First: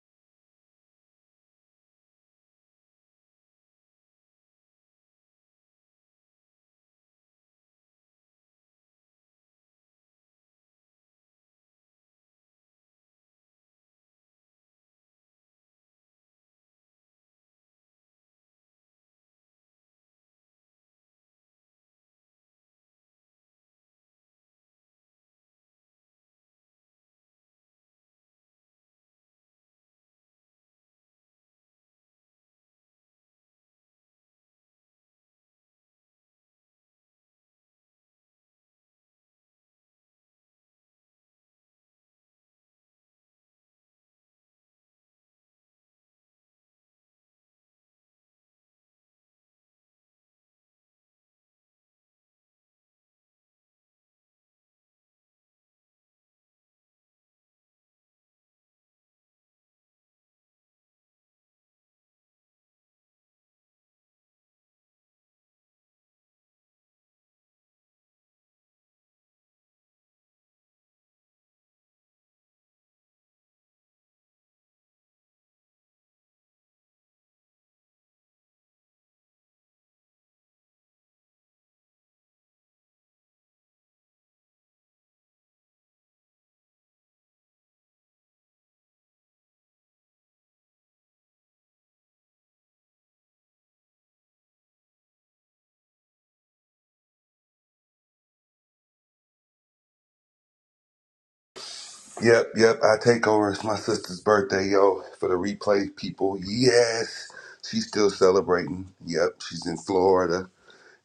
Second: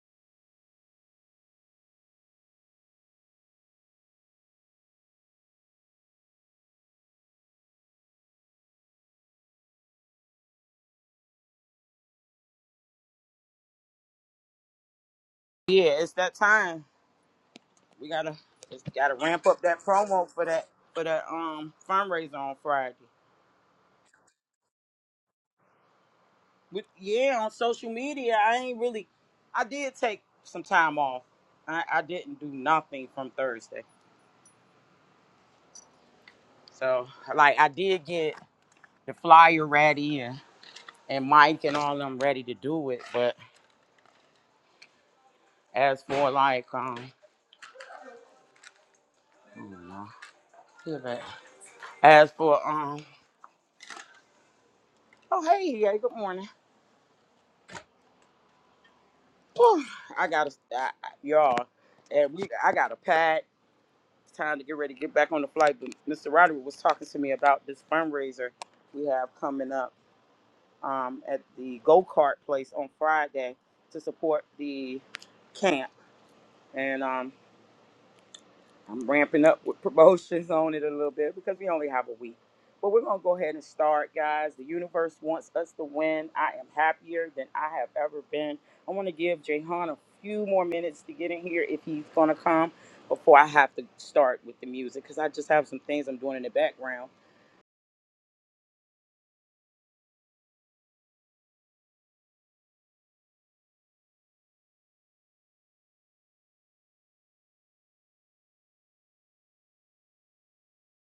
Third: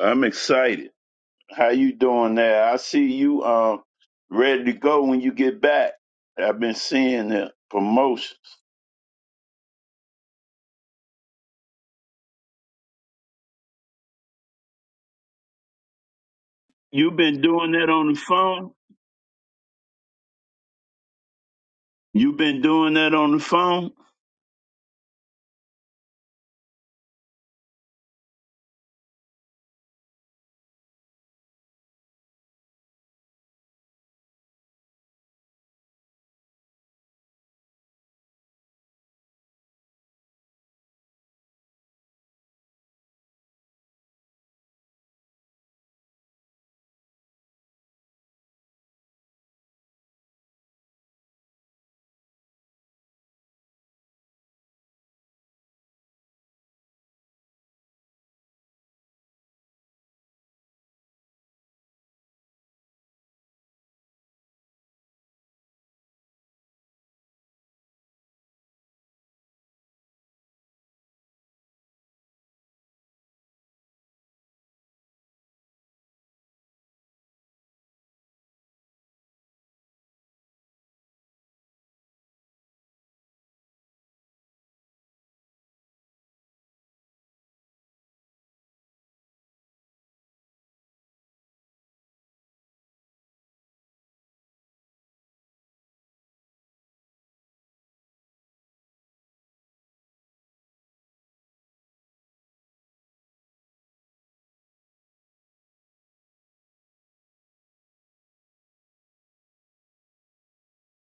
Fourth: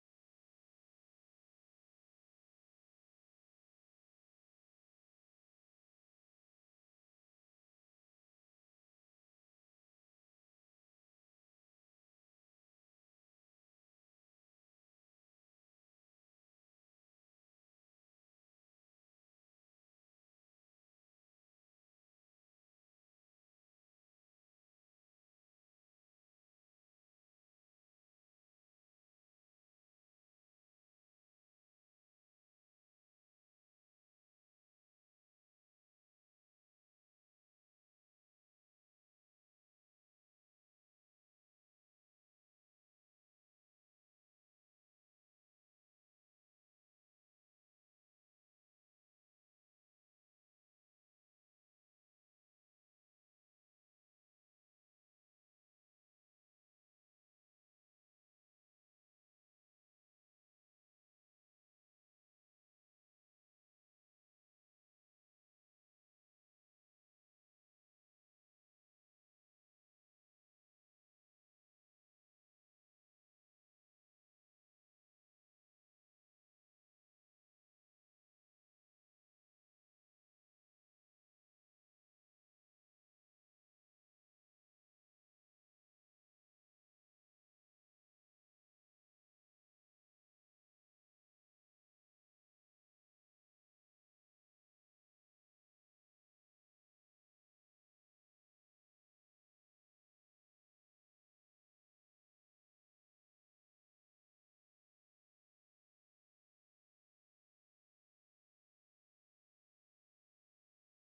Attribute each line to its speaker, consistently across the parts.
Speaker 1: I'm excited. How you doing there? I see you um ready to go when you get back. I've been seeing the promotions. you been doing that on the phone? you been doing that on the phone?
Speaker 2: Yep, yep. I take over. It's my sister's birthday, yo. For the replay people, yes, she's still celebrating. Yep, she's in Florida,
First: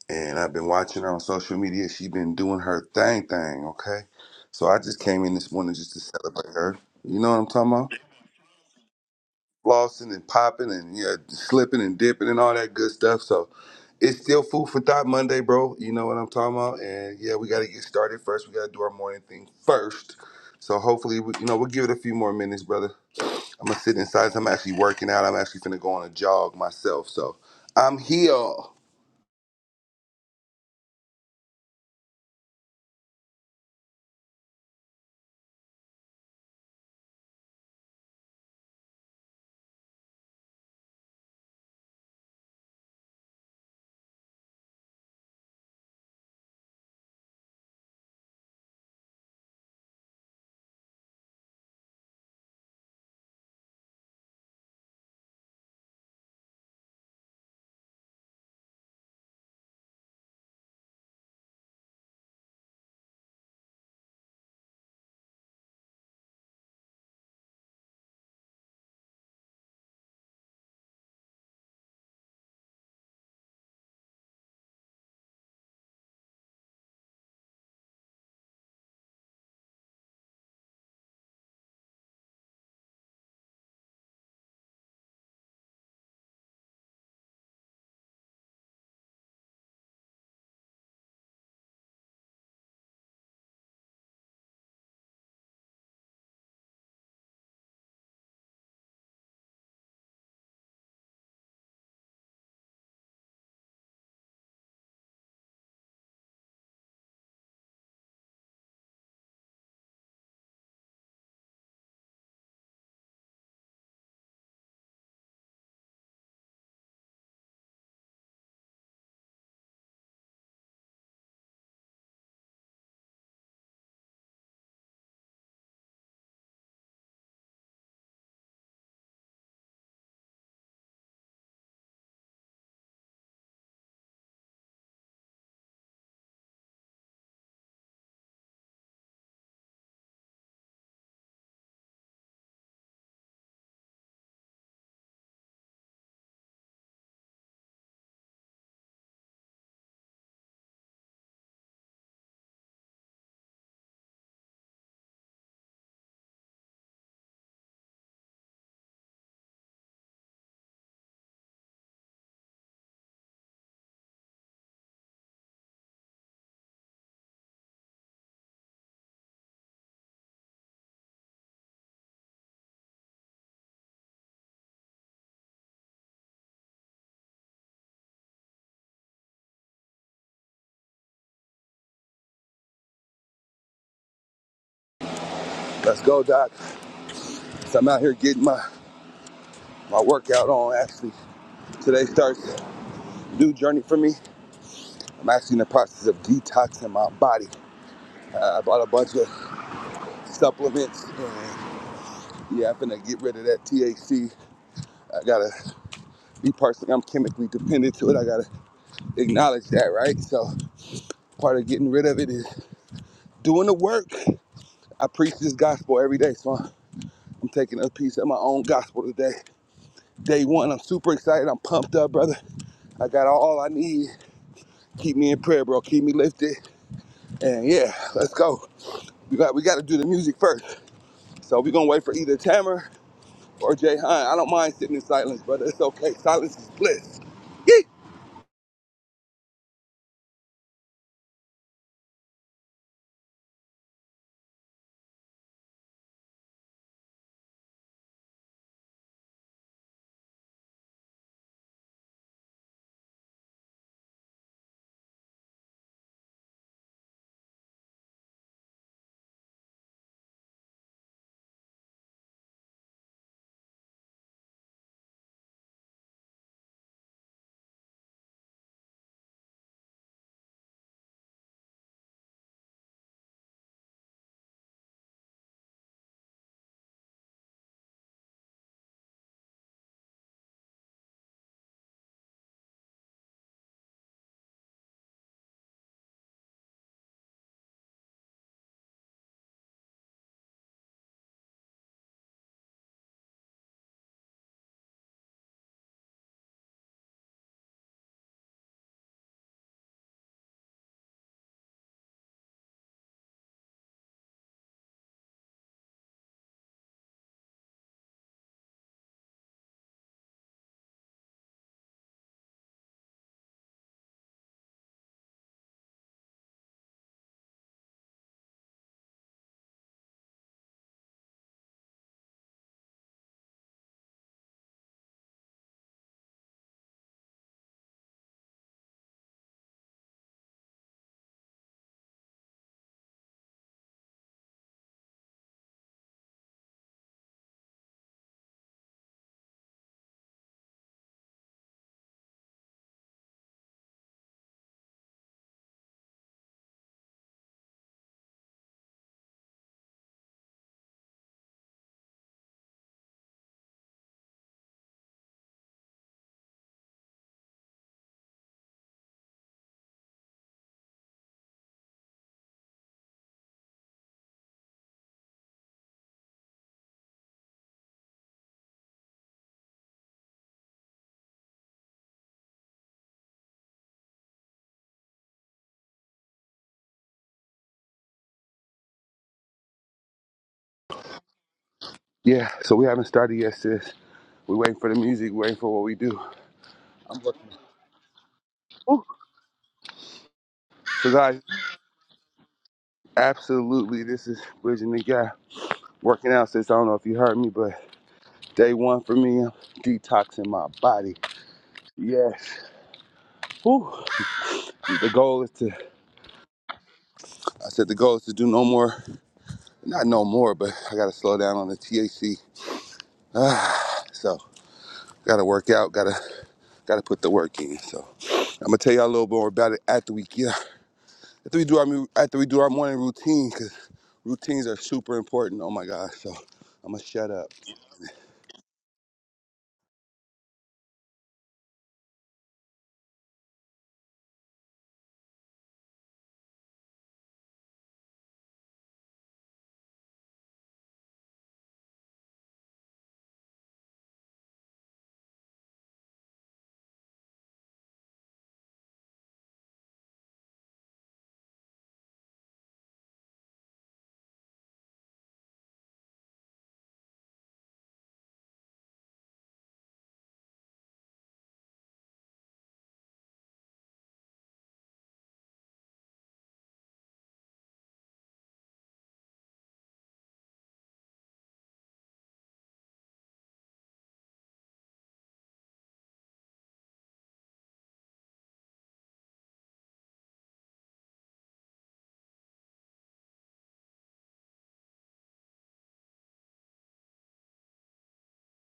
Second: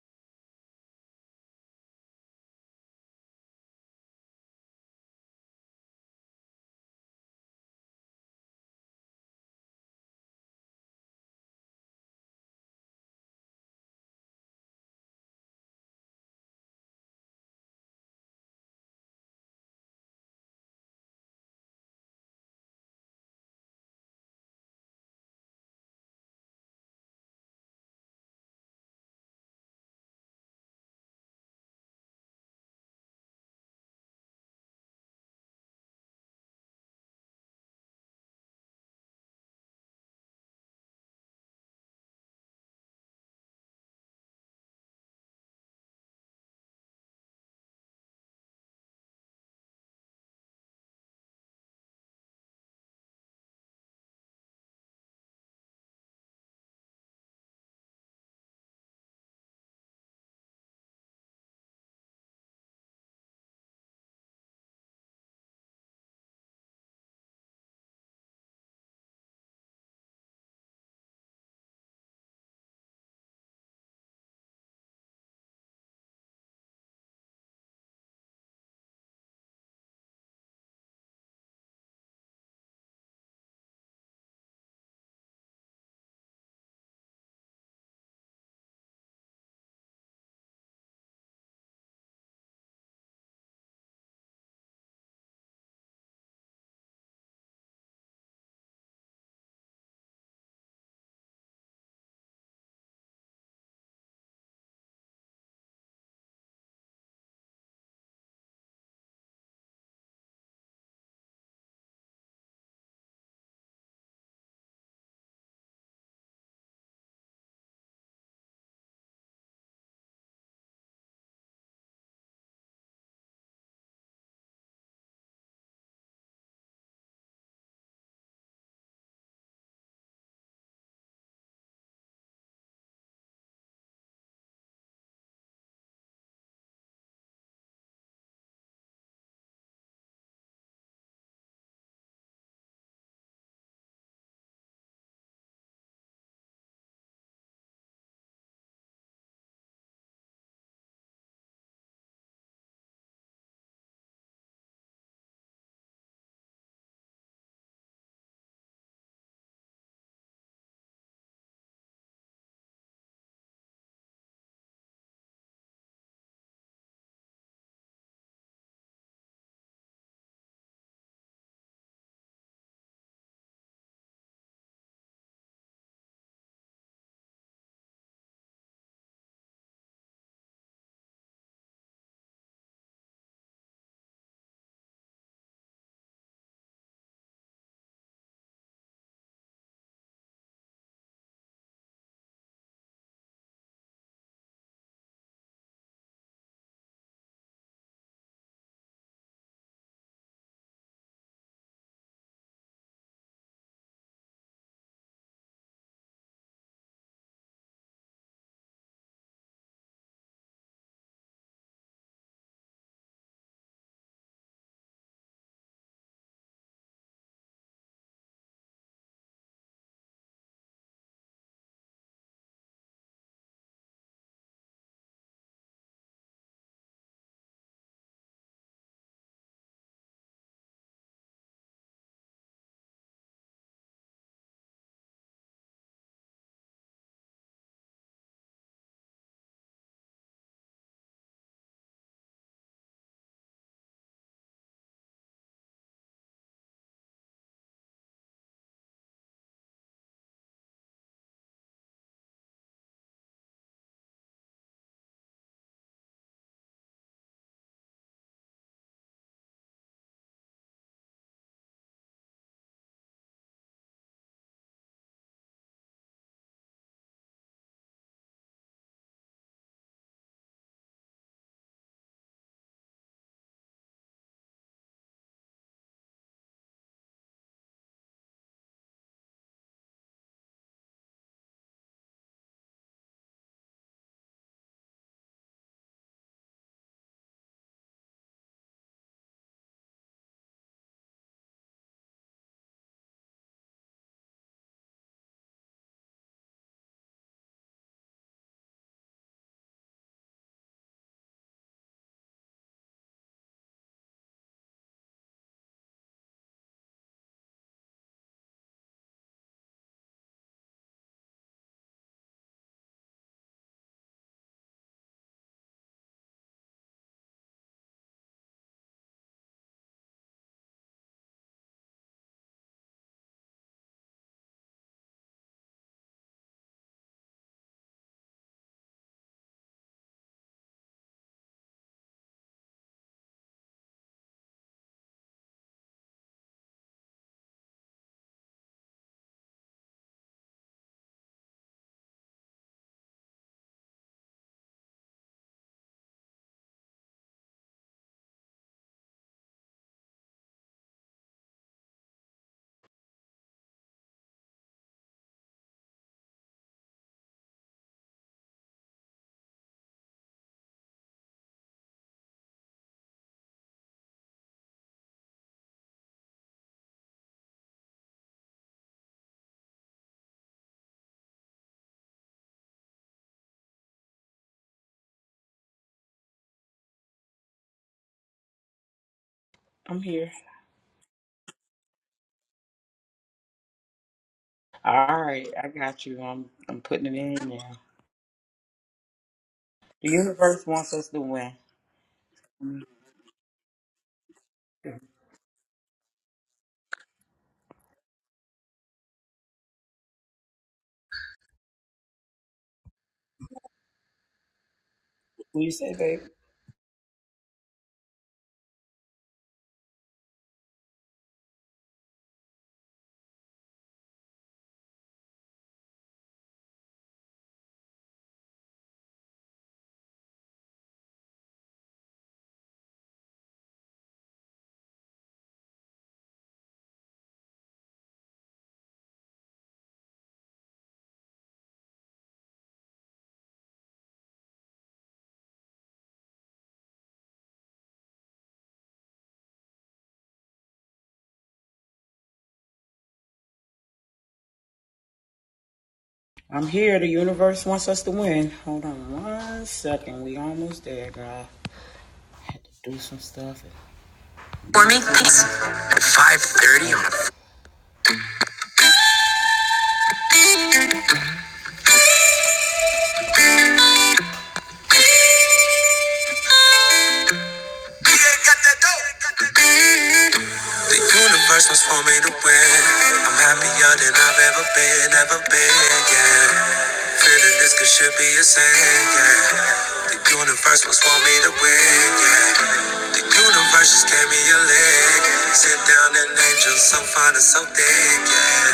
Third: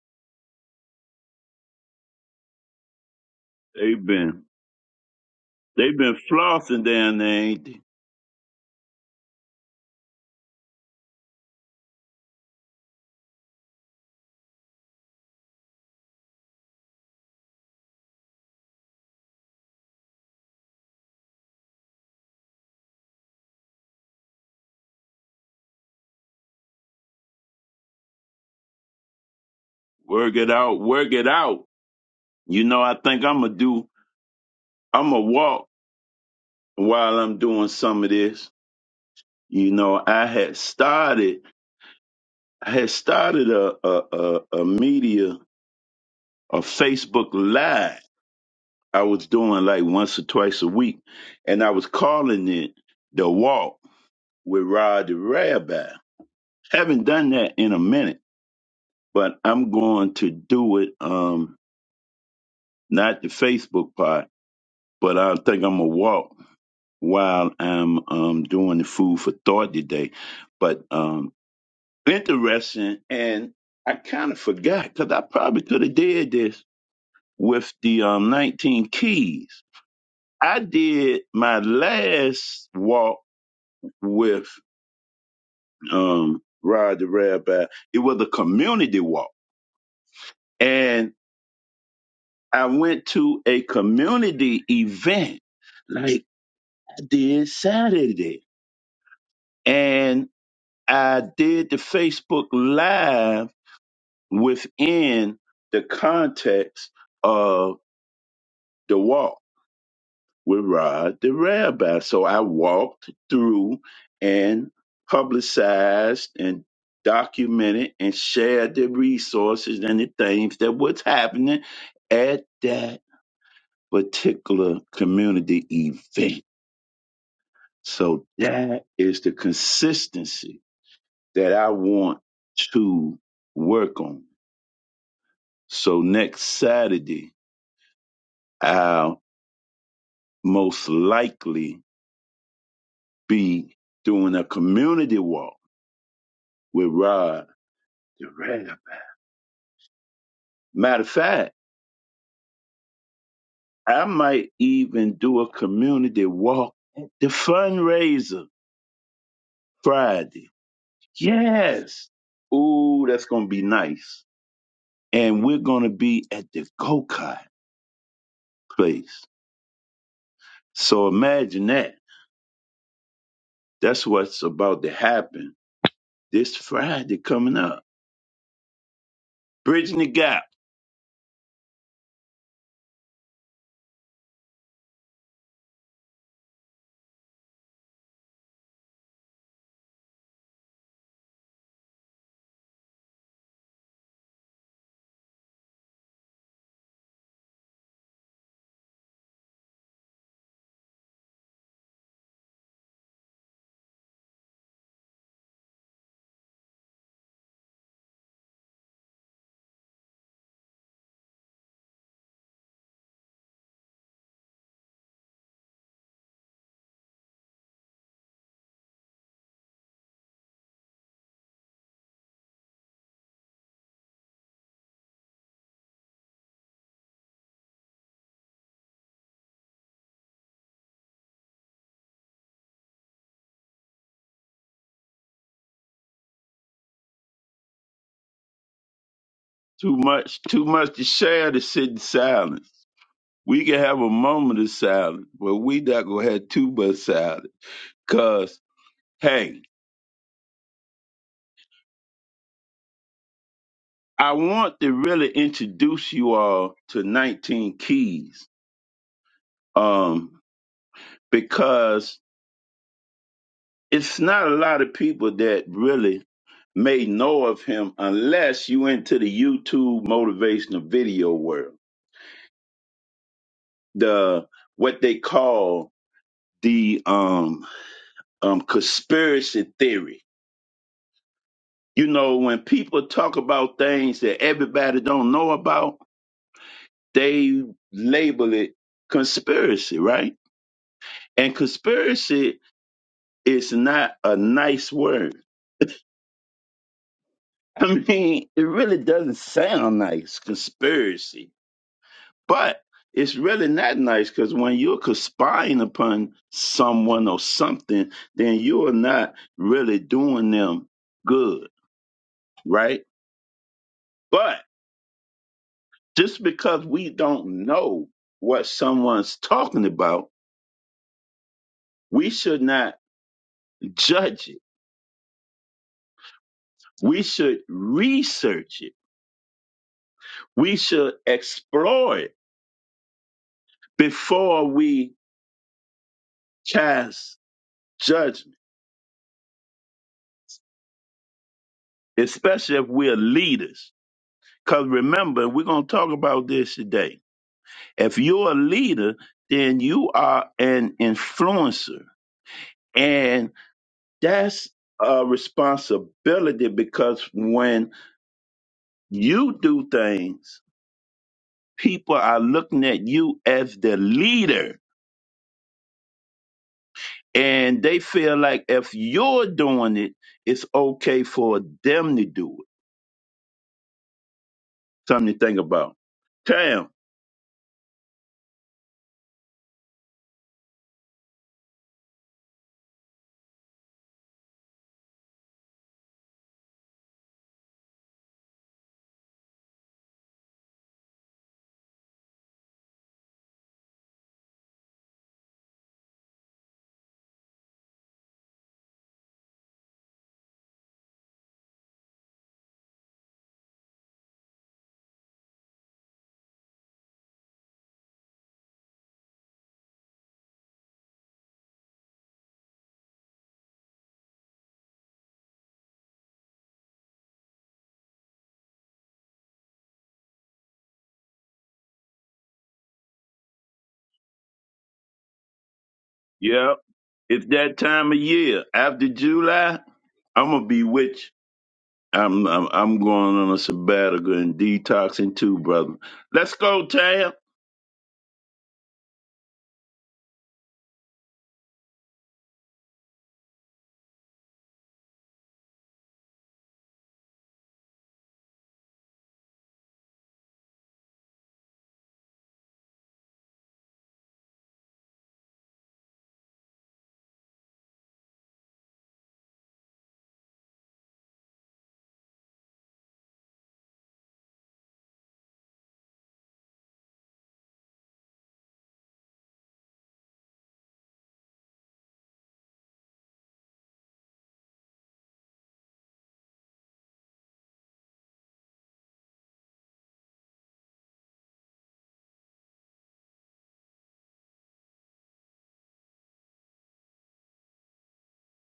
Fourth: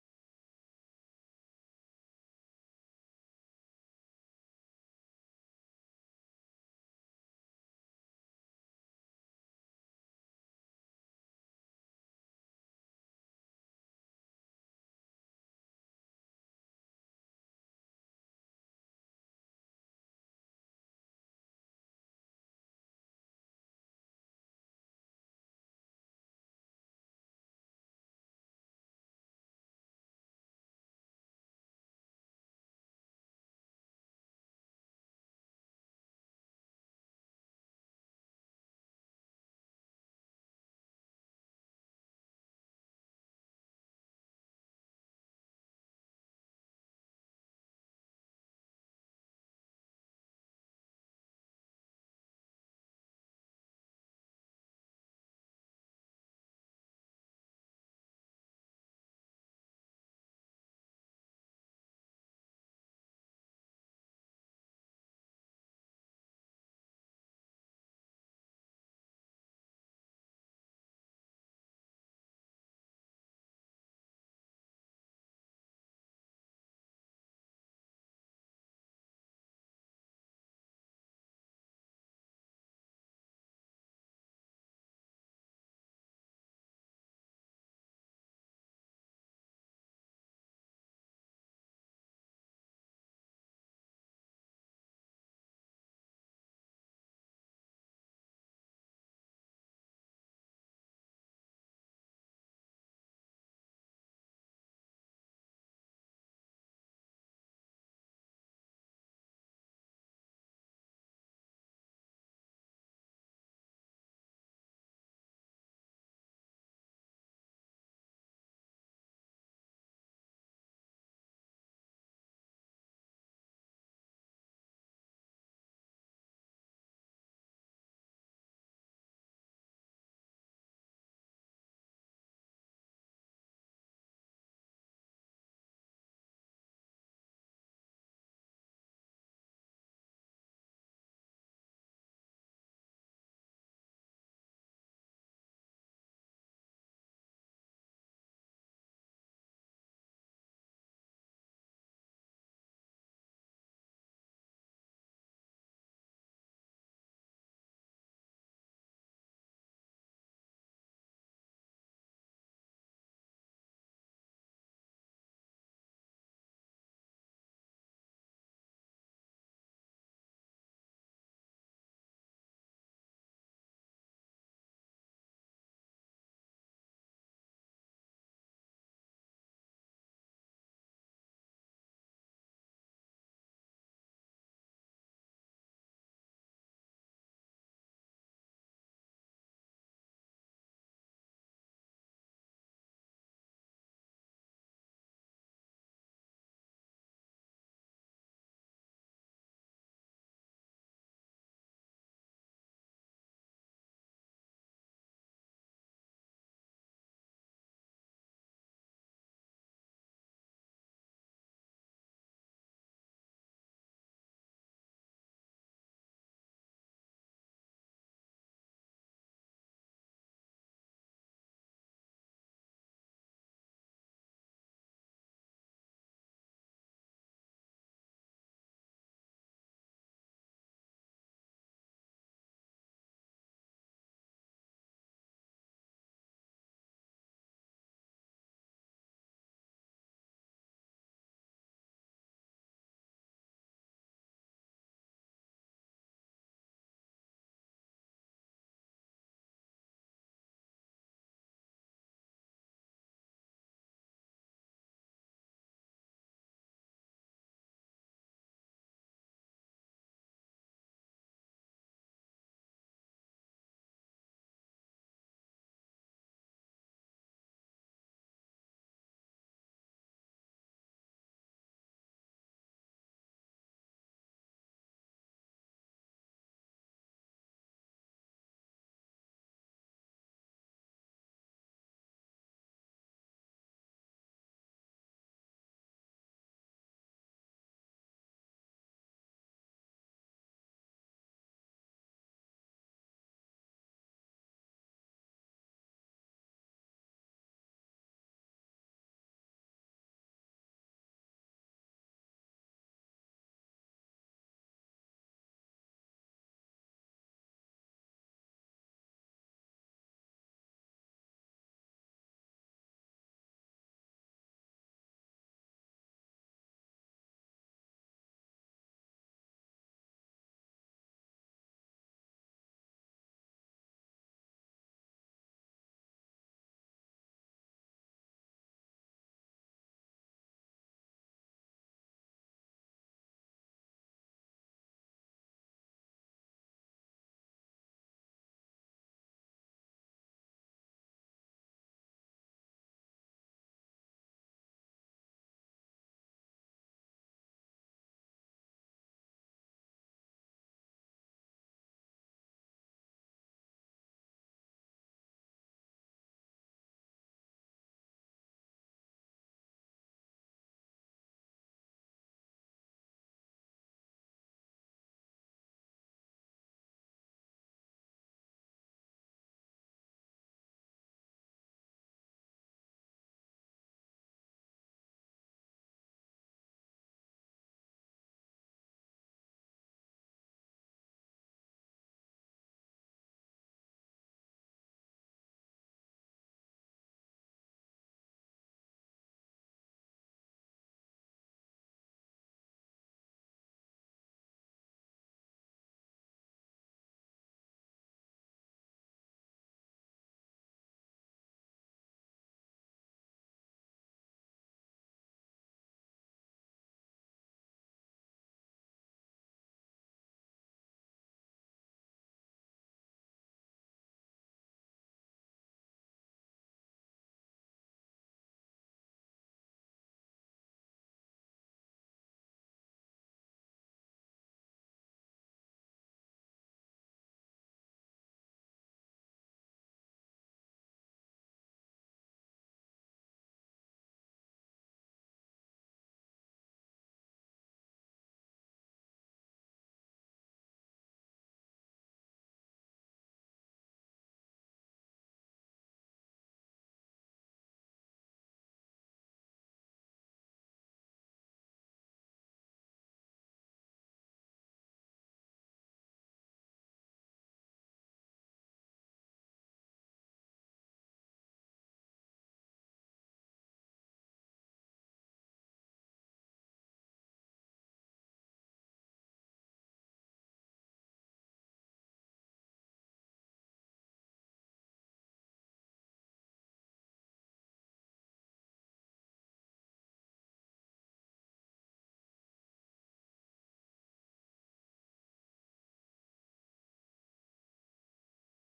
Speaker 2: and I've been watching her on social media. She's been doing her thing, thing. Okay,
Speaker 1: They've been
Speaker 2: so I just came in this morning just
Speaker 1: they've
Speaker 2: to
Speaker 1: been
Speaker 2: celebrate her.
Speaker 1: flossing
Speaker 2: You
Speaker 1: down there,
Speaker 2: know what I'm
Speaker 1: ain't
Speaker 2: talking
Speaker 1: they?
Speaker 2: about? flossing and popping and yeah, slipping and dipping and all that good stuff. So it's still food for thought Monday, bro. You know what I'm talking about. And yeah, we got to get started first. We got to do our morning thing first. So hopefully, we, you know, we'll give it a few more minutes, brother. I'm gonna sit inside. I'm actually working out. I'm actually gonna go on a jog myself. So I'm here.
Speaker 1: Work it out, work it out. You know, I think I'ma do I'ma walk while I'm doing some of this. You know, I had started I had started a a, a, a media a Facebook live I was doing like once or twice a week, and I was calling it the walk with Rod the Rabbi. Haven't done that in a minute, but I'm going to do it. Um, not the Facebook part, but I think I'm gonna walk while I'm um doing the food for thought today. But um, interesting, and I kind of forgot because I probably could have did this with the um 19 keys. I did my last walk with um, Rod the Rabbi. It was a community walk, and I went to a community event like I did Saturday, and I did the Facebook Live within the context of the walk with Rod the Rabbi. So I walked through and publicized and documented and shared the resources and the things that was happening at that particular community event. So that is the consistency that I want to work on. So next Saturday, I'll most likely be doing a community walk with Rod The rap. Matter of fact, I might even do a community walk at the fundraiser Friday. Yes. Ooh, that's gonna be nice. And we're gonna be at the go-kart place. So imagine that. That's what's about to happen this Friday coming up. Bridging the gap.
Speaker 2: Let's go, Doc. So I'm out here getting my my workout on. Actually, today starts a new journey for me. I'm actually in the process of detoxing my body. Uh, I bought a bunch of supplements and yeah, I'm gonna get rid of that THC. I gotta be personally, I'm chemically dependent to it. I gotta acknowledge that, right? So part of getting rid of it is doing the work. I preach this gospel every day, so I'm, I'm taking a piece of my own gospel today. Day one, I'm super excited. I'm pumped up, brother. I got all I need. Keep me in prayer, bro. Keep me lifted. And yeah, let's go. We got we got to do the music first. So we're gonna wait for either Tamer. or Jay I don't mind sitting in silence, brother. It's okay. Silence is bliss. Yeet.
Speaker 1: Too much, too much to share to sit in silence. We can have a moment of silence, but we not gonna have too much silence. Cause hey. I want to really introduce you all to 19 Keys um, because it's not a lot of people that really may know of him unless you into the YouTube motivational video world. The what they call the um, um, conspiracy theory. You know, when people talk about things that everybody don't know about, they label it conspiracy, right? And conspiracy It's not a nice word. I mean, it really doesn't sound nice, conspiracy, but it's really not nice because when you're conspiring upon someone or something, then you are not really doing them good, right? But just because we don't know what someone's talking about, we should not judge it. We should research it. We should explore it before we cast judgment, especially if we're leaders. Because remember, we're going to talk about this today. If you're a leader, then you are an influencer. And that's a responsibility because when you do things, people are looking at you as the leader. And they feel like if you're doing it, it's okay for them to do it. Something to think about. Cam.
Speaker 2: Yeah, so we haven't started yet, sis. We're waiting for the music, we're waiting for what we do. I'm working. Woo. So, guys, absolutely, this is Bridging the Gap. Working out, sis. I don't know if you heard me, but day one for me, I'm detoxing my body. Yes. Whew. The goal is to, I said the goal is to do no more, not no more, but I got to slow down on the THC. So Gotta work out. Gotta gotta put the work in. So I'm gonna tell y'all a little more about it after we get after we do our after we do our morning routine because routines are super important. Oh my gosh! So
Speaker 1: Yeah.
Speaker 2: I'm gonna shut
Speaker 1: It's
Speaker 2: up.
Speaker 1: that time of year. After July, I'm gonna be with you. I'm I'm, I'm going on a sabbatical and detoxing too, brother. Let's go, Tab.
Speaker 3: For me, thanks. At 5.30 on a... The universe was for me to win. I'm happier than I've ever been, ever been, yeah. Feeling this could should be a sin, yeah. The universe was for me to win, yeah. The universe just gave me a leg. Sit down and angel so fine and so thick, yeah.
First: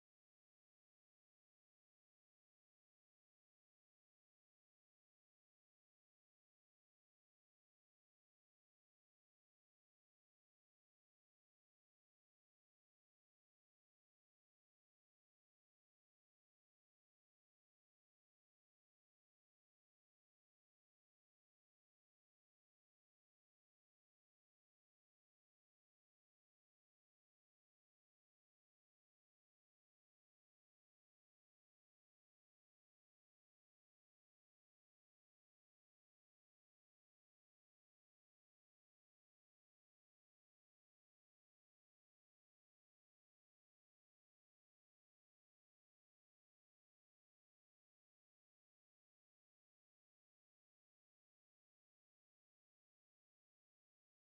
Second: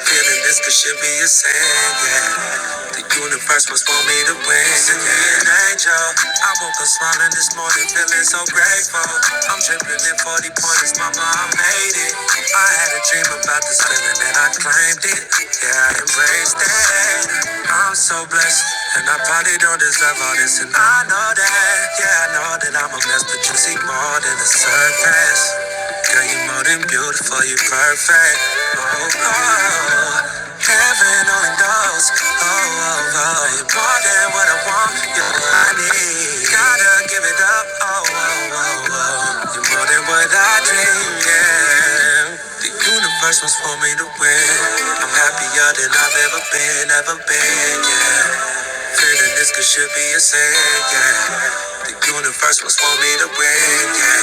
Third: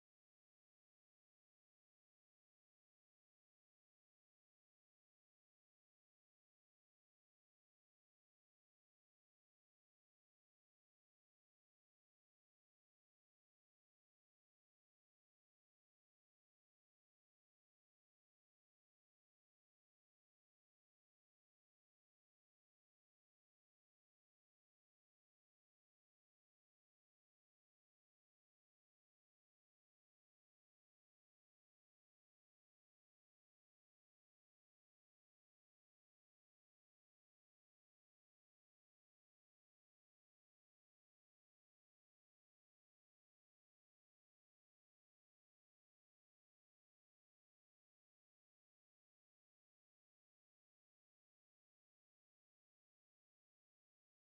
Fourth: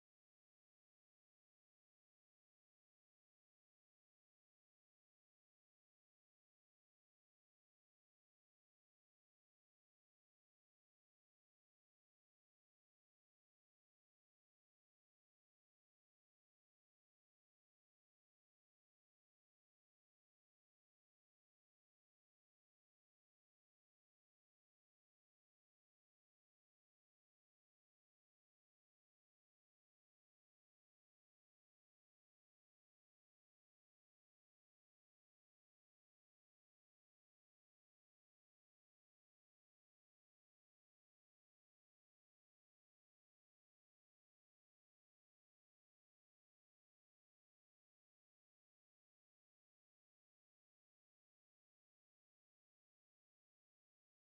Speaker 3: Feeling this could should be a sin, yeah. The universe was for me to win. Send me an angel. I woke up smiling this morning, feeling so grateful. I'm dripping in 40 pointers, mama, I made it. I had a dream about this feeling and I claimed it. Yeah, I embraced it. I'm so blessed, and I probably don't deserve all this. And I know that, yeah, I know that I'm a mess, but you see more than the surface. Girl, you're more than beautiful, you're perfect. Oh, oh, heaven only knows. Oh, oh, oh, you're more than what I want, you're what I need. Gotta give it up. Oh, oh, oh, oh, you're more than what I dream, yeah. The universe was for me to win. I'm happier than I've ever been, ever been, yeah. Feeling this could should be a sin, yeah. The universe was for me to win, yeah.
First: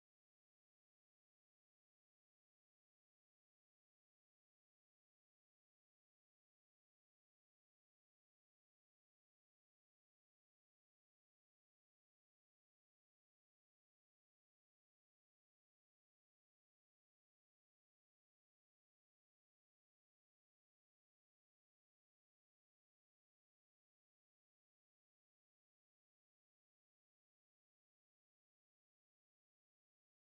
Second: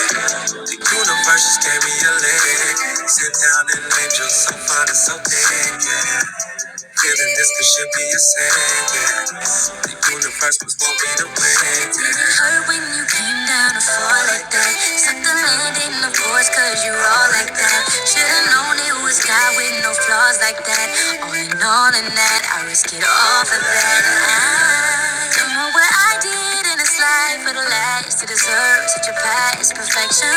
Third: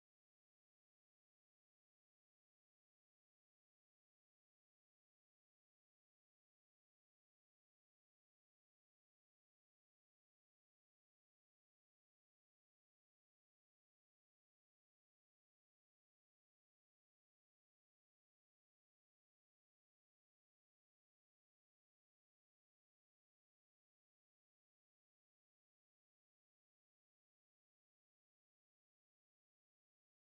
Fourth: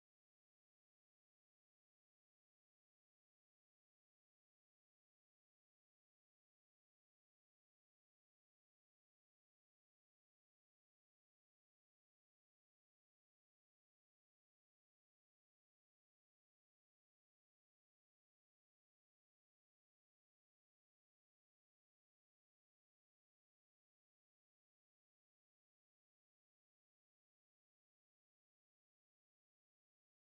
Speaker 3: The universe just gave me a leg. Sit down and angel so fine and so big, yeah. Feeling this could should be a saying, yeah. The universe was won't be the way, yeah. Did It hurt when you came down to fall like that. Set the landing, of course, cause you all like that. Should've known it was God with no flaws like that. All in all, in that, I risk it all for that. I don't know what I did fighted in this life for the last to deserve such a past perfection.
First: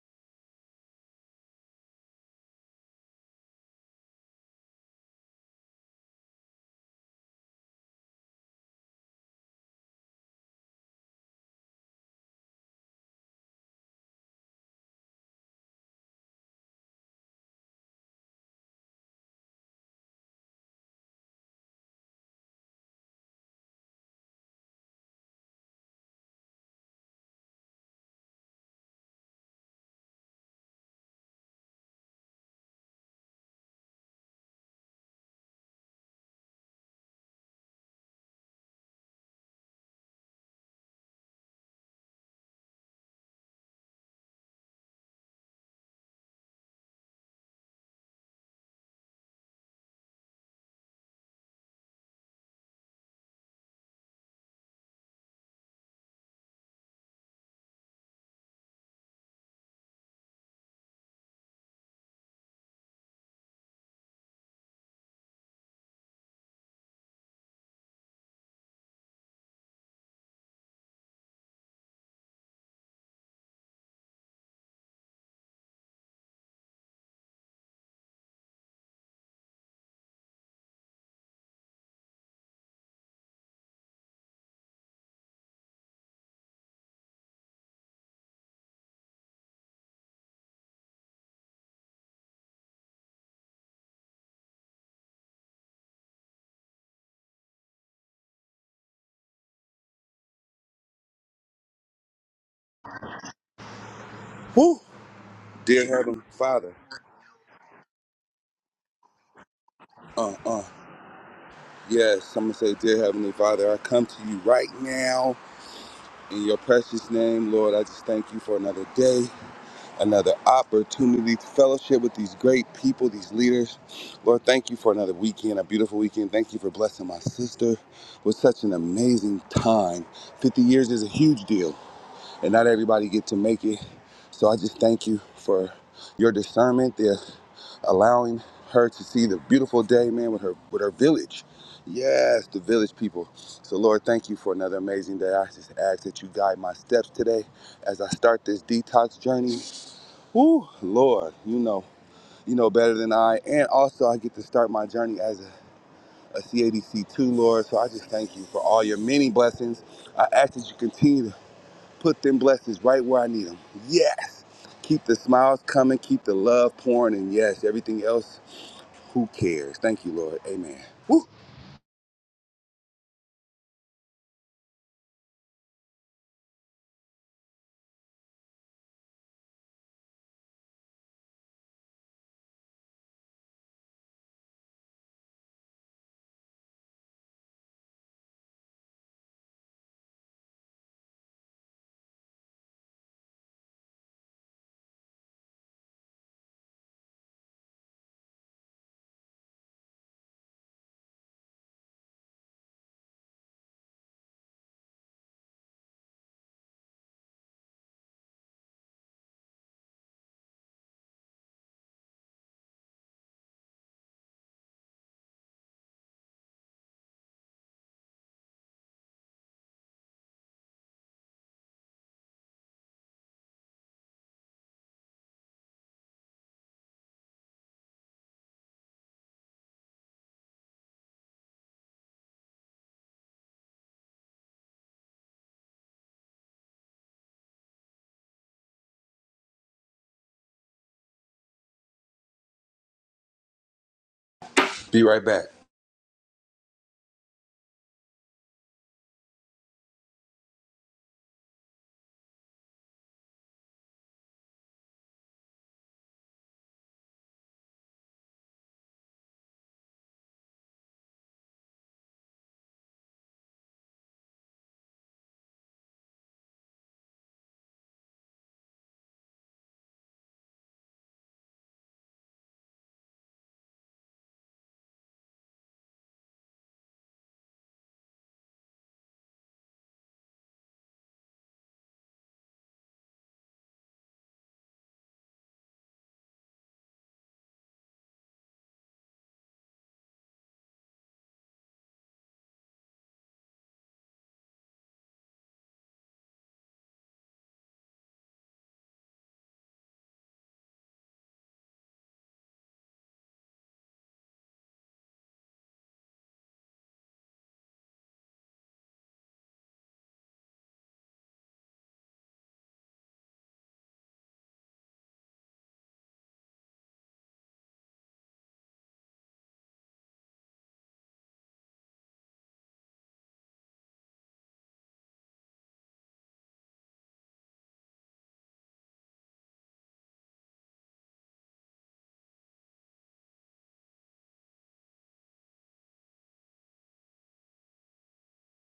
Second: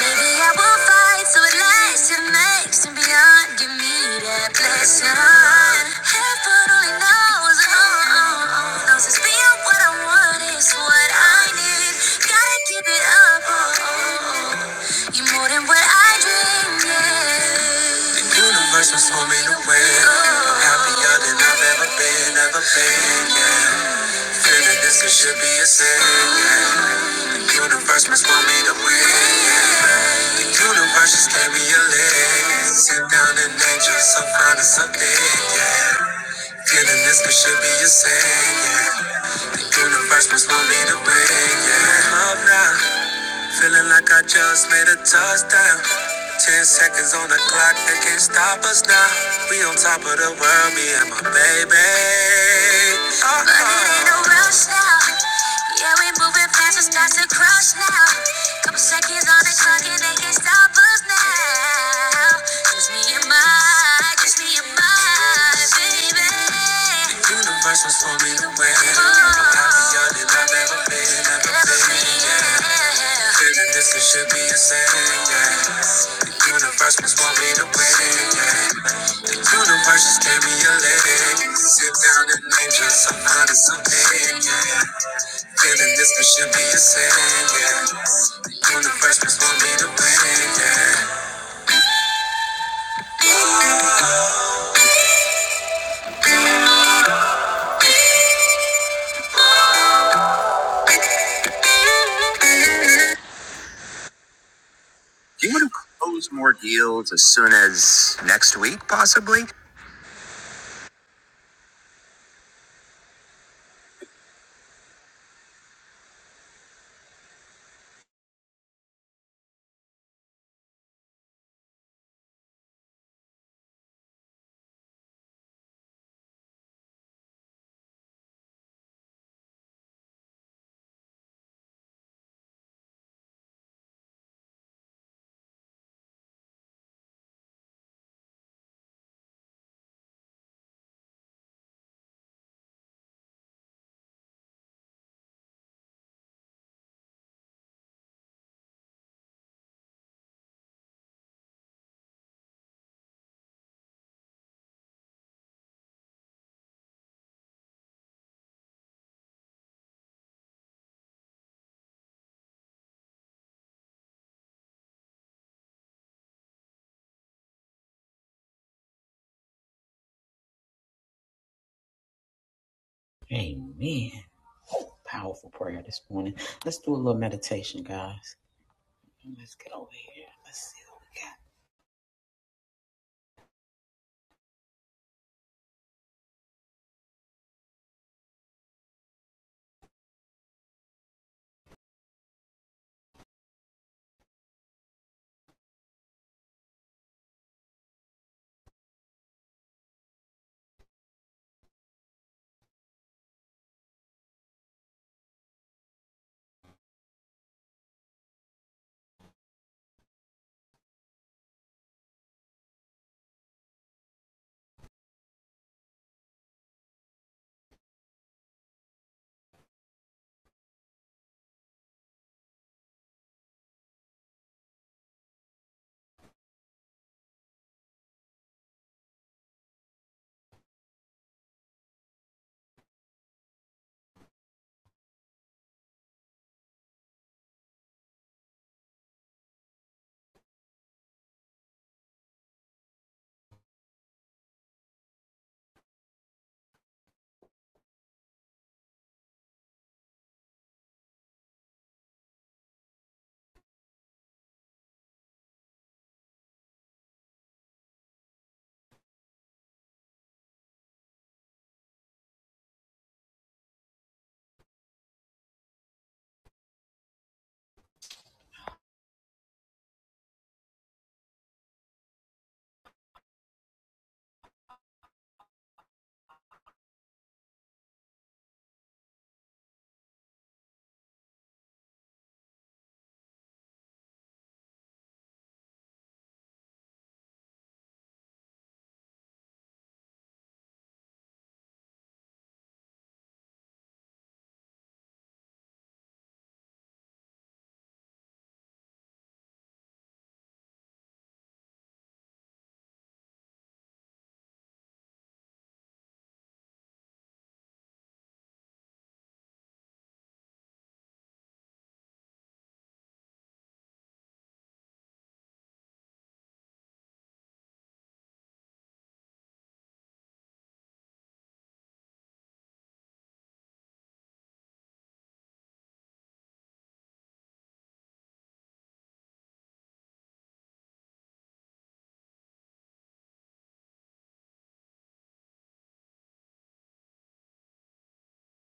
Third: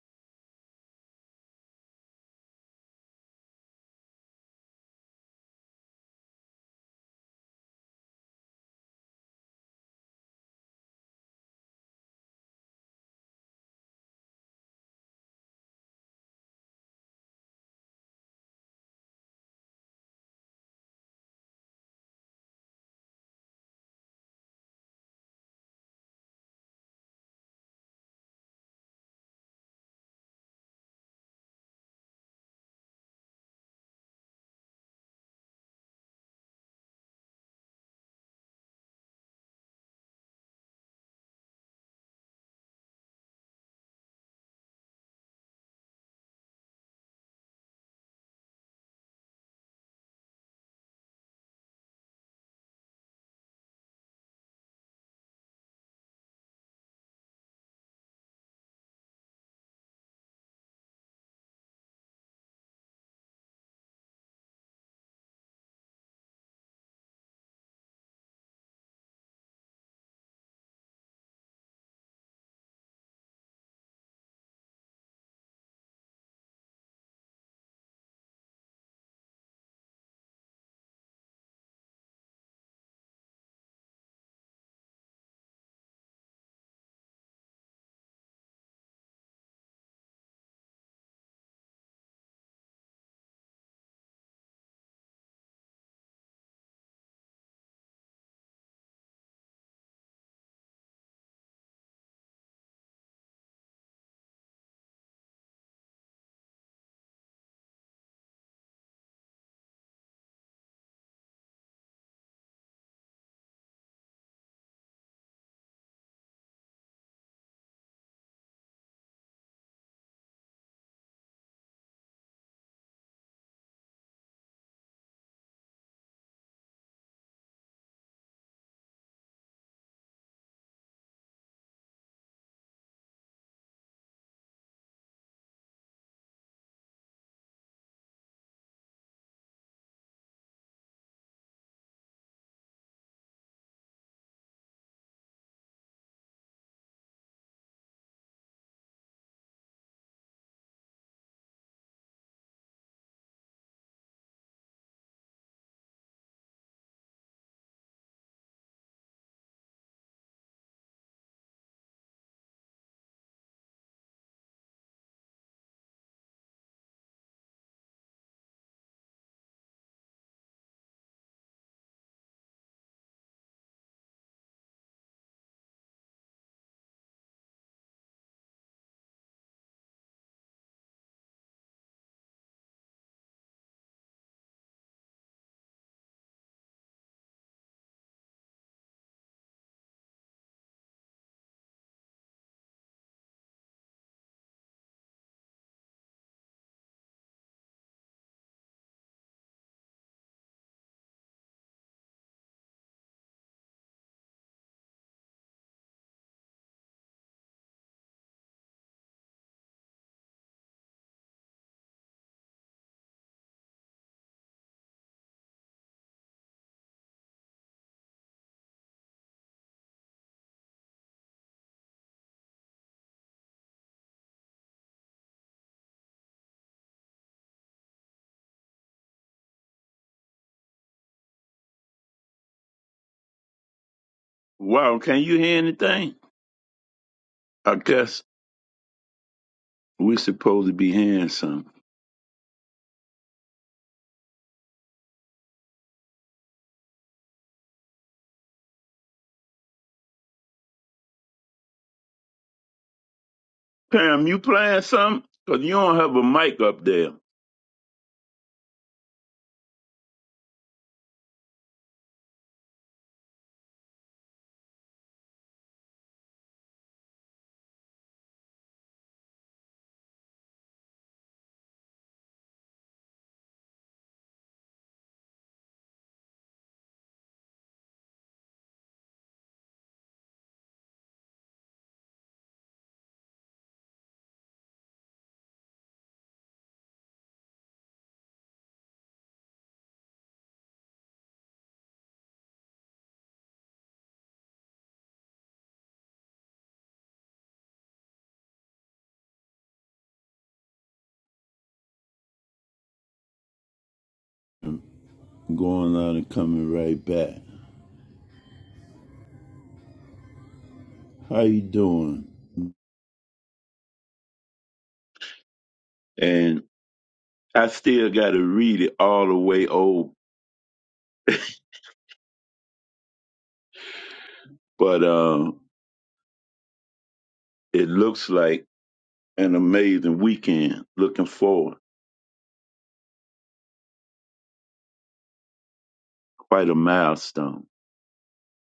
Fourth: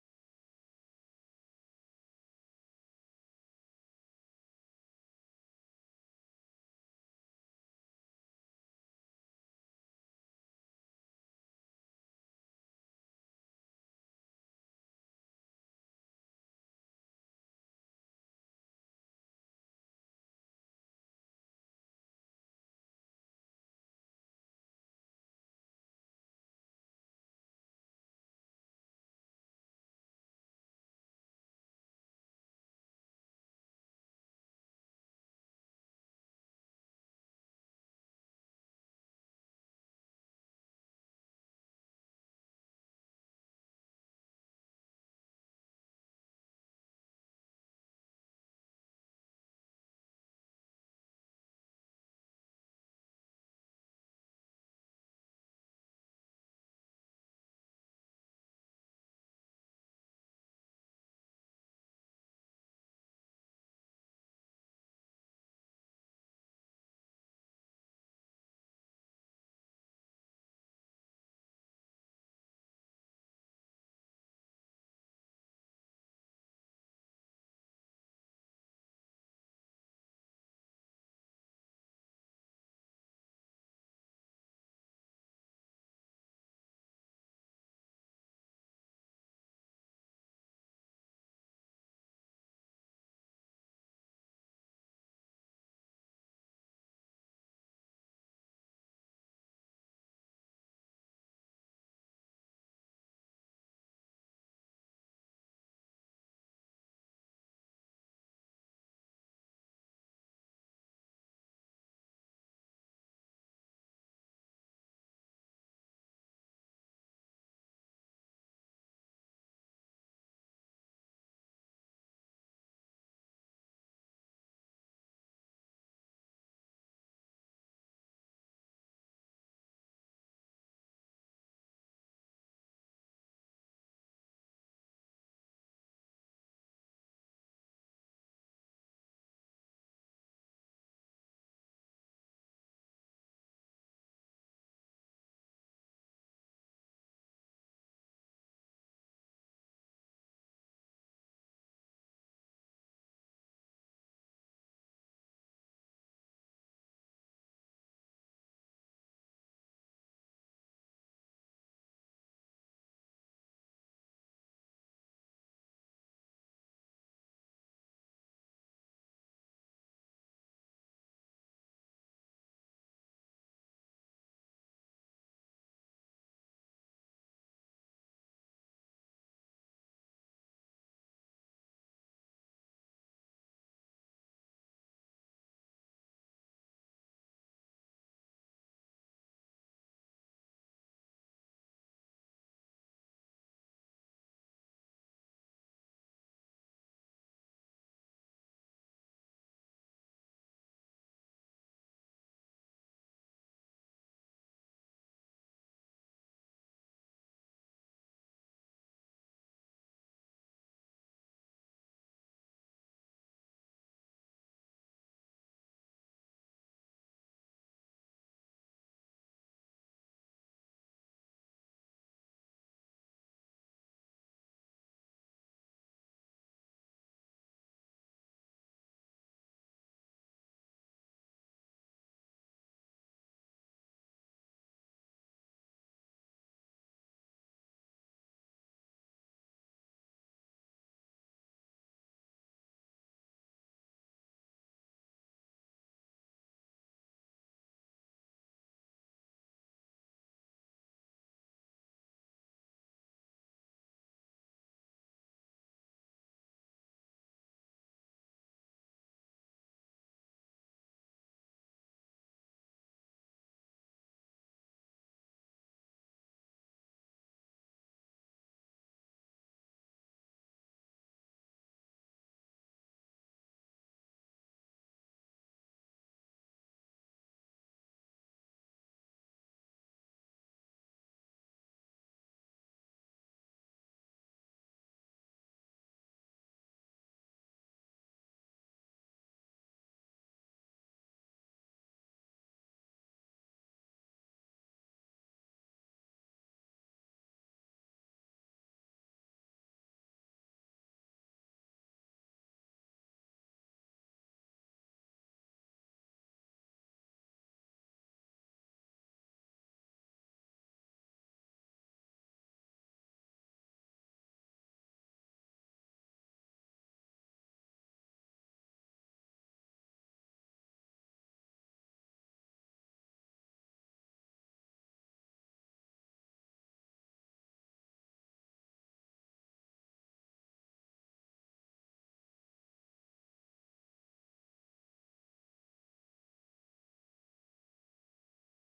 Speaker 3: Maybe I will fight so it lasts and makes and beyond. Give me that blessing. Heaven only knows, oh, oh, oh, knows it's being what I want is what I need. Gotta keep it up, oh, oh, oh. more than what I dreamed. Yeah. The universe was homing away. I'm happier than I've ever been, ever been. Yeah. Feeling this it should be a sin. yeah. Universe must want me to win. yeah. Universe just gave me a leg. Sit down and angel, so fine and so big. Yeah. Feeling this it should be a sin. yeah. Universe must want me to win. Yeah. Up now. Feeling like I just made a touchdown. Ten seconds on the clock, they can't stop us now. We on top of the world, me and my baby. Uh-oh. But it ain't no rush now. Yeah, we moving fast, it's not to crush now. Couple seconds on the clock, and they can't stop us now. Just me and my, just me and my baby. The universe was for me to win. I'm happier than I've ever been, ever been. Clearly this should be a sin, yeah. The universe must want me to win, yeah. The universe just gave me a leg. Sit down and name just some kind of something, yeah. Feeling this it should be a sin, yeah. The universe must want me to win, yeah.
Speaker 2: Woo! Dear Heavenly Father,
Speaker 3: The blink.
Speaker 2: uh uh, yes, I'm gonna say, Dear Heavenly Father, I come to you right now in your precious name, Lord. I just thank you for another day. another opportunity to fellowship with these great people, these leaders. Lord, thank you for another weekend, a beautiful weekend. Thank you for blessing my sister with such an amazing time. 50 years is a huge deal, and not everybody get to make it. So I just thank you for your discernment, the allowing her to see the beautiful day, man, with her with her village. Yes, the village people. So Lord, thank you for another amazing day. I just ask that you guide my steps today as I start this detox journey. Whew, Lord, you know, you know better than I. And also, I get to start my journey as a, CADC too, Lord. So I just thank you for all your many blessings. I ask that you continue to put them blessings right where I need them. Yes. Keep the smiles coming, keep the love pouring, and yes, everything else, who cares? Thank you, Lord. Amen. Woo.
Speaker 1: Wow, can you hear anything? I guess we supposed to be hearing something.
Speaker 2: Be right back.
Speaker 1: Pam, you playing something? Cause you don't have a mic up there. Going out and coming right back. How you doing? And I still gotta read it all the way old, but uh, it looks like an amazing weekend. Looking forward. Quite a milestone.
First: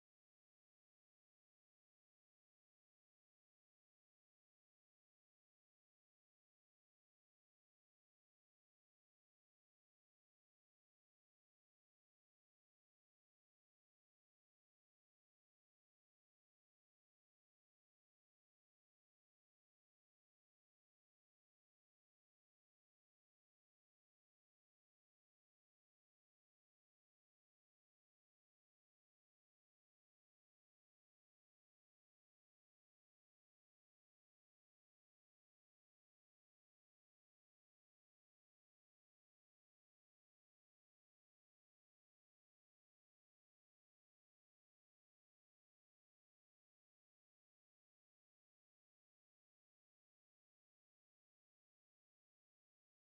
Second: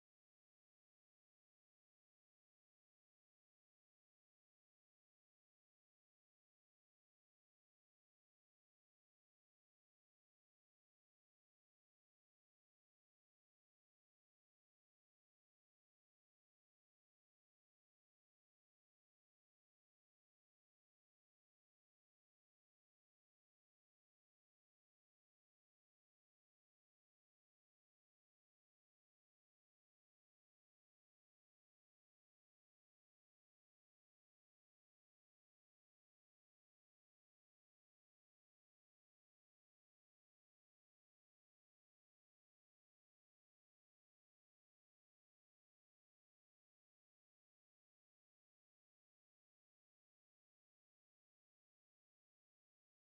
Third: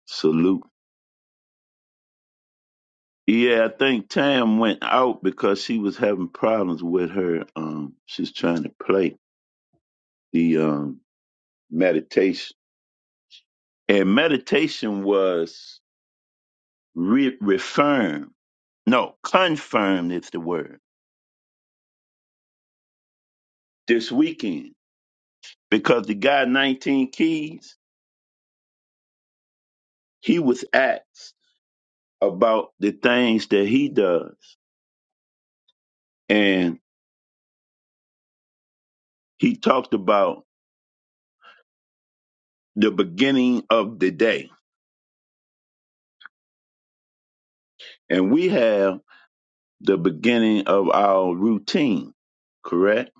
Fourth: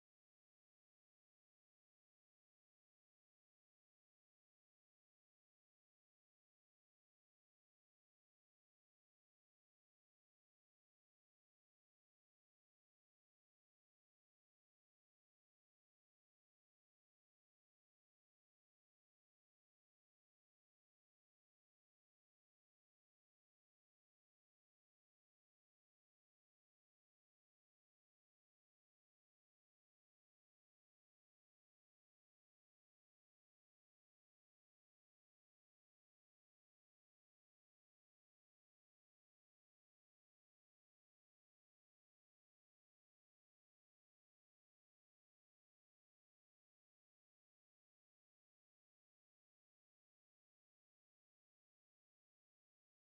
Speaker 1: Salute. Yeah, I think Tam went out because she was having problems with her. Um, she's trying to play the um meditation, and meditation was re- reaffirmed. No, confirmed is the word this weekend because the guy 19 Keys he was asked about the things that he does, and he talked about the beginning of the day, and we have. the beginning of our routine, correct?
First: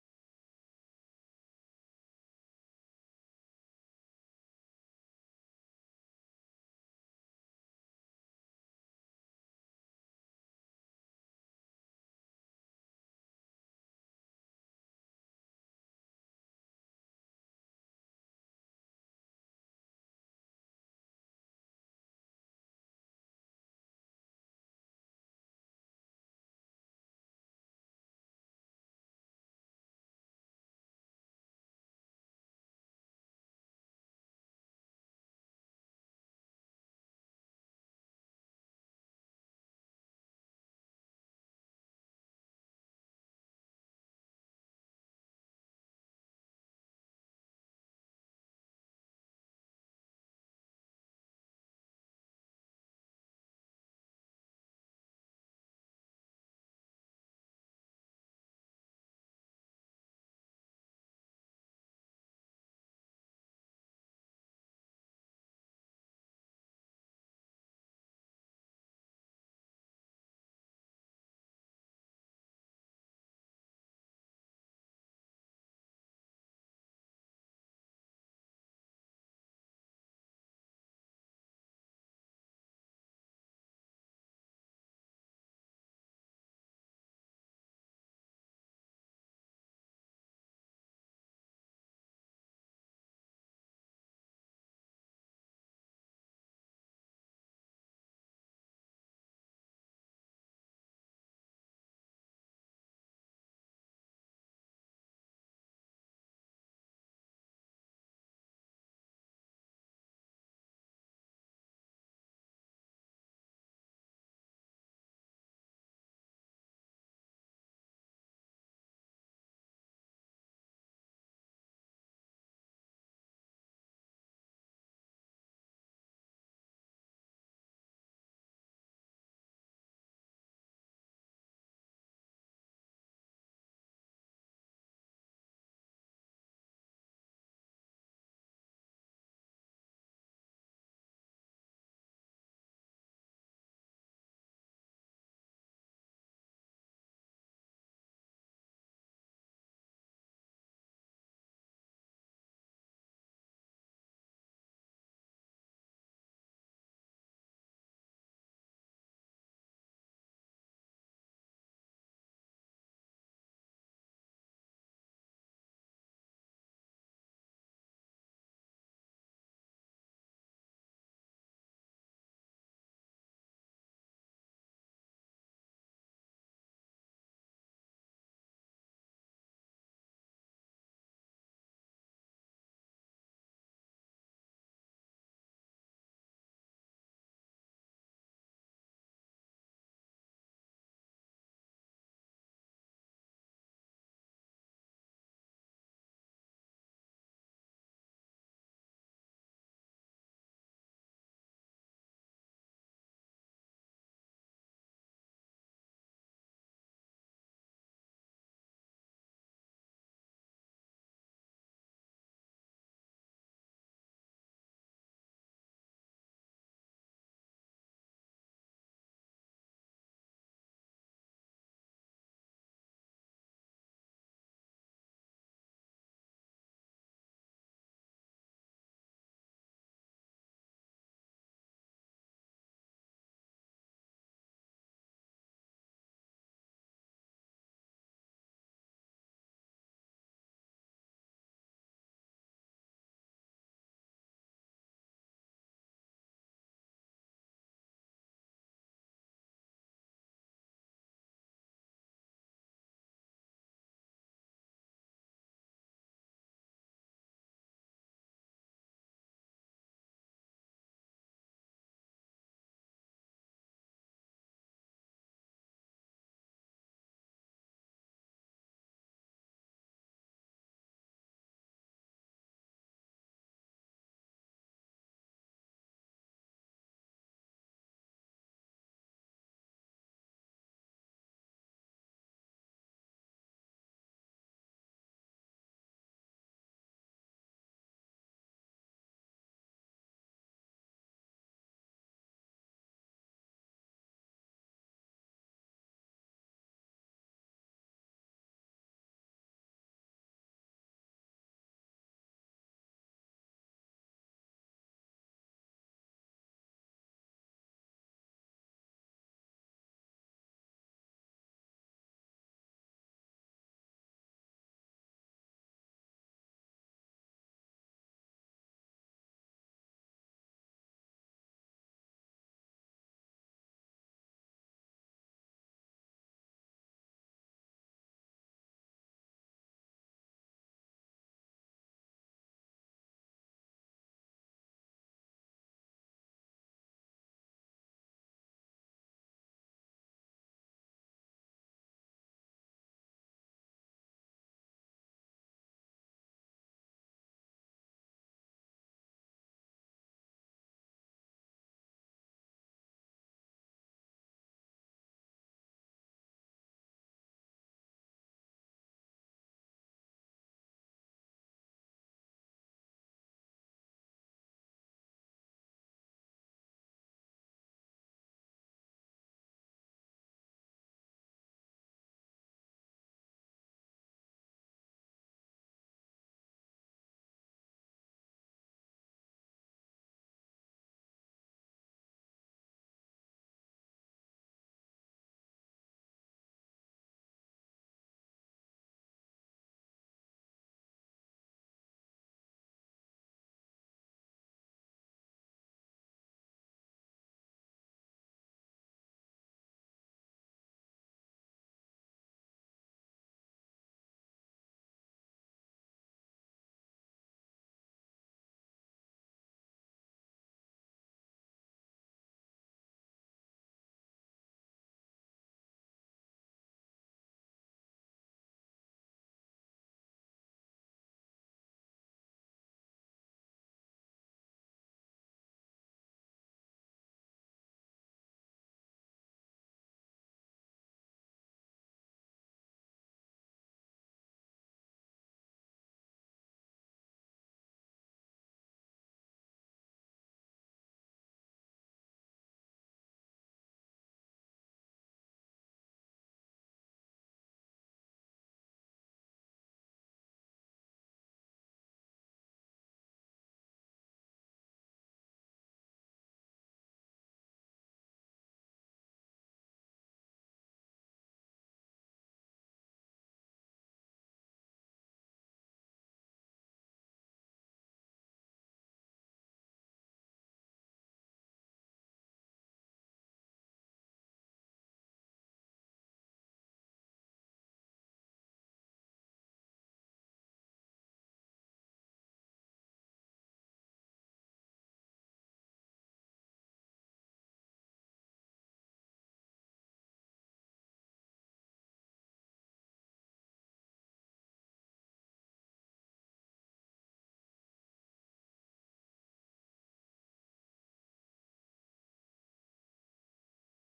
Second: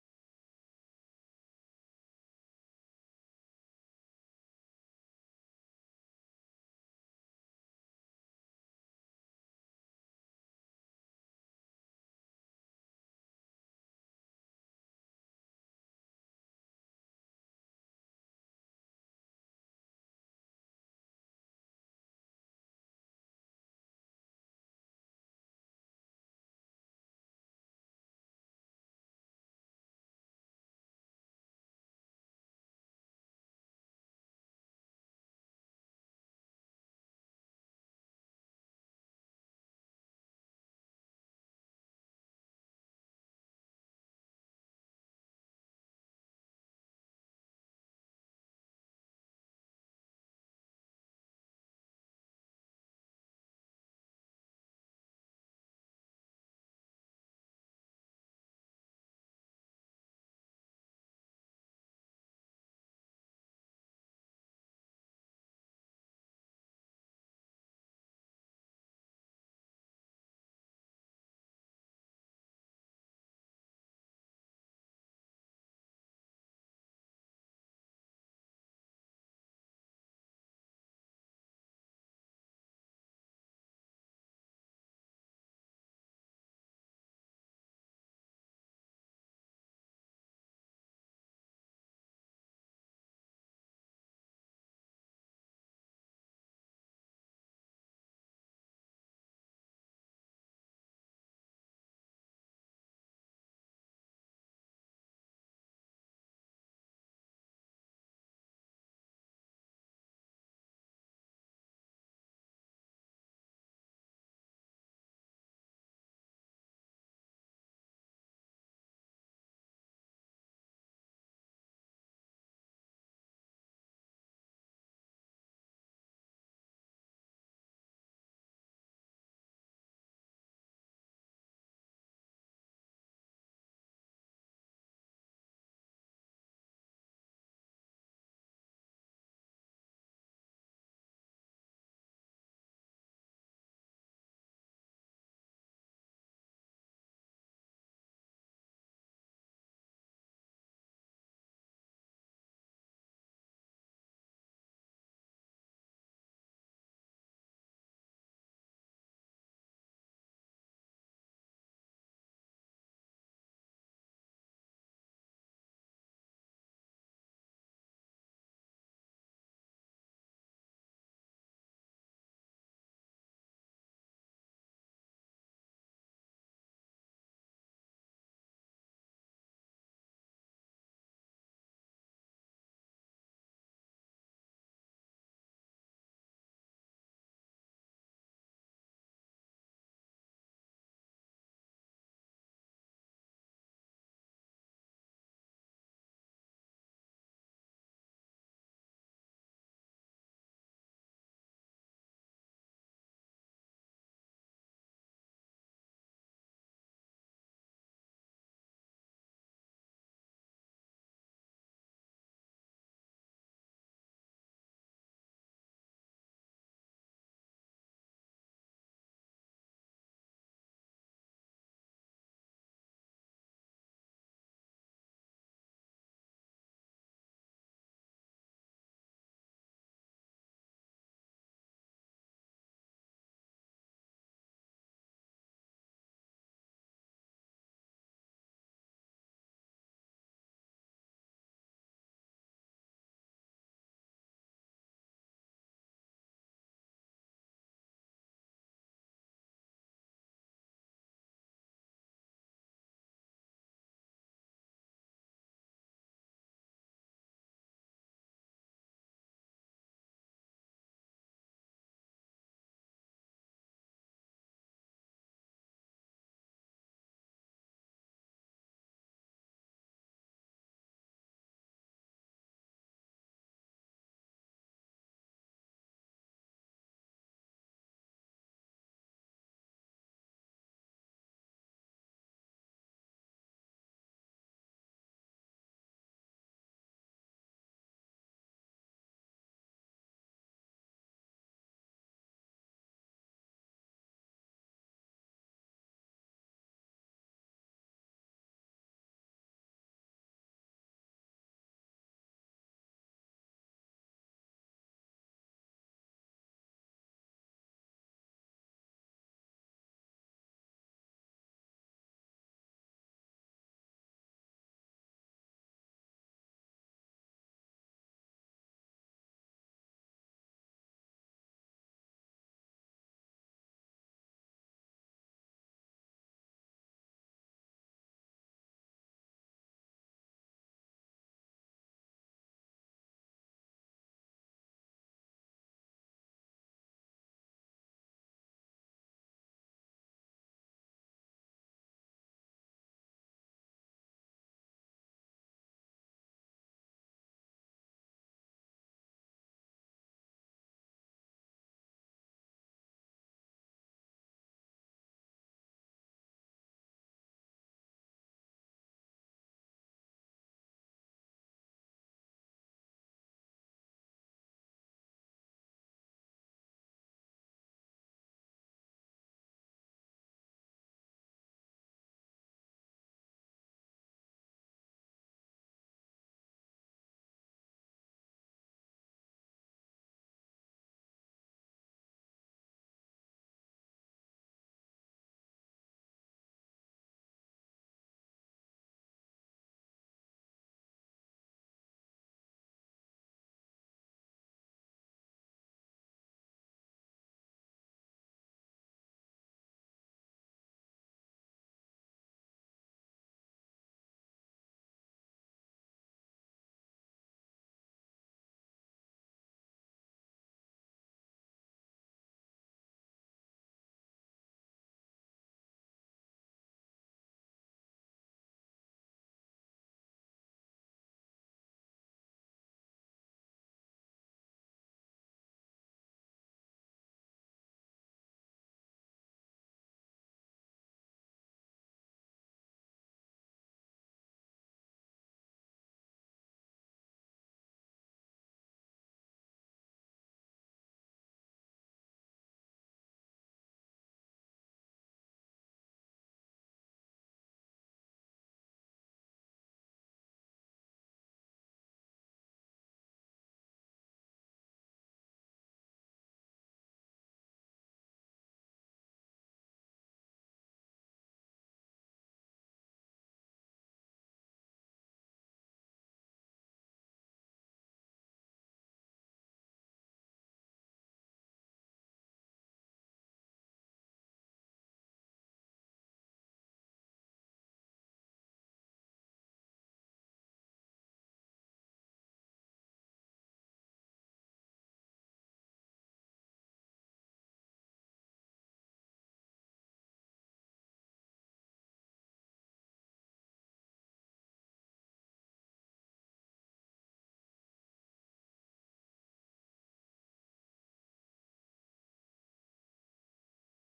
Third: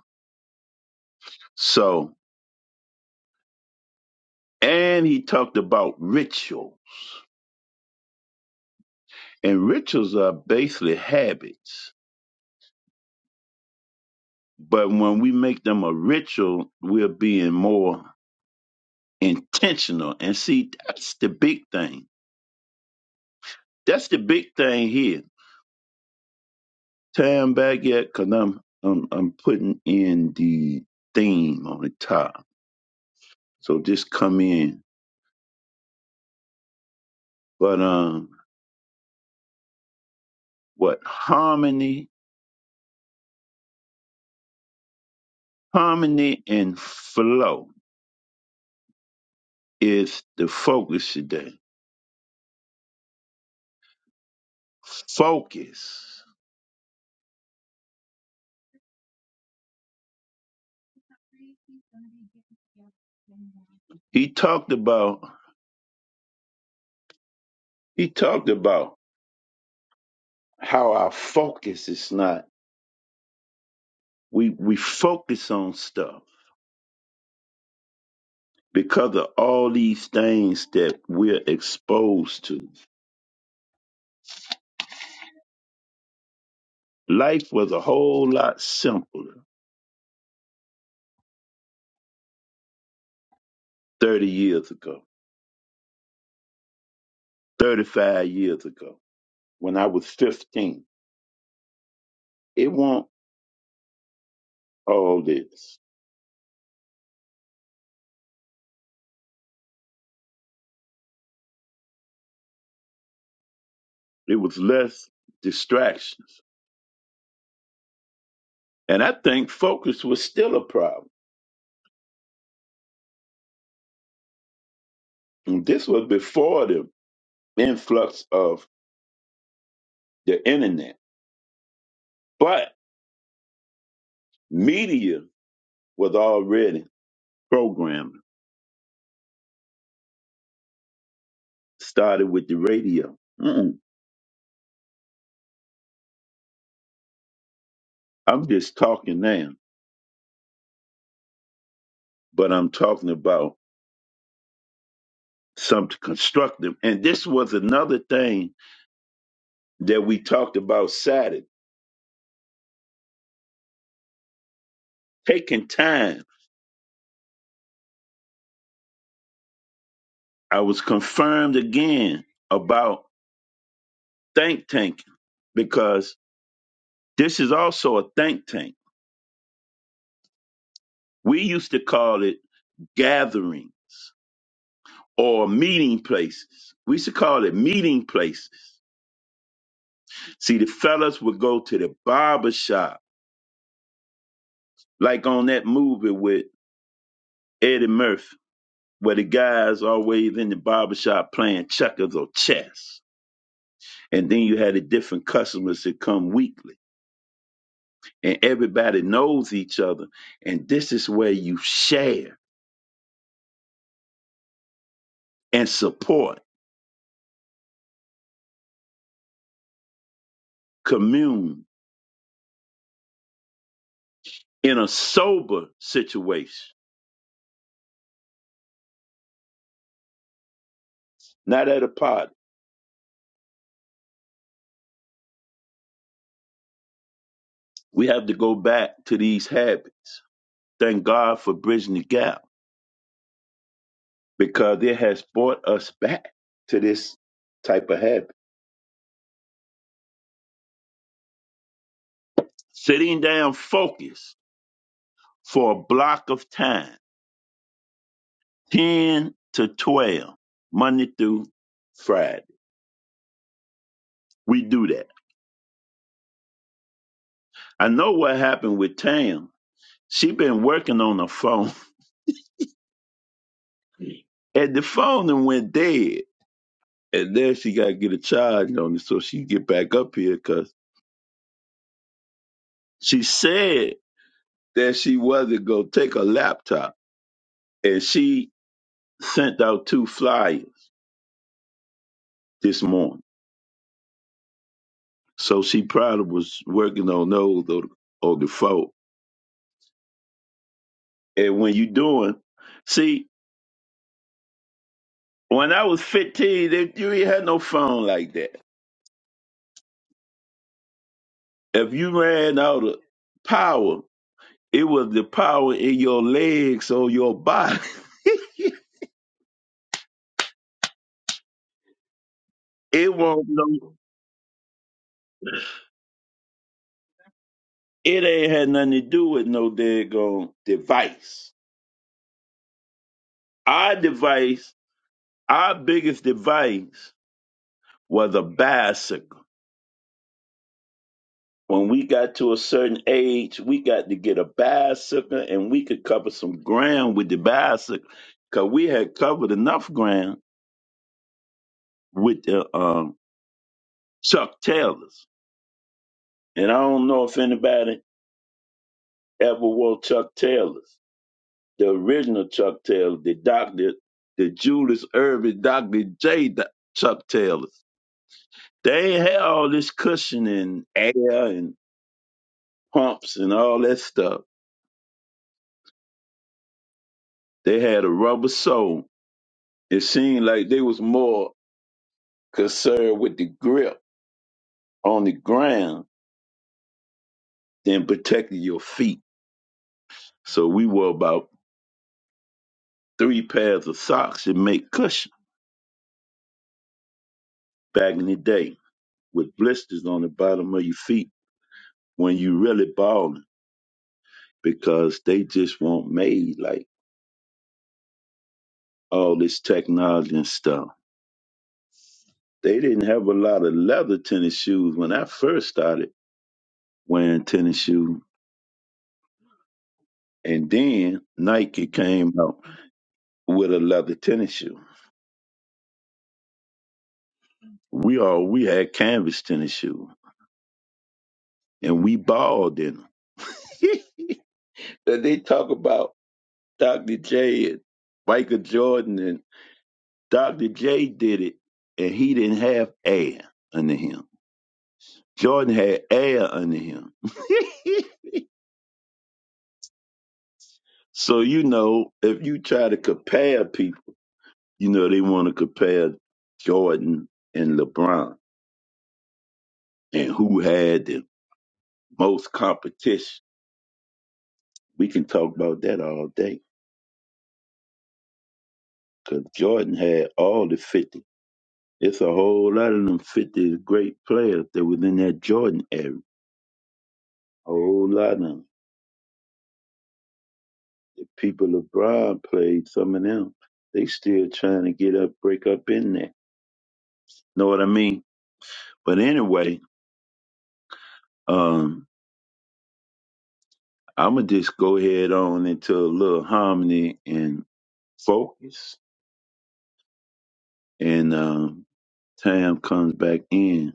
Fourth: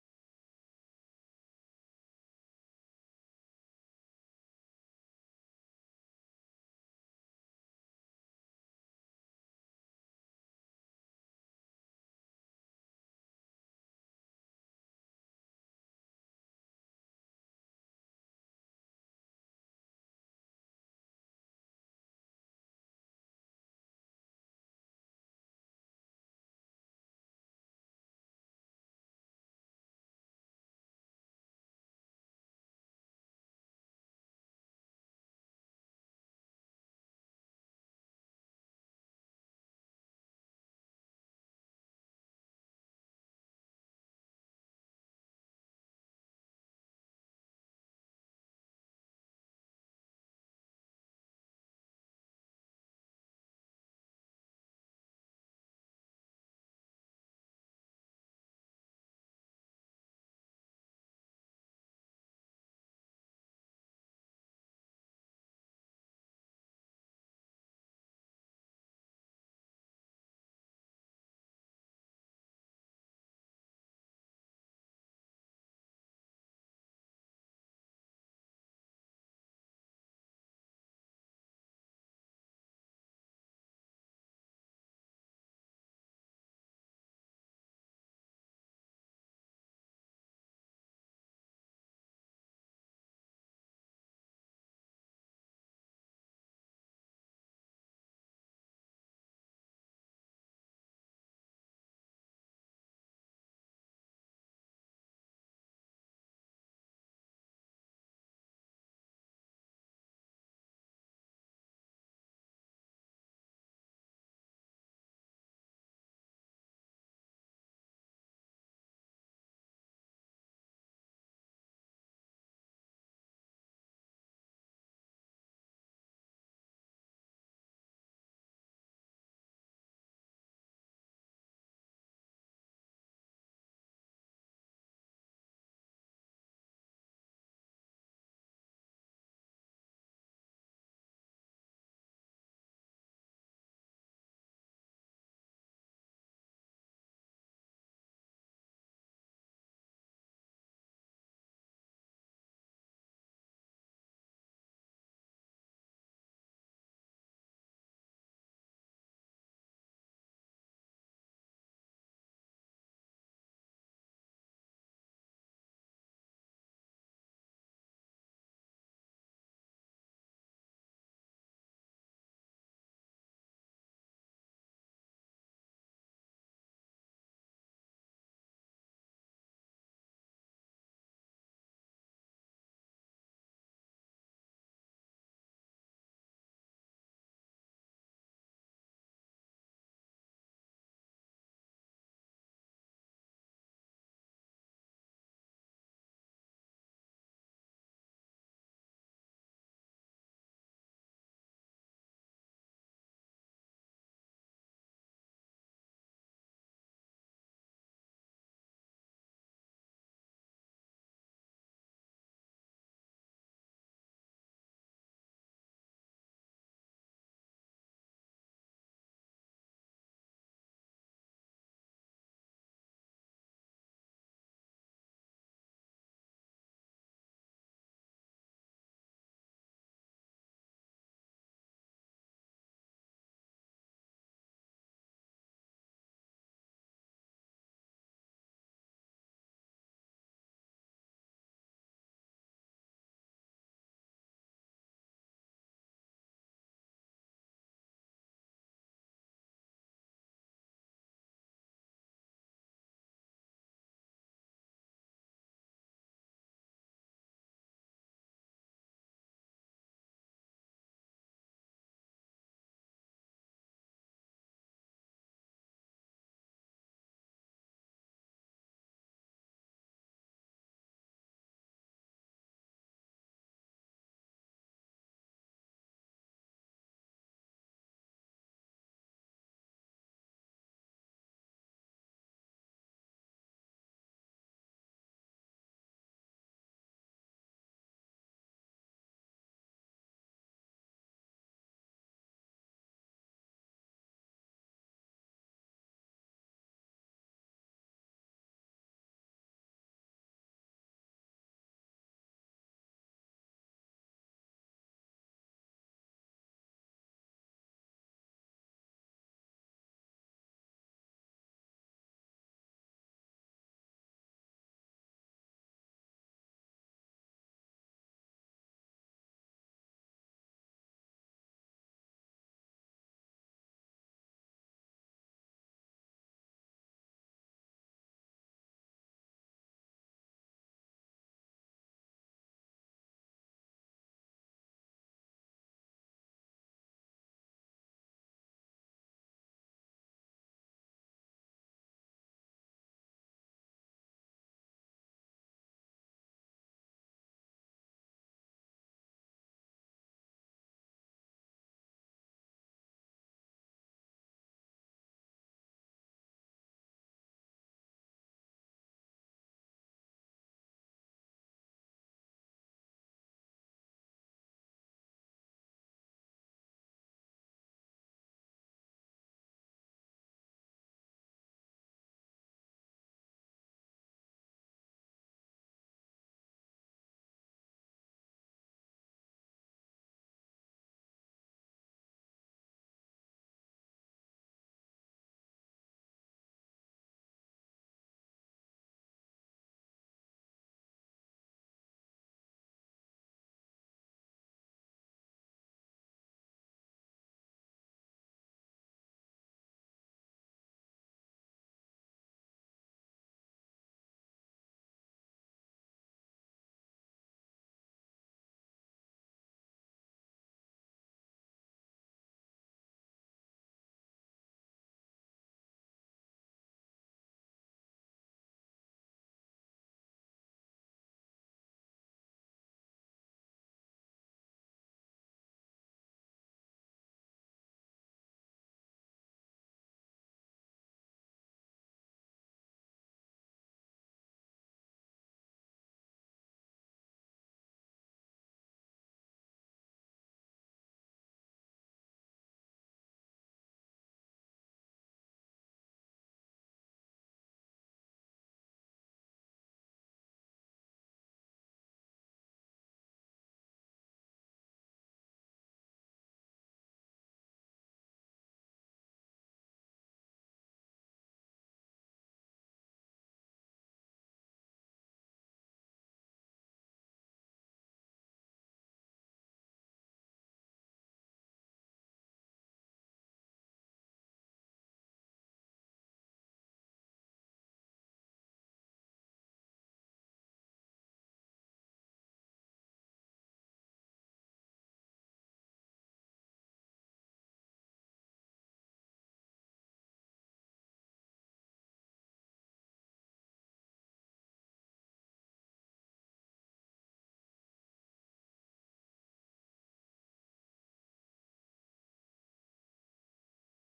Speaker 1: So, and he talked about ritual, and rituals are basically habits. But when we make them a ritual, we're being more intentional. And see, that's the big thing. That's the big thing here. Time back yet, because I'm, I'm, I'm putting in the theme on the top. So just come in. But um, what harmony Harmony and flow is the focus today. Focus. He talked about he talked about how our focus is not we we focus on stuff because of all these things that we're exposed to. Life was a whole lot simpler 30 years ago, 35 years ago, when I was 15. It wasn't all this. It was less distractions And I think focus was still a problem. And this was before the influx of the internet. But media was already programmed, started with the radio. Mm-mm. I'm just talking now, but I'm talking about something constructive. And this was another thing that we talked about Saturday, taking time. I was confirmed again about think tanking because this is also a think tank We used to call it gatherings or meeting places. We used to call it meeting places. See, the fellas would go to the barber shop, like on that movie with Eddie Murphy, where the guys always in the barber shop playing checkers or chess. And then you had the different customers that come weekly, and everybody knows each other. And this is where you share and support, commune in a sober situation, not at a party. We have to go back to these habits. Thank God for bridging the gap because it has brought us back to this type of habit. Sitting down focused for a block of time, 10 to 12, Monday through Friday. We do that. I know what happened with Tam. She been working on the phone and the phone then went dead. And then she got to get a charge on it so she get back up here because she said that she wasn't going to take a laptop. And she sent out two flyers this morning. So she probably was working on those or, or the phone. And when you doing, see, when I was 15, they, you ain't had no phone like that. If you ran out of power, it was the power in your legs or your body. It won't no, it ain't had nothing to do with no daggone device. Our device, our biggest device was a bicycle. When we got to a certain age, we got to get a bicycle and we could cover some ground with the bicycle because we had covered enough ground with the um, Chuck Taylors. And I don't know if anybody ever wore Chuck Taylors, the original Chuck Taylor, the doctor, the Julius Irving, Dr. J. Do- Chuck Taylors. They ain't had all this cushion and air and pumps and all that stuff. They had a rubber sole It seemed like they was more concerned with the grip on the ground than protecting your feet. So we wore about three pairs of socks that make cushion back in the day with blisters on the bottom of your feet when you really balling because they just weren't made like all this technology and stuff. They didn't have a lot of leather tennis shoes when I first started wearing tennis shoes. And then Nike came out with a leather tennis shoe. We all we had canvas tennis shoes, and we balled in them. that they talk about Dr. J and Michael Jordan, and Dr. J did it, and he didn't have air under him. Jordan had air under him. so you know, if you try to compare people, you know they want to compare Jordan and LeBron and who had the most competition. We can talk about that all day because Jordan had all the 50 It's a whole lot of them 50 great players that was in that Jordan era. A whole lot of them. The people LeBron played, some of them, they still trying to get up, break up in there. Know what I mean? But anyway, um, I'm going to just go ahead on into a little harmony and focus. And um, Tam comes back in.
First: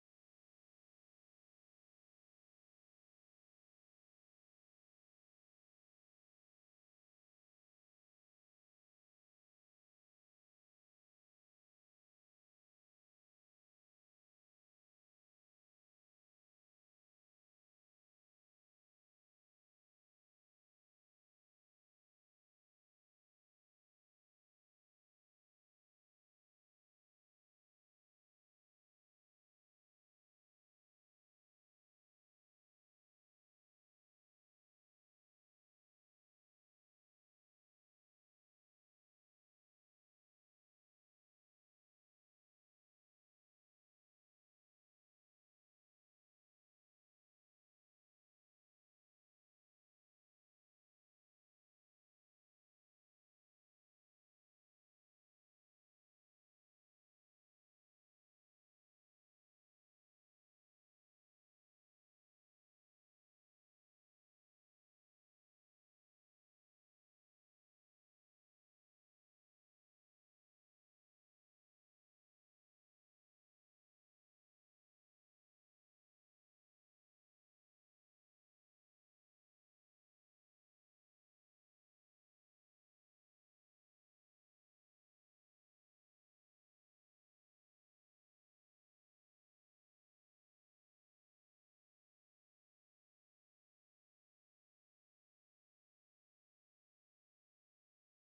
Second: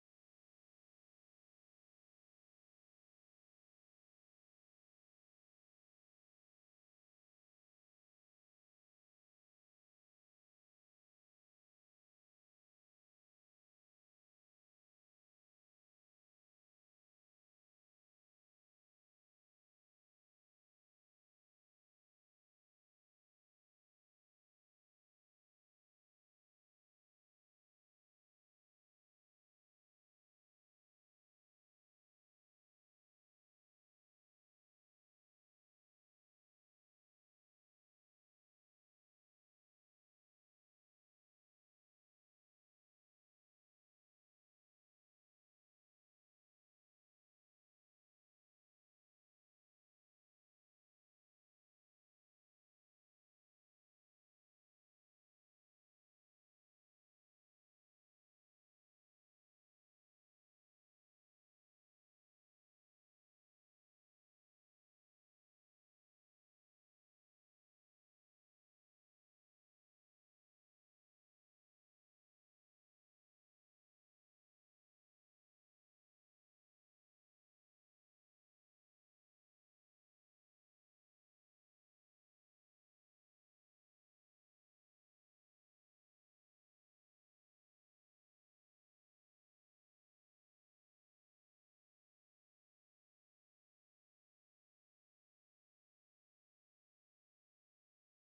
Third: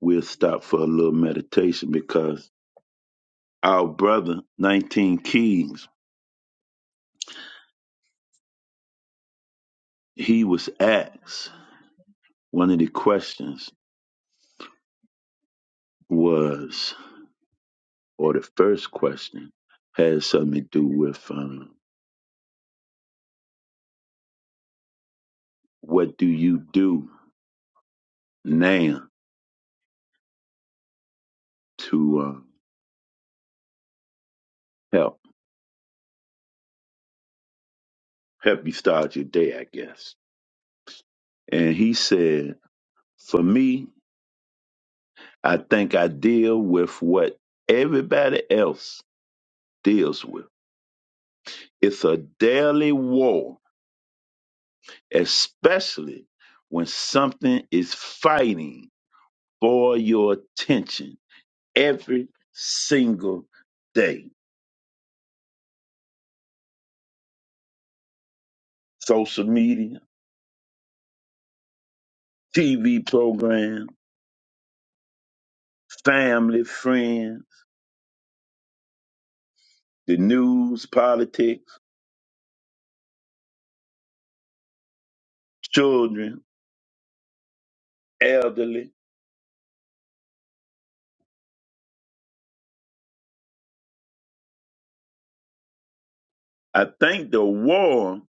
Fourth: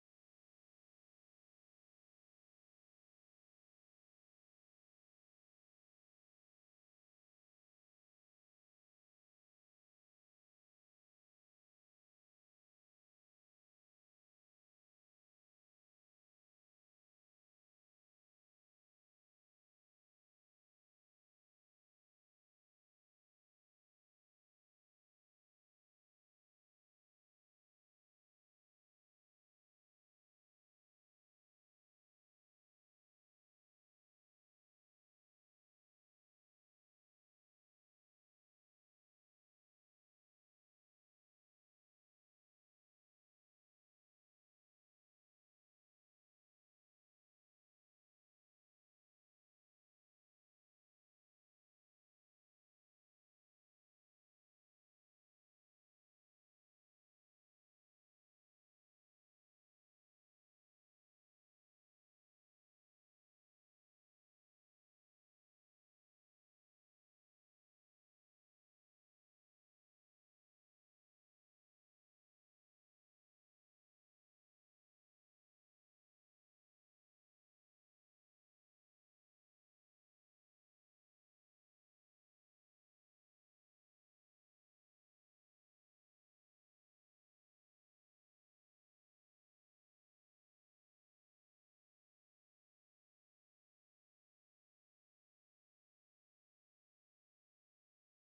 Speaker 1: We'll stop for a little meditation because our brother, 19 Keys, he was asked. One of the questions was, or the first question, had something to do with um, what do you do now to um help help you start your day, I guess. And he said, for me, I think I deal with what everybody else deals with. It's a daily war, especially when something is fighting for your attention every single day. Social media, TV program, family, friends, the news, politics, children, elderly. I think the war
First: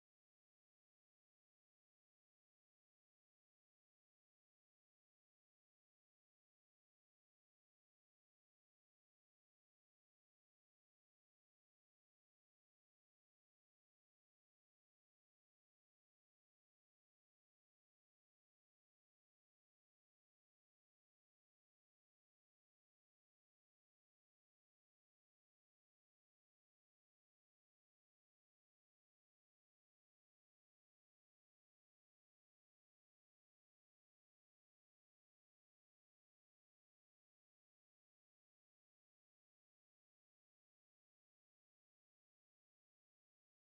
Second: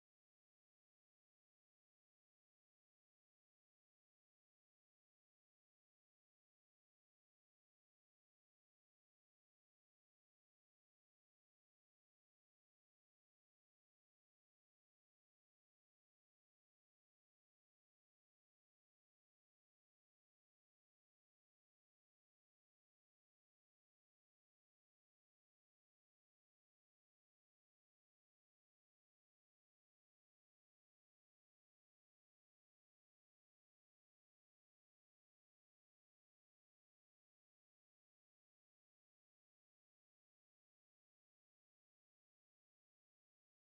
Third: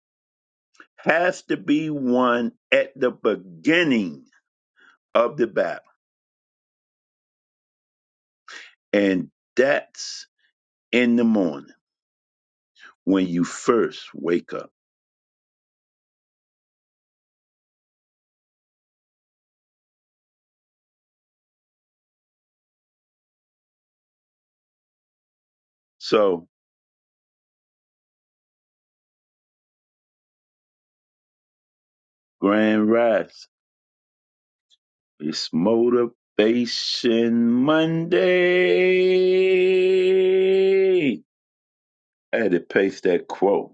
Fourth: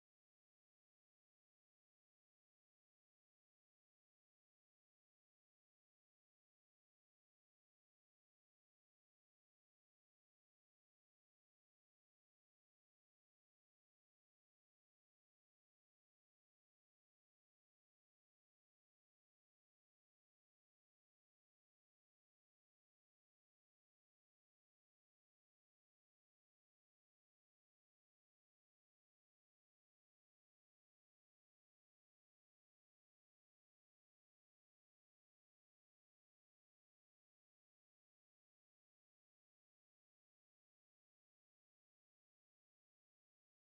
Speaker 1: has to be won at the beginning of the battle. And that's in the morning when you first wake up. So, Grand Rise. It's Motivation Monday. I had to paste that quote.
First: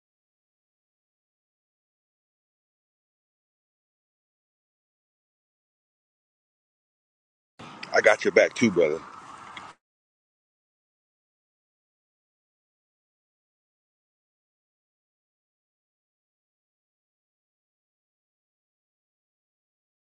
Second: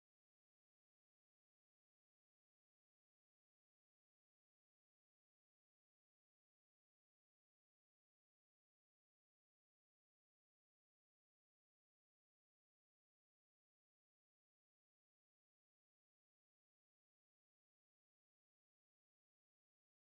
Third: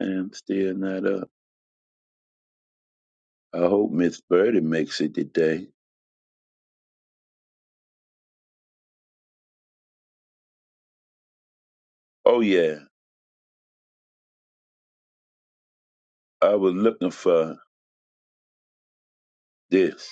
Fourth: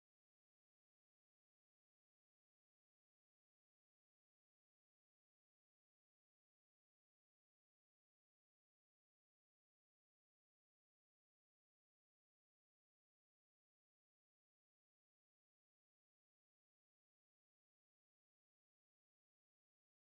Speaker 1: I'm still not up. I hope Miss Birdie makes it today.
Speaker 2: I got your back too, brother.
Speaker 1: Oh yeah, I was looking for this.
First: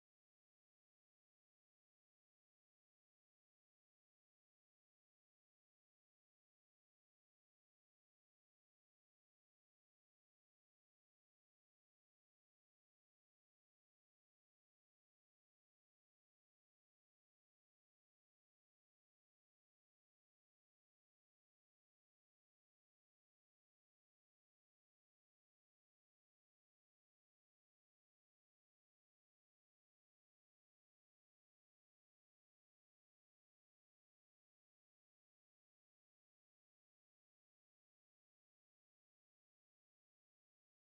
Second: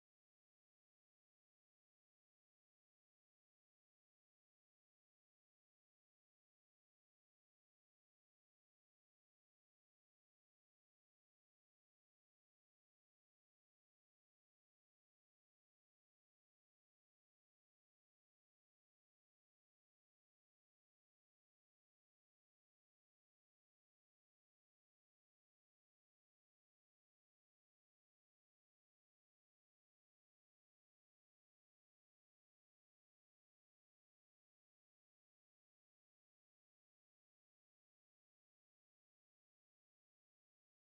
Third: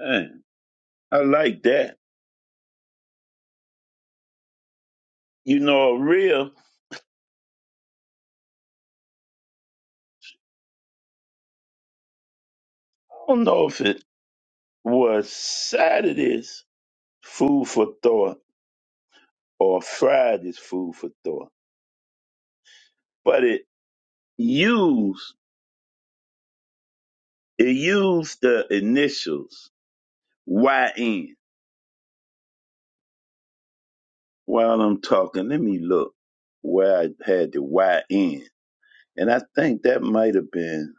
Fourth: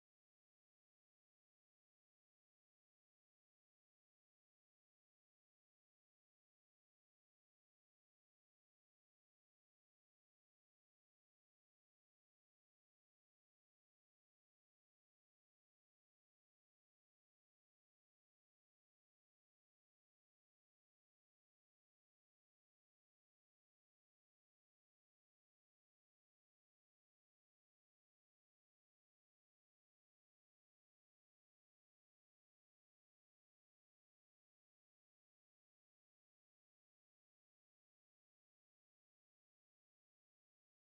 Speaker 1: Man, I like that. You know, a real. I don't know if it was Saturday's food for thought or Friday's food for thought, but it used it used the initials YN. While I'm talking, let me look where I had the YN. And I think that might have been,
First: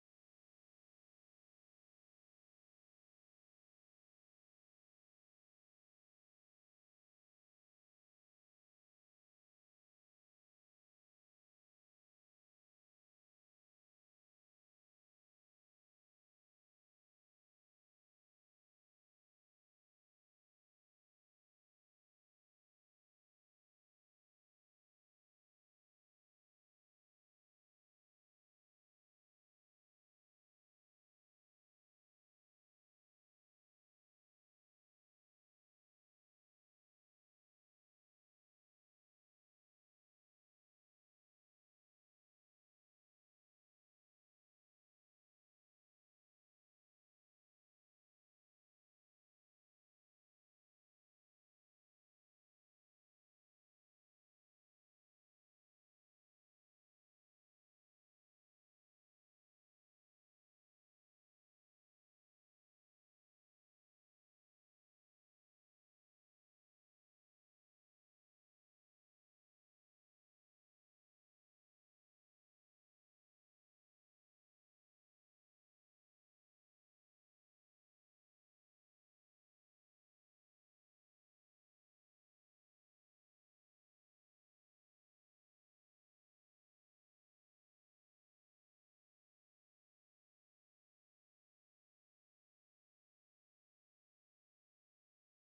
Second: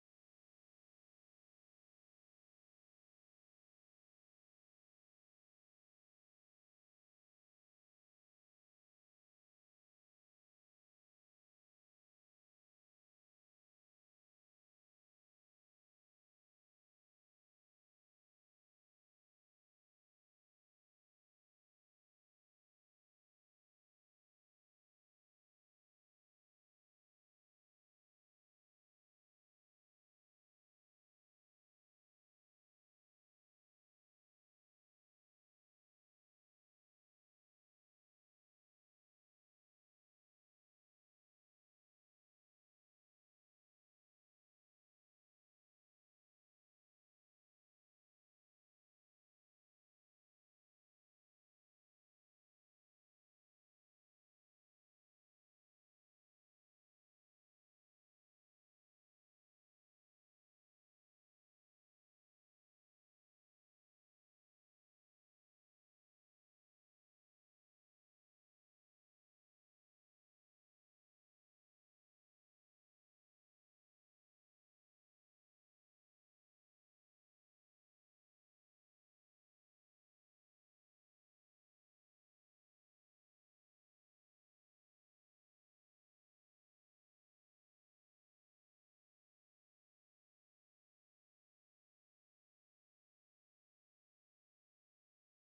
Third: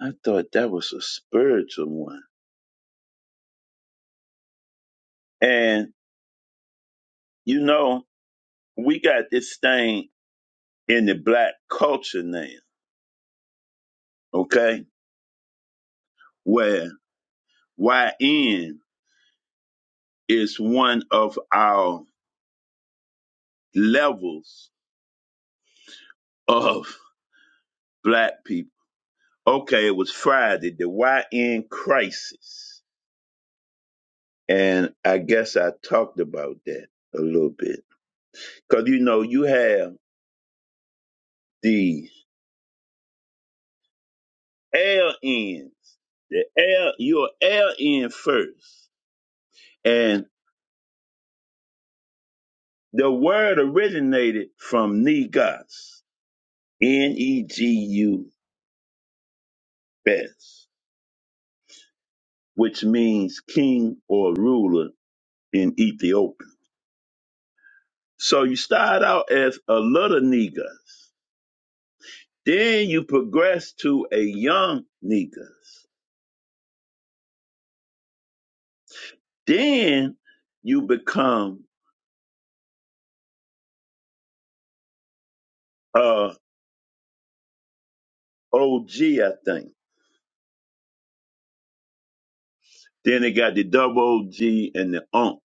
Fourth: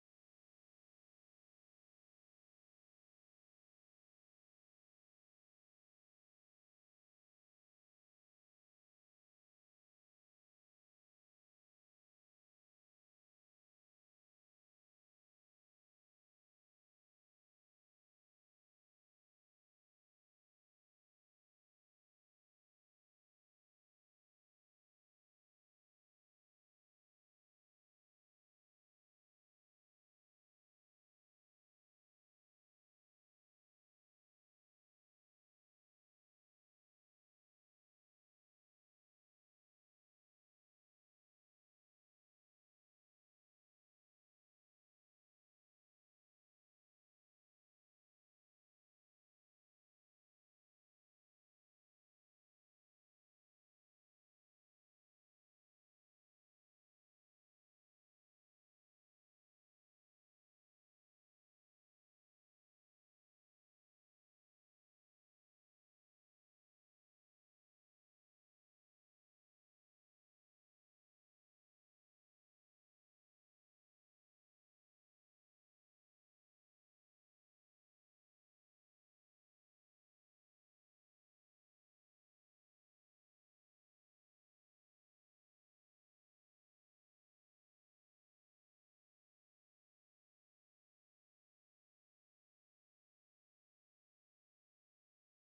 Speaker 1: I thought that was a spiritual one. And, you know, we got this thing in the black culture now, okay, where YN is one of our levels of black people. Okay, it was Friday, the YN crisis. And I guess I talked about that a little bit. Because, you know, you have the LNs, the L, you're LN first. And the word originated from Negus, N E G U S, which means king or ruler in Ethiopia. So you start out as a little Negus, then you progress to a young Negus Then you become uh OG, I think. Then they got the double OG and the ump.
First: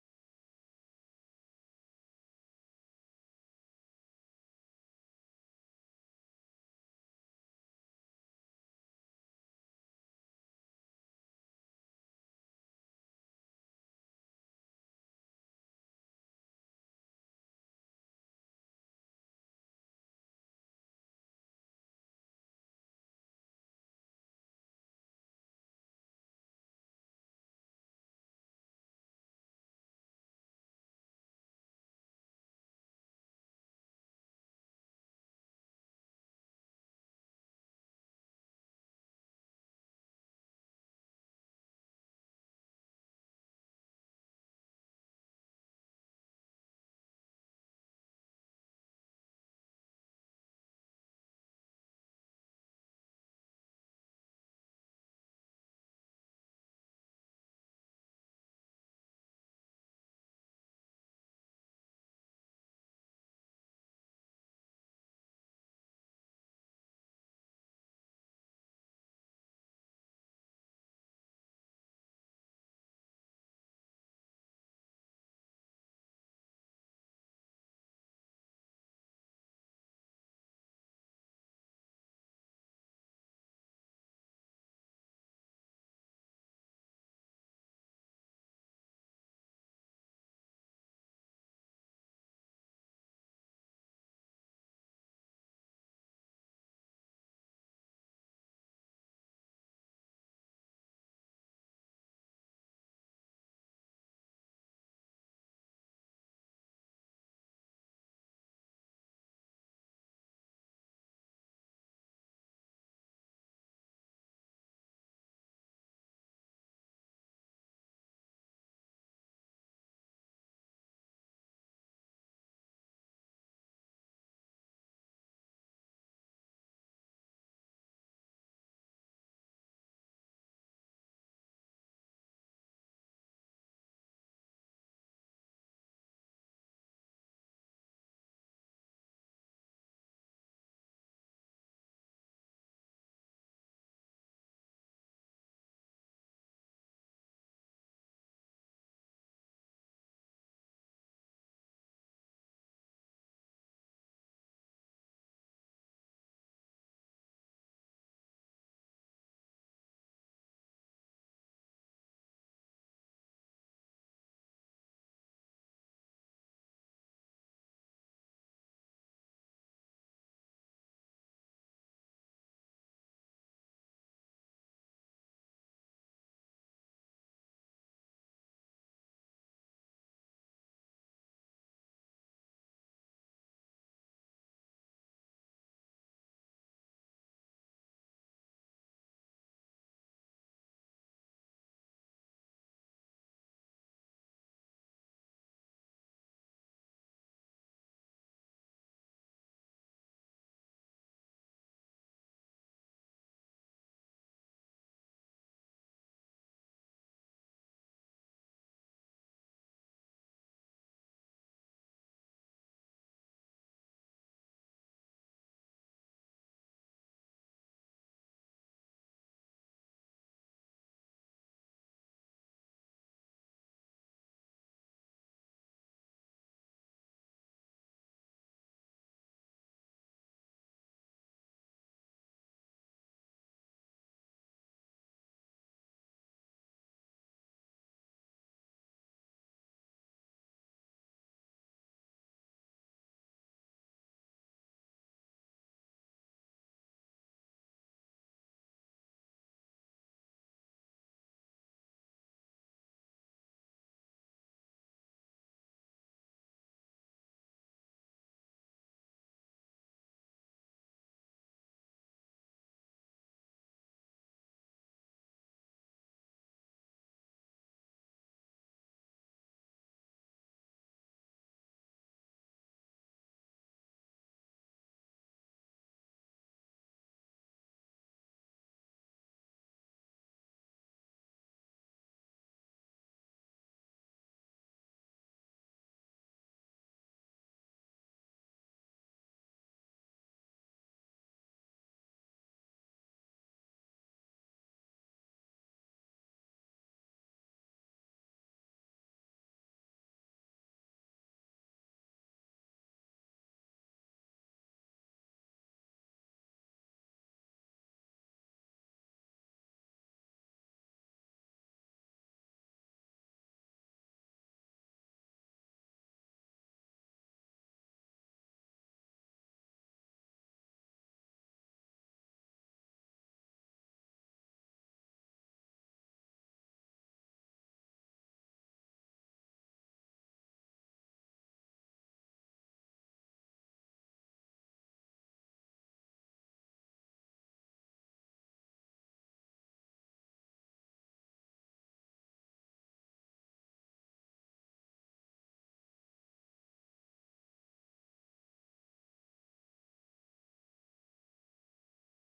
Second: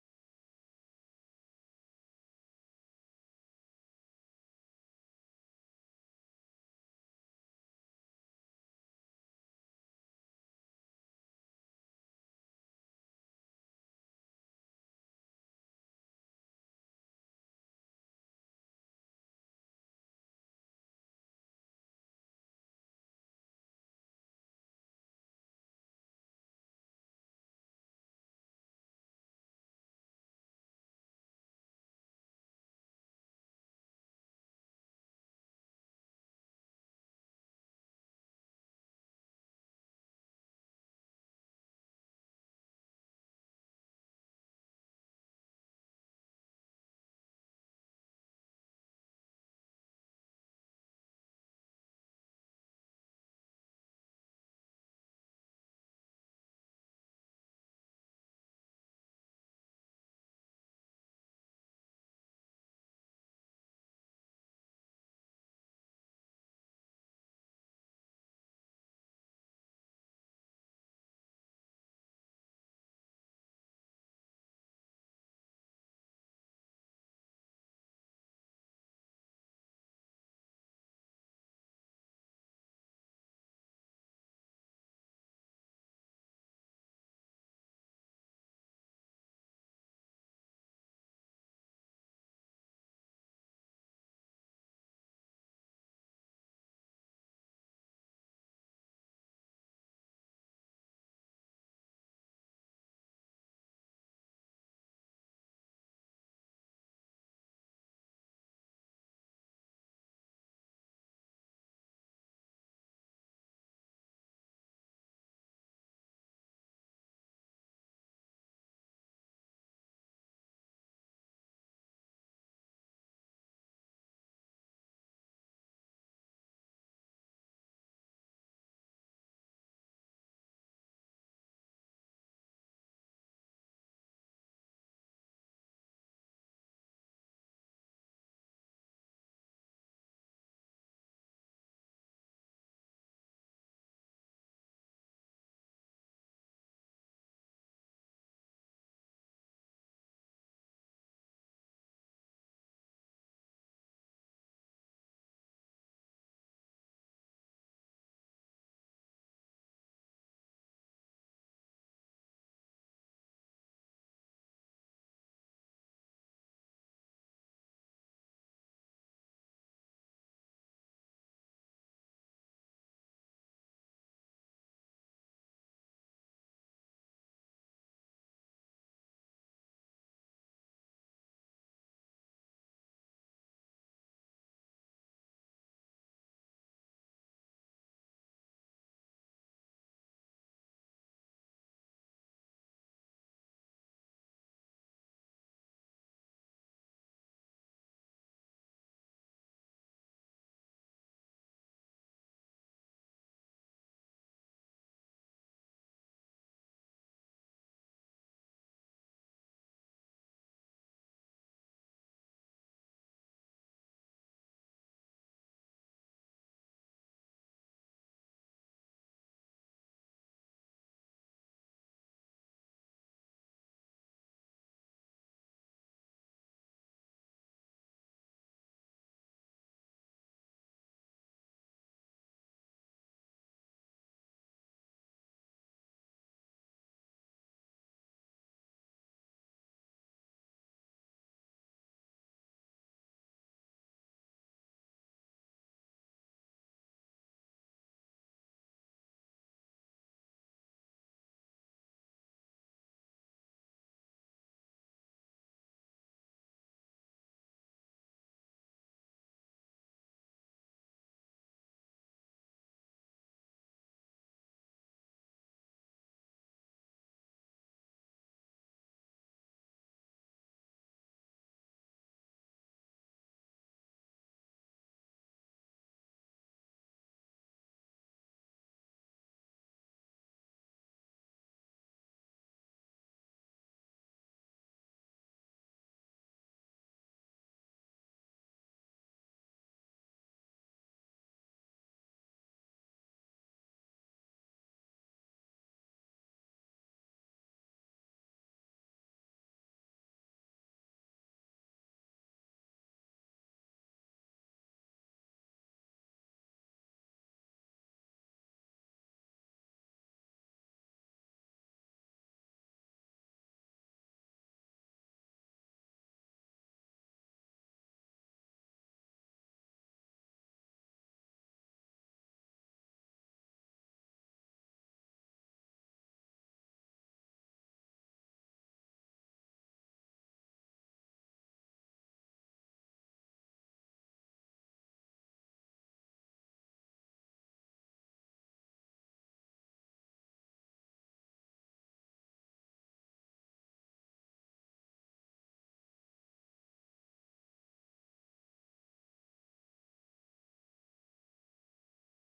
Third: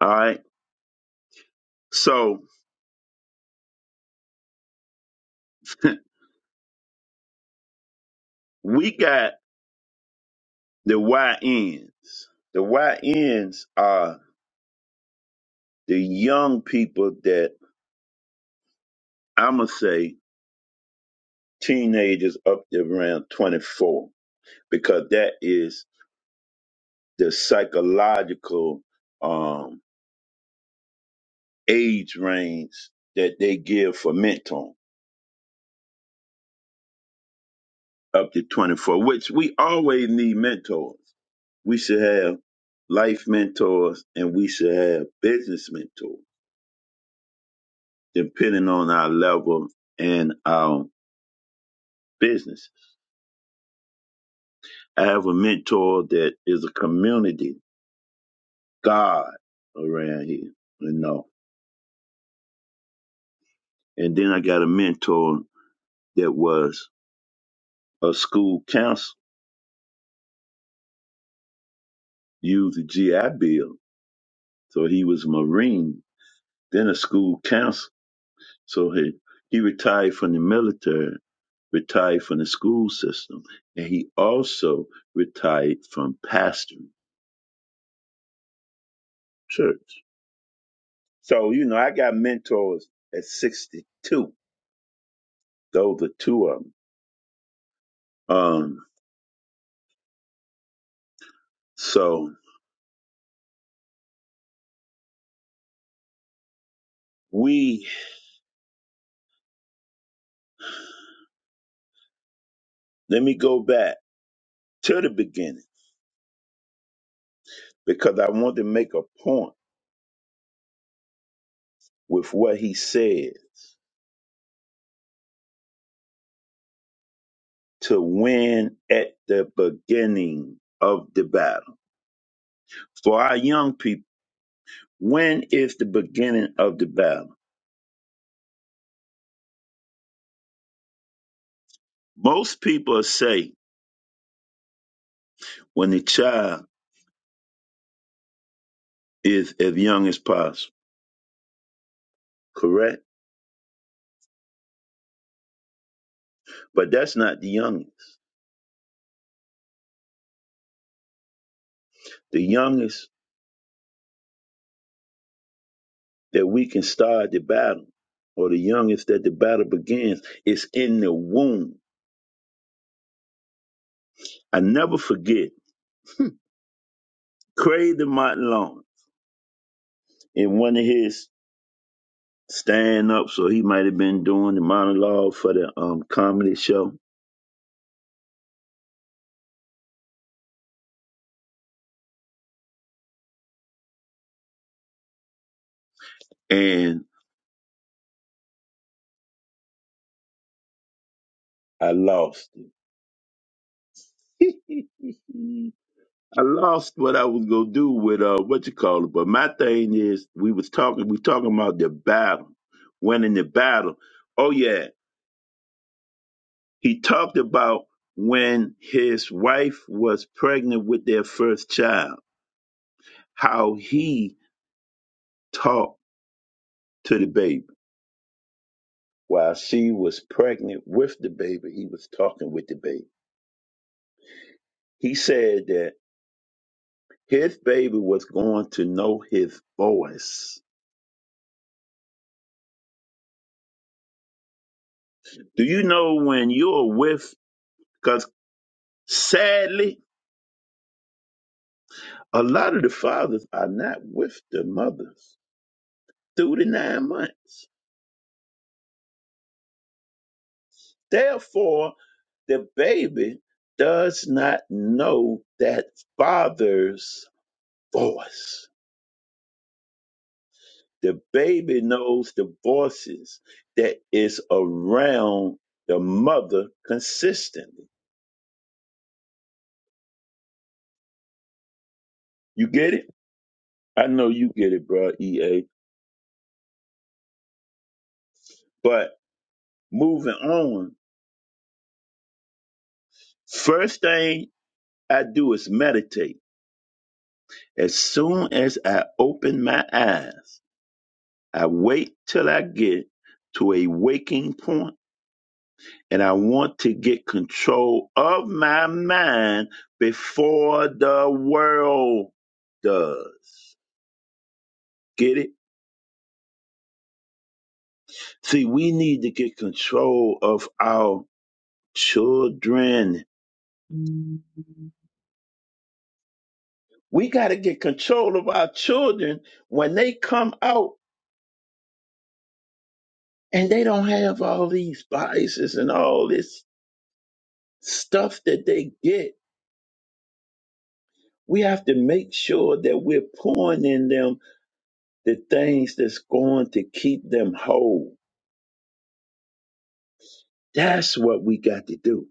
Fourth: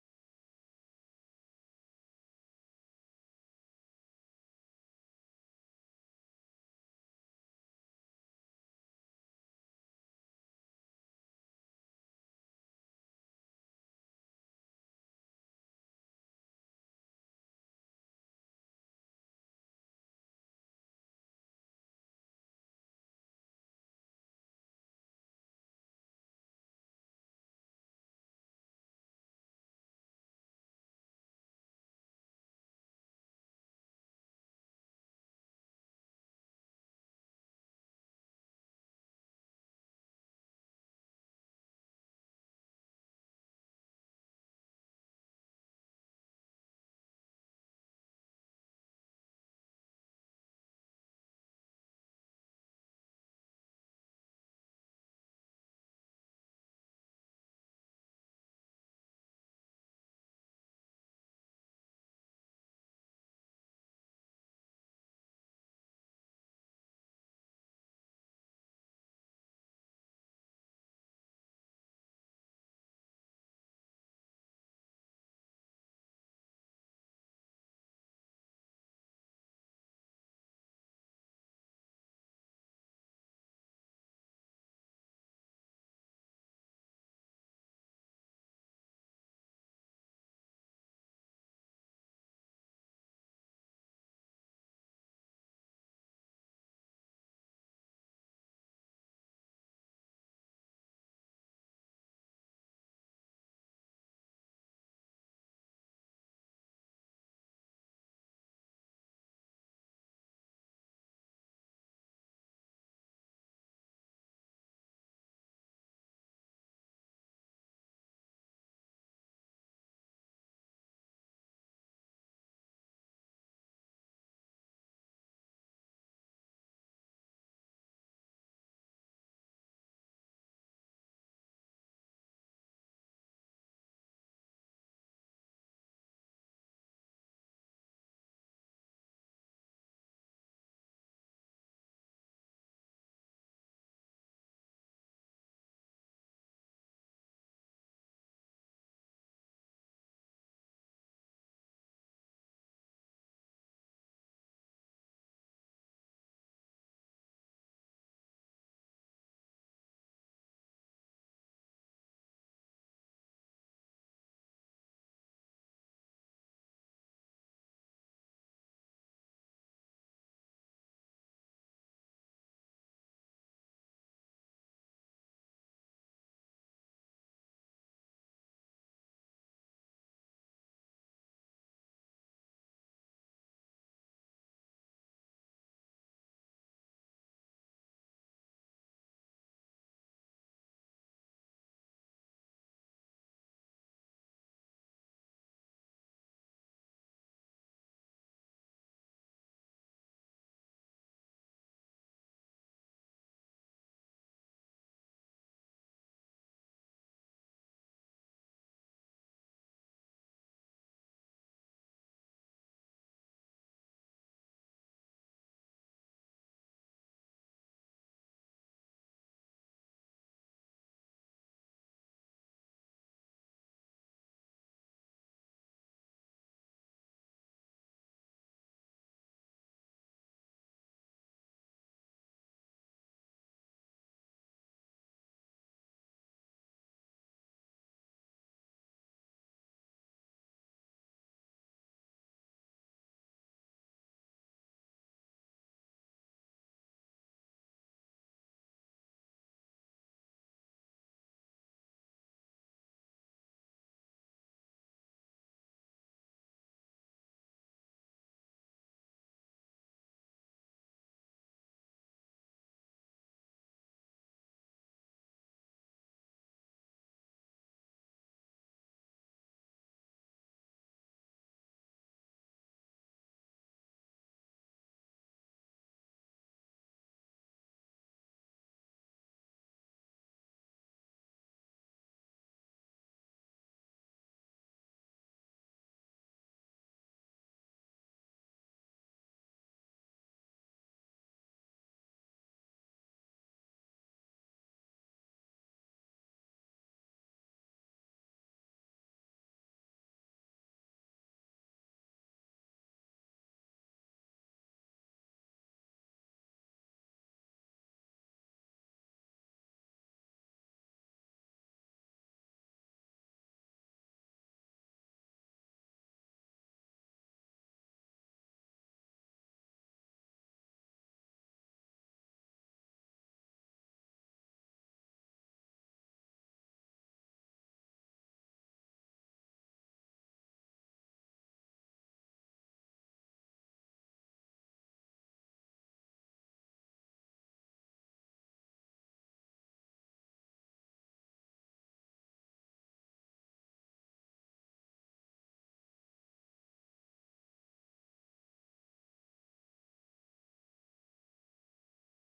Speaker 1: All right. So we got the YNs. The YNs are the young people that I'ma say teenagers up to around 24, because that is the psychological um, age range that they give for mentoring. up to 24, which we always need mentors. We should have life mentors and we should have business mentors, depending on our level and our business. I have a mentor that is a community god around here, you know. And then I got a mentor that was a school counselor, used the GI Bill. So he was a Marine, then a school counselor. So he, he retired from the military retired from the school system, and he also retired from pastoring church. So you know, I got mentors at 62. Those are two of them. Um, so we let me go back to the beginning because I want to make a point with what he says to win at the beginning of the battle. For our young people, when is the beginning of the battle? Most people say when the child is as young as possible, correct? But that's not the youngest. The youngest that we can start the battle, or the youngest that the battle begins, is in the womb. I never forget Craig Martin Long in one of his stand ups, or he might have been doing the monologue for the um, comedy show, and I lost it. I lost what I was gonna do with uh what you call it, but my thing is we was talking we talking about the battle, winning the battle. Oh yeah, he talked about when his wife was pregnant with their first child, how he talked to the baby while she was pregnant with the baby. He was talking with the baby. He said that his baby was going to know his voice. Do you know when you're with? Because sadly A lot of the fathers are not with the mothers through the nine months. Therefore, the baby does not know that father's voice. The baby knows the voices that is around the mother consistently. You get it? I know you get it, bro, EA. But moving on, first thing I do is meditate. As soon as I open my eyes, I wait till I get to a waking point and I want to get control of my mind before the world does. Get it? See, we need to get control of our children. We got to get control of our children when they come out and they don't have all these biases and all this stuff that they get. We have to make sure that we're pouring in them the things that's going to keep them whole. That's what we got to do.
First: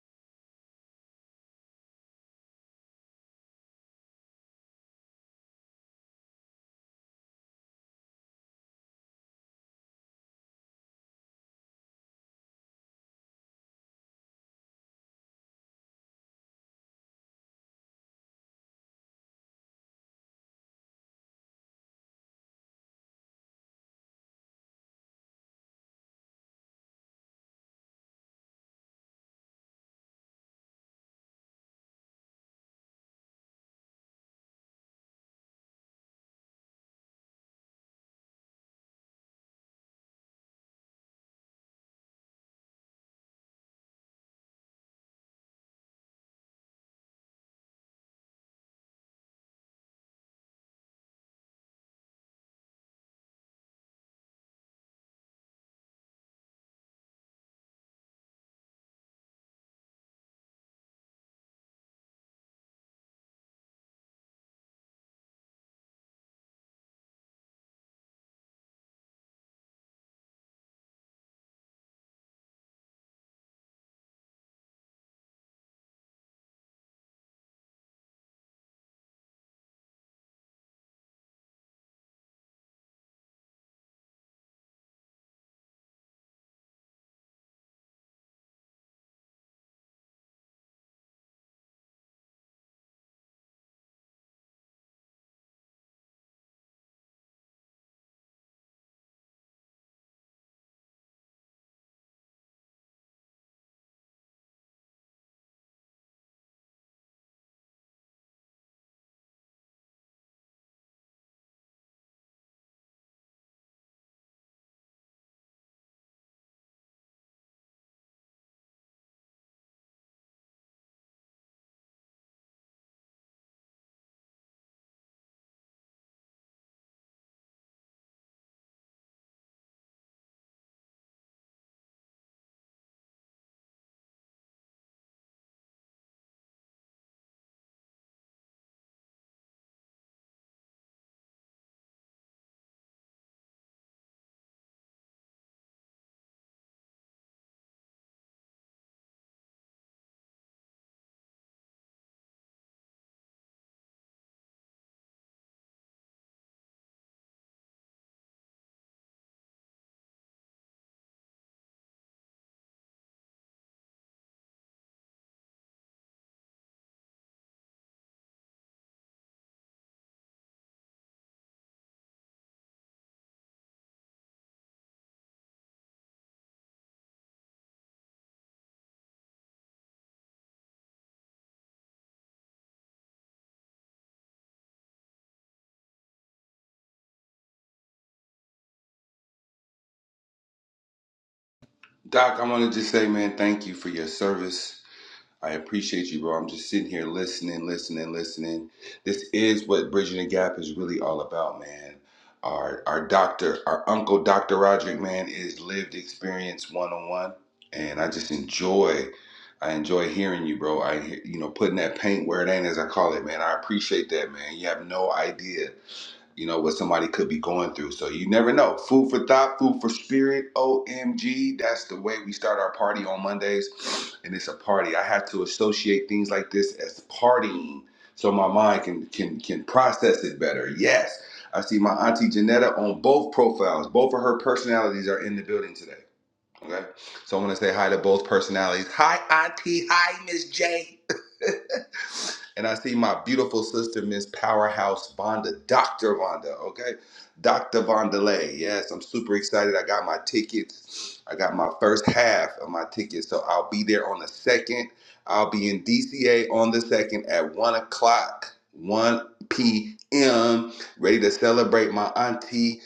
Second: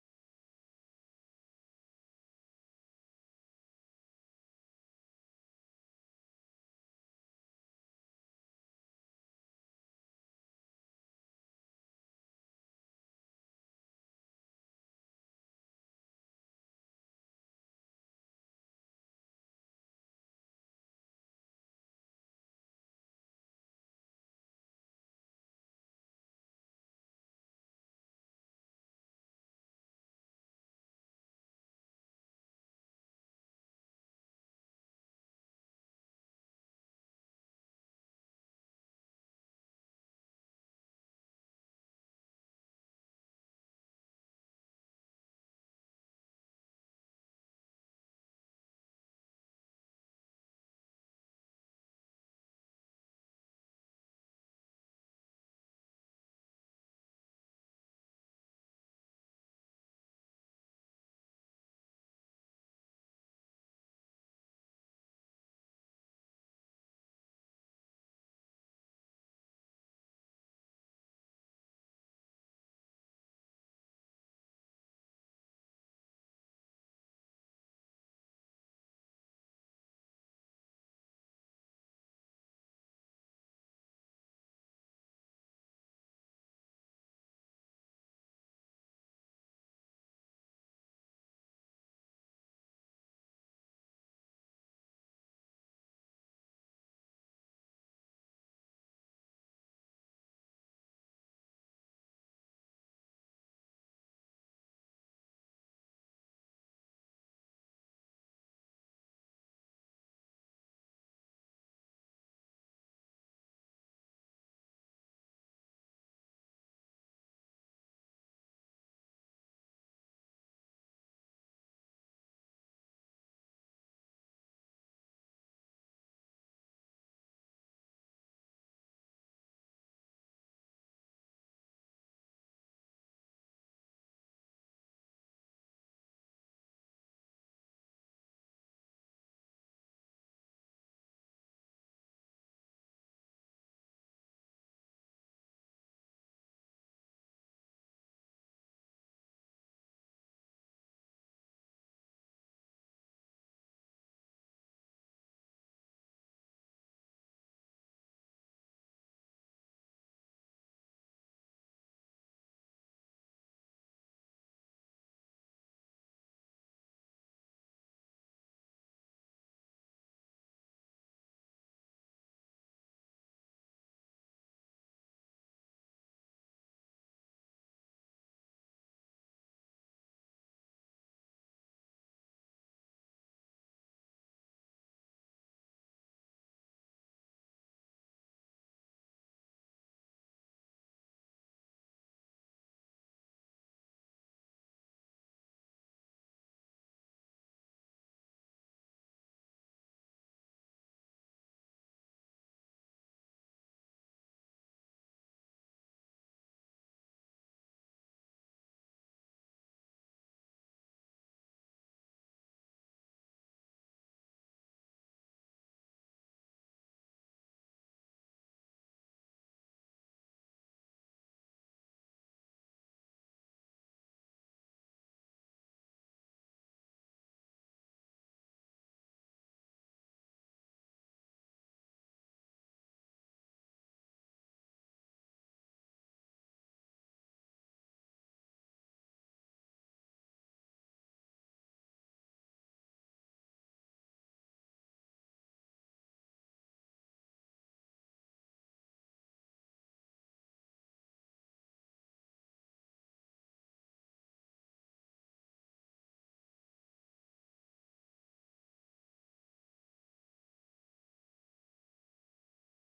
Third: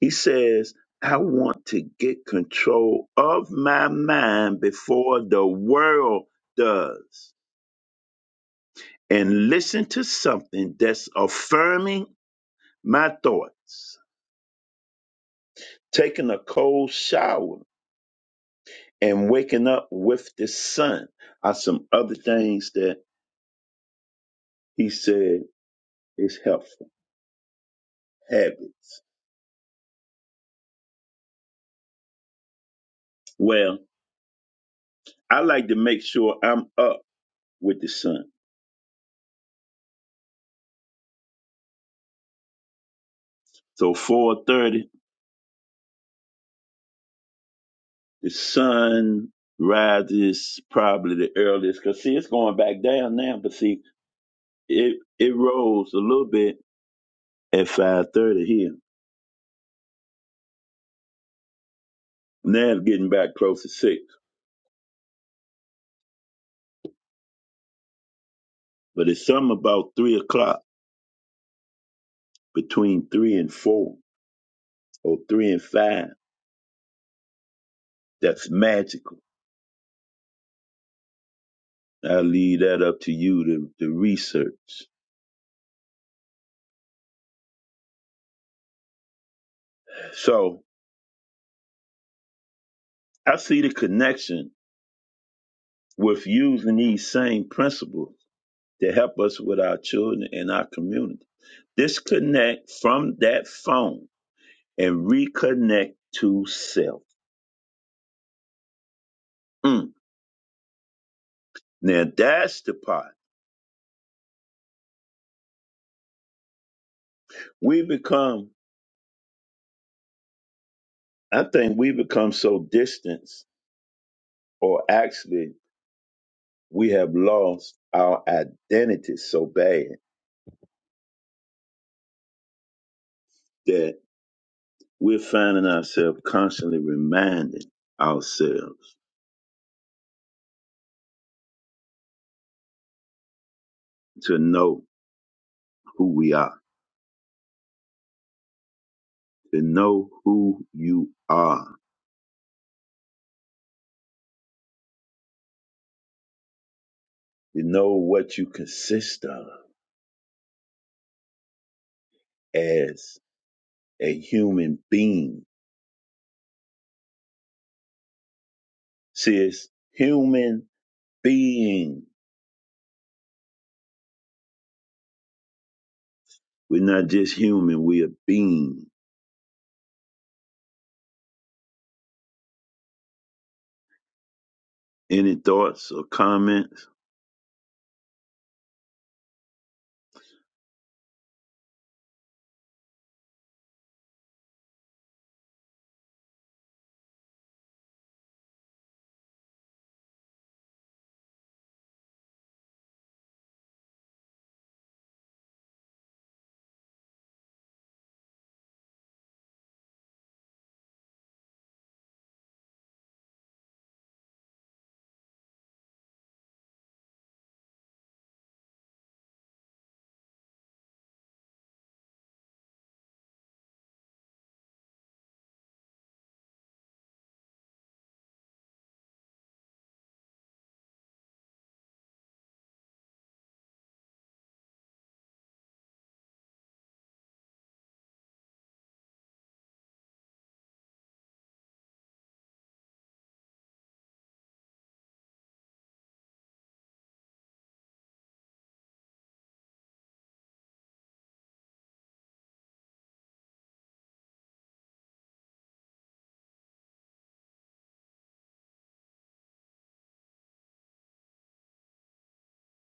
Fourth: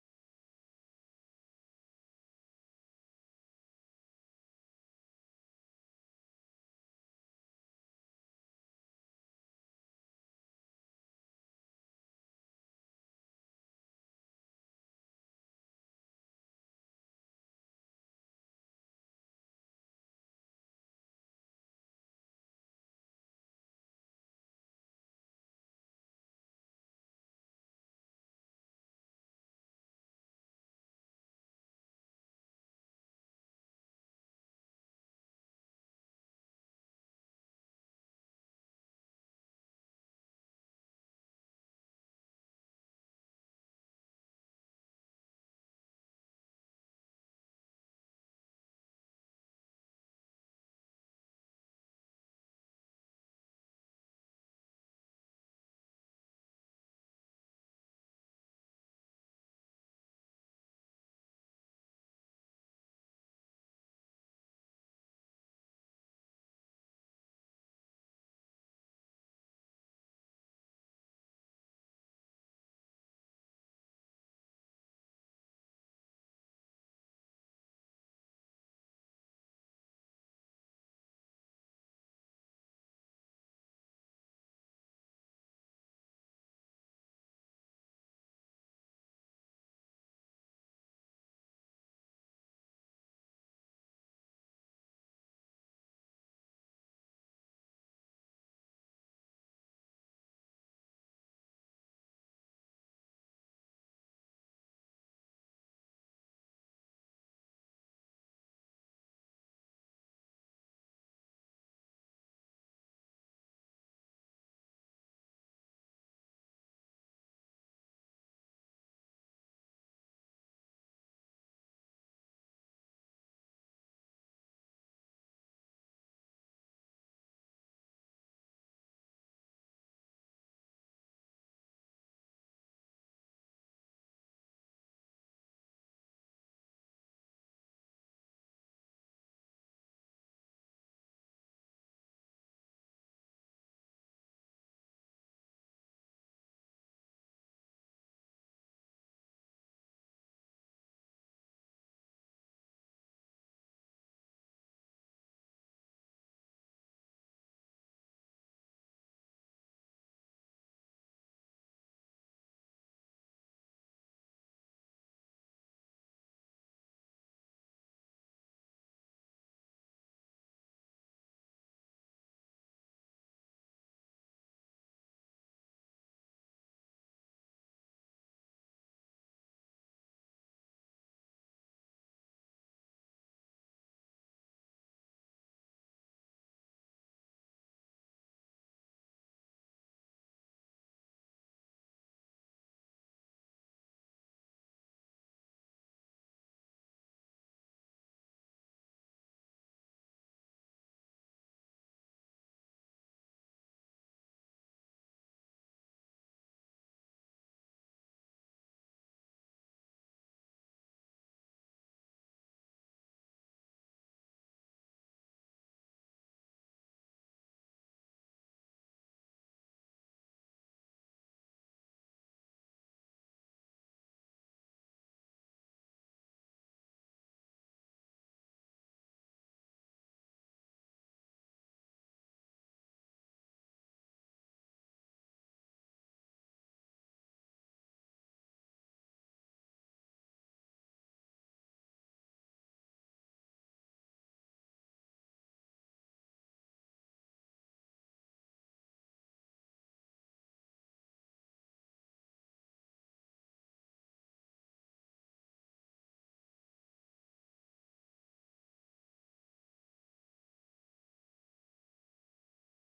Speaker 1: He says, I want to get control of my mind before the world does. And listen to something that's affirming my thoughts. Taking a cold shower and waking up with the sun are some other things that he said is helpful habits. Well, I like to make sure I'm up with the sun. So 4:30, the sun rises probably the earliest. Cause see, it's going back down now, but see, it it rose a little bit at 5:30 here. Now it's getting back close to six, but it's something about three o'clock between three and four or three and five that's magical. I leave that up to you to, to research. So I see the connection with using these same principles to help us with our children and our community. disconnect from that phone and reconnect to self. Mm. Now that's the part. We become, I think we become so distant, or actually, we have lost our identity so bad that we're finding ourselves constantly reminding ourselves to know who we are, to know who you are, to know what you consist of as a human being See, it's human being. We're not just human, we are being. Any thoughts or comments?
Speaker 2: Doc, I want to just say, man, thank you for your service. I appreciate you, bro. I'm just sitting here listening, listening, listening. This is what Bridging the Gap is really all about, man. Our our doctor, our uncle, Dr. Roderick, man, is lived experience one on one, and I just enjoy. I enjoy hearing you, bro. I, hear- you know, putting that paint where it ain't, as I call it, man. I appreciate that, man. You have no idea you know what somebody could be going through. So you never know. Food for thought, food for spirit. OMG, that's the way we start our party on Mondays, and it's a party. I have to associate things like this as partying, so my mind can can can process it better. Yes, I see my auntie Janetta on both profiles. Both of her personalities are in the building today. Okay. So I want to say hi to both personalities. Hi, Auntie. Hi, Miss J. and I see my beautiful sister, Miss Powerhouse Vonda, Dr. Vonda. Okay. Dr. Vondelay. Yes, I'm super excited. I got my tickets. I got my first half of my tickets. So I'll be there on the second. I'll be in DCA on the second at one o'clock, 1 p.m., ready to celebrate my auntie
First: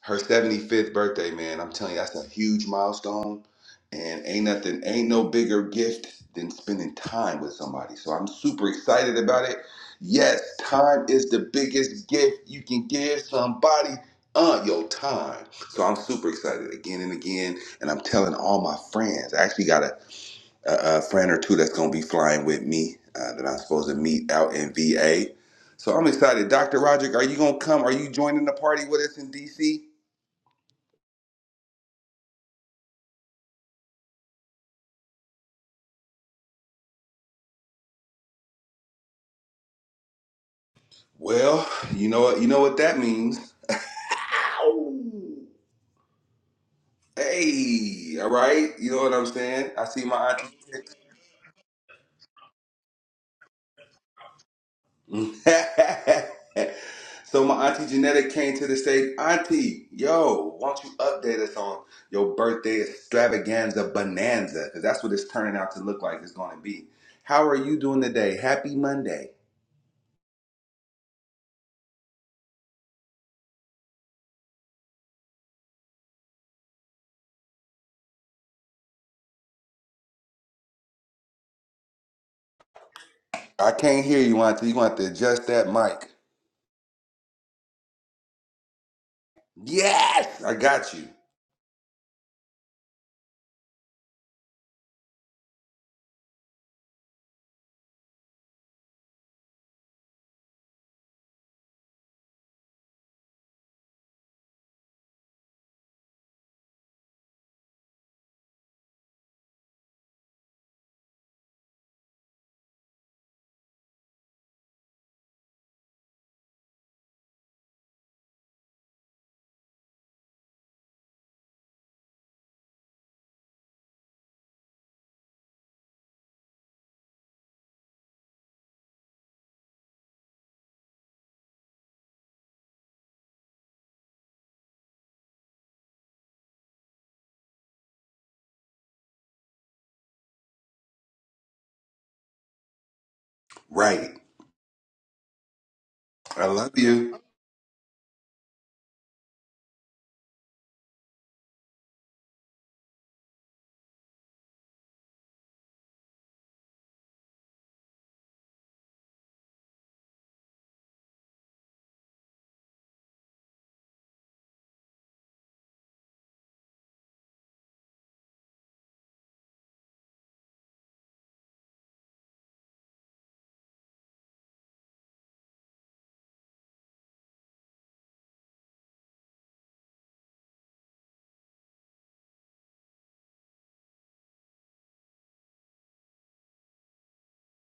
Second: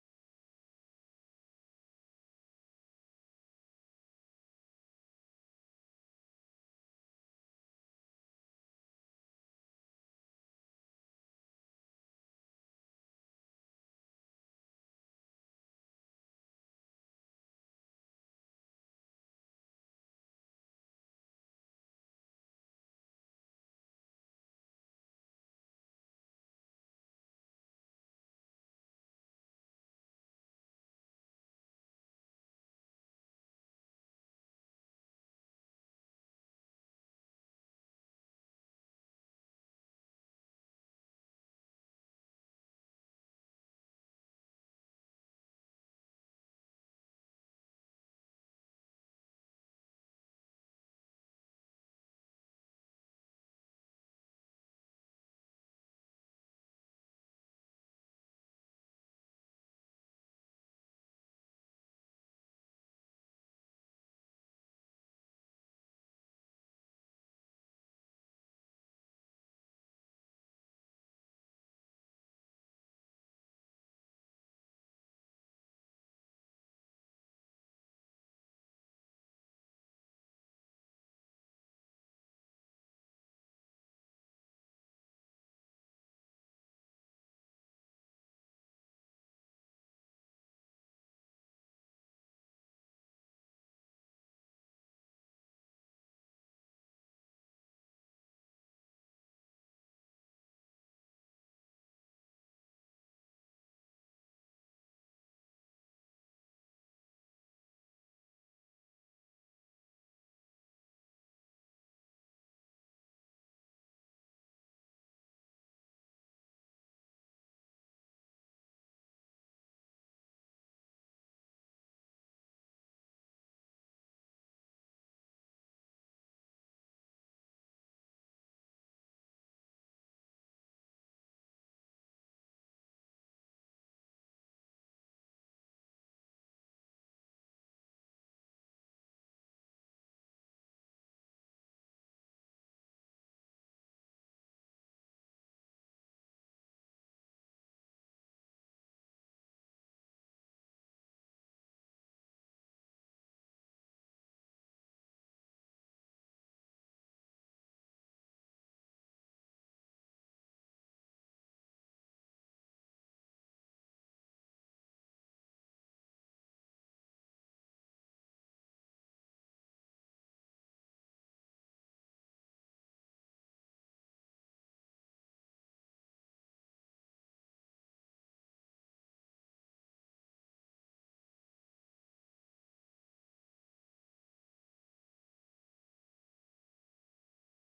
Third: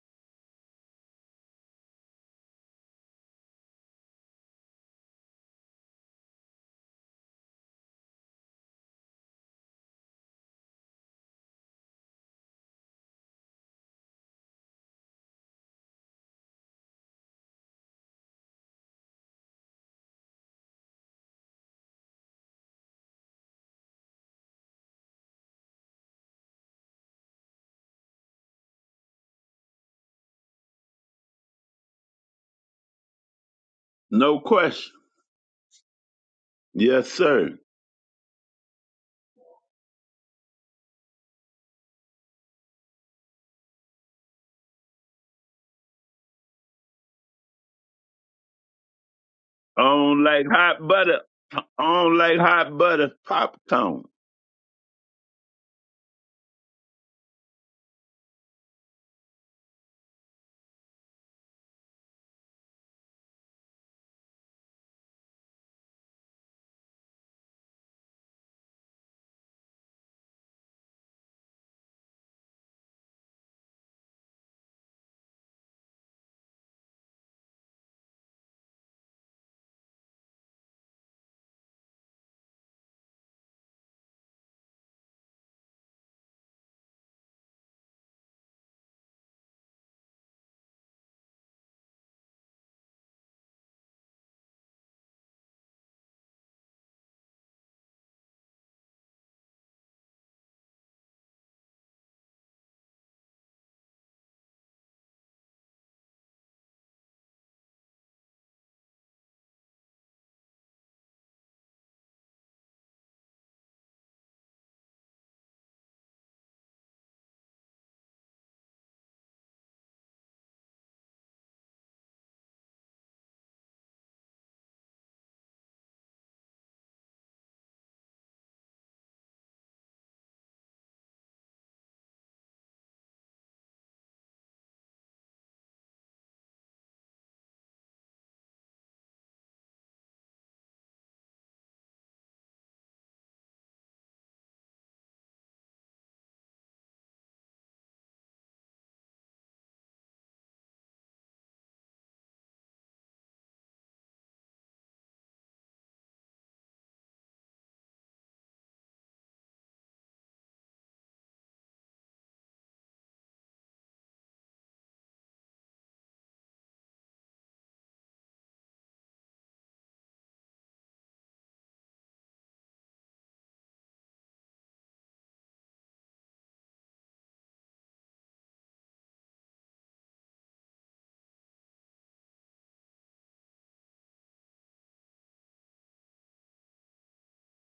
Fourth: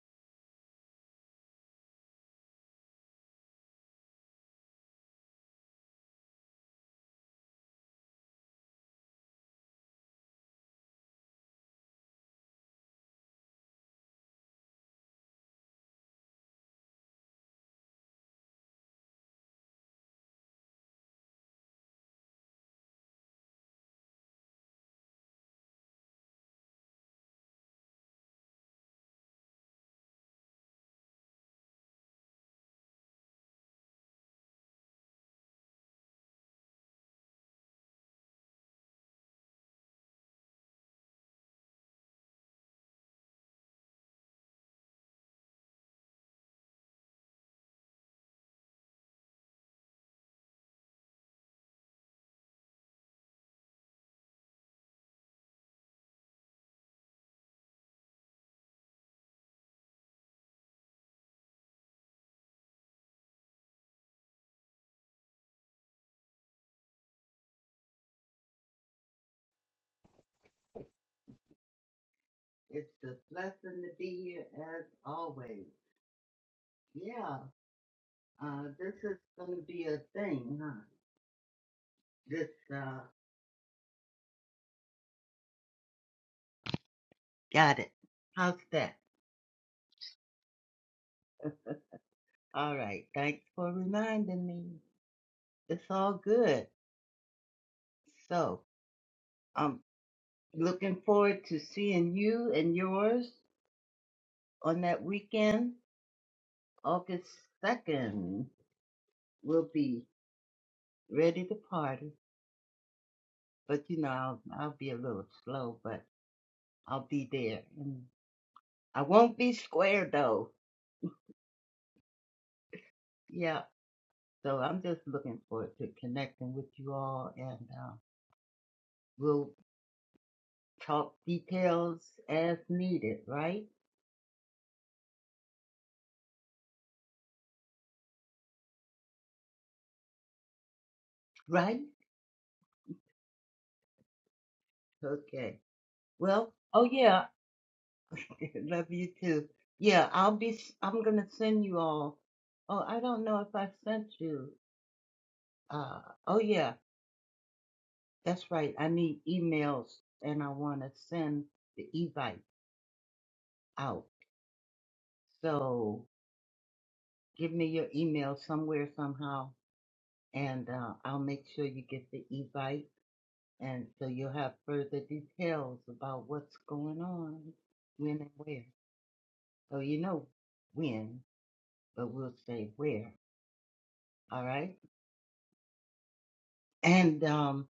Speaker 2: her 75th birthday, man. I'm telling you, that's a huge milestone. And ain't nothing, ain't no bigger gift than spending time with somebody. So I'm super excited about it. Yes, time is the biggest gift you can give somebody. Uh, your time. So I'm super excited again and again, and I'm telling all my friends. I actually got a, a, a friend or two that's gonna be flying with me uh, that I'm supposed to meet out in VA. So I'm excited. Dr. Roderick, are you gonna come? Are you joining the party with us in DC?
Speaker 1: No question. Yes, sir.
Speaker 2: Well, you know what you know what that means. Ow. Hey, all right. You know what I'm saying?
Speaker 1: I
Speaker 2: I see
Speaker 1: don't
Speaker 2: my
Speaker 1: like hot butter. I don't like hot butter popcorn.
Speaker 2: auntie. so my auntie Genetic came to the stage. Auntie, yo, why don't you update us on your birthday extravaganza bonanza? Because that's what it's turning out to look like it's going to be. How are you doing today? Happy Monday.
Speaker 4: It's a blessing to be here as always. Yeah, uh, this is going to be a thing, huh? This, uh,
Speaker 2: I can't hear you, auntie. You want to adjust that mic.
Speaker 4: got it. How's that?
Speaker 2: Yes, I got you.
Speaker 4: All right, thanks for reminding me. It's all good. So, I'm looking forward to seeing you and yours on that weekend, August 2nd. We'll be ready to party, but you know, I'll, I'll be a little slow, but I'll be there. And I won't be square though. Yeah, so I'm just looking forward to connecting with you all, and uh, we'll talk details as needed, right? Right?
Speaker 2: Right.
Speaker 4: Okay.
Speaker 2: I
Speaker 4: Well,
Speaker 2: love
Speaker 4: oh
Speaker 2: you.
Speaker 4: yeah, love you too. Yeah, I'll be. s- I'm gonna send you all. Oh, I don't know if I sent you. Uh, oh yeah, that's right. I need emails, and I want to send the e-bike out. So give me your email somewhere somehow. and uh, I'll make sure you get the e-bike, and so you'll have further details about what's going on, when and where. So you know when, but we'll say where. All right, and um,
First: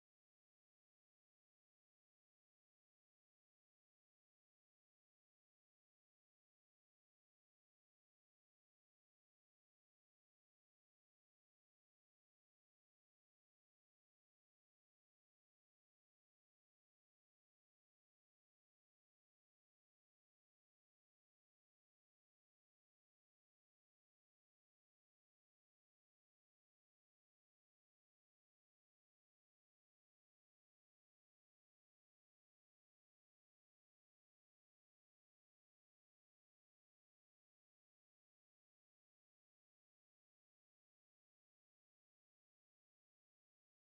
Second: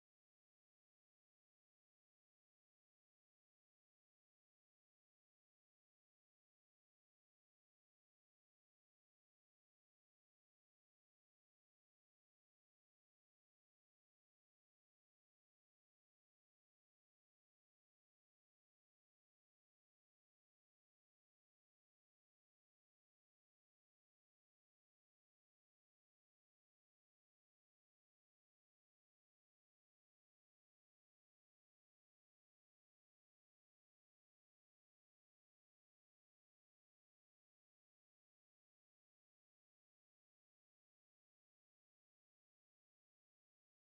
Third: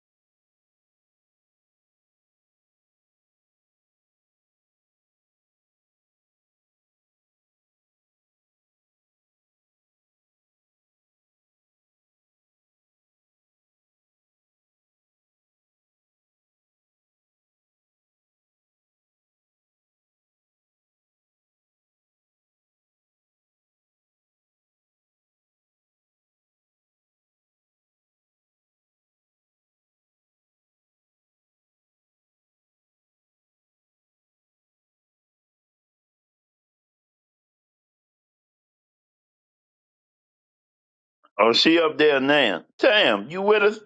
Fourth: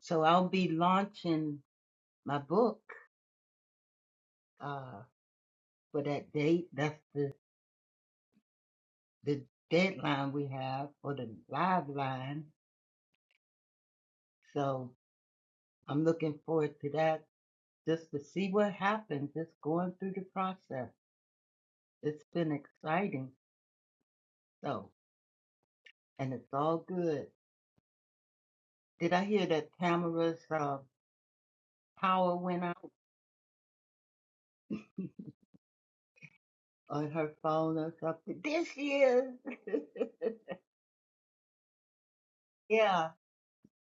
Speaker 4: so I'll be launching my book uh, for that date. That's the the deadline we have for the live line. So I'm looking forward to that. Just to see what happens, just going through the process. It's been exciting. so. and it's all good. Did I hear that Tamara's uh, power went out on her phone or something? This is.
Speaker 1: Oh, she up there now.
Speaker 4: yeah,
Speaker 1: Tam, you with us?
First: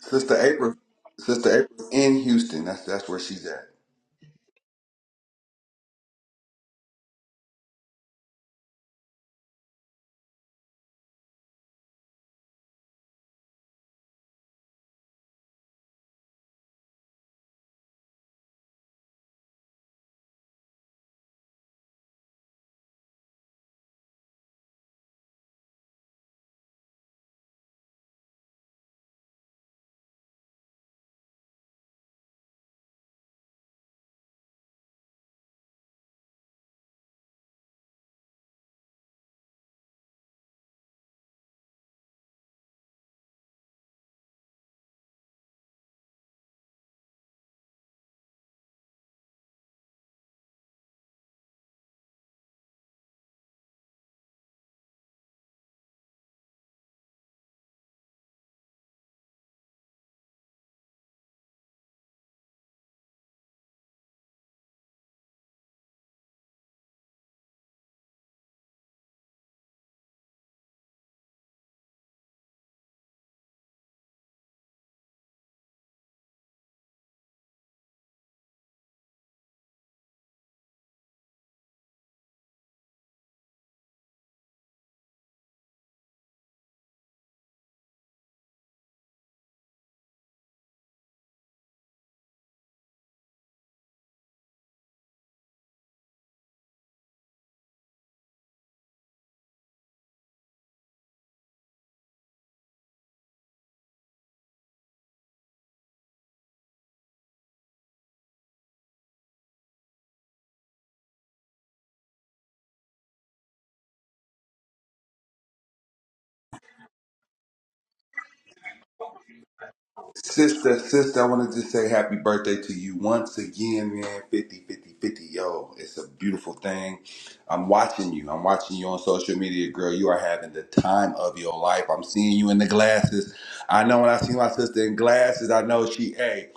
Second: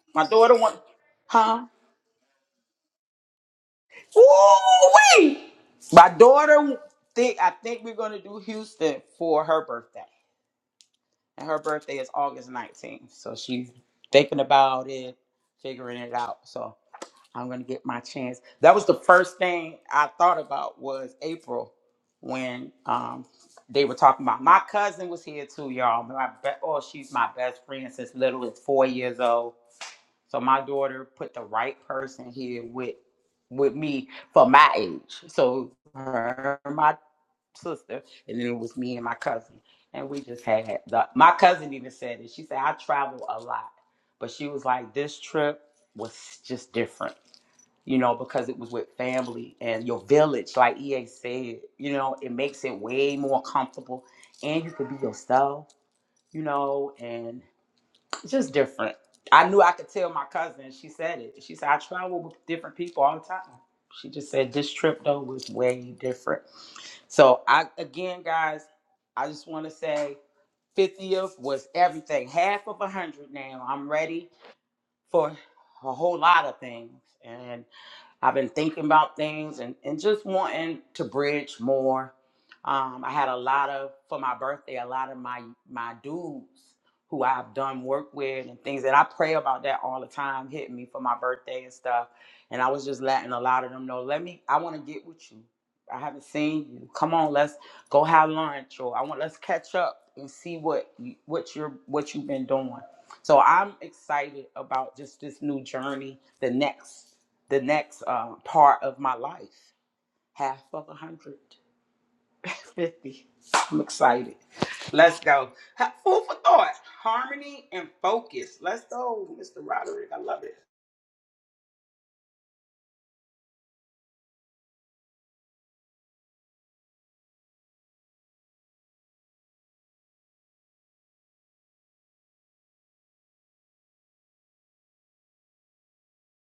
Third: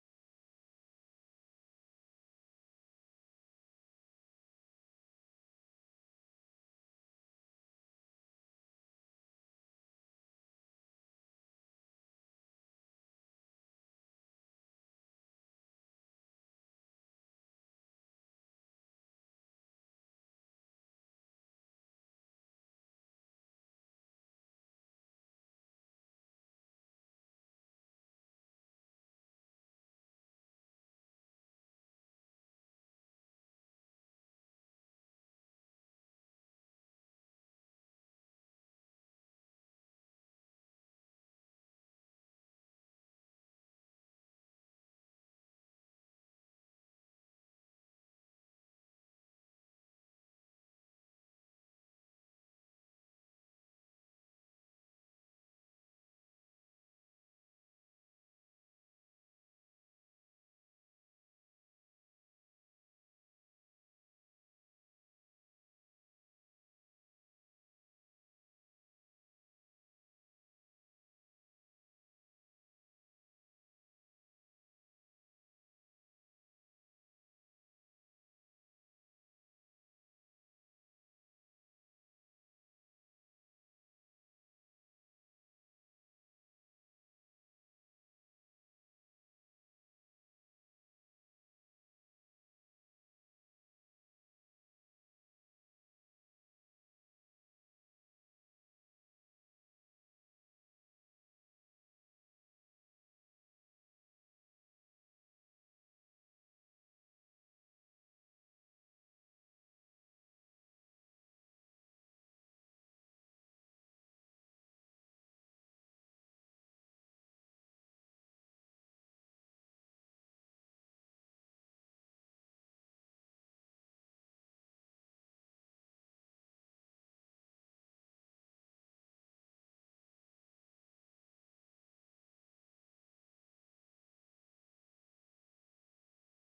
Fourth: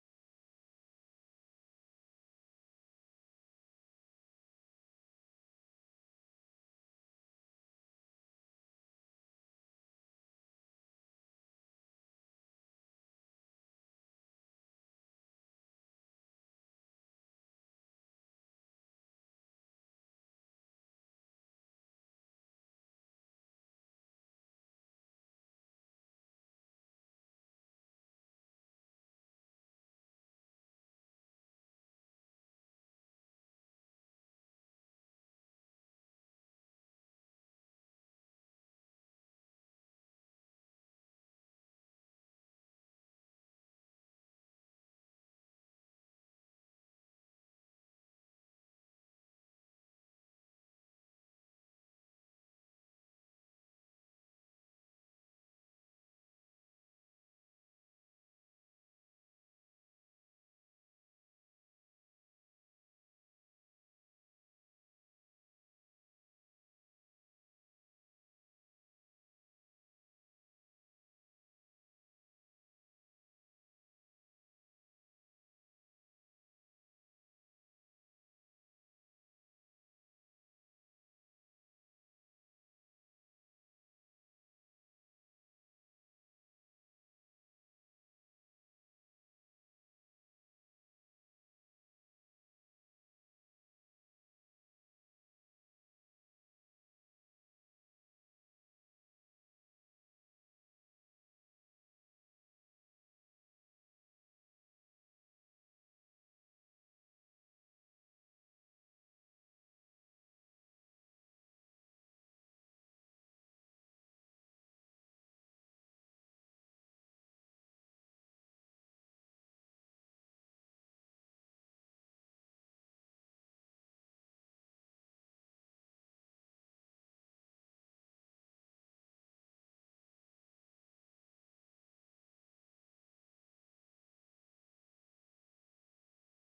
Speaker 2: Sister April, Sister April in Houston. That's that's where she's at. Sister, sister, I wanted to say happy birthday to you once again, man. 50, 50, 50, Yo, it's a beautiful thing. I'm watching you. I'm watching you on social media, girl. You are having the time of your life. I'm seeing you in the glasses. I know when I see my sister in glasses, I know she, hey,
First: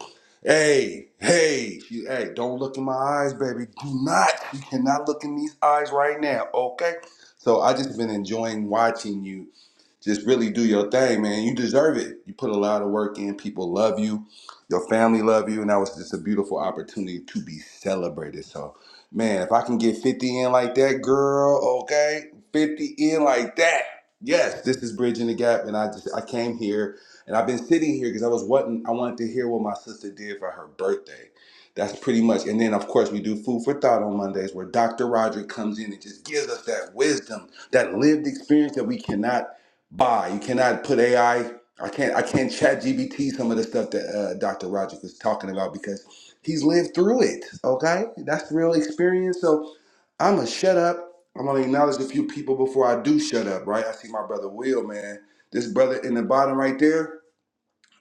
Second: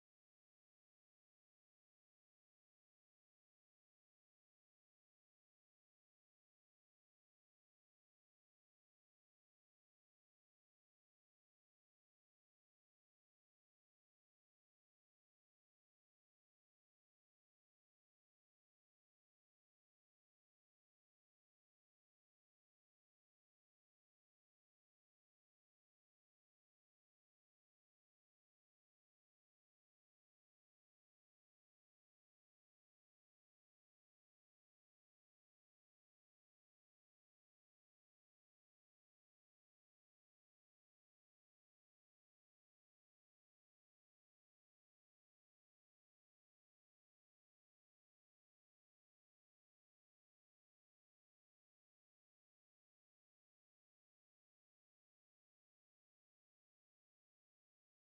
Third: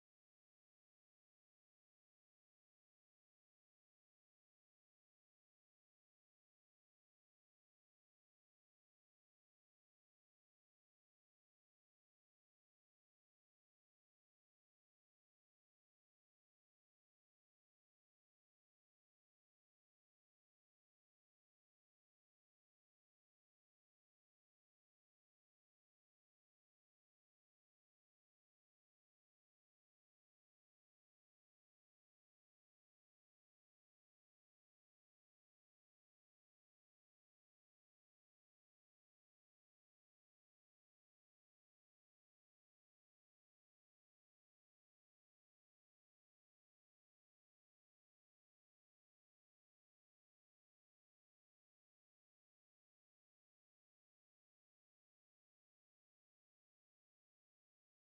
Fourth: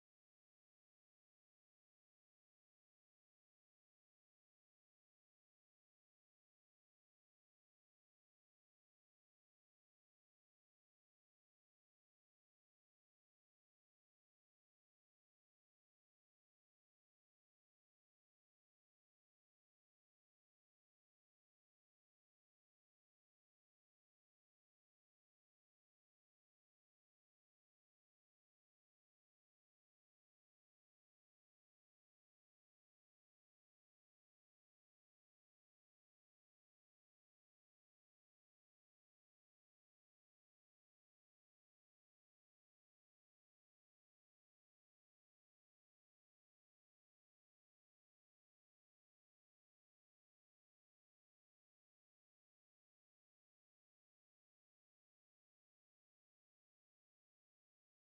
Speaker 2: hey, hey, she, hey, don't look in my eyes, baby. Do not. You cannot look in these eyes right now, okay? So I just been enjoying watching you Just really do your thing, man. You deserve it. You put a lot of work in. People love you. Your family love you. And that was just a beautiful opportunity to be celebrated. So, man, if I can get 50 in like that, girl, okay? 50 in like that. Yes, this is Bridging the Gap. And I just, I came here and I've been sitting here because I was wanting, I wanted to hear what my sister did for her birthday. That's pretty much. And then, of course, we do Food for Thought on Mondays where Dr. Roderick comes in and just gives us that wisdom, that lived experience that we cannot Bye. You cannot put AI. I I can't. I can't chat GBT some of the stuff that uh, Dr. Roderick is talking about because he's lived through it. Okay, that's real experience. So I'm gonna shut up. I'm gonna acknowledge a few people before I do shut up. Right? I see my brother Will, man. This brother in the bottom right there.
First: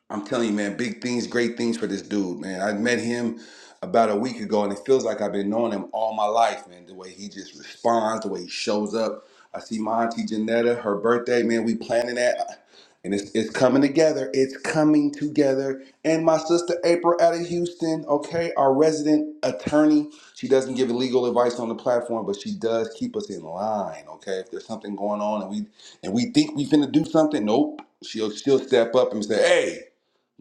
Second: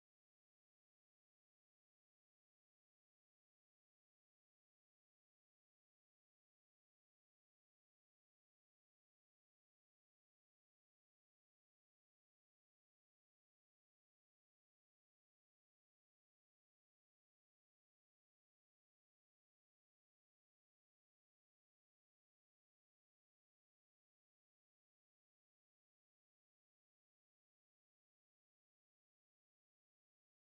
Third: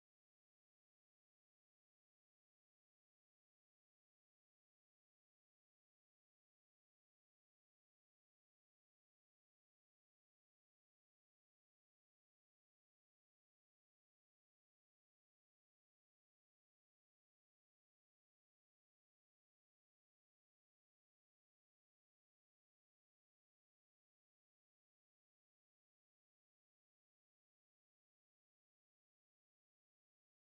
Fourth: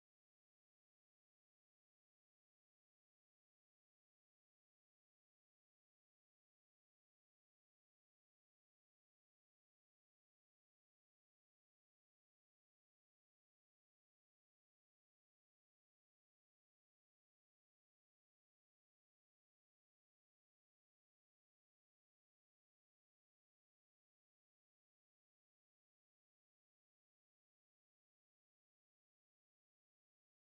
Speaker 2: I'm telling you, man, big things, great things for this dude, man. I met him about a week ago, and it feels like I've been knowing him all my life, man. The way he just responds, the way he shows up. I see my auntie Janetta, her birthday, man. We planning that, and it's it's coming together. It's coming together. And my sister April out of Houston, okay, our resident attorney. She doesn't give legal advice on the platform, but she does keep us in line, okay. If there's something going on and we and we think we finna do something, nope. She'll she'll step up and say, hey.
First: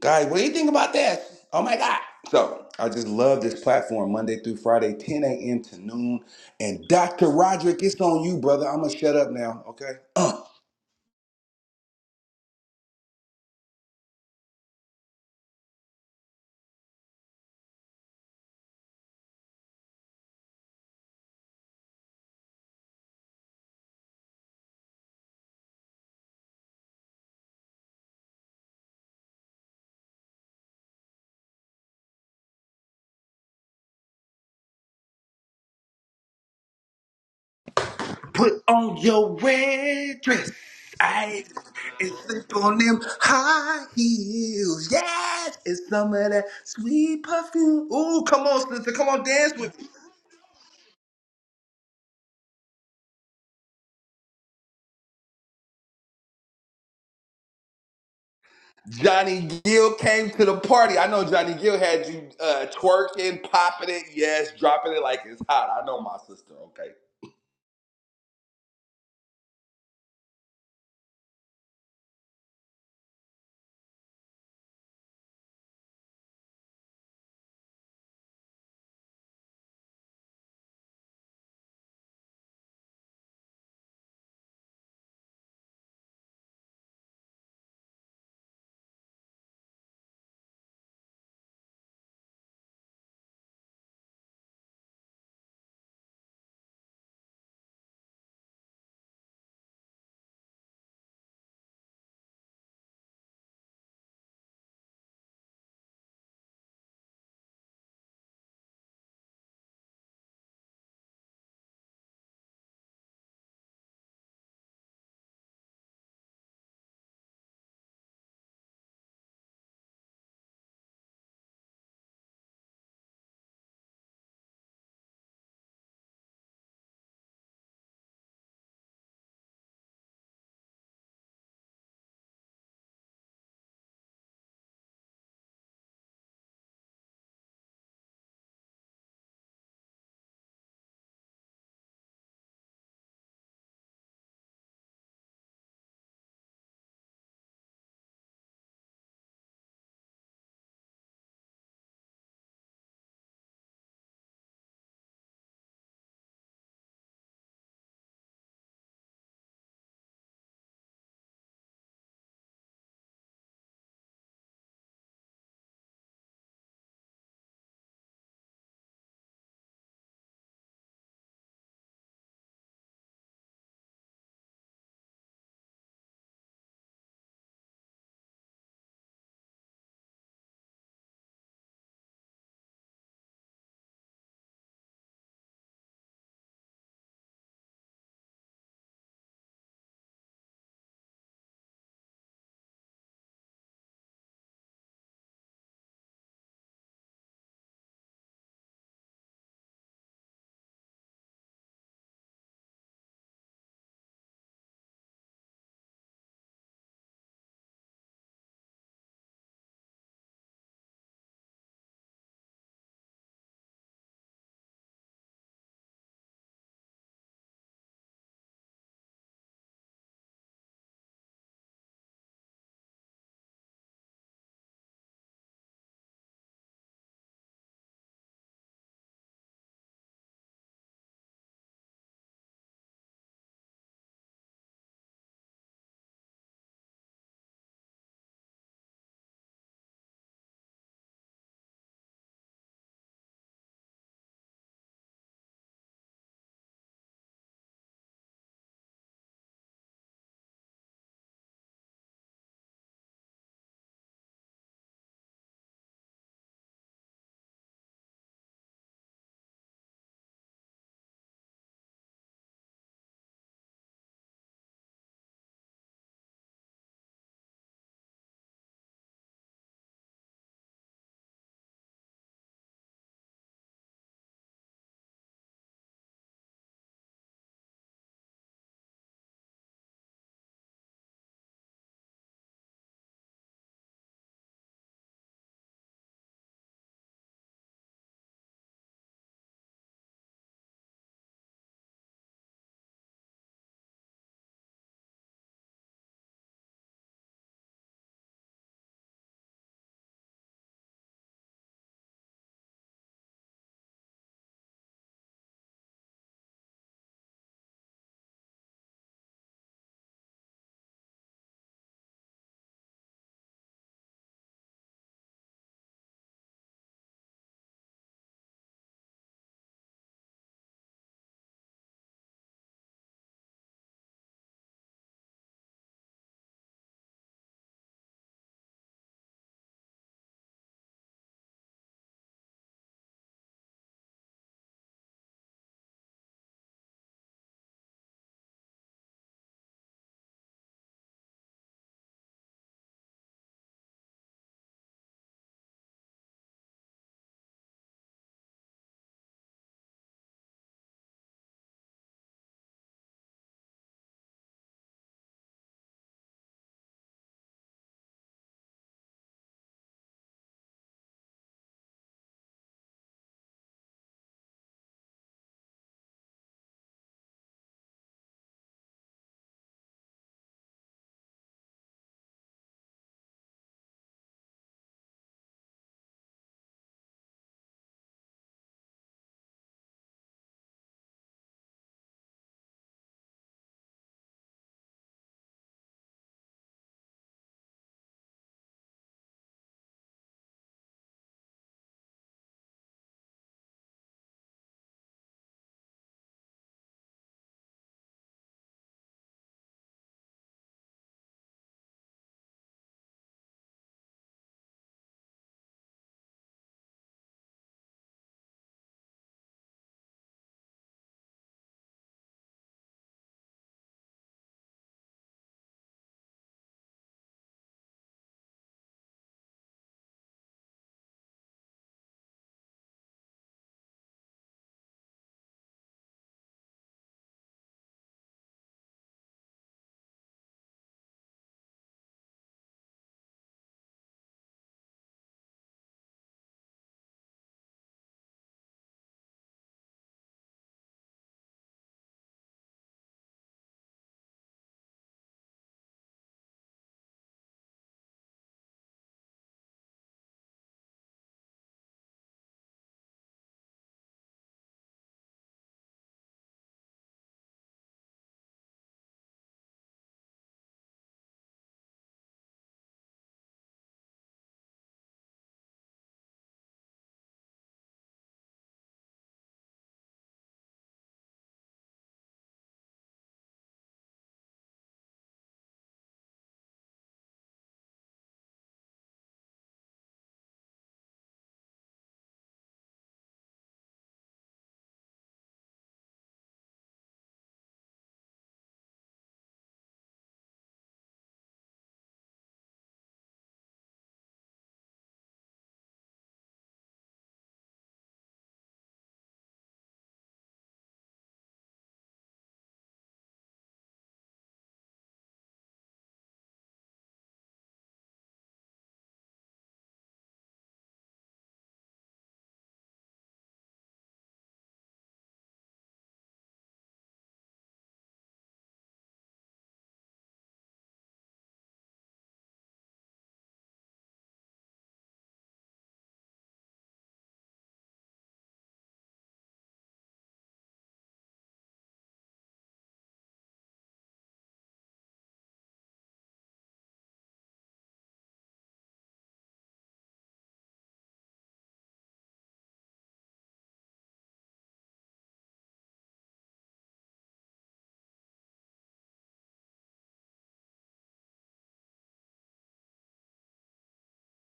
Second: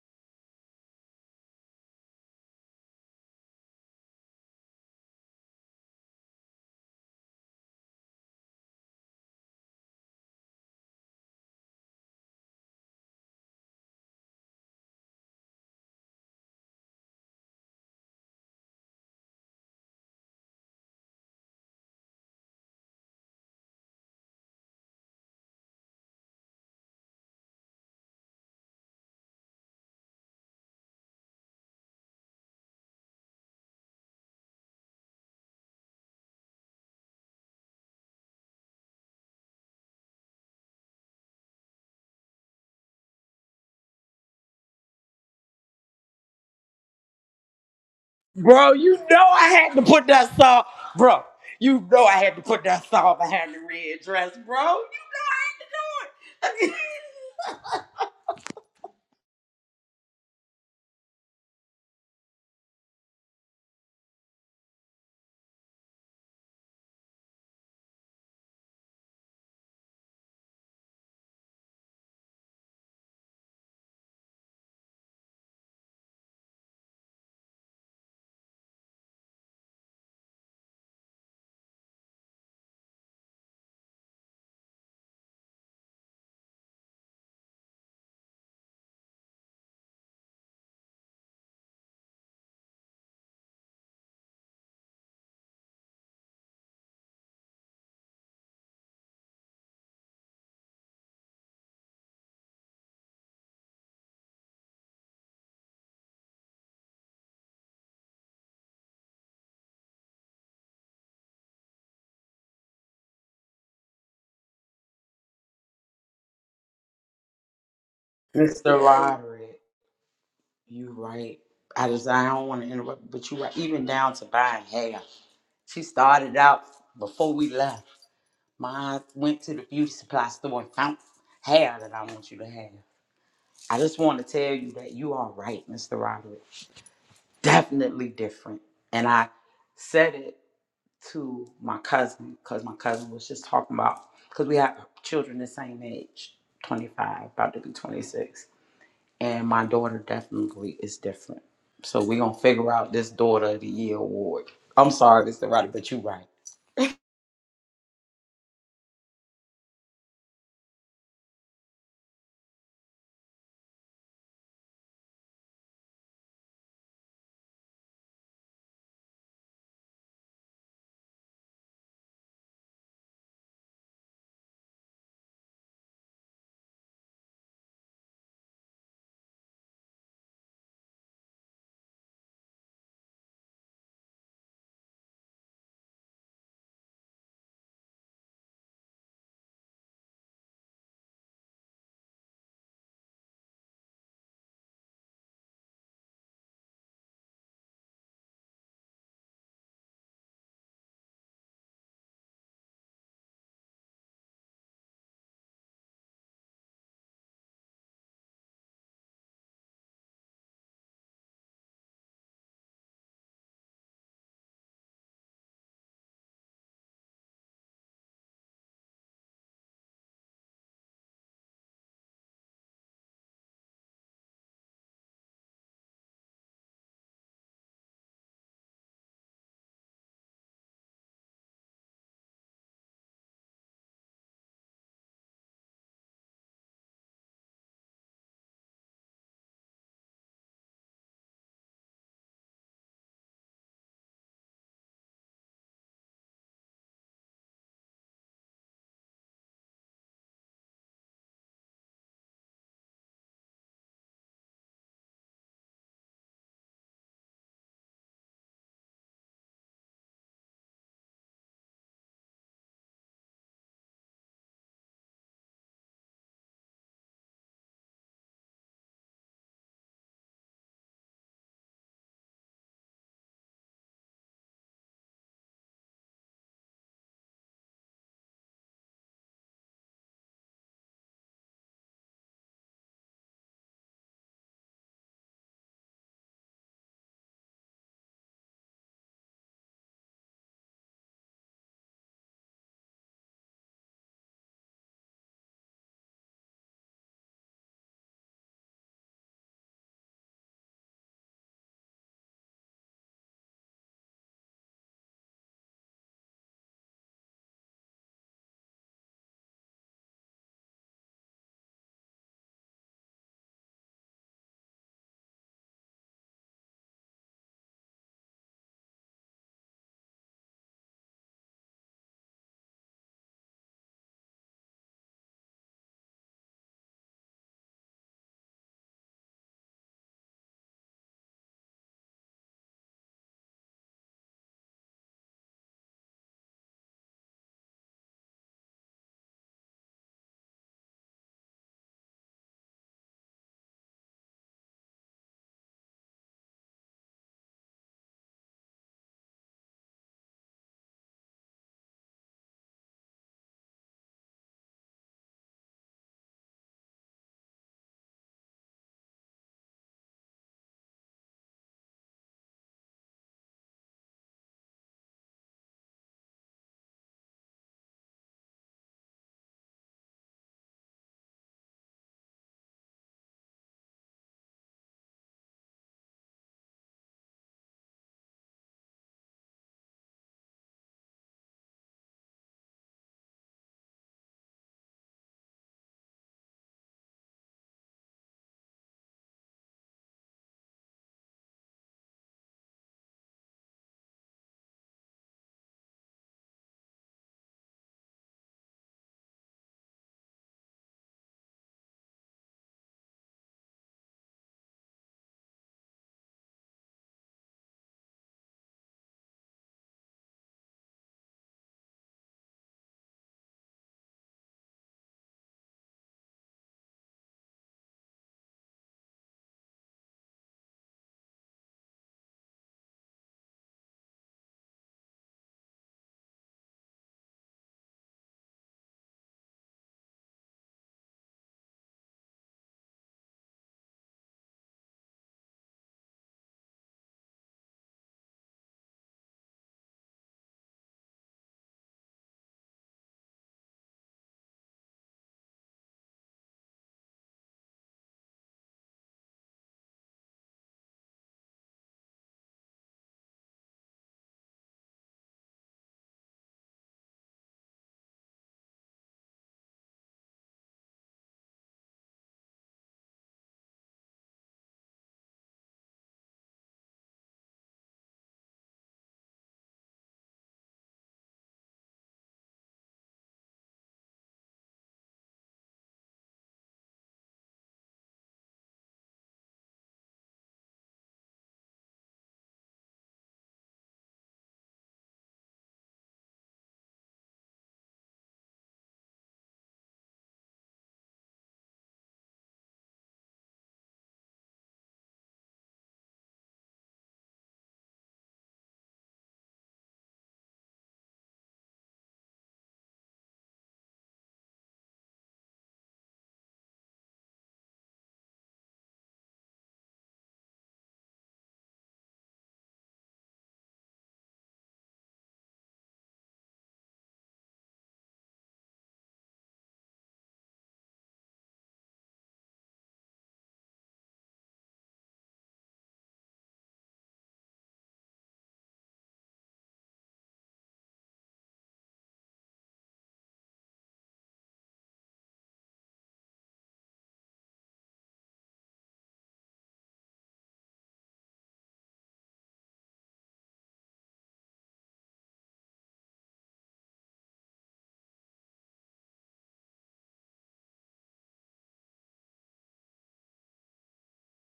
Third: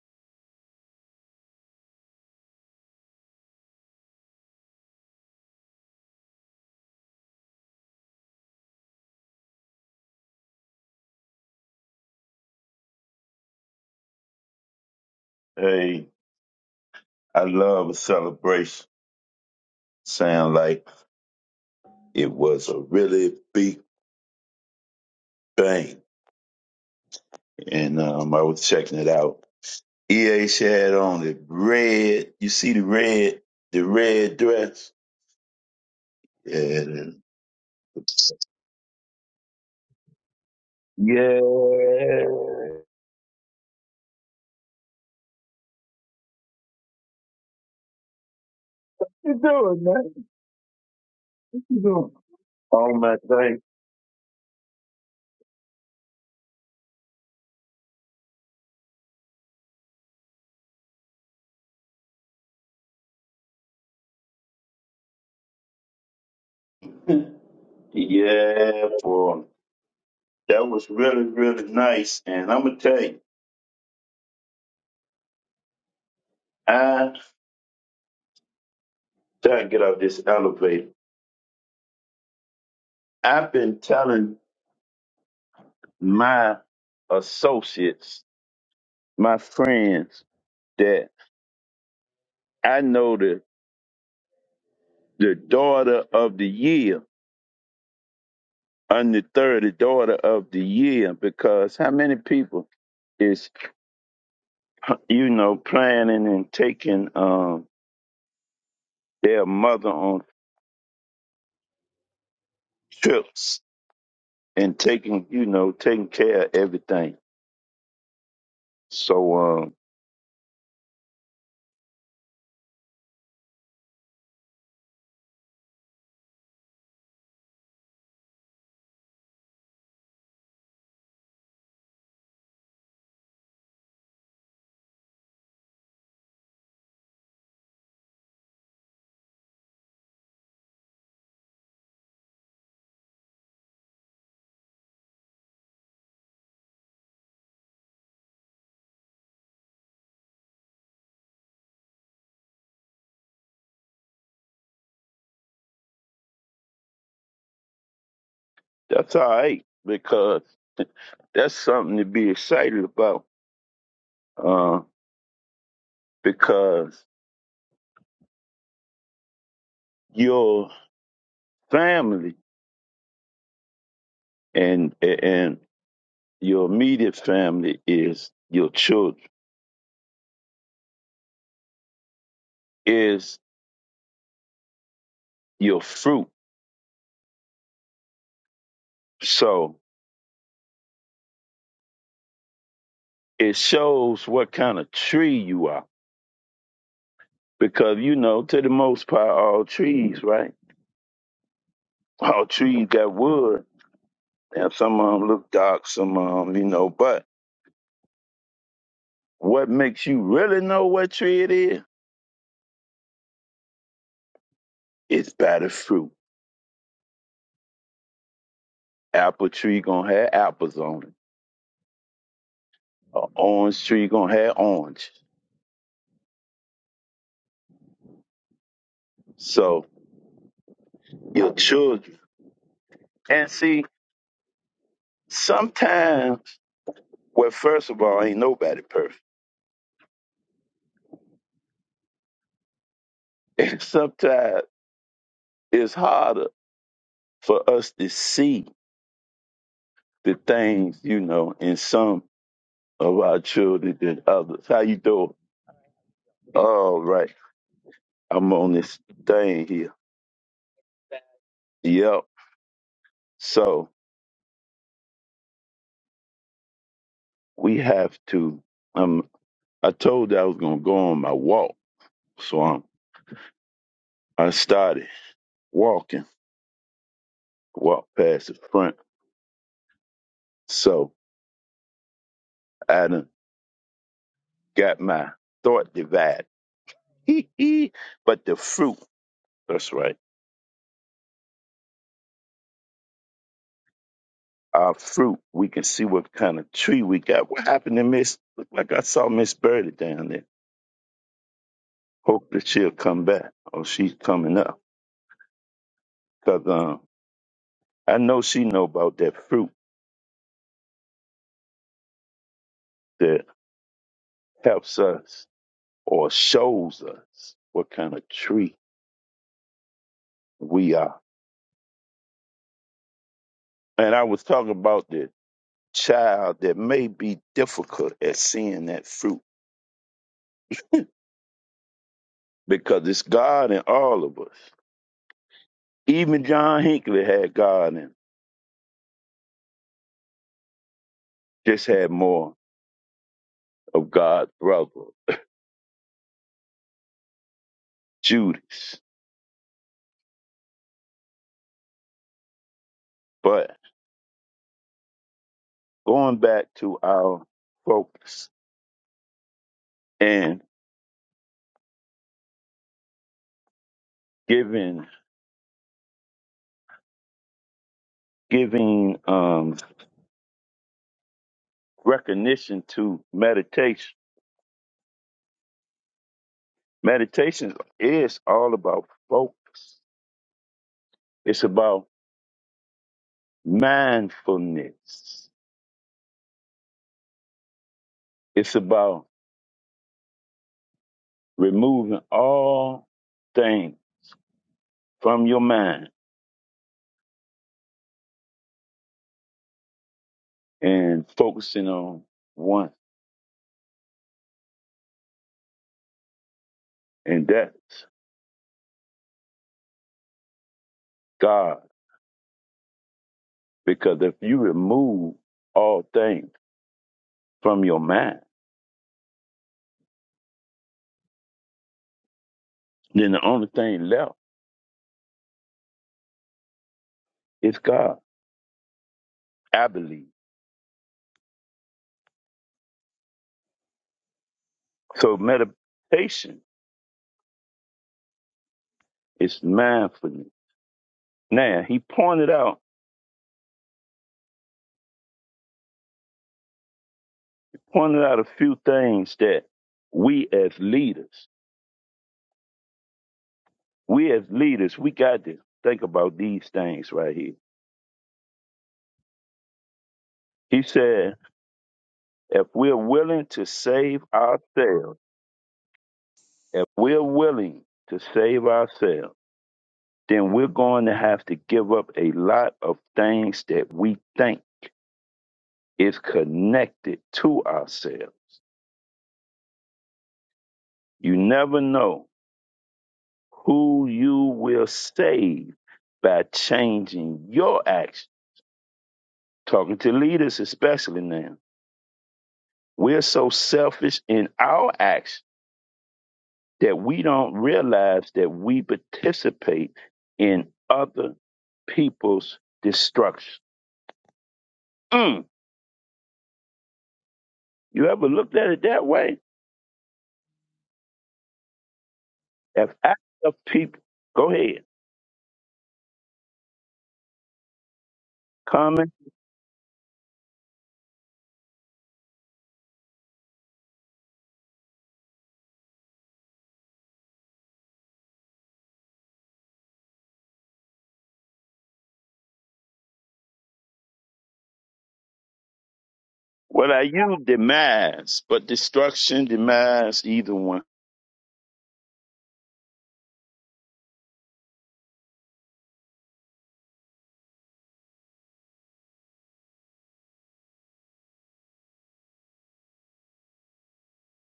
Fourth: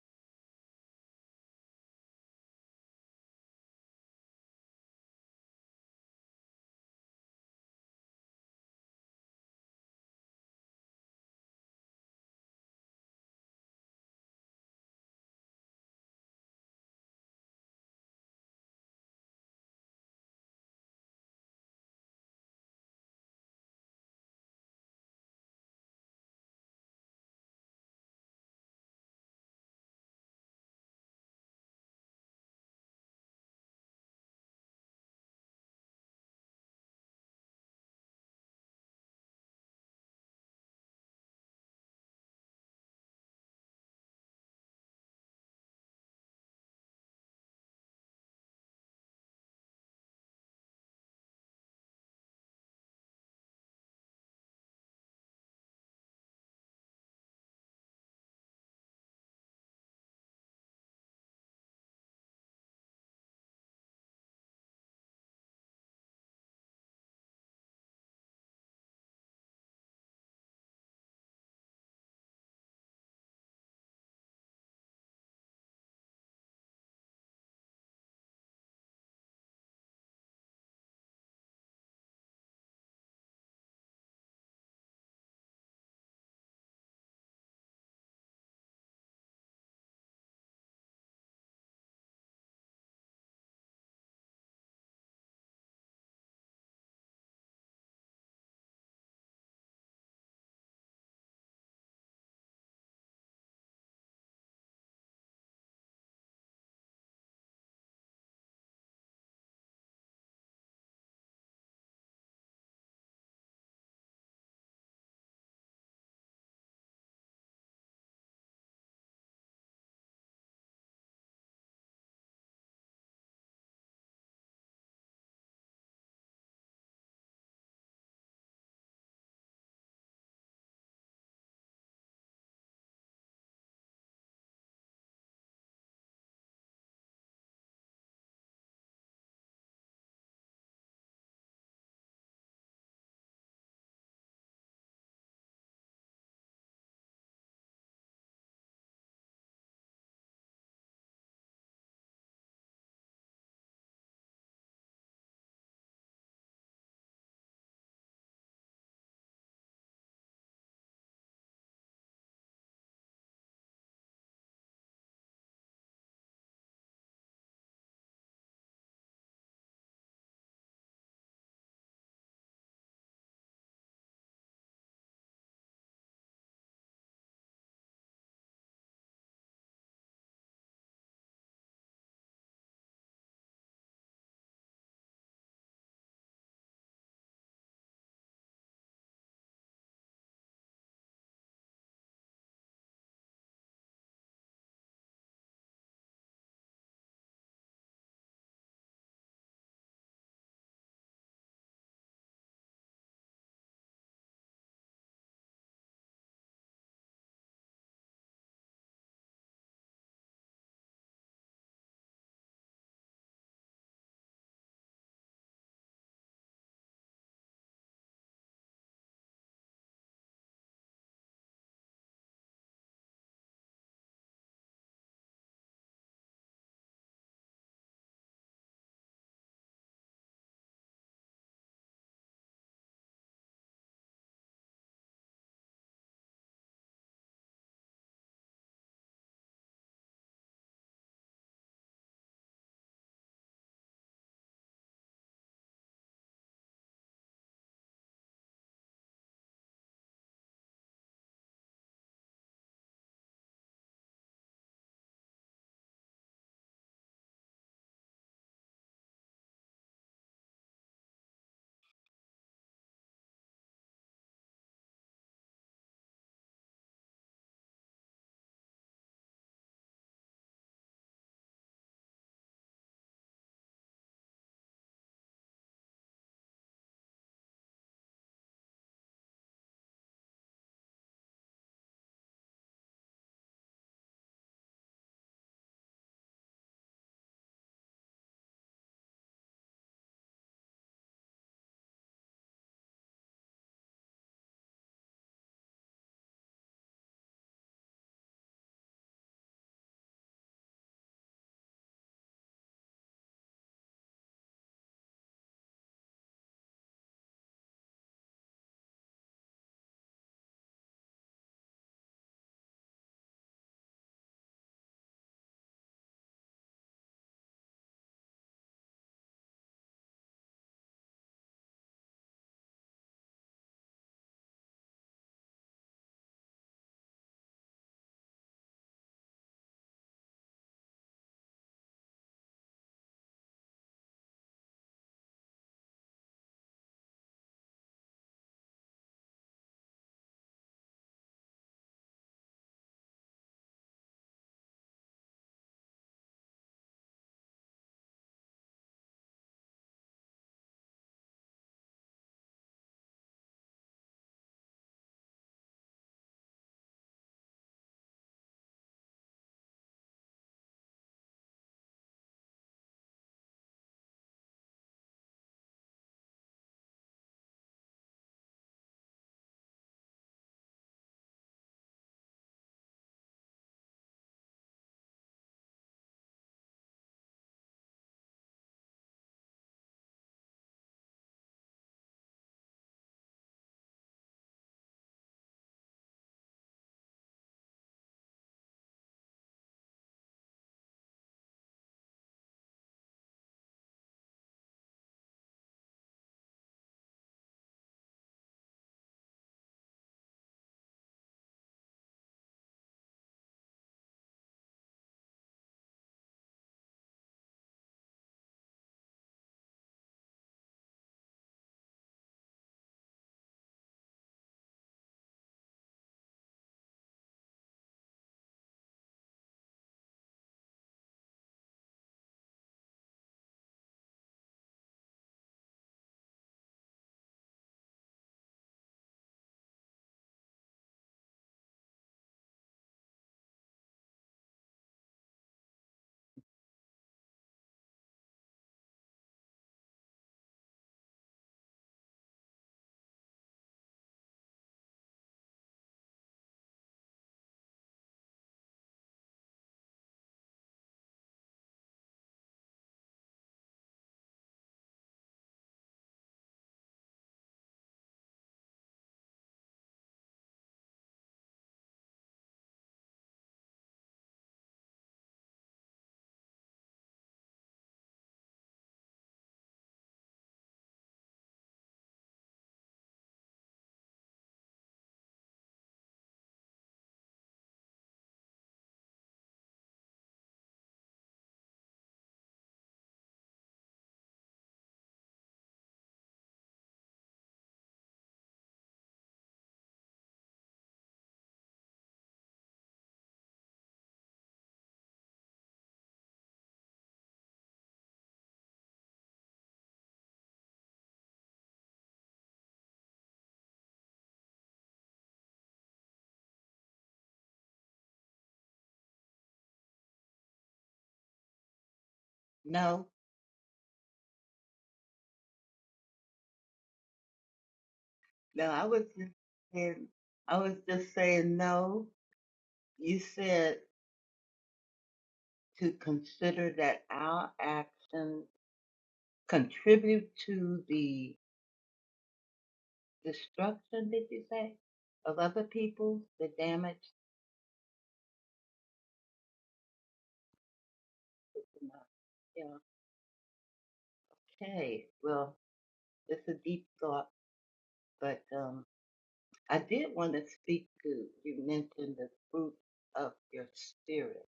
Speaker 2: Guys, what do you think about this? Oh my God. So I just love this platform Monday through Friday, 10 a.m. to noon. And Dr. Roderick, it's on you, brother. I'm going to shut up now, okay? Uh,
Speaker 1: Hey, I love a celebration. Sound like it was a really big bang. And um, I was checking it out EH had on the red. You see the red, the red dress. Yeah, then-
Speaker 2: put on your red dress.
Speaker 1: yeah.
Speaker 2: I and slip on them high heels. Yes, it's some of that sweet perfume. Ooh, come on, sister. Come on, dance with
Speaker 1: Oh my thing.
Speaker 2: Johnny Gill came to the party. I know Johnny Gill had you uh, twerking, popping it, yes, dropping it like it's hot. I know my sister, Okay.
Speaker 1: Yeah, boy, that was really, really nice. And I'm gonna tell you, I try to get out this elevator. I've been telling my associates, my friends, that I know the the daughter of the year on the daughter of the year because how many people is you know planning and taking um their mother on trips and taking you know taking care of everything so um that's all right because that's something to be excited about uh because your family and and your immediate family is your children is your fruit so it shows what kind of tree you are. Because you know, to the most part, all trees, right? All trees got wood. Now some of them look dark, some of them, you know. But what makes you really know what tree it is? It's by the fruit. Apple tree gonna have apples on it. An orange tree gonna have orange. So your children. And see, sometimes, well, first of all, ain't nobody perfect. Sometimes it's harder for us to see the things you know in some of our children than others. How you doing? All right, I'm on this thing here. Yep. So we have to. Um, I told you I was gonna go on my walk, so I'm, I started walking. Walked past the front, so I done got my thought divided. but the fruit, that's right. Our fruit, we can see what kind of tree we got. What happened to Miss? Look like I saw Miss Birdie down there Hope that she'll come back or she's coming up. Cause um, I know she know about that fruit that helps us or shows us what kind of tree we are. And I was talking about the child that may be difficult at seeing that fruit because it's God in all of us. Even John Hinckley had God in him, just had more of God's brother, Judas. But going back to our focus and giving giving um, recognition to meditation. Meditation is all about focus. It's about mindfulness. It's about removing all things from your mind and focusing on one, and that's God. Because if you remove all things from your mind, then the only thing left is God, I believe. So meditation is mindfulness Now he pointed out pointed out a few things that we as leaders, we as leaders, we got to think about these things right here. He said, if we're willing to save ourselves, if we're willing to save ourselves, then we're going to have to give up a lot of things that we think is connected to ourselves. You never know who you will save by changing your actions talking to leaders especially now. We're so selfish in our acts that we don't realize that we participate in other people's destruction. Mm. You ever looked at it that way? If
Speaker 4: no,
Speaker 1: acts of people, go ahead,
Speaker 4: no. I was
Speaker 1: comment.
Speaker 4: just saying, I was just saying no. You said to consider that our actions contribute to the destruction. Did you say of other people, the
Speaker 1: Well,
Speaker 4: damage?
Speaker 1: I use demise, but destruction, demise, either one.
Speaker 4: Yeah. Okay. Well, it's a deep thought, but um. I did want to speak to you mentioned the fruit of your spirit.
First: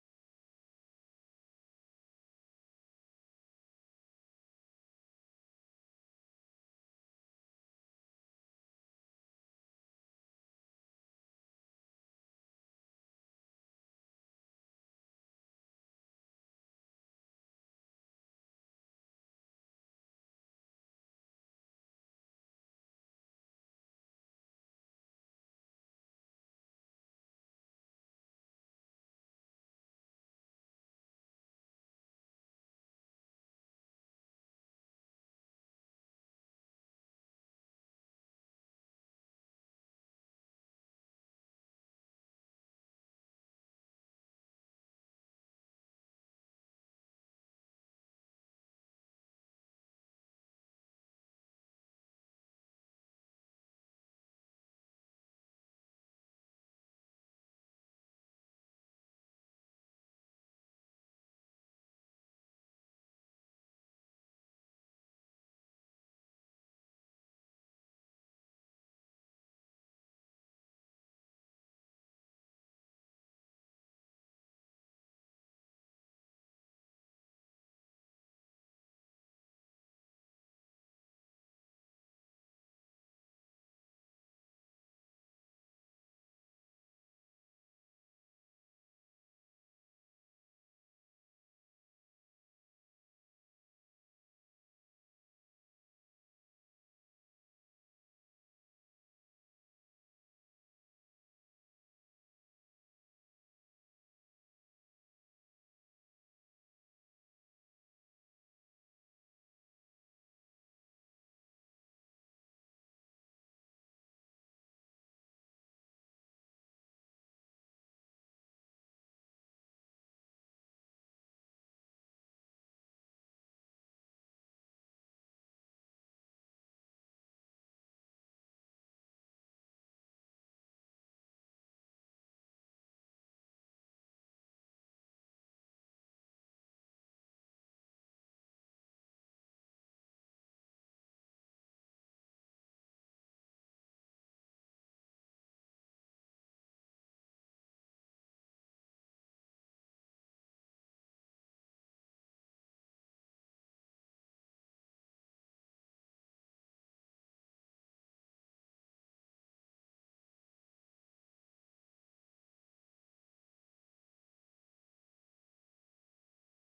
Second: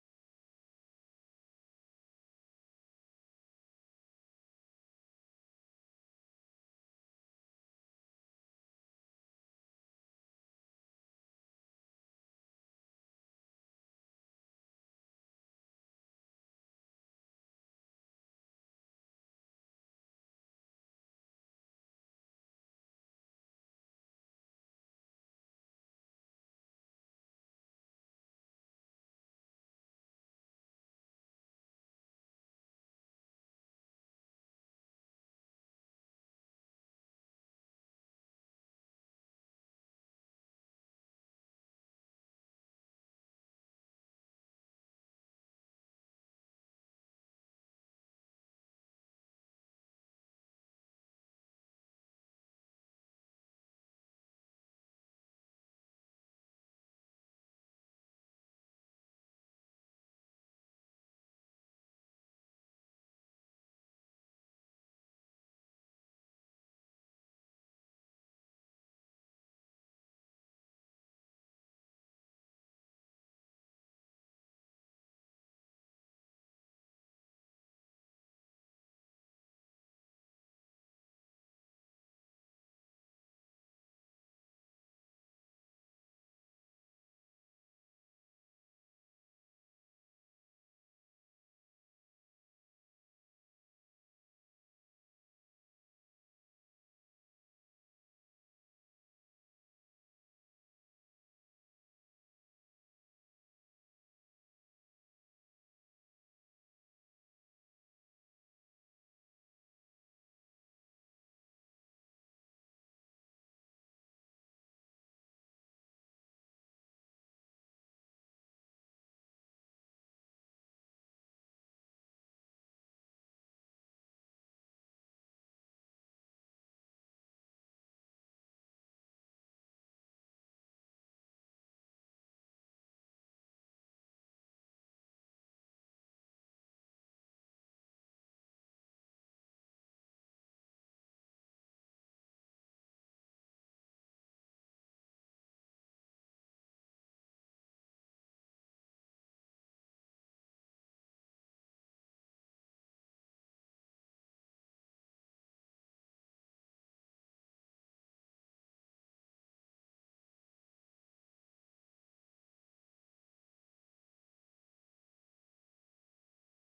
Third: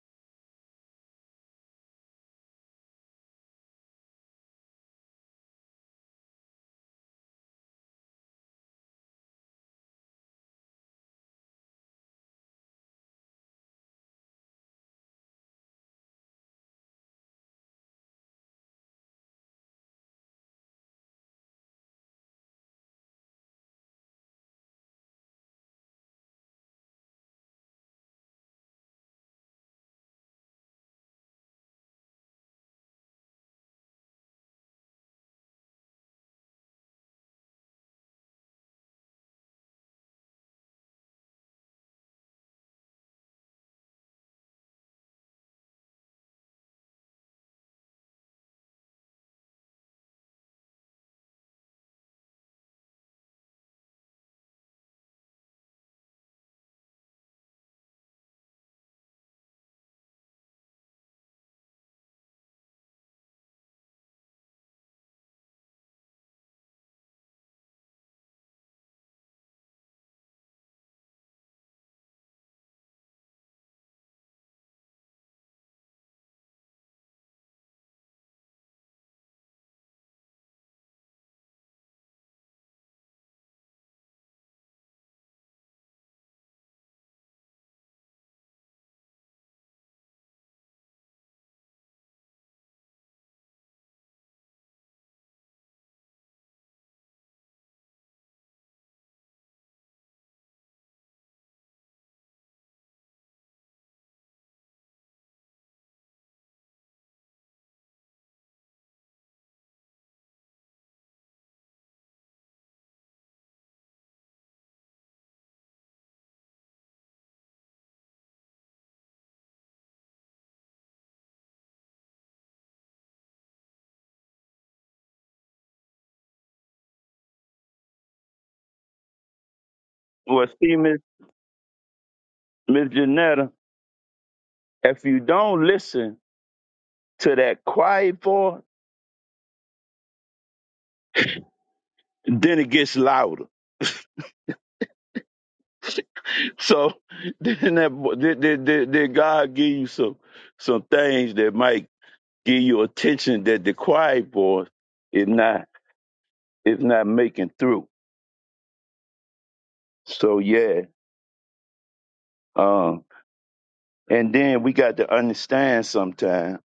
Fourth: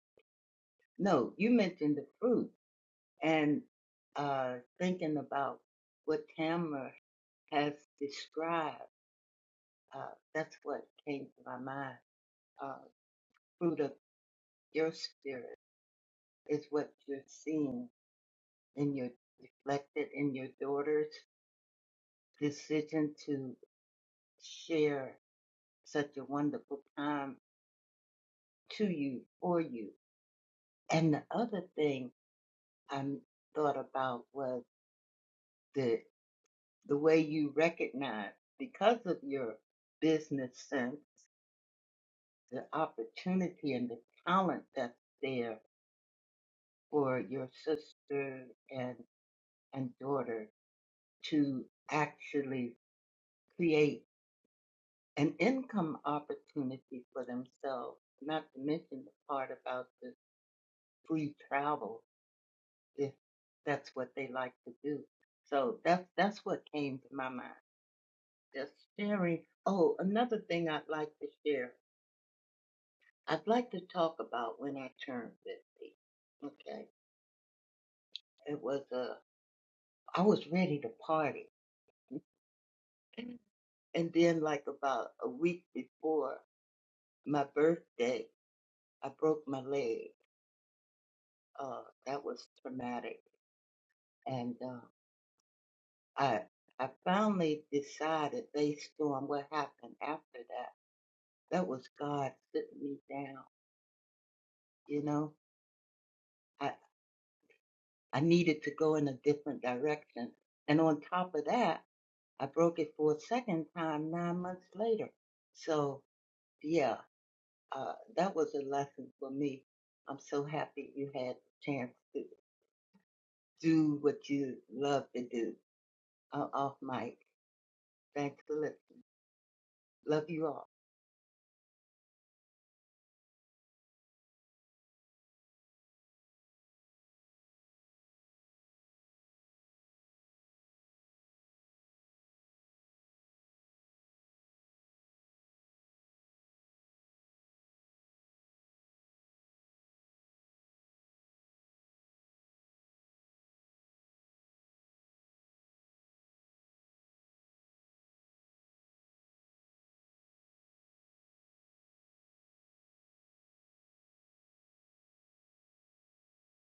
Speaker 4: No, you mentioned the fruit and uh, thinking about what Tamara has described. Uh, that's what came to my mind. Uh, fruit of your spirit is what you're seeing in your reflected in your daughter's decision to share such a wonderful time to you for you. And the other thing I thought about was the the way you recognize because of your business sense the opportunity and the talent that's there for your sister and and daughter to actually create an income opportunity for themselves not to mention the part about the free travel if that's what they like to do so that's that's what came to my mind just sharing. Oh, another thing I'd like to share. I'd like to talk about when I turned 50. Okay. It was a. I was ready to party. And then, like about a week before my birthday, I broke my leg. Uh, that was traumatic. And uh, I, I finally decided, based on what happened after that, that was God sitting me down. You know, I. I needed to go in a different direction. And on top of that, I broke it for a second time nine months later. So, yeah, uh, that was a lesson for me. I'm so happy you had the chance to do what you love to do. Uh, off mic. Thanks for listening. Love
Speaker 1: Well,
Speaker 4: you all.
Speaker 1: see, Miss Miss Janetta, if you don't listen to that quiet voice, then it gets louder So then that bo- did, did, did, did God give you some some things that might give you attention that the quiet voice is not is not making through. So yeah. Um and then we got to understand sometime.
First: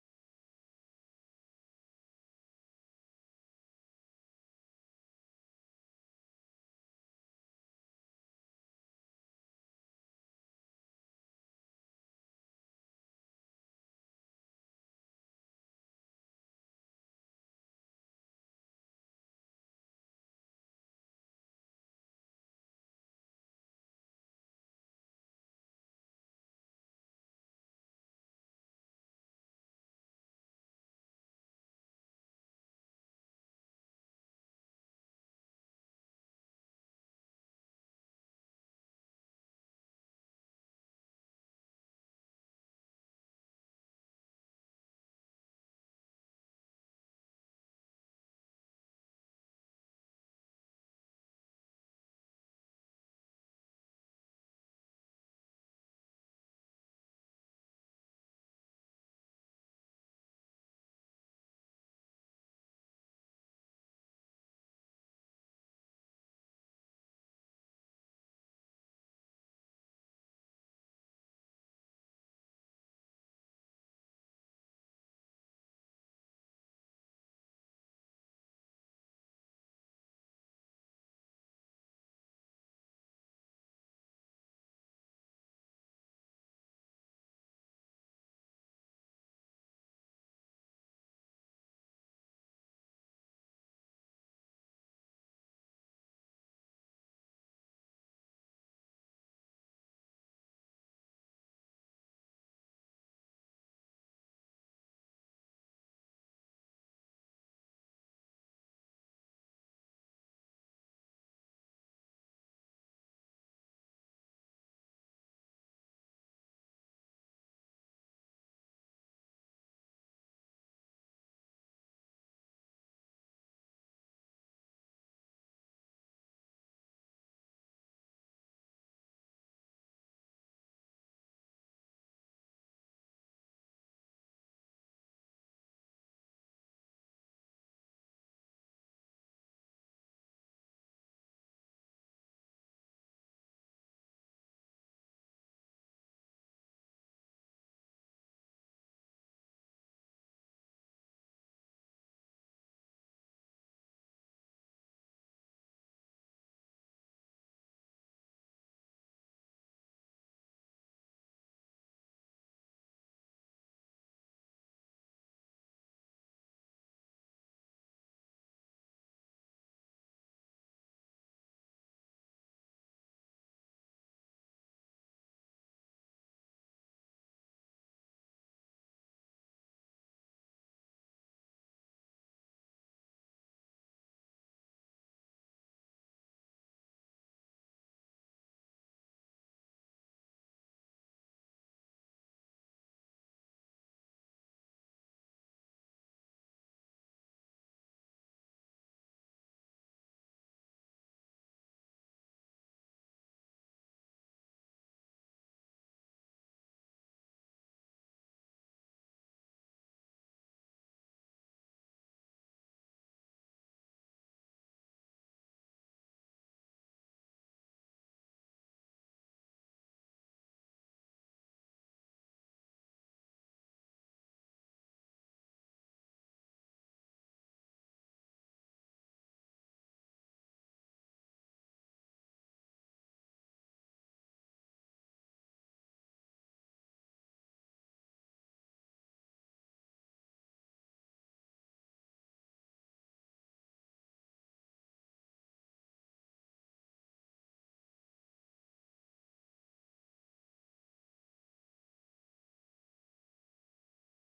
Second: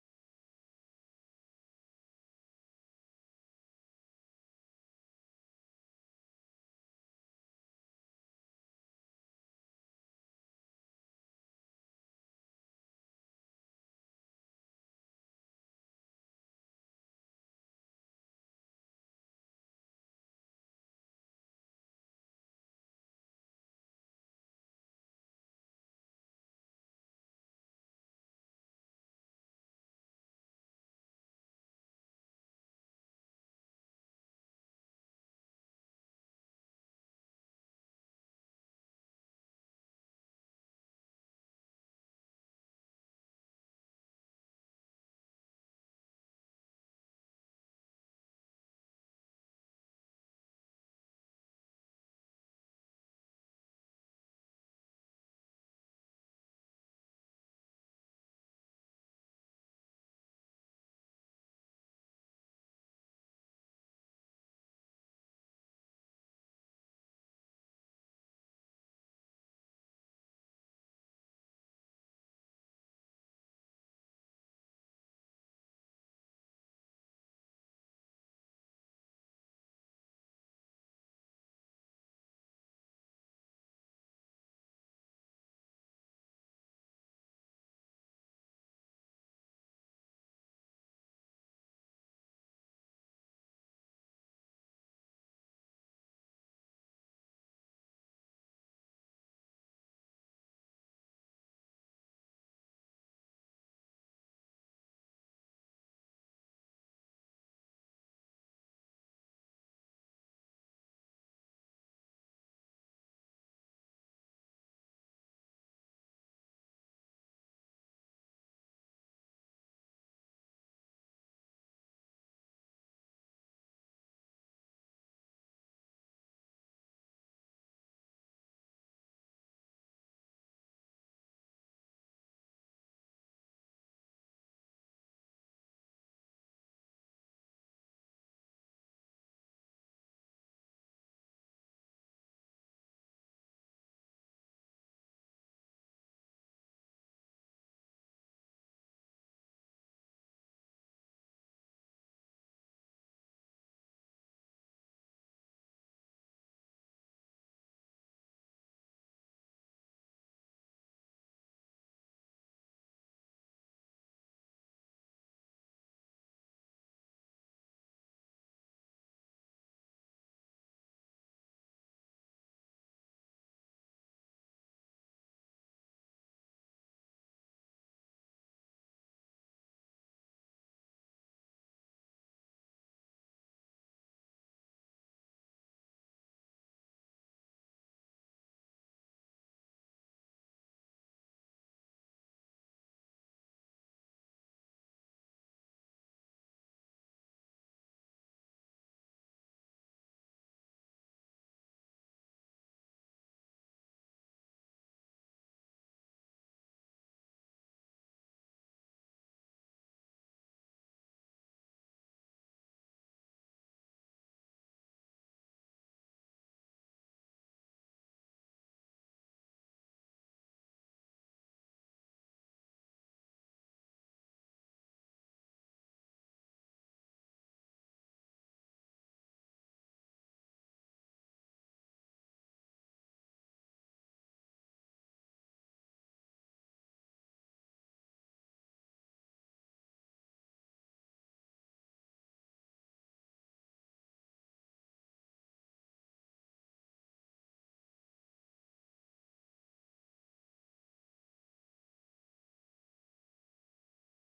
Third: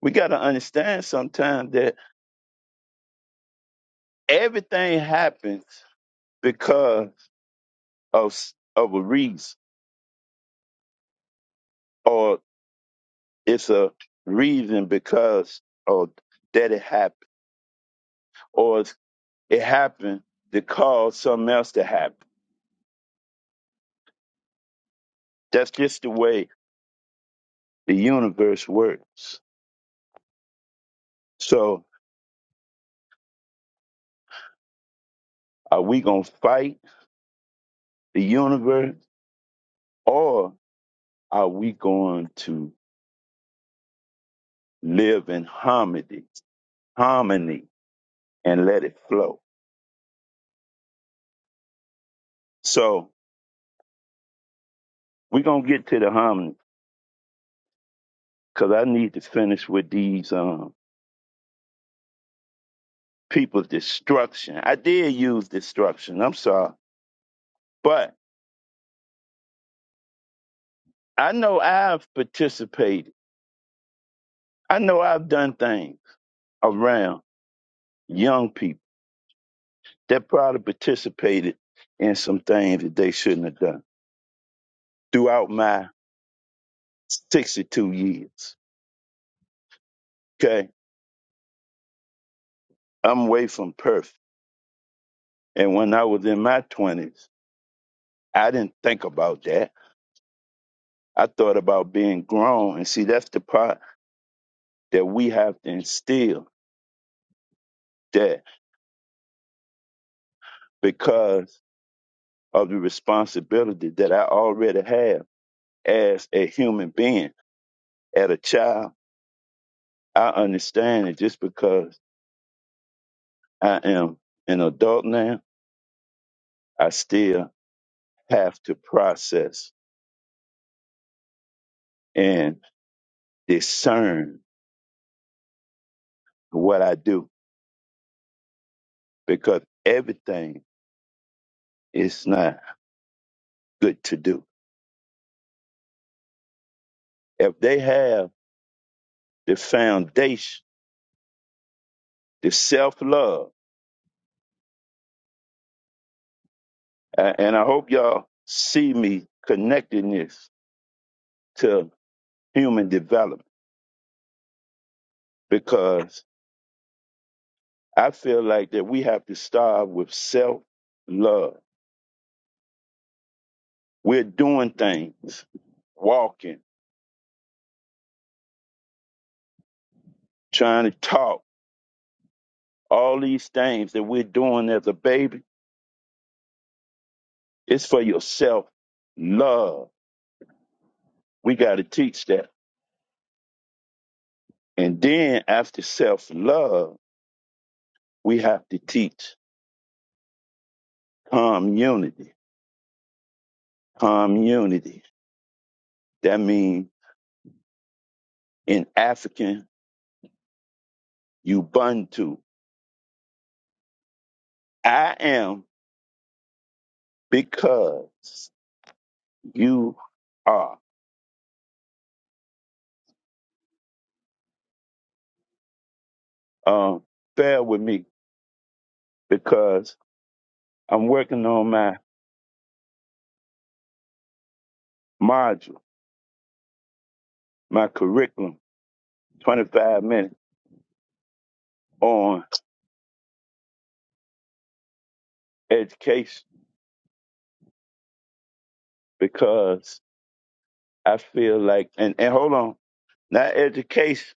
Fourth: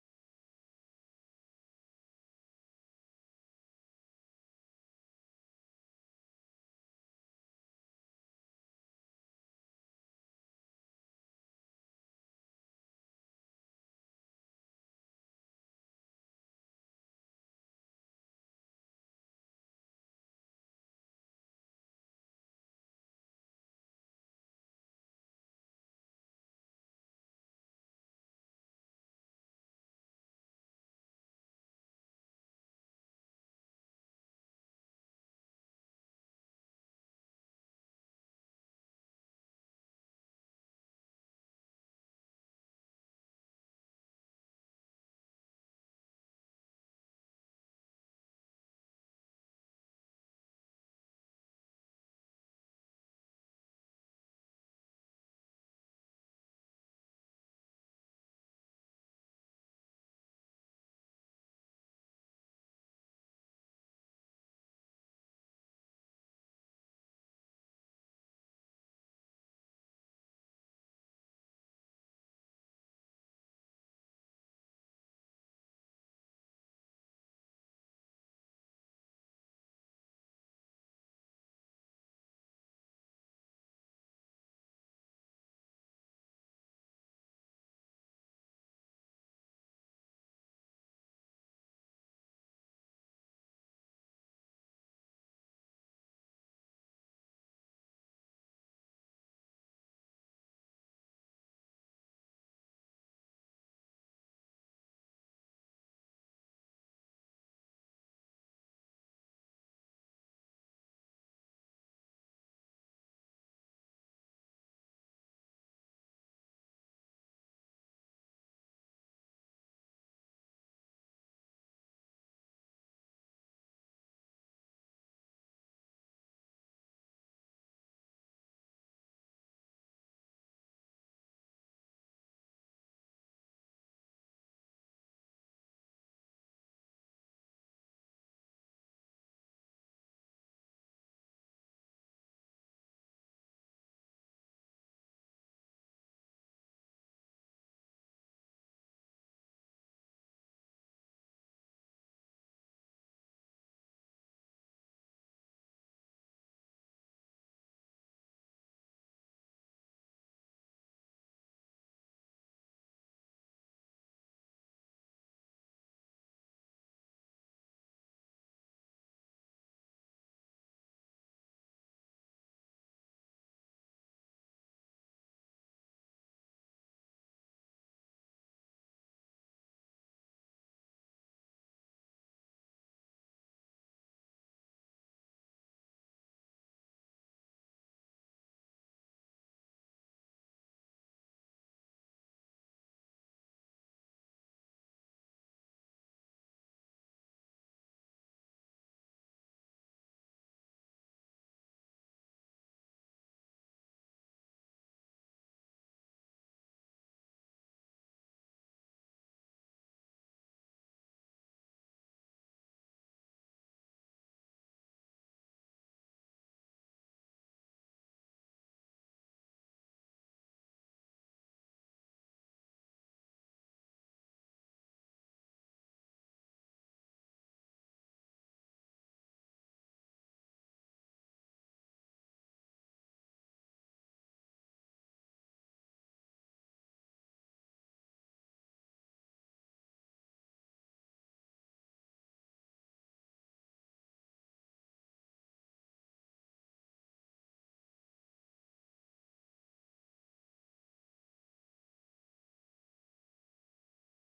Speaker 1: We gotta understand sometime that everything happens because of s- of a reason or it's a reason because of that it happened or it's- it happened to cause something else to happen That's just the way the universe works. So, are we going to fight the universe or are we going to live in harmony, harmony and let it flow? So, we're going to get to the harmony because I need to finish with these um, people's destruction. I did use destruction, I'm sorry, but I know I've participated, I know I've done things around young people They probably participated in some things that they shouldn't have done throughout my 62 years. Okay. I'm way from Perth. And when I was in my 20s, I didn't think about that. I thought about being grown. And see, that's the part that we have to instill that because of the responsibility that I already have as a human being, as a child, I understand that just because I am an adult now, I still have to process and discern what I do because everything is not good to do. If they have the foundation, the self love, and I hope y'all see me connecting this to human development because I feel like that we have to start with self love. We're doing things, walking, trying to talk, all these things that we're doing as a baby It's for your self love. We got to teach that. And then after self love, we have to teach community. Community. That means in African, Ubuntu. I am because you are. Um, bear with me because I'm working on my module, my curriculum, 25 minutes on education because I feel like, and, and hold on, not education,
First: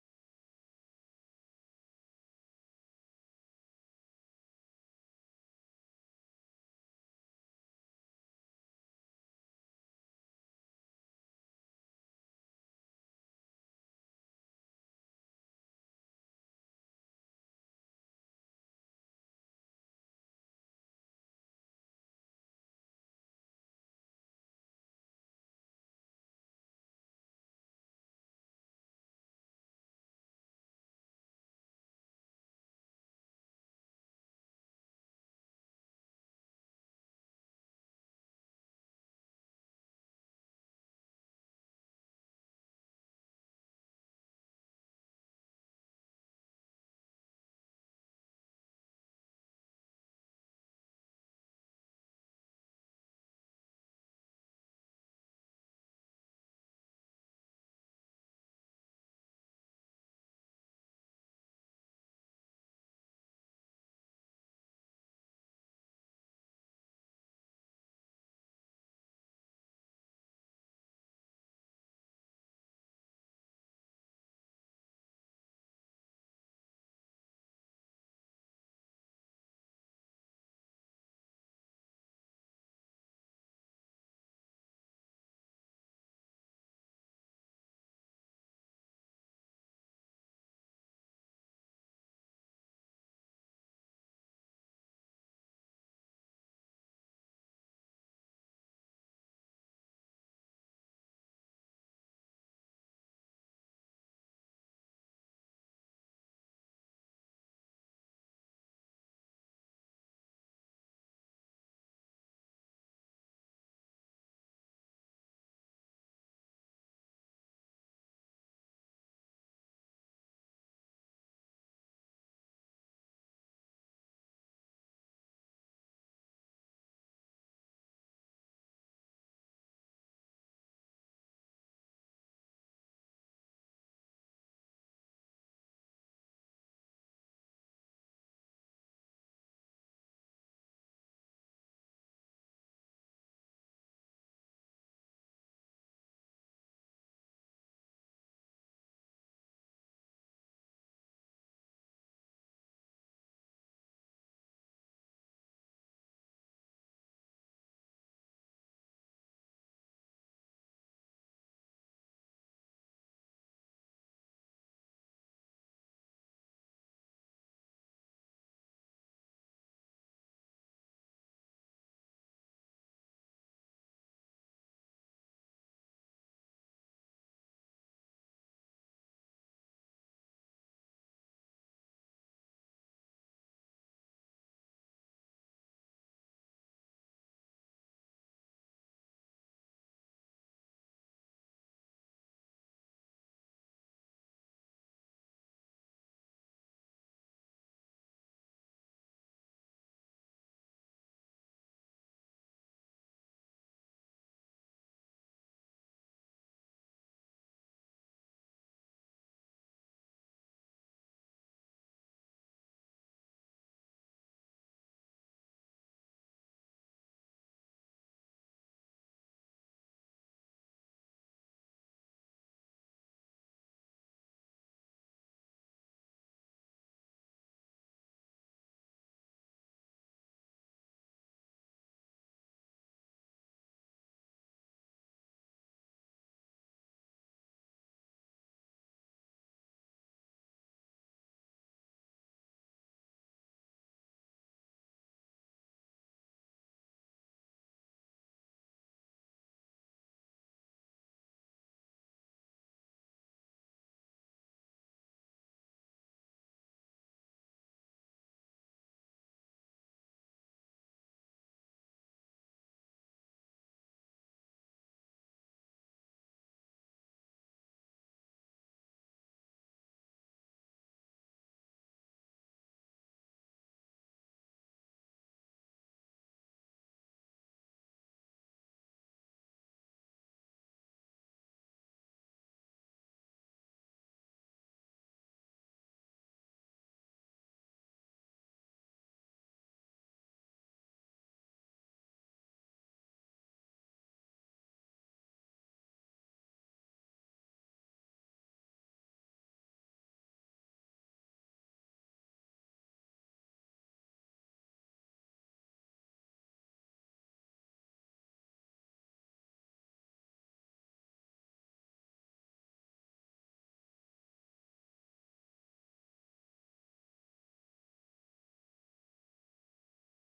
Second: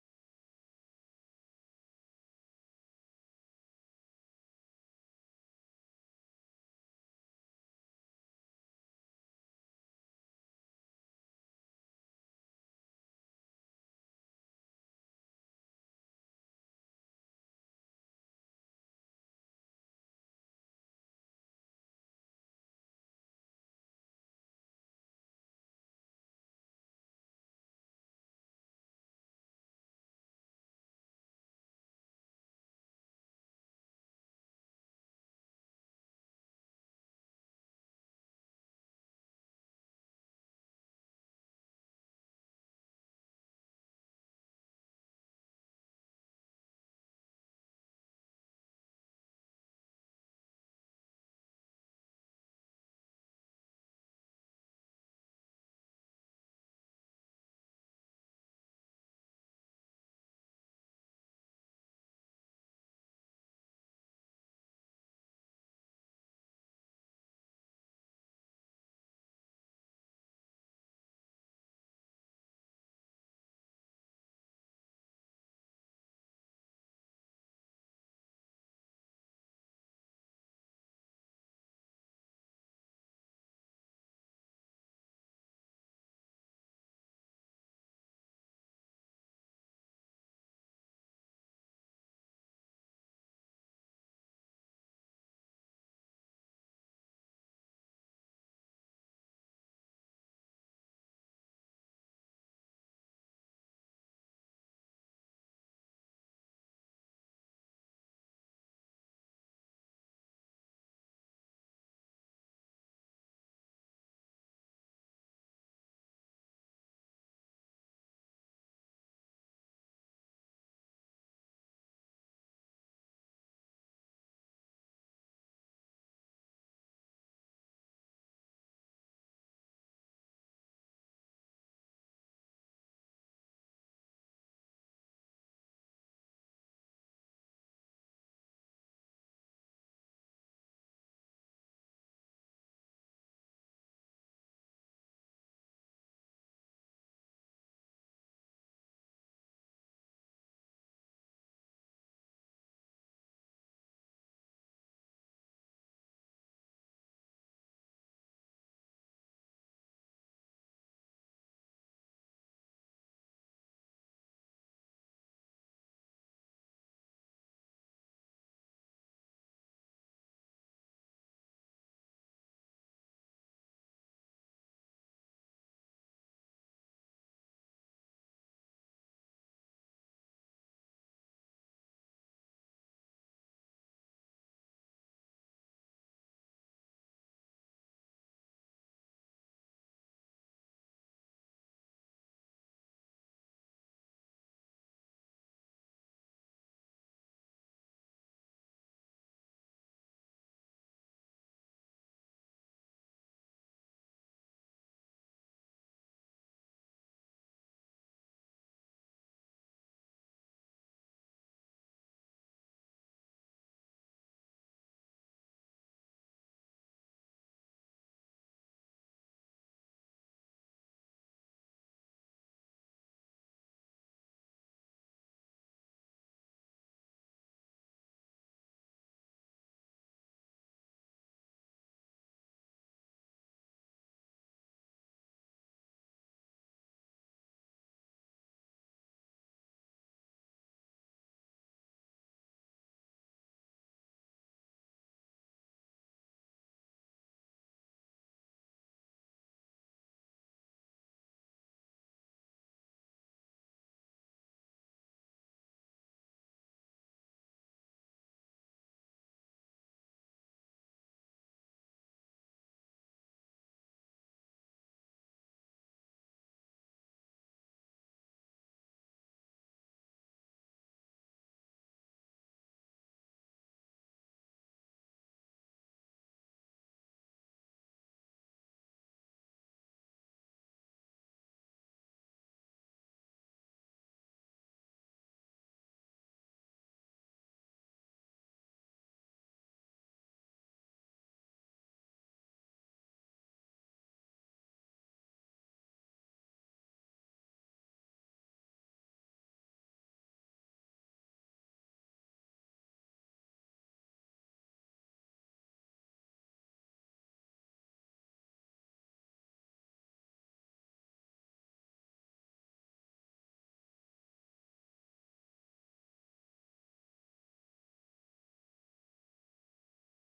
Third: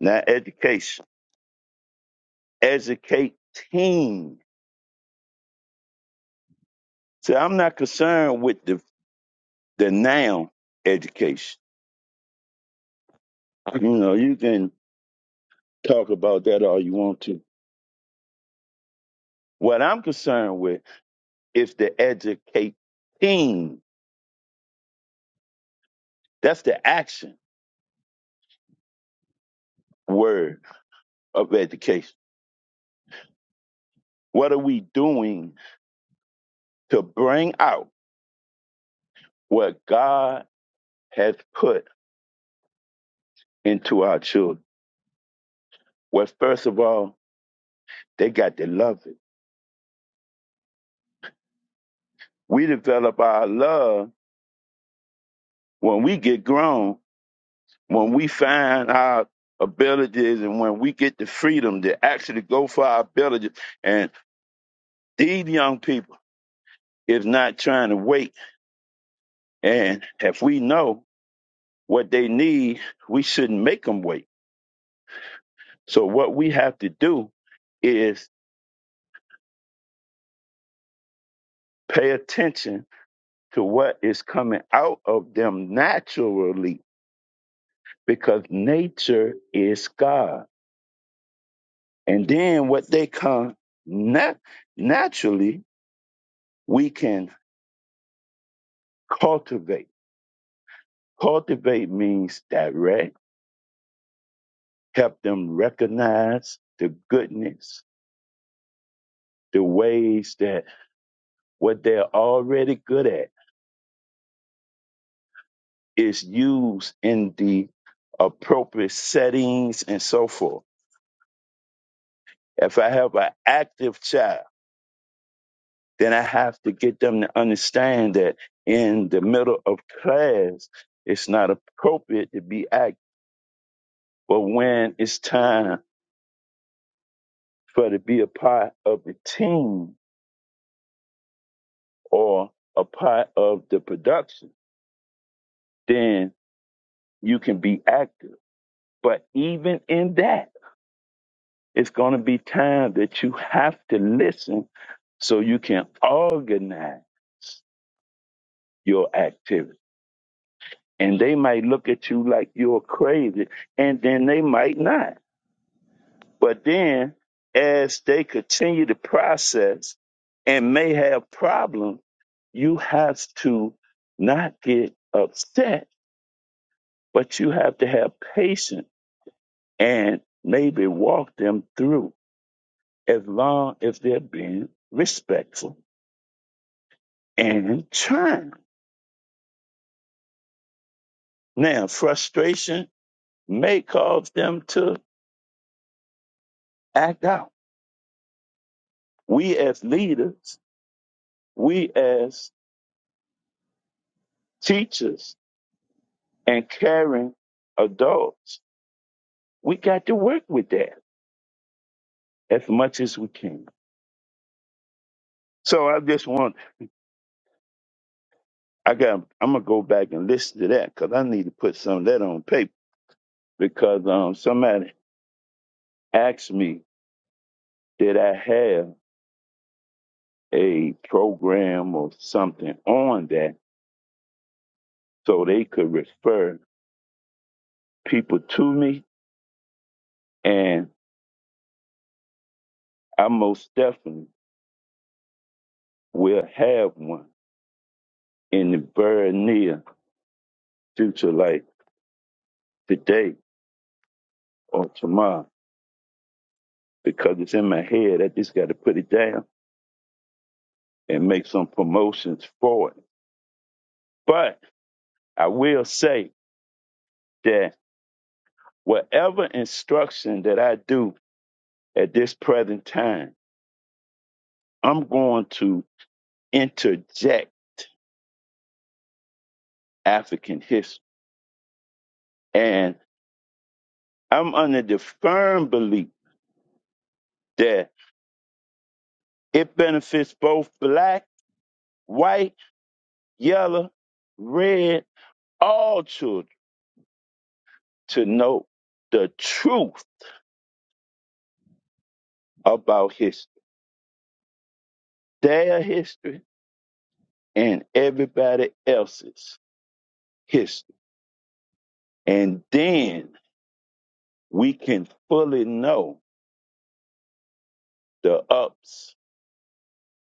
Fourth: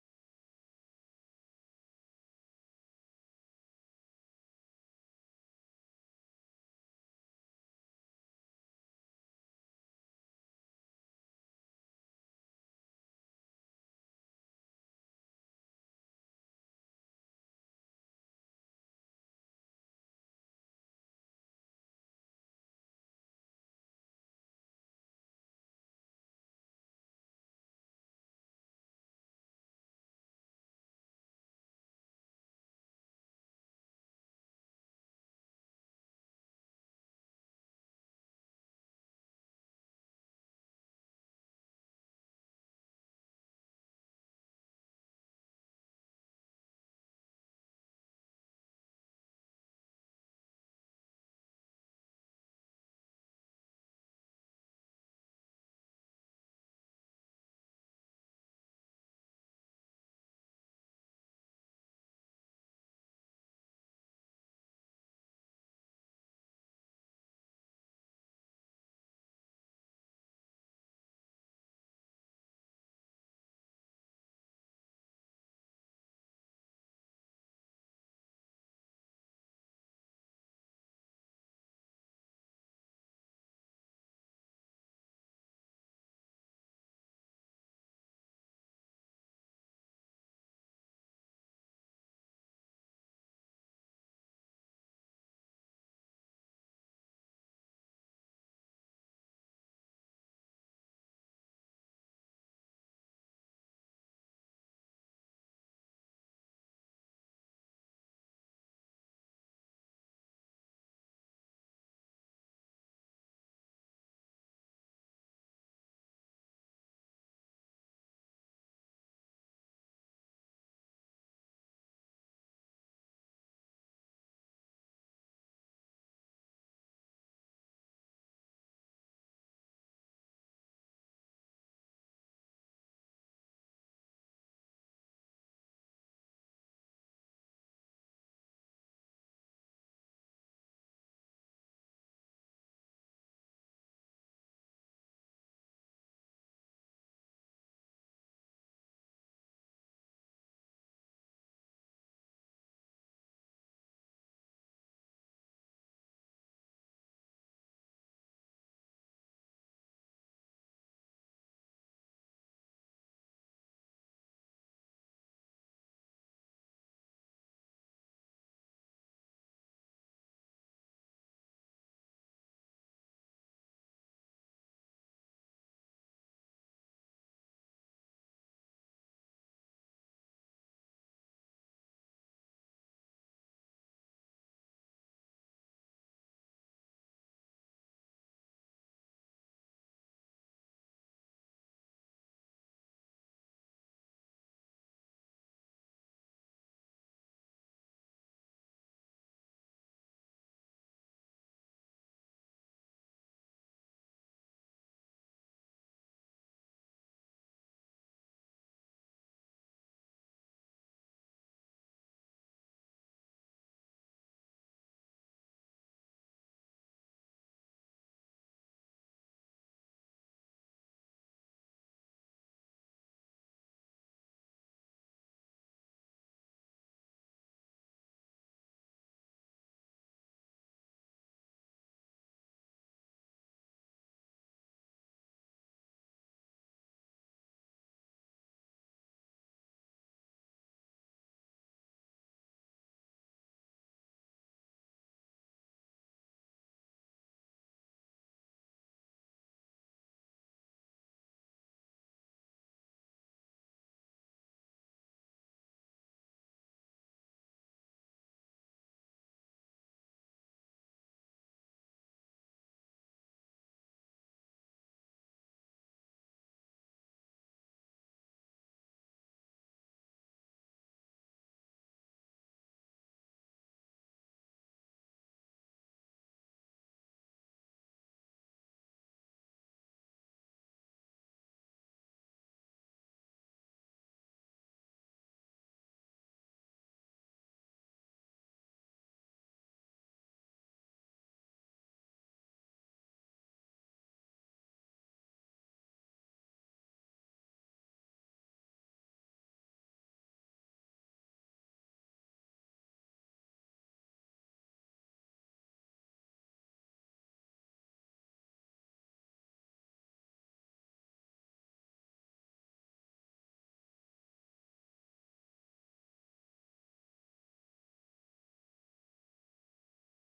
Speaker 1: not education, educating. So I'm not concerned with the the noun education. You know, you can talk about that all you want to. What I'm concerned with is the educating. That's the action word of education. What are we doing to bring out what God has put into our children? Well, first of all, they got to love it. We develop our love When we get grown, when we find our abilities and when we get the freedom to actually go for our abilities, and these young people is not trying to wait. And if we know what they need, we shouldn't make them wait. So what we have to do is pay attention to what is coming out of them naturally because nature is God. And then what they come nat- naturally, we can cultivate. Cultivate means direct, help them recognize the goodness, the ways that what they're already good at is used in the appropriate settings and so forth. If I have an active child, then I have to get them to understand that in the middle of class, it's not appropriate to be active. But when it's time for to be a part of the team, or a part of the production, then you can be active. But even in that, it's going to be time that you have to listen so you can organize your activity. And they might look at you like you're crazy, and then they might not. But then, as they continue the process and may have problems, you have to not get upset, but you have to have patience and maybe walk them through as long as they're being respectful and trying. Now, frustration may cause them to act out. We as leaders, we as teachers and caring adults, we got to work with that as much as we can. So I just want, I got, I'm gonna go back and listen to that because I need to put some of that on paper because um, somebody asked me, did I have a program or something on that so they could refer people to me. And I most definitely will have one in the very near future, like today or tomorrow, because it's in my head. I just got to put it down and make some promotions for it. But I will say that whatever instruction that I do at this present time, I'm going to interject African history And I'm under the firm belief that it benefits both black, white, yellow, red, all children to know the truth about history, their history, and everybody else's history. And then we can fully know the ups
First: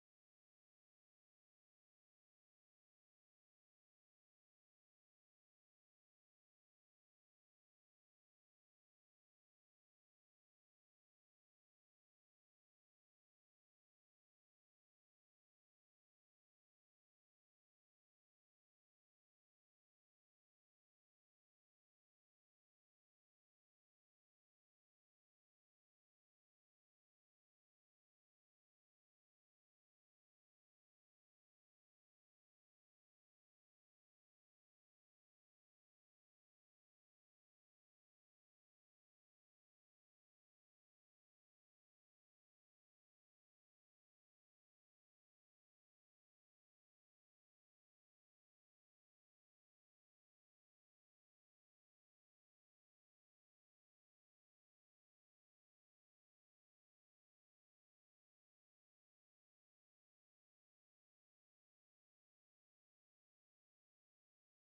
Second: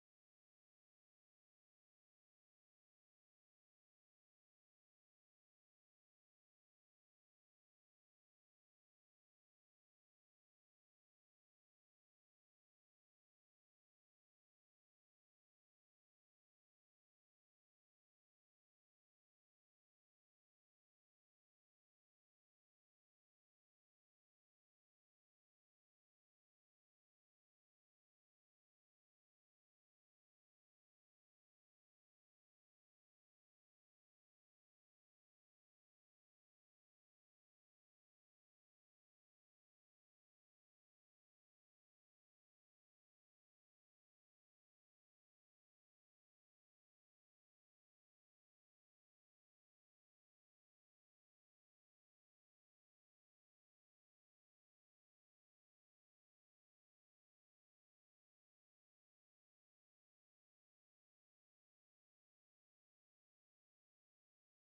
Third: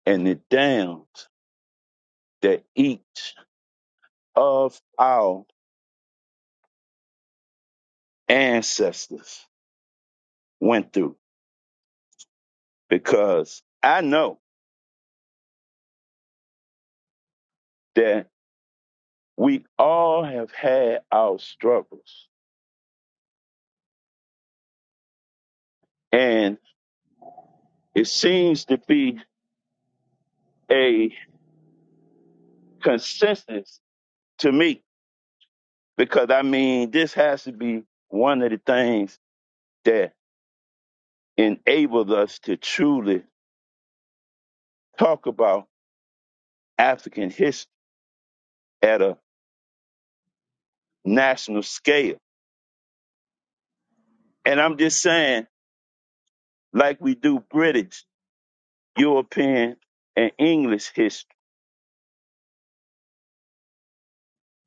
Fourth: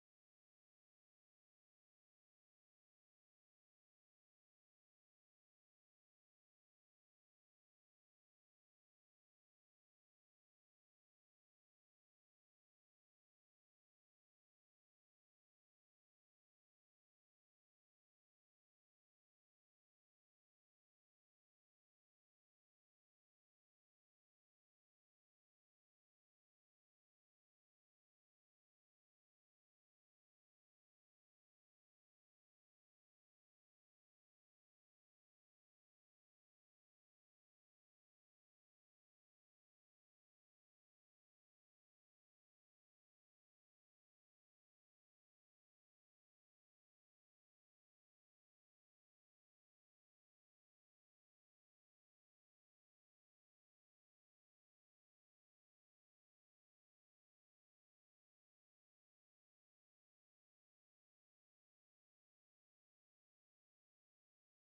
Speaker 1: and the downs that each of our ancestors went through. Because I know that. We all have had our struggles, and it seems to be a consensus to me because I mean, this has to be one of the things that enabled us to truly talk about African history at a national scale. And I'm just saying, like we do British, European, and English history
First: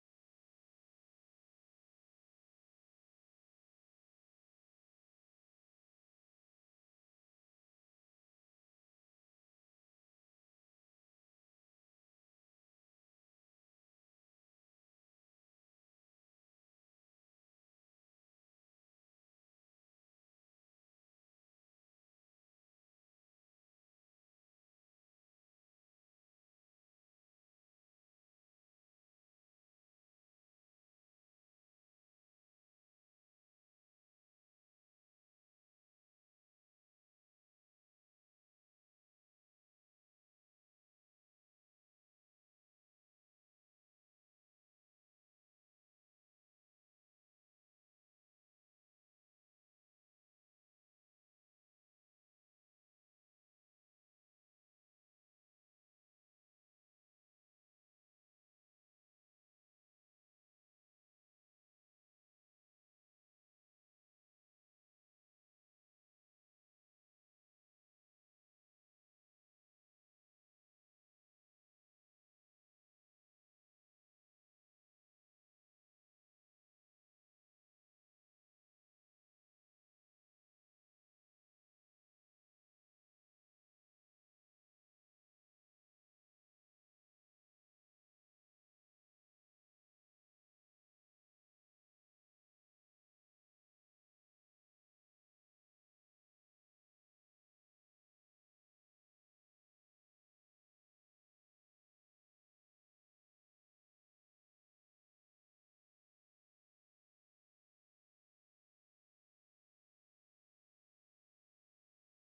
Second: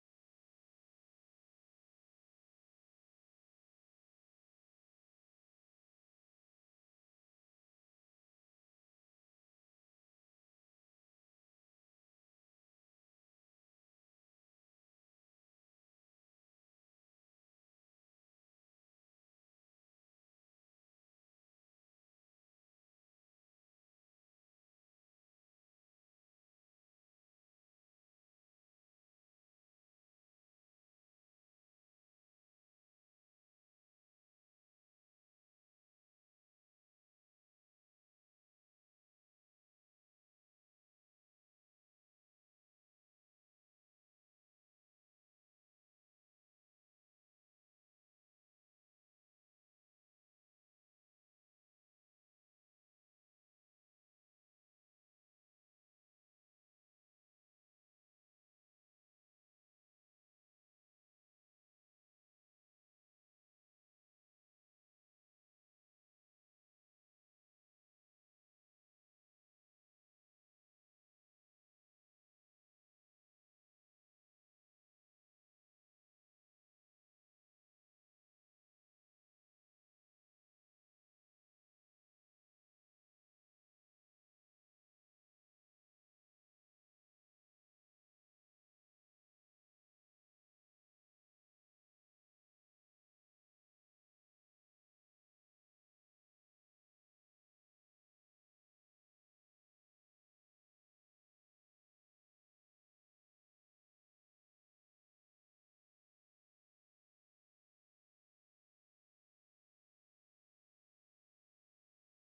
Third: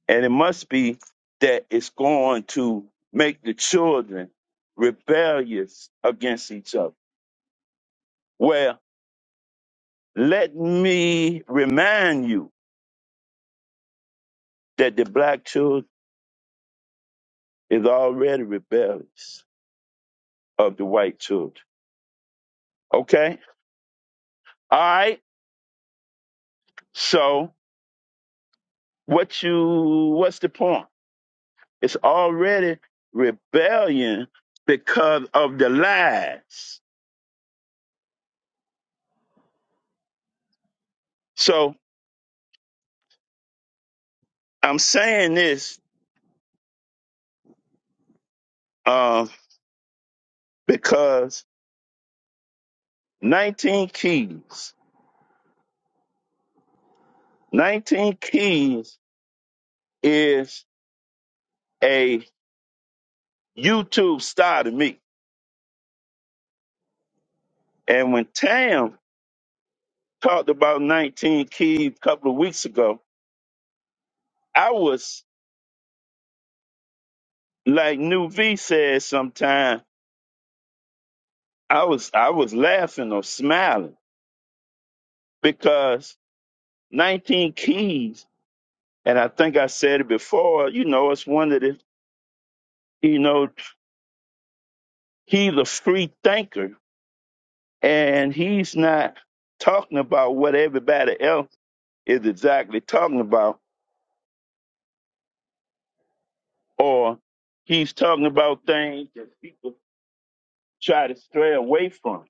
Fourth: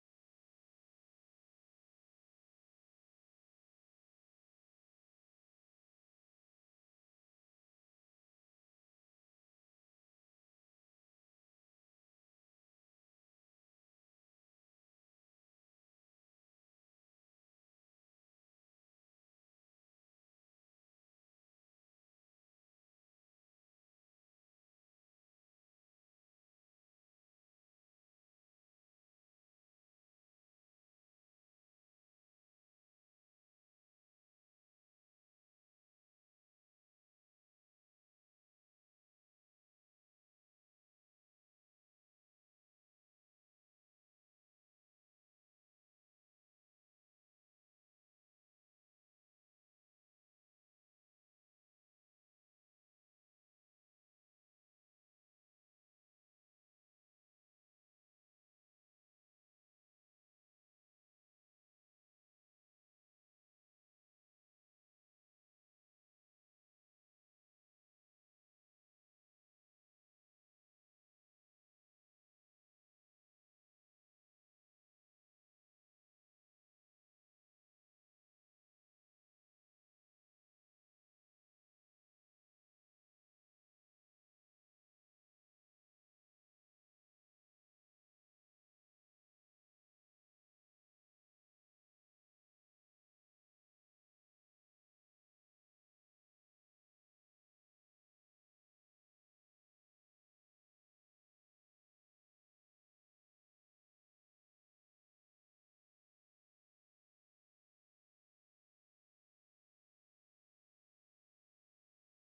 Speaker 1: And it must be that it's going to make the children rebellious against each other. Well, let me remind you that the black child is already rebellious of the white children. Okay? All right. So what you what's the point? It's already rebellion because of the lies. So I'm saying this um, because 19 Keys. 19 Keys is a YouTube star to me. And when Tam talked about 19 Keys a couple of weeks ago, I was like New V said sometime, I was I was laughing or smiling because 19 Keys, and I think I said it before, you know, it's one of the, you know, he's a free thinker and he's not talking about what everybody else is exactly talking about, or he's talking about things that people try to stray away from.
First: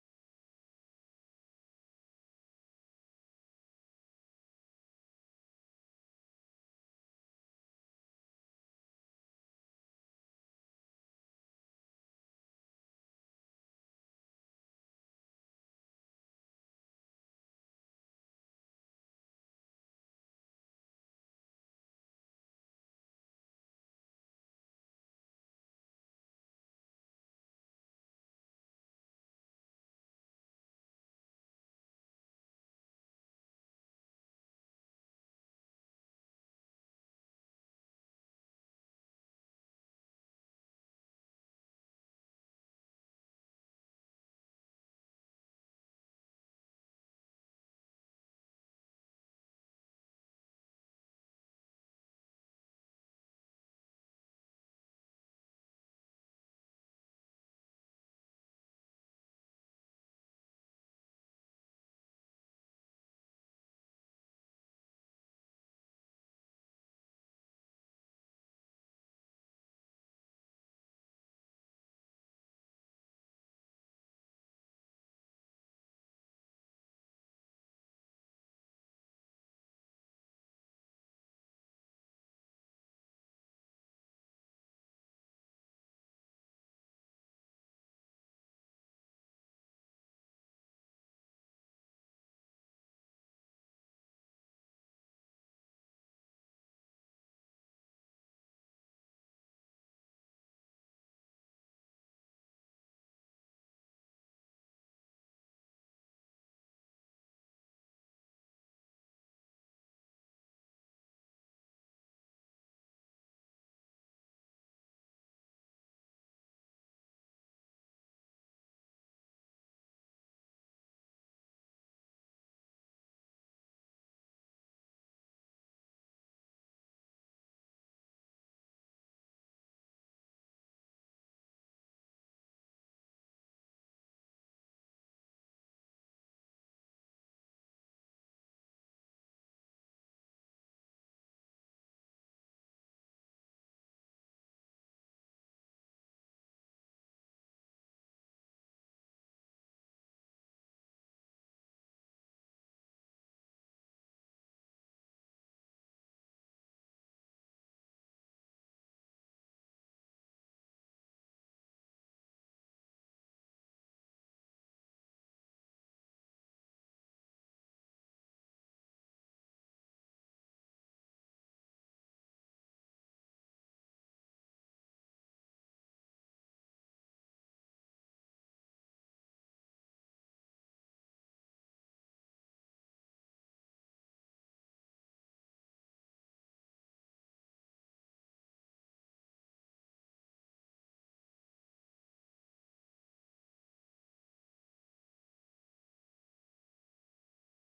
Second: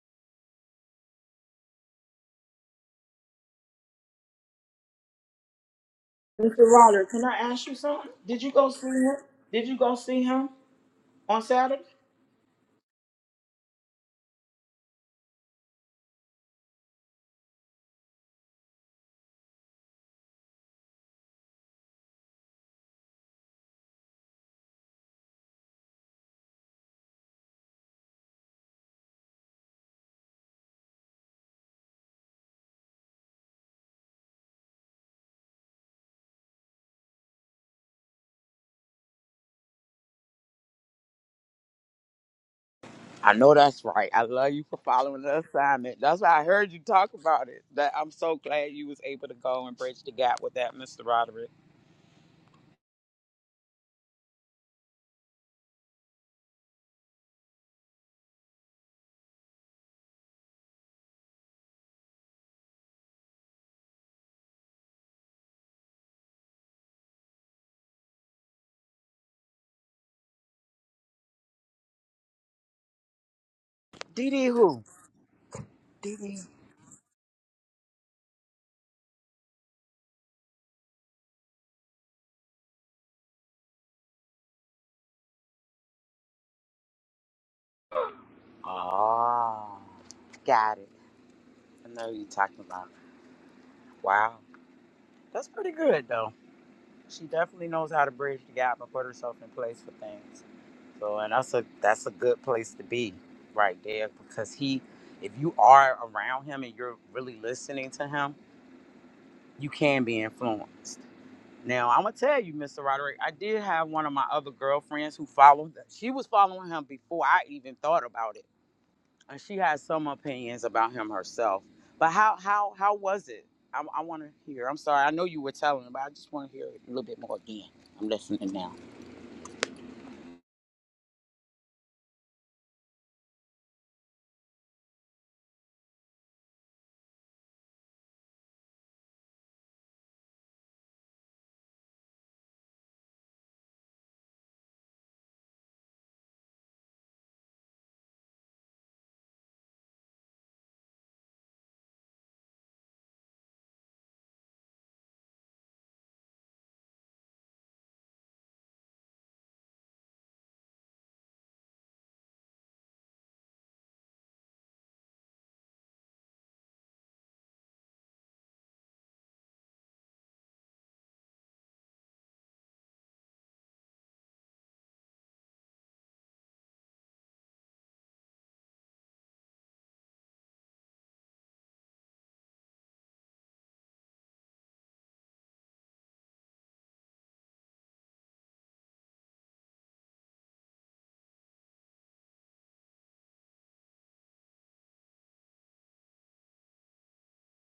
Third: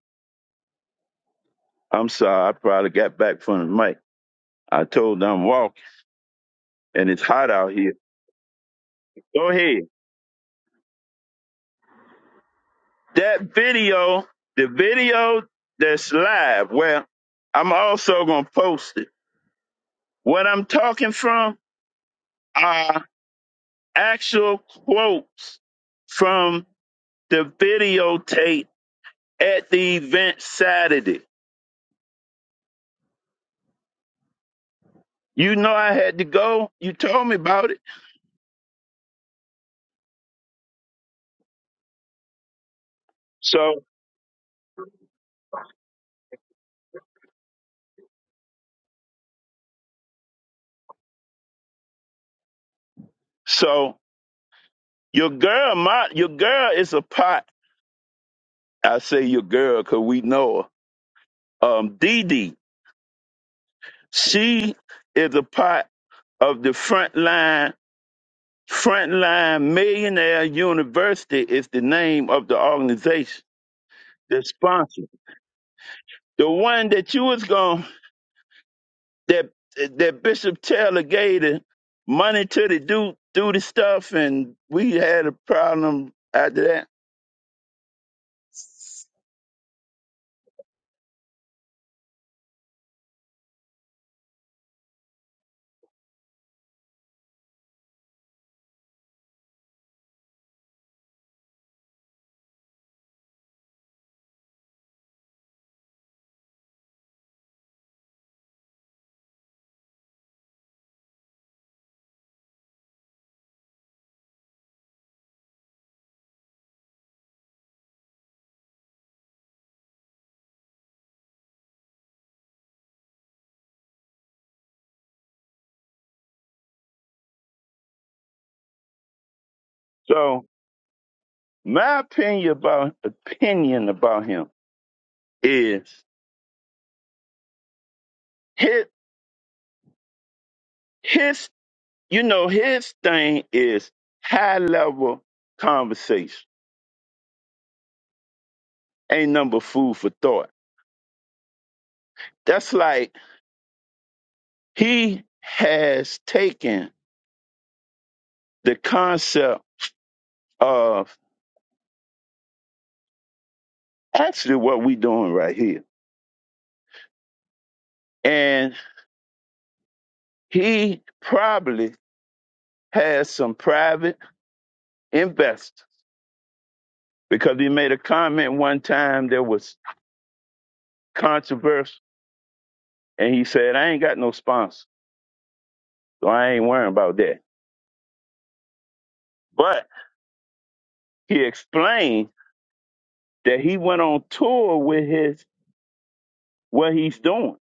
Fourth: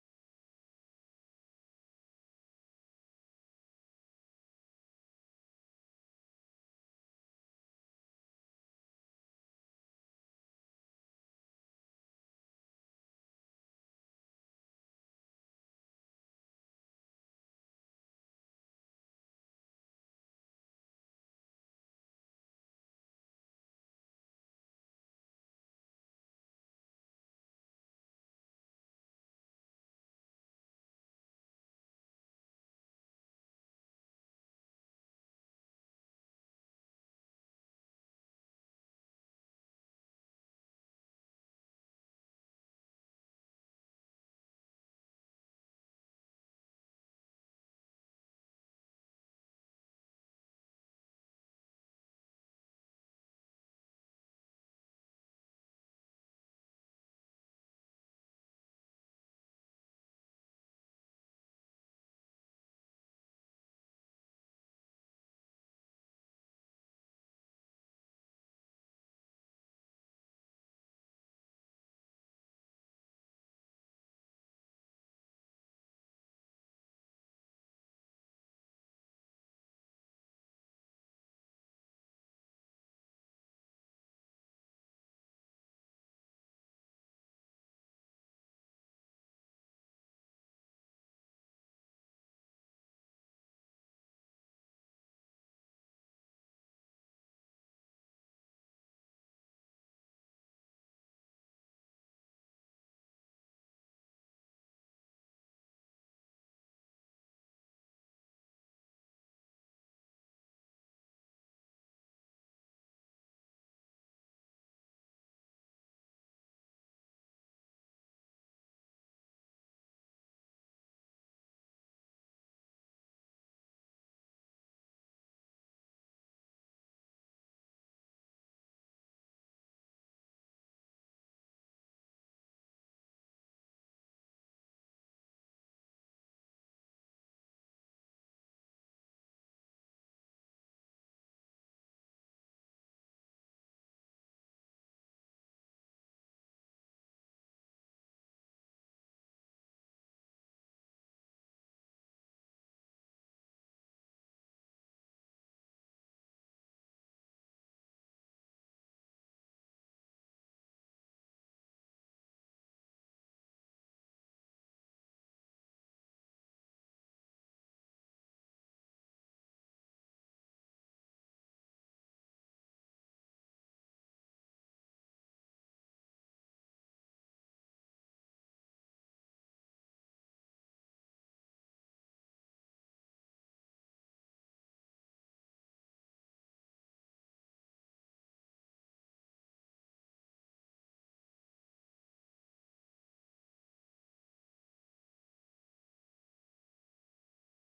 Speaker 1: I'm sorry, I probably got back from the mic. I told them I'm walking and it's hot out here. Go ahead. That video, the video that's live, well, I'm also going to post it. What I'm talking from are actual quotes from the videotape at the event Saturday. You know I had to go. You told me about it. So so your girl, my your girl is a pot. I say your girl because we know her. Um, Dee Dee, she is a part of the frontline frontline millionaire university is the name of the organization the sponsor the one that you was going that that bishop taylor gave the money to to do do the stuff and we had a problem after that so My opinion about opinion about him is his his you know his thing is high level conversation. Ain't number food for thought. That's like he has taken the concept of actually what we doing right here, and he probably has some private investors because he made a comment one time that was controversial, and he said, "I ain't got no sponsor." So I ain't worrying about that. But he explained that he went on tour with his what he's doing.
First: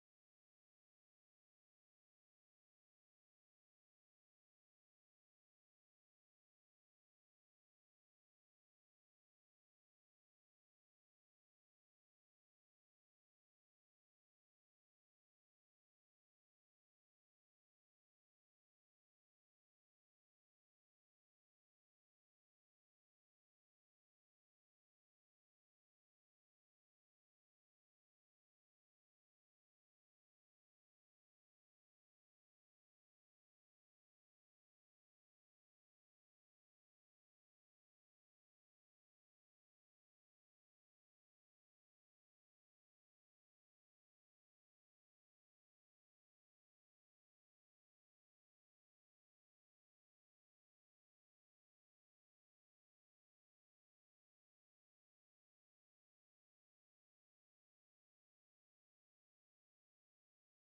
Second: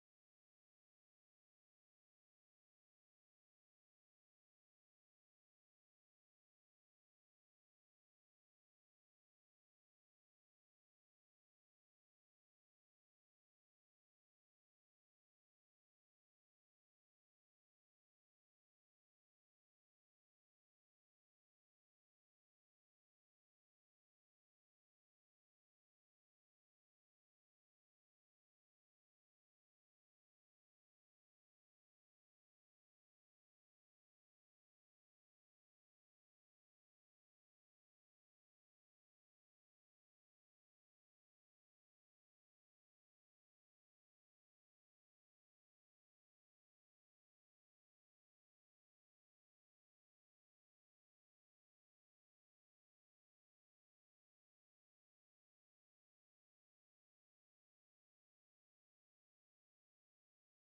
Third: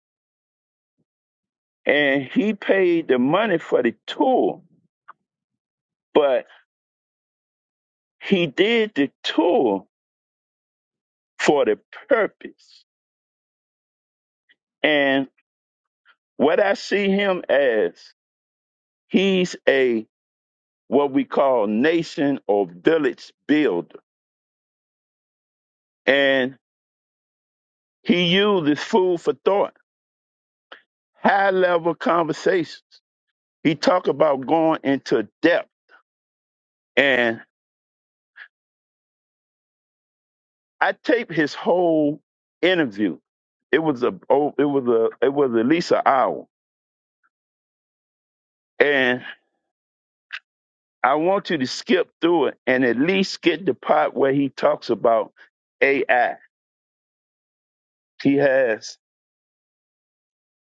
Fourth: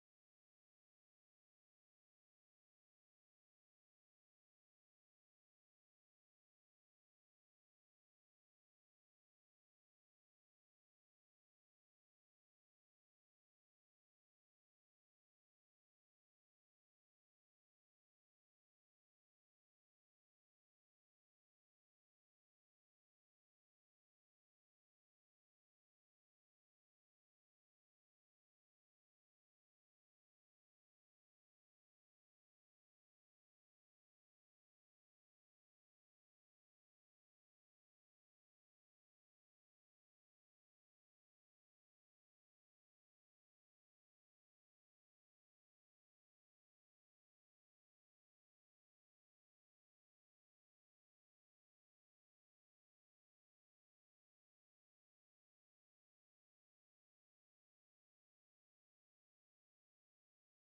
Speaker 1: And he paid the money for the tour, but he did the tour for the purpose. And what I see him as, he's a what we call nation or village builder. And he uses food for thought, high level conversations. He talk about going into depth. And I taped his whole interview. It was a oh, it was a it was at least an hour, and I want you to skip through it and at least get the part where he talks about AI. He has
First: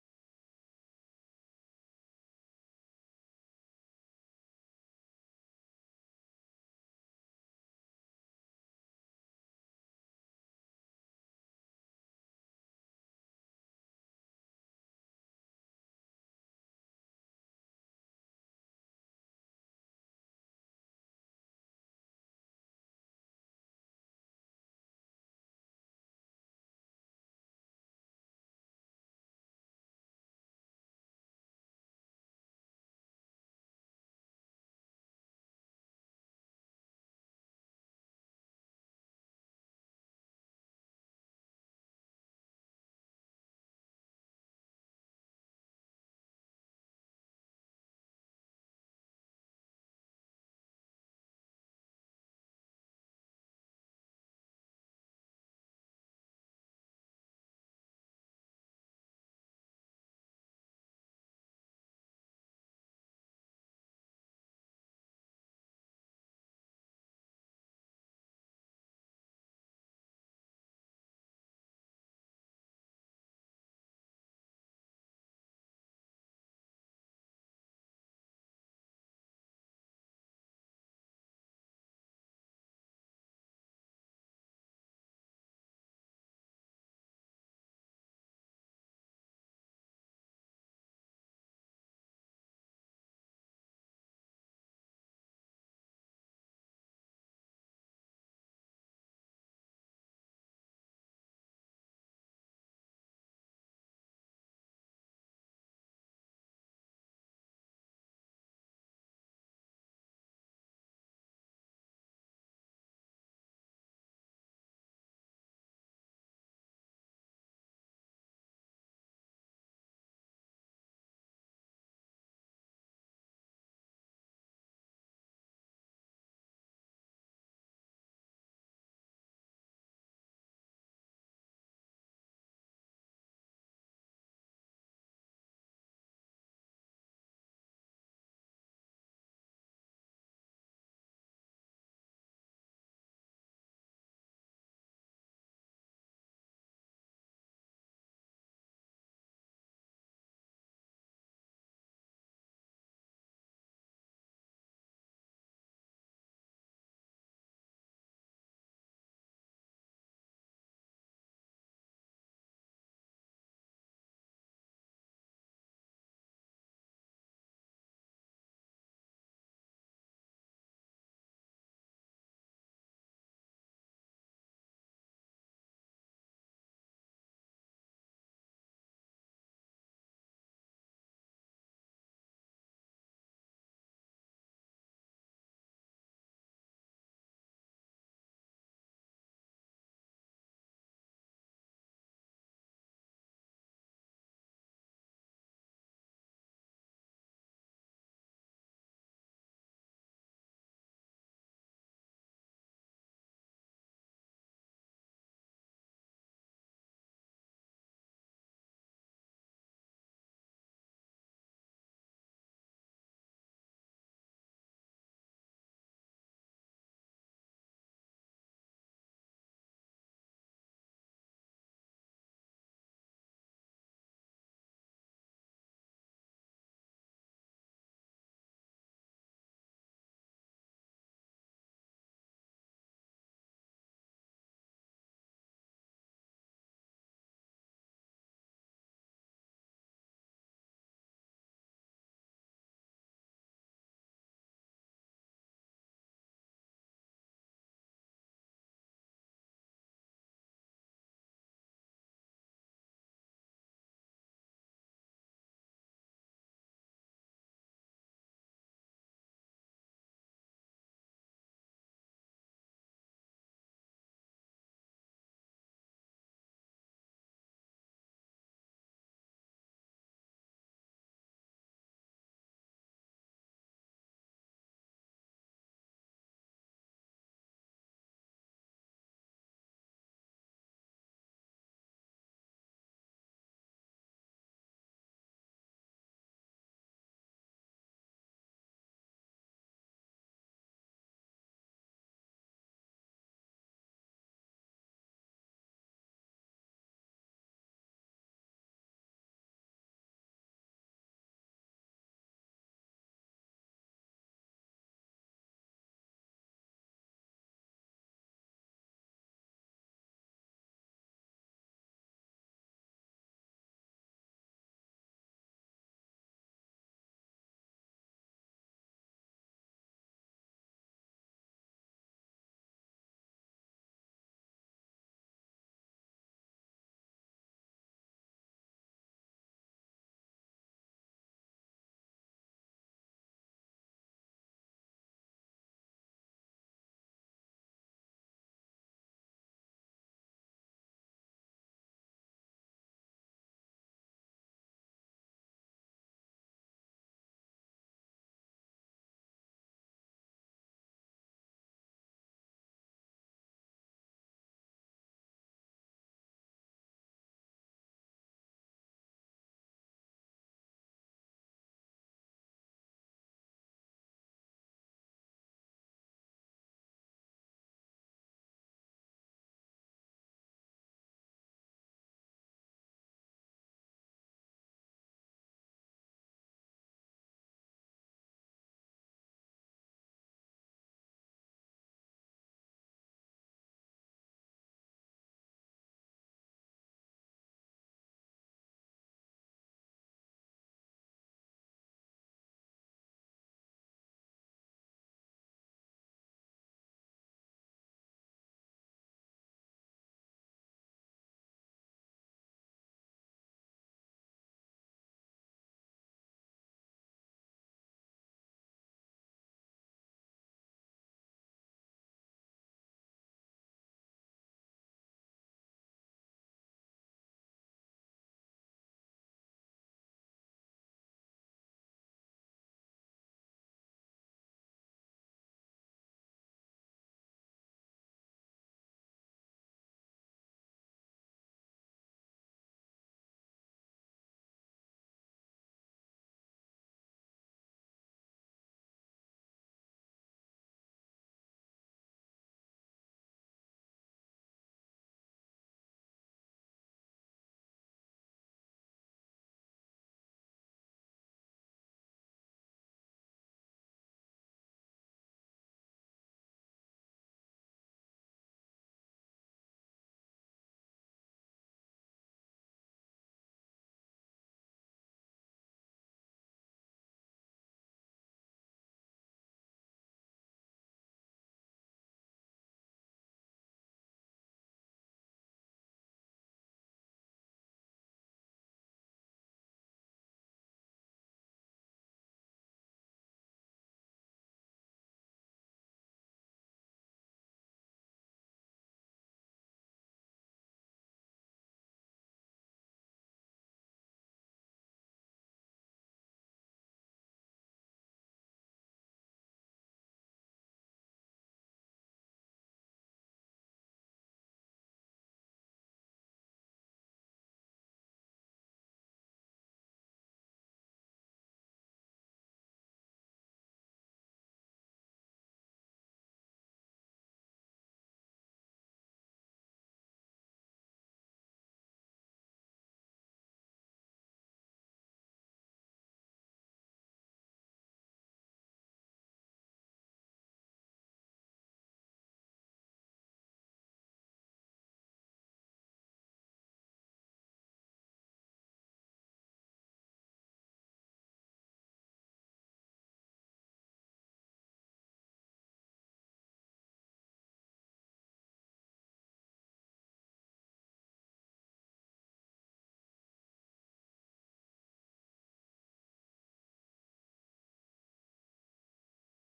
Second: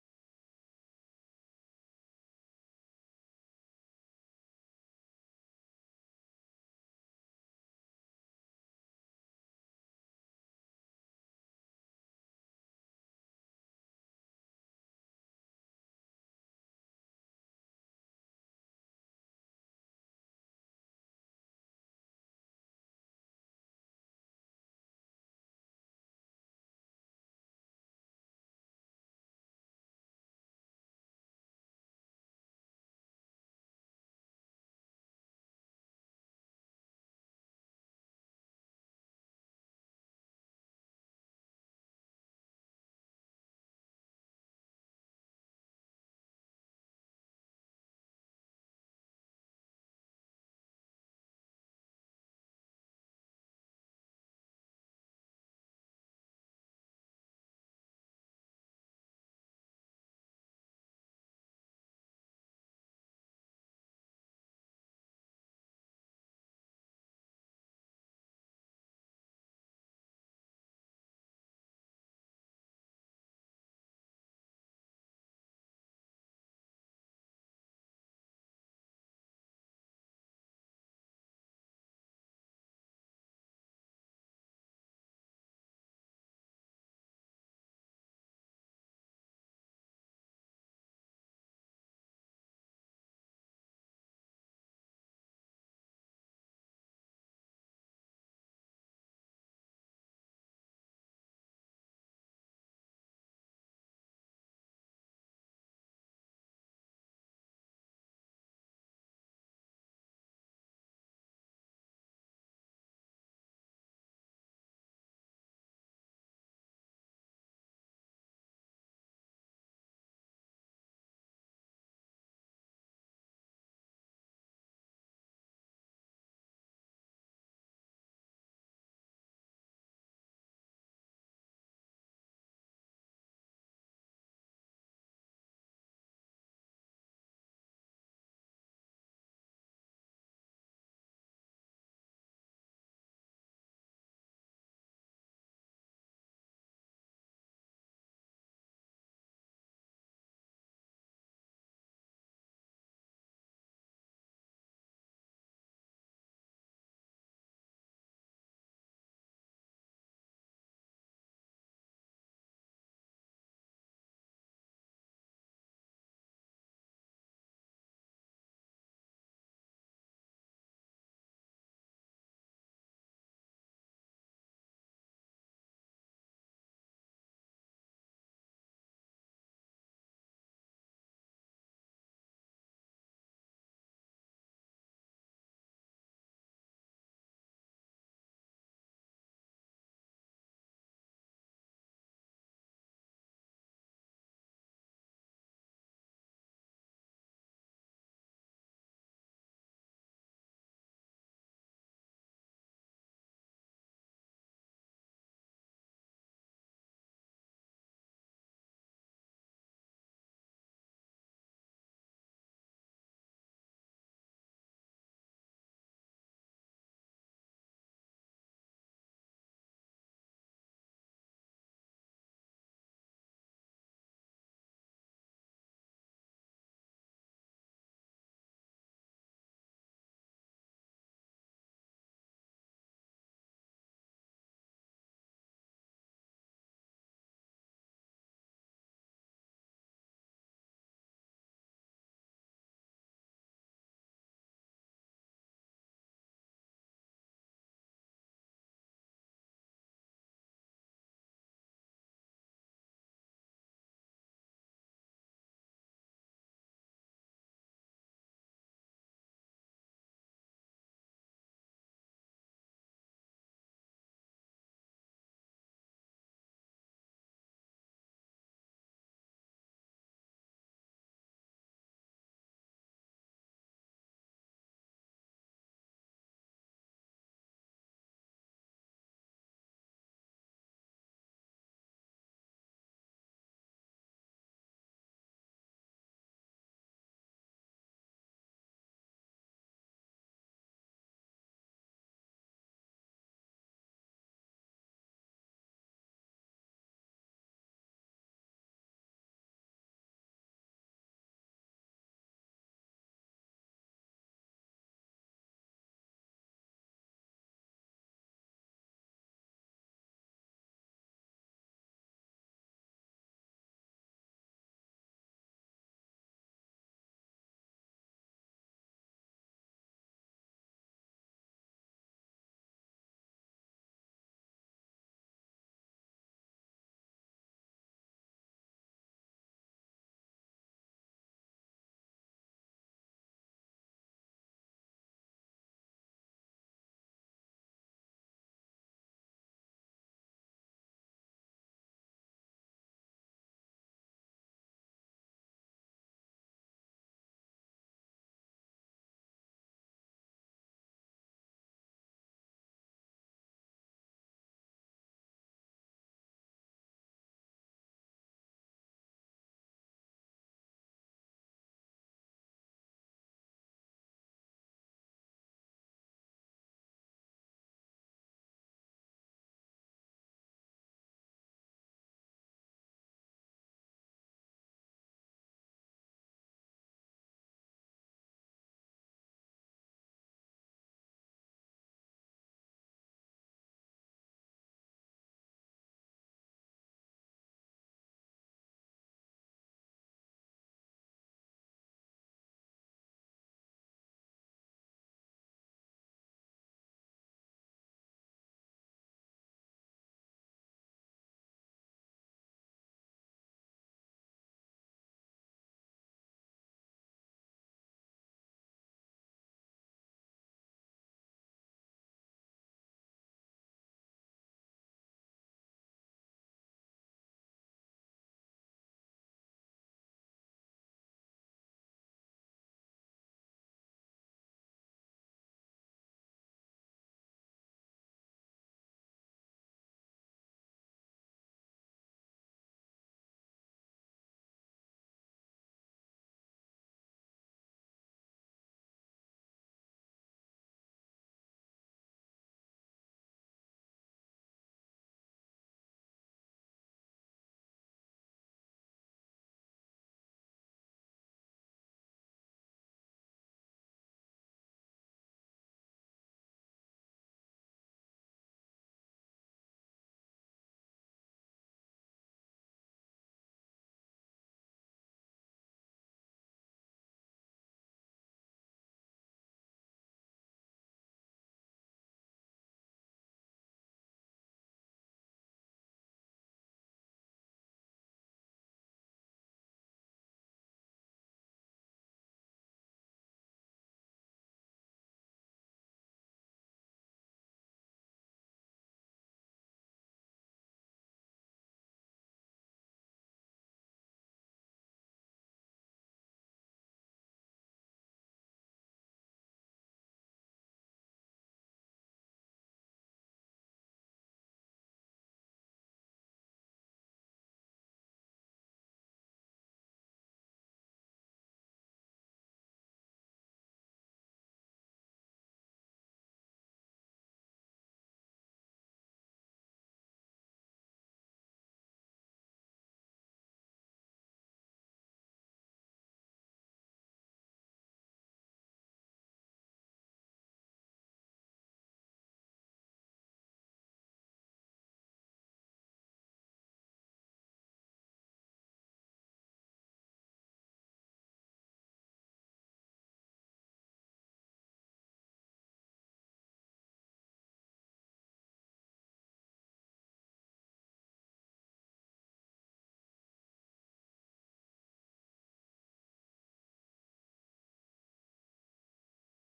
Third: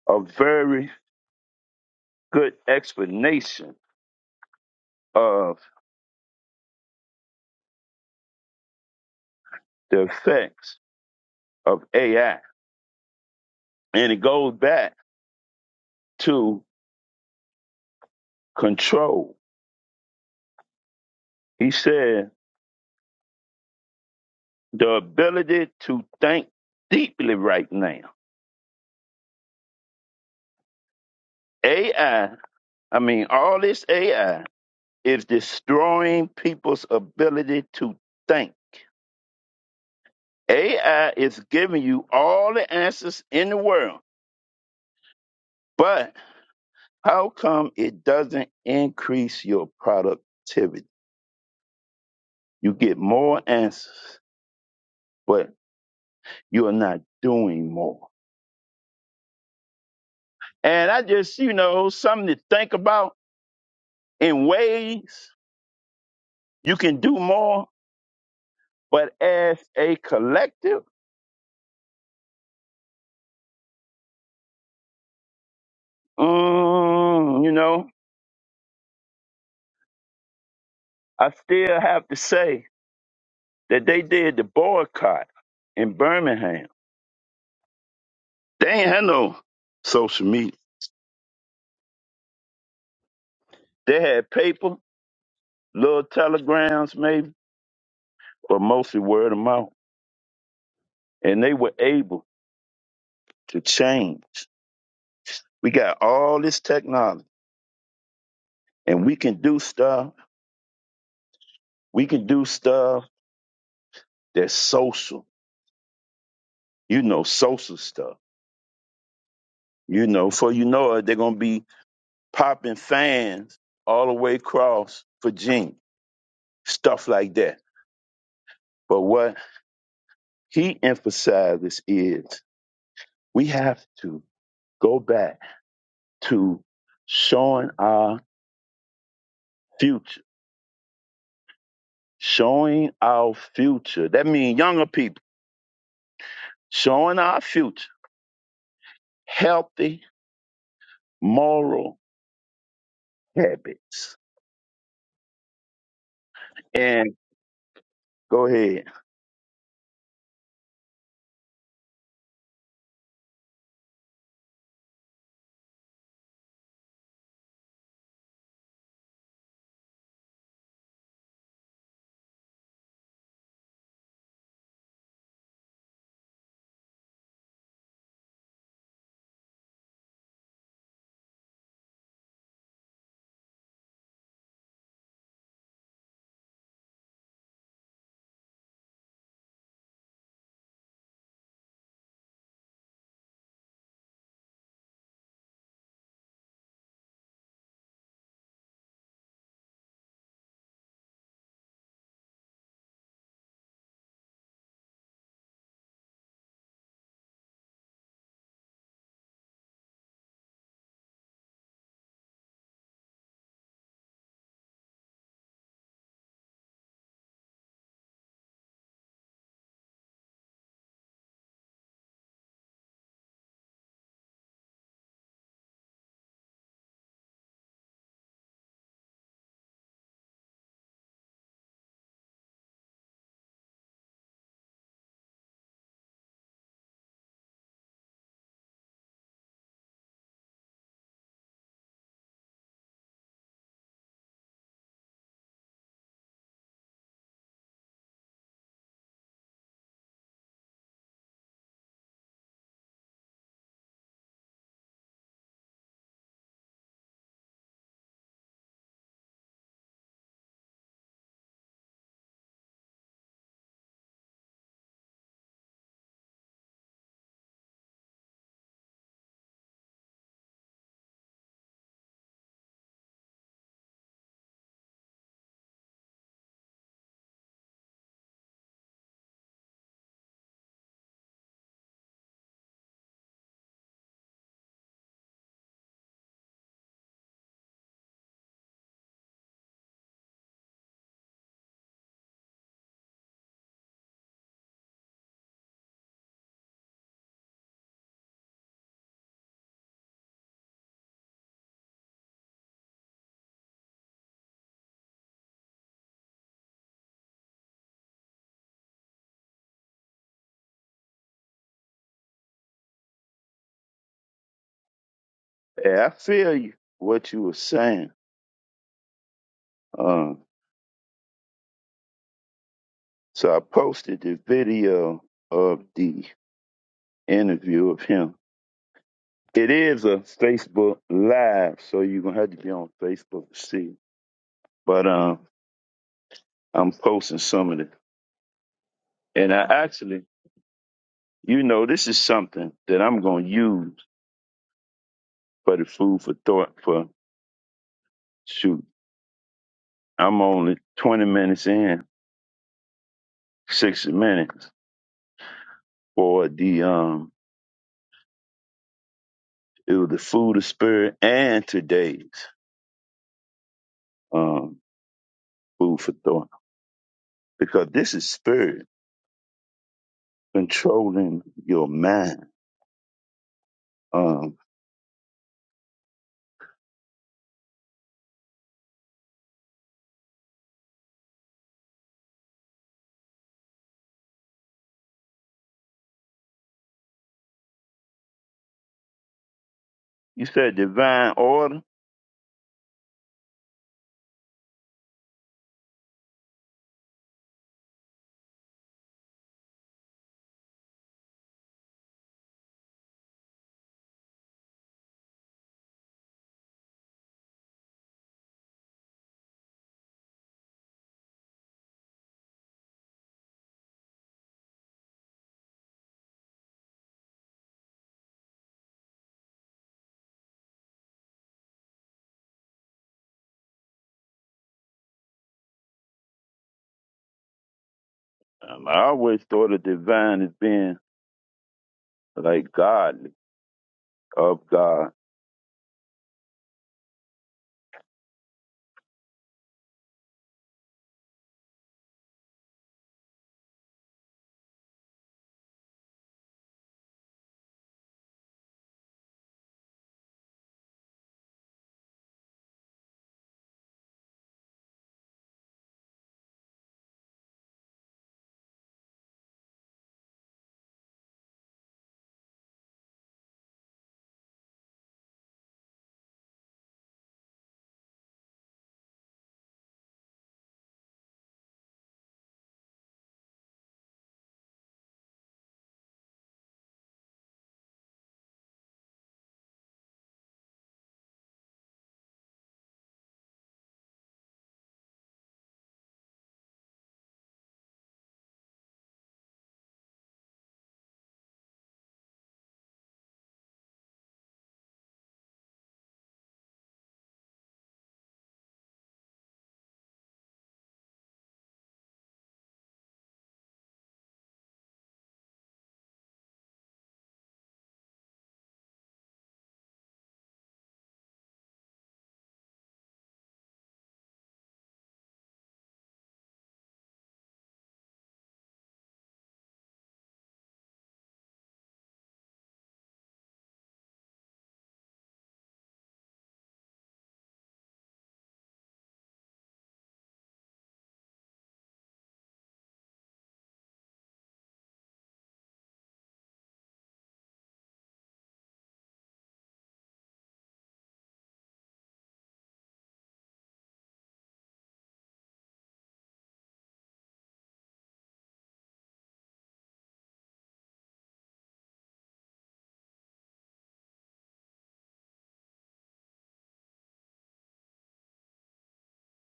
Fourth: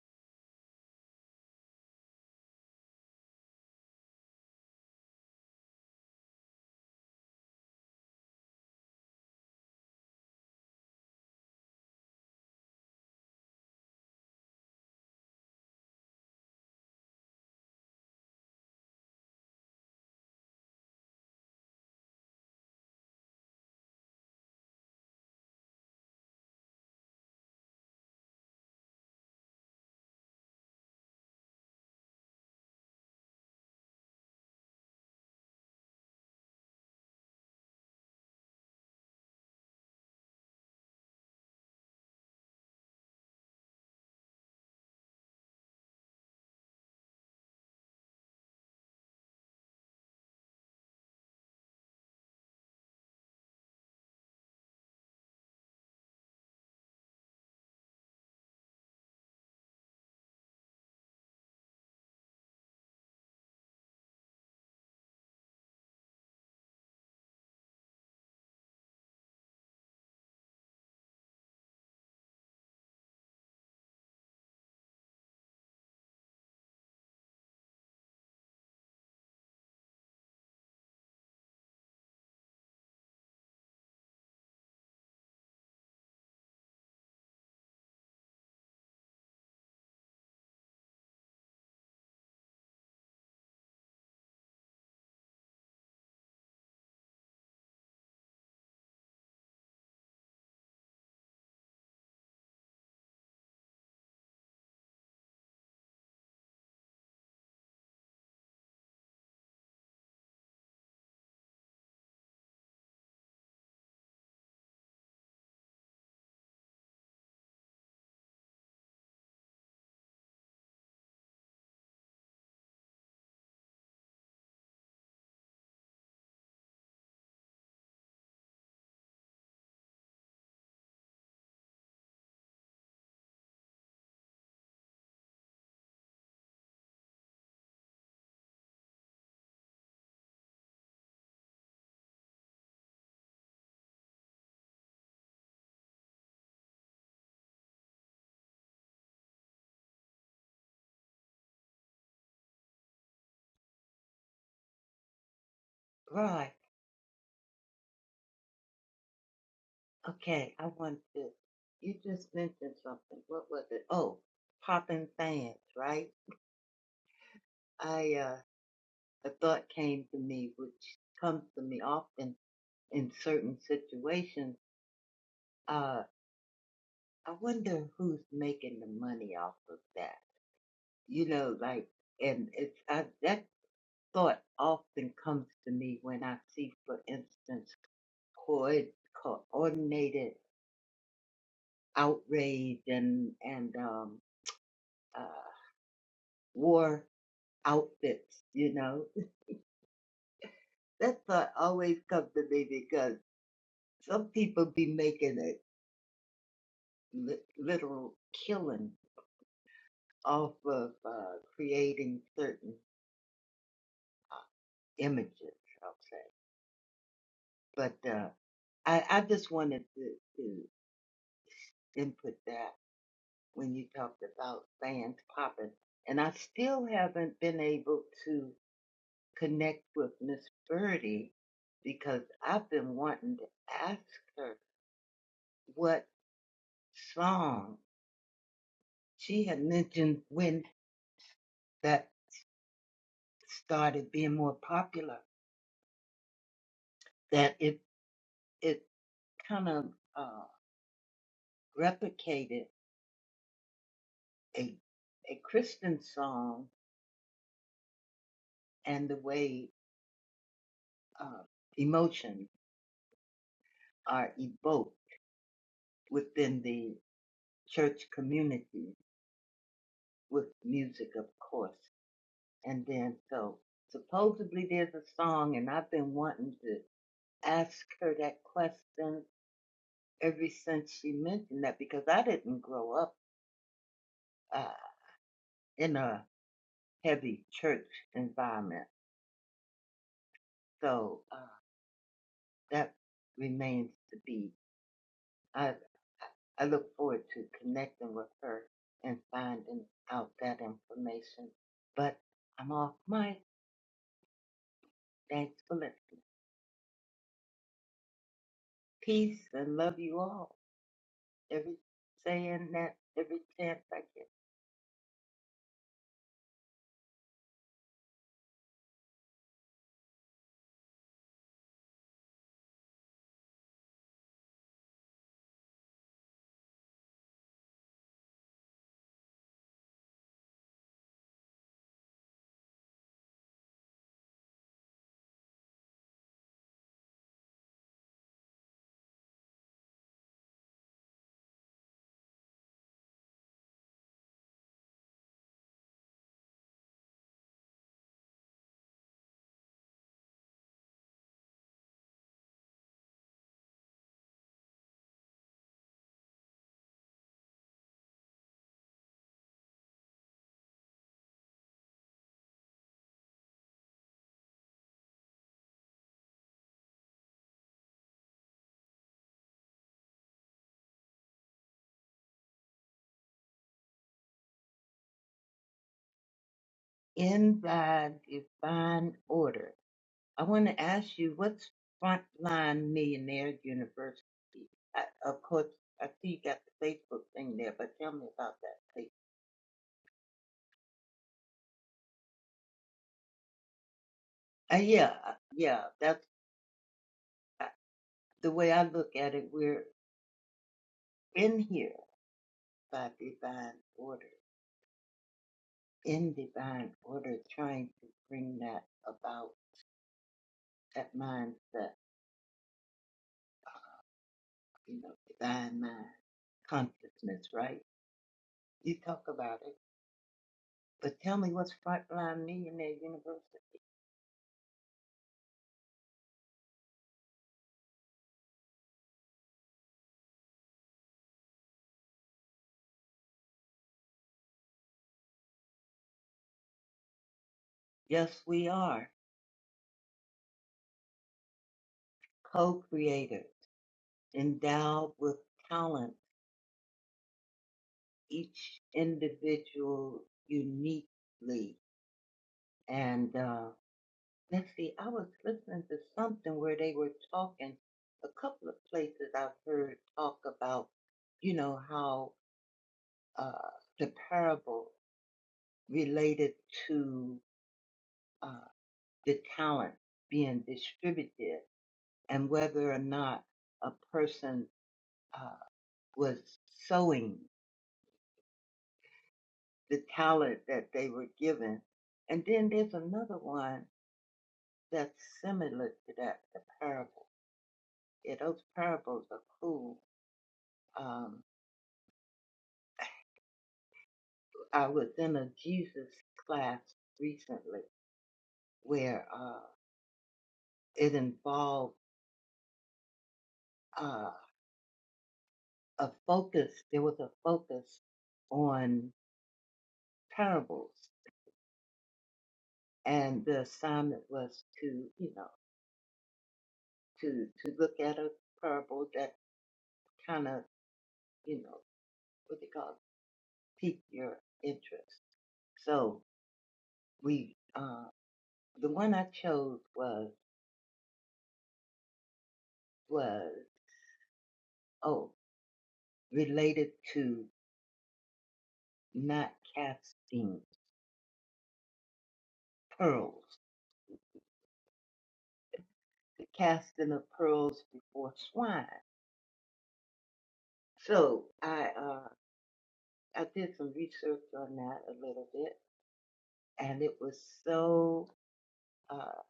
Speaker 1: a very good explanation of the effects of AI, and it goes back to control. He said the ability to think deeply right now. AI, I I mean, all this AI is destroying people's ability to think. AI is giving you all the answers in the world, but how come it doesn't increase your productivity? You get more answers, but you're not doing more. And I just, you know, something to think about in ways you can do more, but as a collective, mm, you know, I still have to say that they did the boycott in Birmingham. They ain't had no social media. They had paper, little telegrams maybe, but mostly word of mouth. And they were able to change. We got all this technology and we can do stuff. We can do stuff that's social, you know, social stuff. You know, for you know it, they're going to be popping fans all the way across Virginia, stuff like that. But what he emphasizes is We have to go back to showing our future, showing our future. That means younger people, showing our future, healthy moral habits.
Speaker 4: Right.
Speaker 1: And go ahead.
Speaker 4: Okay. I want to. You just mentioned something. What was it? Oh, popping fans, right? I, uh, a thought came to me, which comes to me often in certain situations, uh, I wonder who's making the money off of that. You know, like, and it's I, that thought often comes to me when I see, for instance, coed- coordinated outrage and and um, uh, war outfits. You know, that thought always comes to me because some people be making a li- literal killing off of uh, creating certain. images, I'll say. But uh, I, I just wanted to, to input that when you talked about fans popping. And I still haven't been able to connect with Miss Birdie because I've been wanting to ask her what song she had mentioned when that started being more popular, that it it kind of uh, replicated a a Christian song and the way uh, emotion are evoked within the church community with music, of course. And then, so supposedly there's a song, and I've been wanting to ask her that question ever since she mentioned that because I didn't grow up uh, in a heavy church environment. So uh, that remains to be. I I look forward to connecting with her and finding out that information. But I'm off mic. Thanks for listening. Peace and love you all. Every saying that every chance I get.
Speaker 1: Yeah, I feel you, what you were saying. Um, so I posted the video of the interview of him. It is a Facebook live, so you're gonna have to be on Facebook to see. But um, I'm posting some of it. And I actually, you know, this is something that I'm going to use for the food for thought for shoot. I'm only 20 minutes in, 60 minutes for the um it was the food of spirit and today's um food for thought because this is spirit controlling your mind. Um
Speaker 4: In thy divine order. I want to ask you what's Frontline Millionaire University? I, of course, I see you got the Facebook thing there, but tell me about that, please.
Speaker 1: you said divine order.
Speaker 4: Uh, yeah, uh, yeah, that's uh, the way I look at it. We're in here by divine order, in divine order, trying to bring that about, that mindset, you know, divine mind, consciousness, right? You talk about it, but tell me what's Frontline Millionaire University?
Speaker 1: Um, I always thought of divine as being like godly of God.
Speaker 4: Yes, we are co-creators, endowed with talent, each individual uniquely. And uh, Let's see, I was listening to something where they were talking, a couple of places I've heard talk about, you know, how uh, the parable related to uh, the talent being distributed and whether or not a person uh, was sowing the talent that they were given. And then there's another one that's similar to that, the parable. Yeah, those parables are cool. Um, I was in a Jesus class recently where uh, it involved uh, a focus. There was a focus on parables, and the assignment was to, you know, to to look at a parable that kind of, you know, what they call it, pique your interest. So we, uh, the one I chose was was oh related to not casting pearls the casting of pearls before swine. So I uh, I did some research on that a little bit, and it was so uh,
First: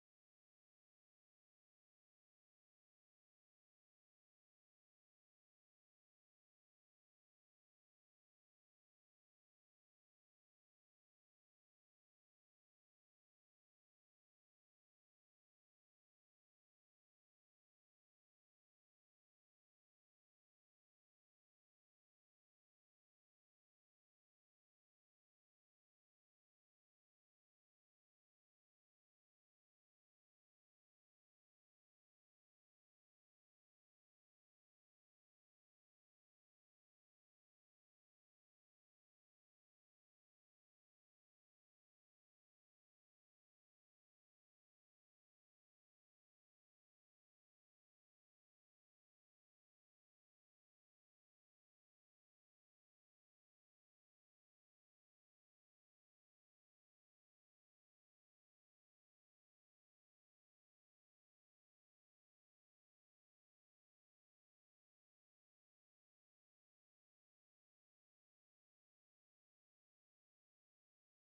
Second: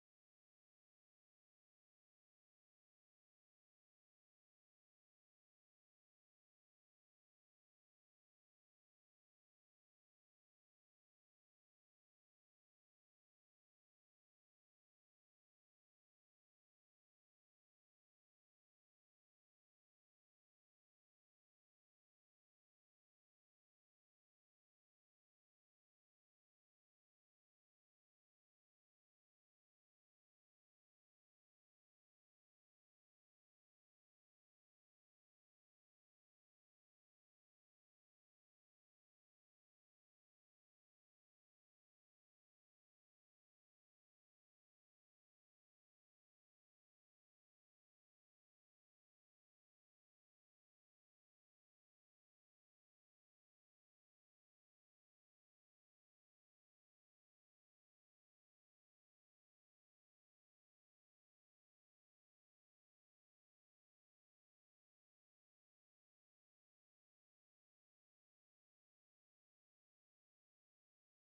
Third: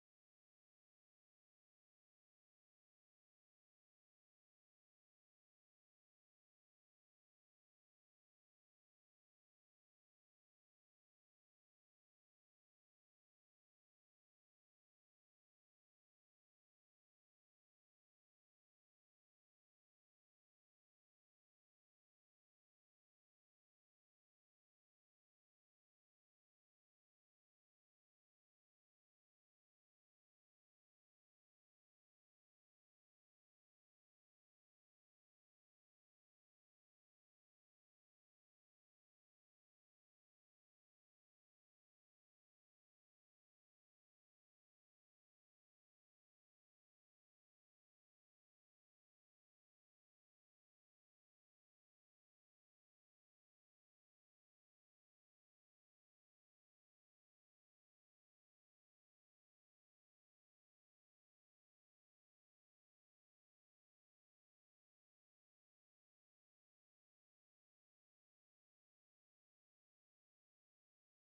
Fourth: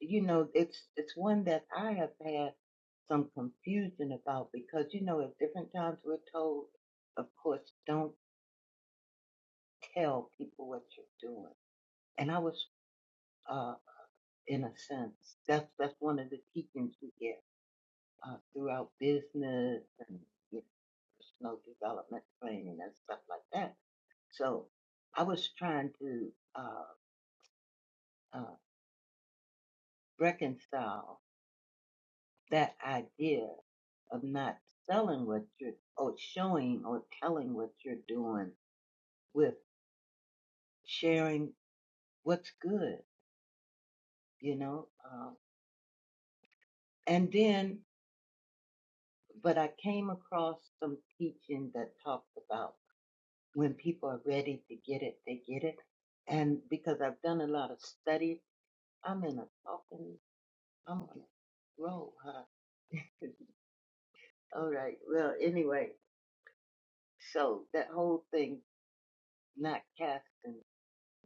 Speaker 4: you know it's it's one that I have had some confusion about because you know at different times we're told, of course, don't tell people what you're doing, and I was uh, in a sense that's that's one of the teachings we get uh, throughout business and you know, personal development training and stuff like that So I was trying to uh, uh, reconcile that idea of not selling what you're or showing or telling what you're doing with sharing what's good, you know. Um, and then, but I came across some teaching that talked about when people are ready to get it, they get it. And because I've done a lot of study, I'm in a talking, I'm on a roll, huh? All right. Well, anyway, So that whole thing, not casting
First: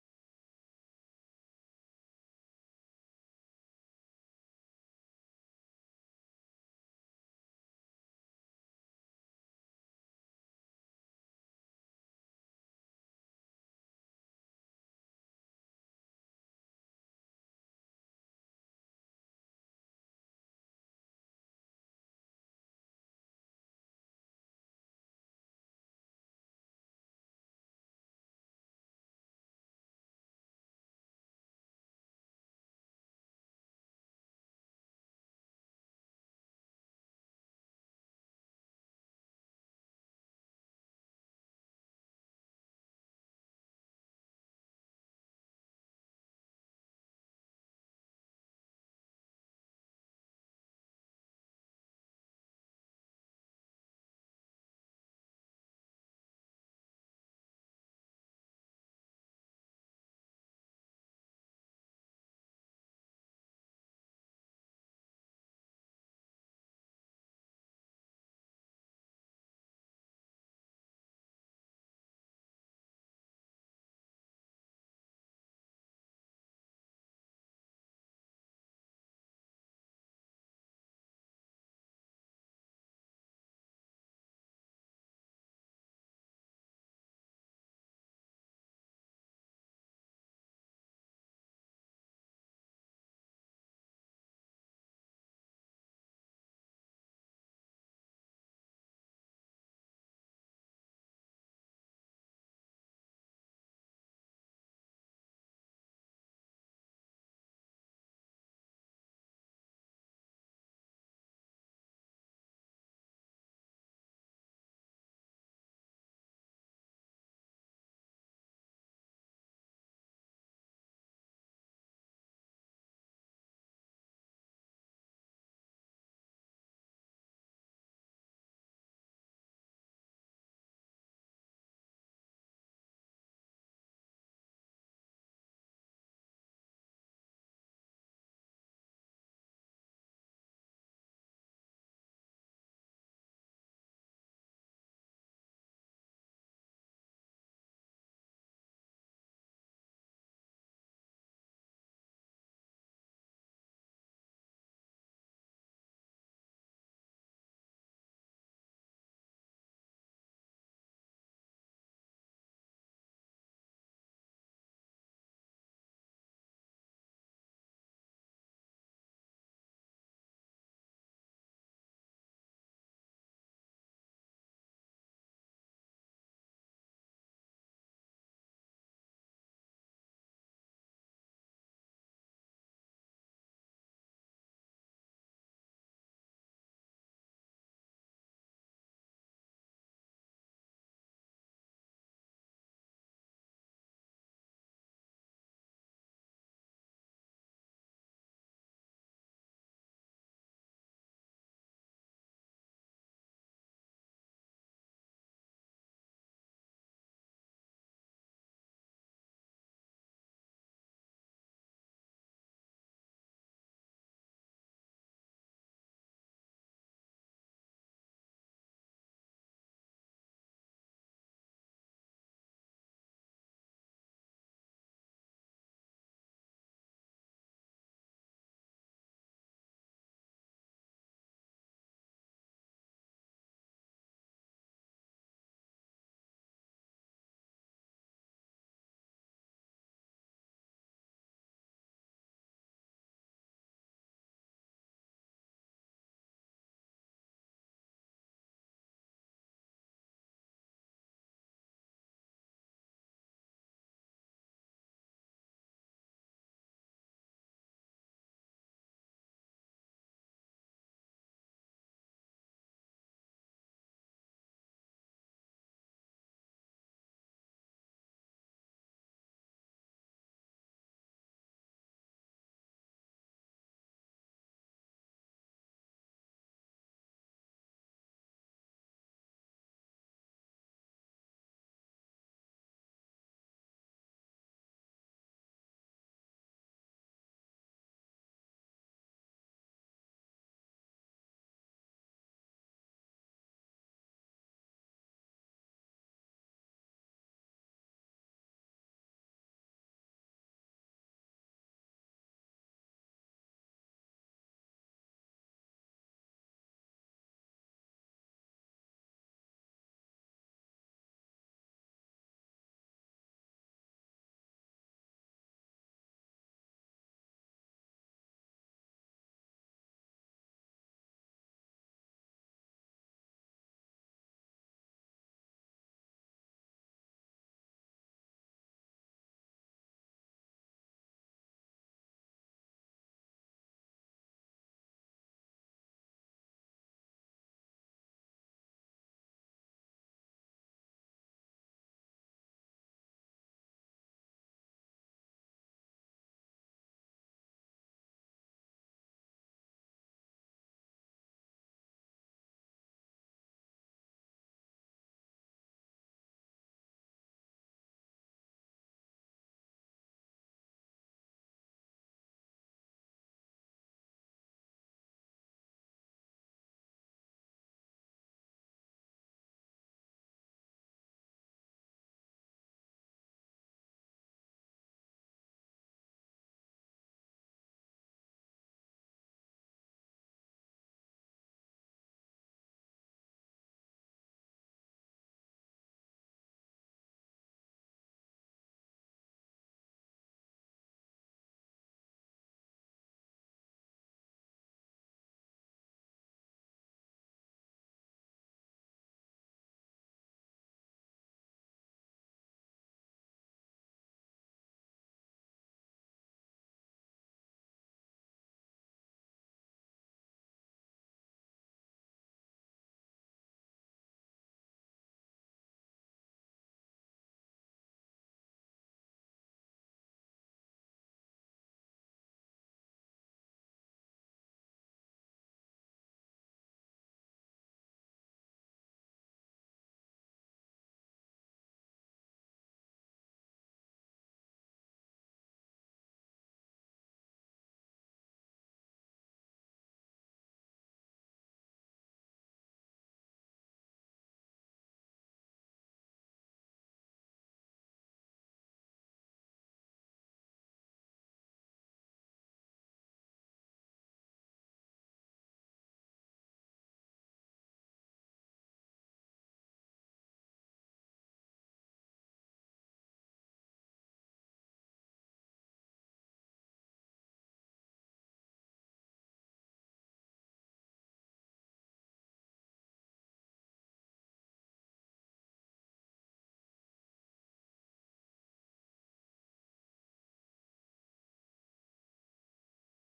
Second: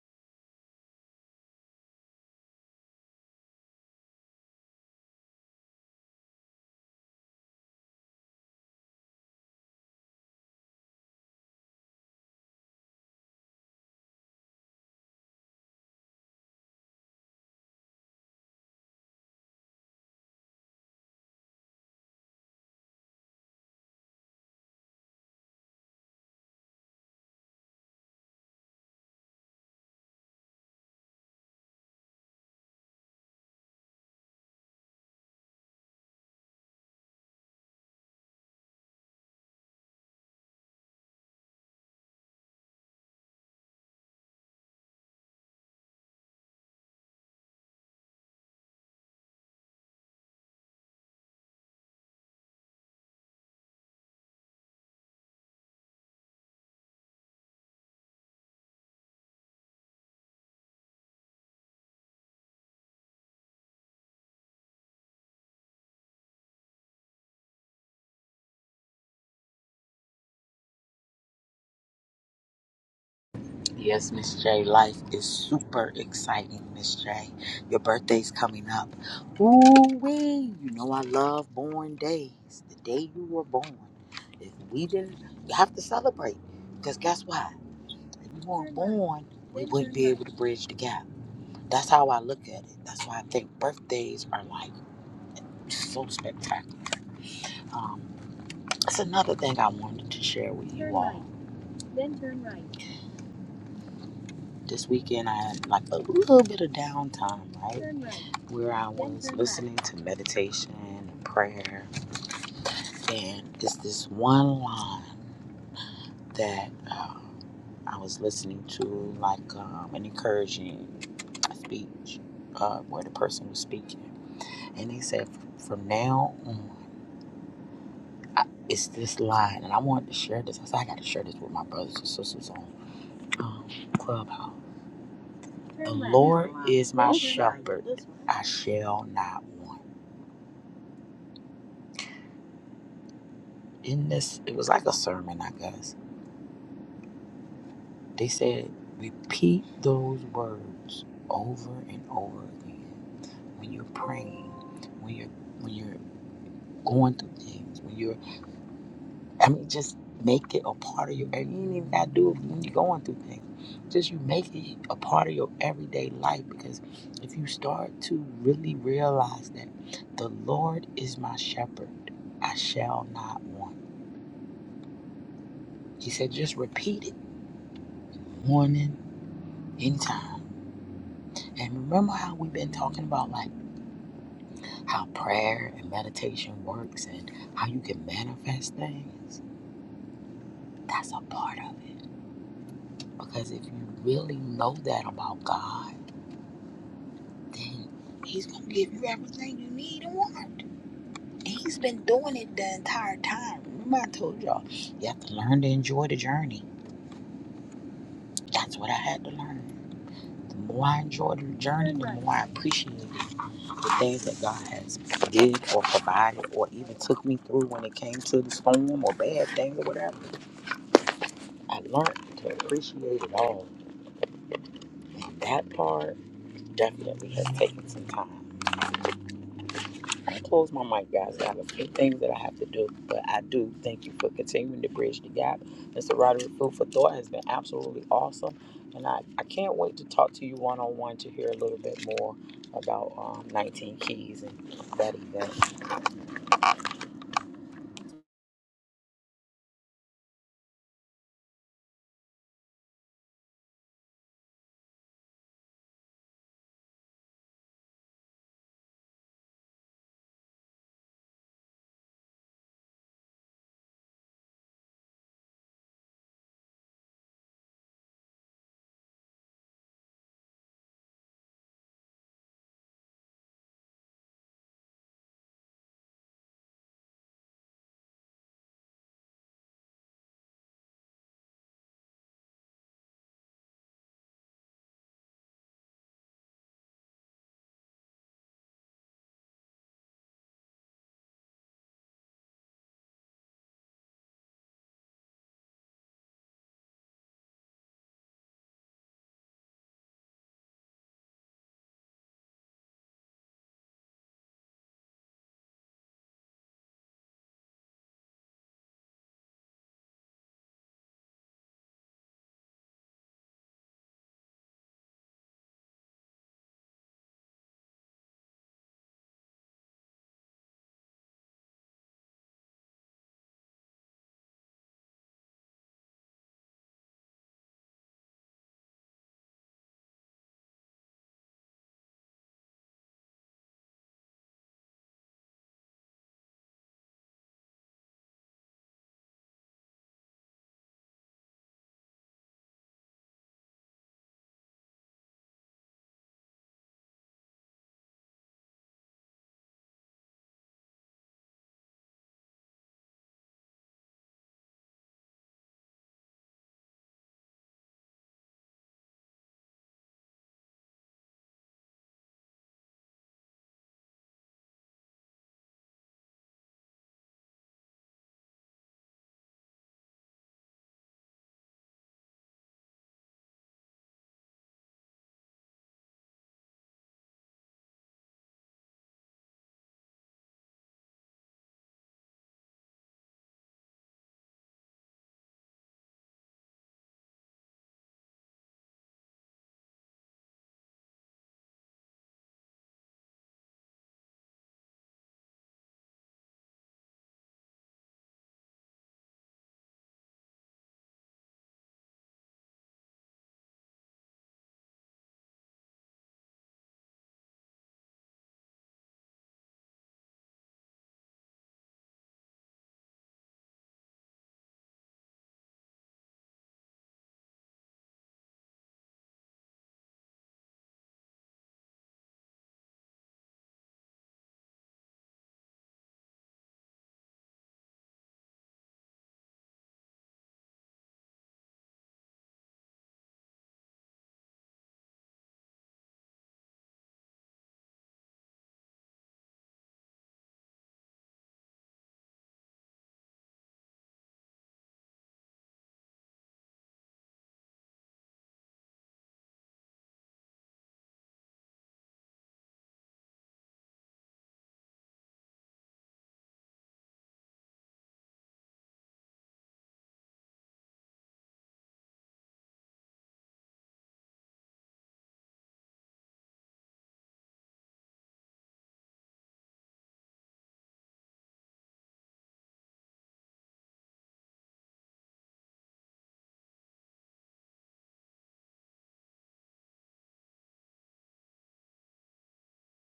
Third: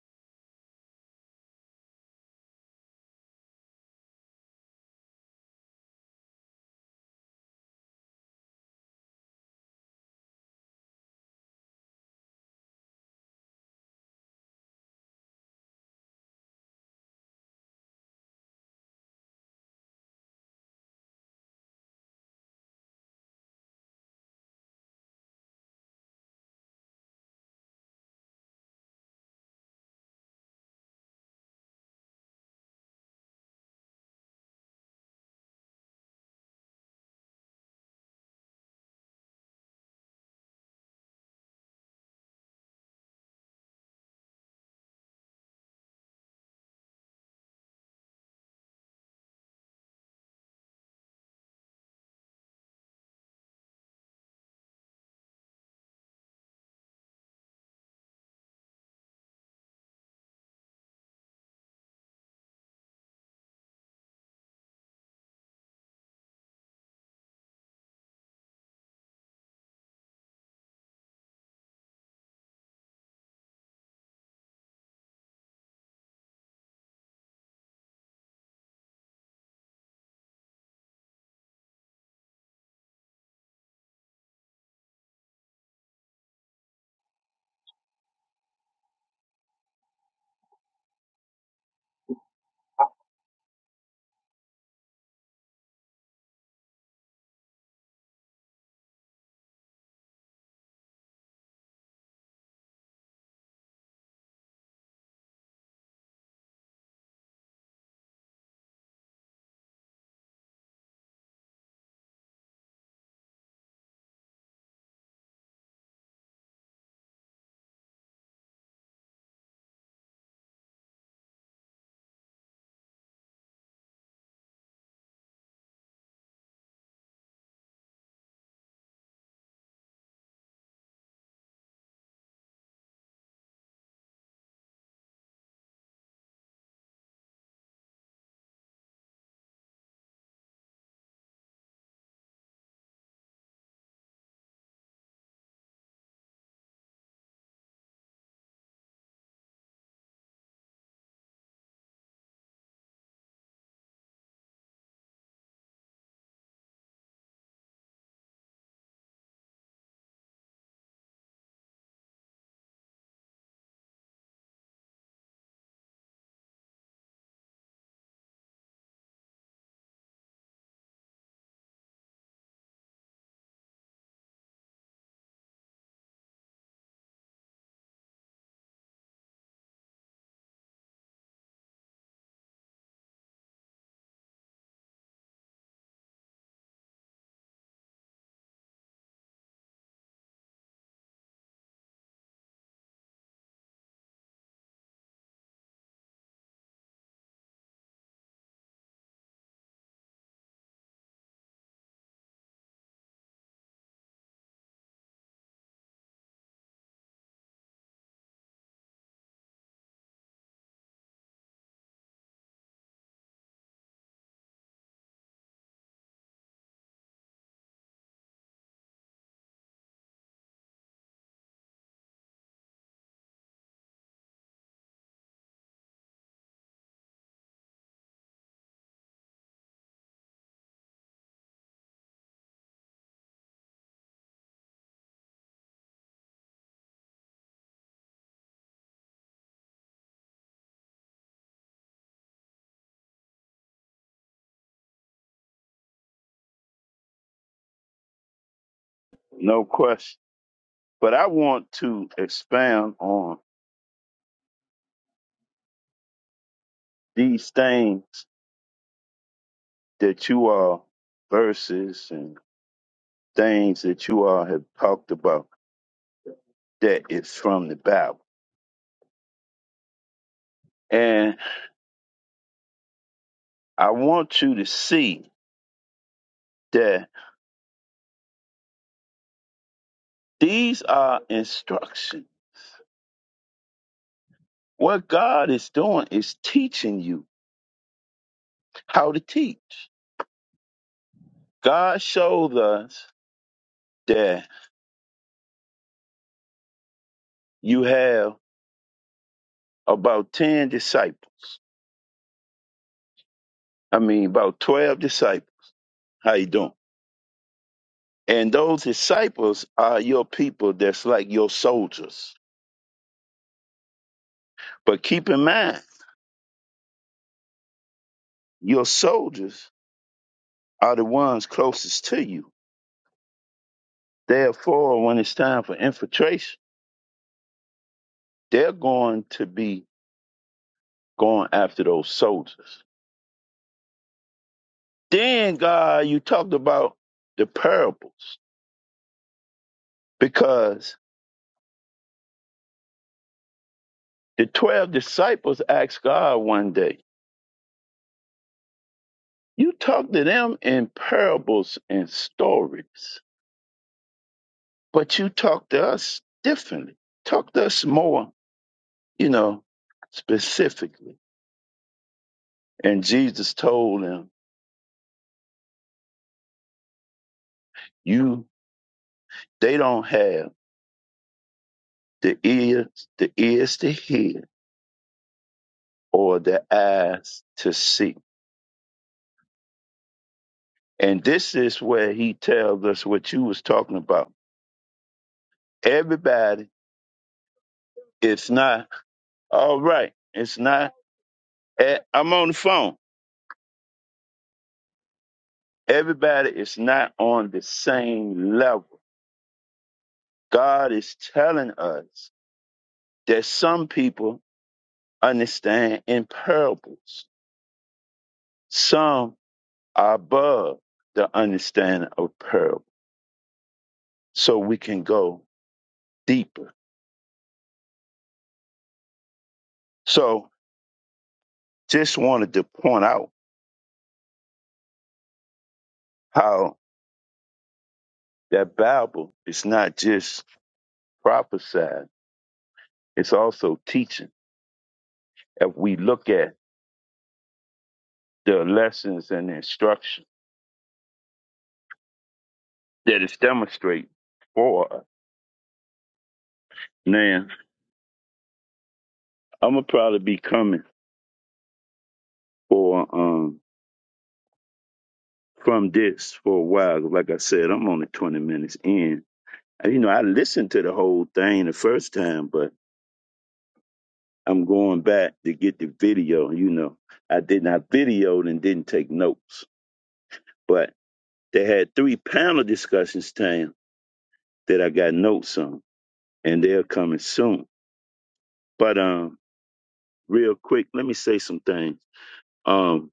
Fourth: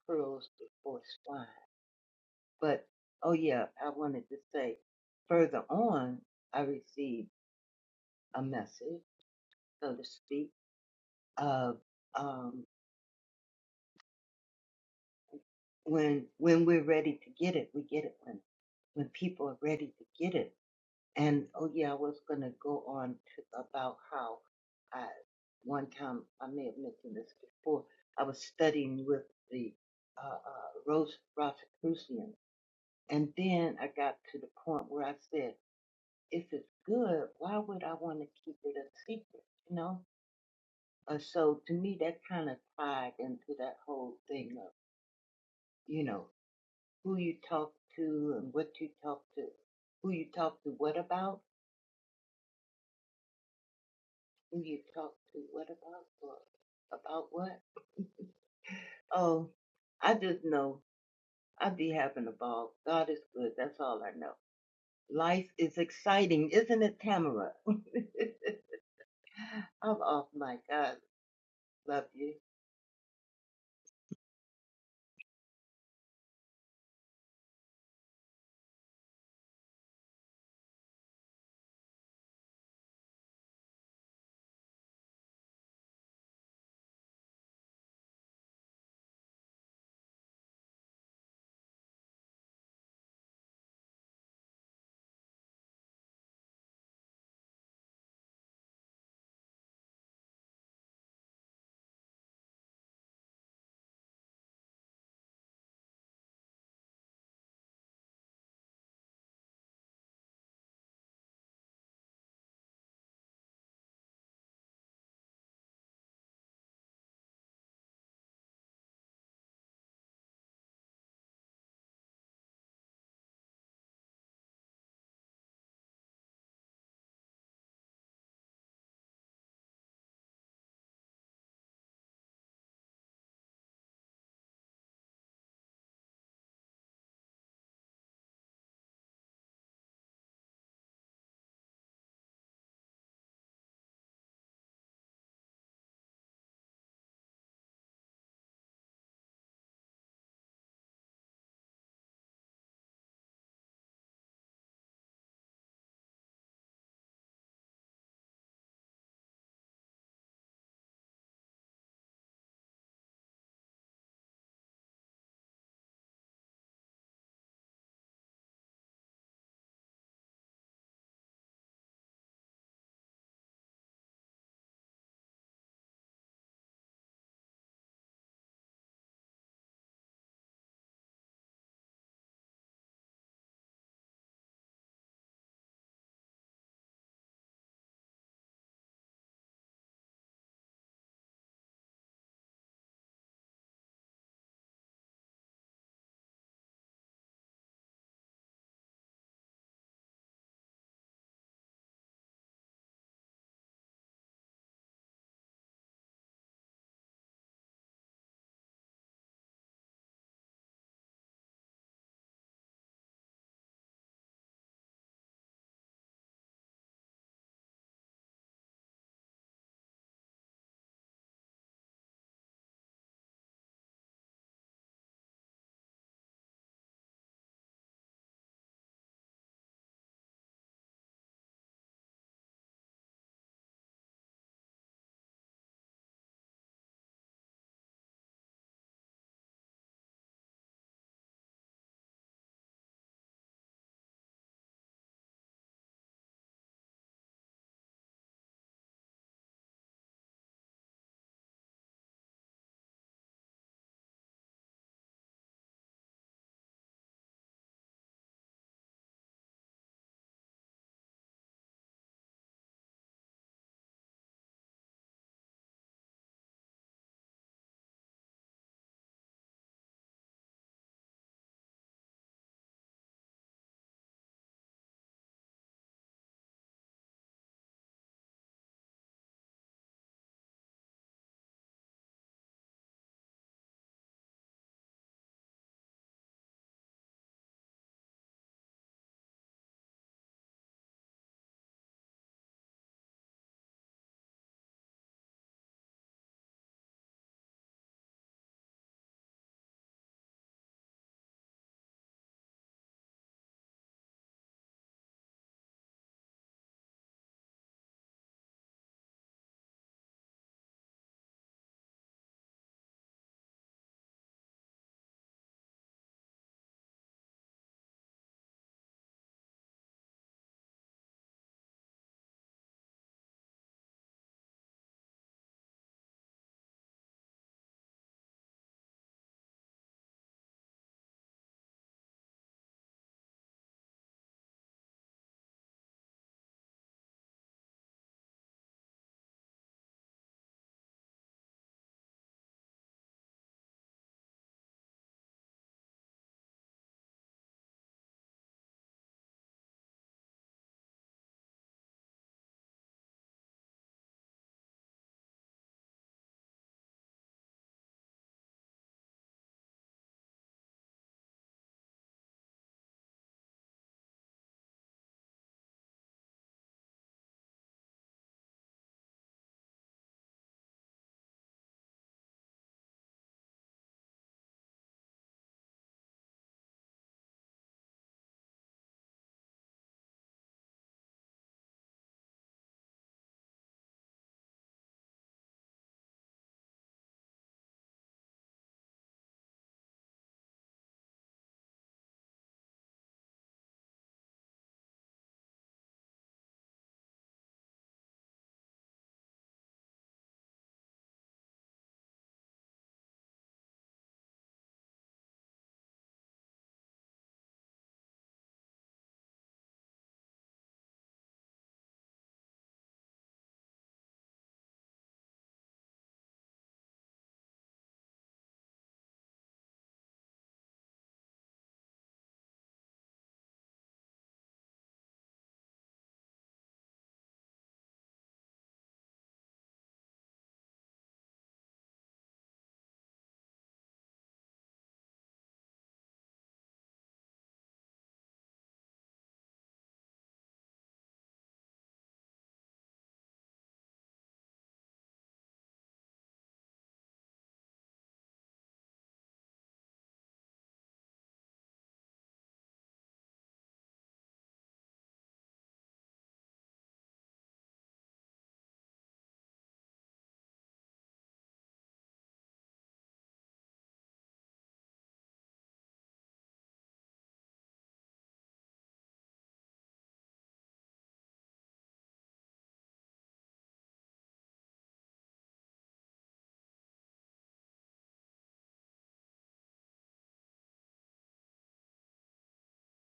Speaker 4: pearls before swine. But oh yeah, I wanted to say further on, I received a message, so to speak, of um, when when we're ready to get it, we get it when when people are ready to get it. And oh yeah, I was gonna go on to about how I one time I may have mentioned this before. I was studying with the uh, uh, Rose Rosicrucian. And then I got to the point where I said, if it's good, why would I want to keep it a secret? You know? Uh, so to me, that kind of tied into that whole thing of, you know, who you talk to and what you talk to, who you talk to what about, who you talk to what about, or about what. Oh, I just know i be having a ball. God is good. That's all I know. Life is exciting, isn't it, Tamara? I'm off my God. Love you.
Speaker 3: Then turn right. Turn right.
Speaker 1: No question But I want to expound on these things that you are verses and things that you all have talked about that is from the Bible. And I want you to see that these are instructions. What God is doing is teaching you how to teach. God showed us that you have about 10 disciples. I mean, about 12 disciples. How you doing? And those disciples are your people that's like your soldiers. But keep in mind, your soldiers are the ones closest to you. Therefore, when it's time for infiltration, they're going to be going after those soldiers. Then, God, you talked about the parables because the 12 disciples asked God one day, You talk to them in parables and stories, but you talk to us differently. Talk to us more you know, specifically. And Jesus told them, You they don't have the ears, the ears to hear or the eyes to see. And this is where he tells us what you was talking about. Everybody, it's not all right. It's not eh, I'm on the phone. Everybody is not on the same level. God is telling us that some people understand in parables. Some above the understanding of parable so we can go deeper. So just wanted to point out how that Bible is not just prophesied, it's also teaching. If we look at the lessons and instruction that it's demonstrating for us. Now, I'm gonna probably be coming for um from this for a while. Like I said, I'm only 20 minutes in. And, You know, I listened to the whole thing the first time, but I'm going back to get the video. You know, I didn't I videoed and didn't take notes, but they had three panel discussions, Tam, that I got notes on, and they're coming soon. But um, real quick, let me say some things. Um,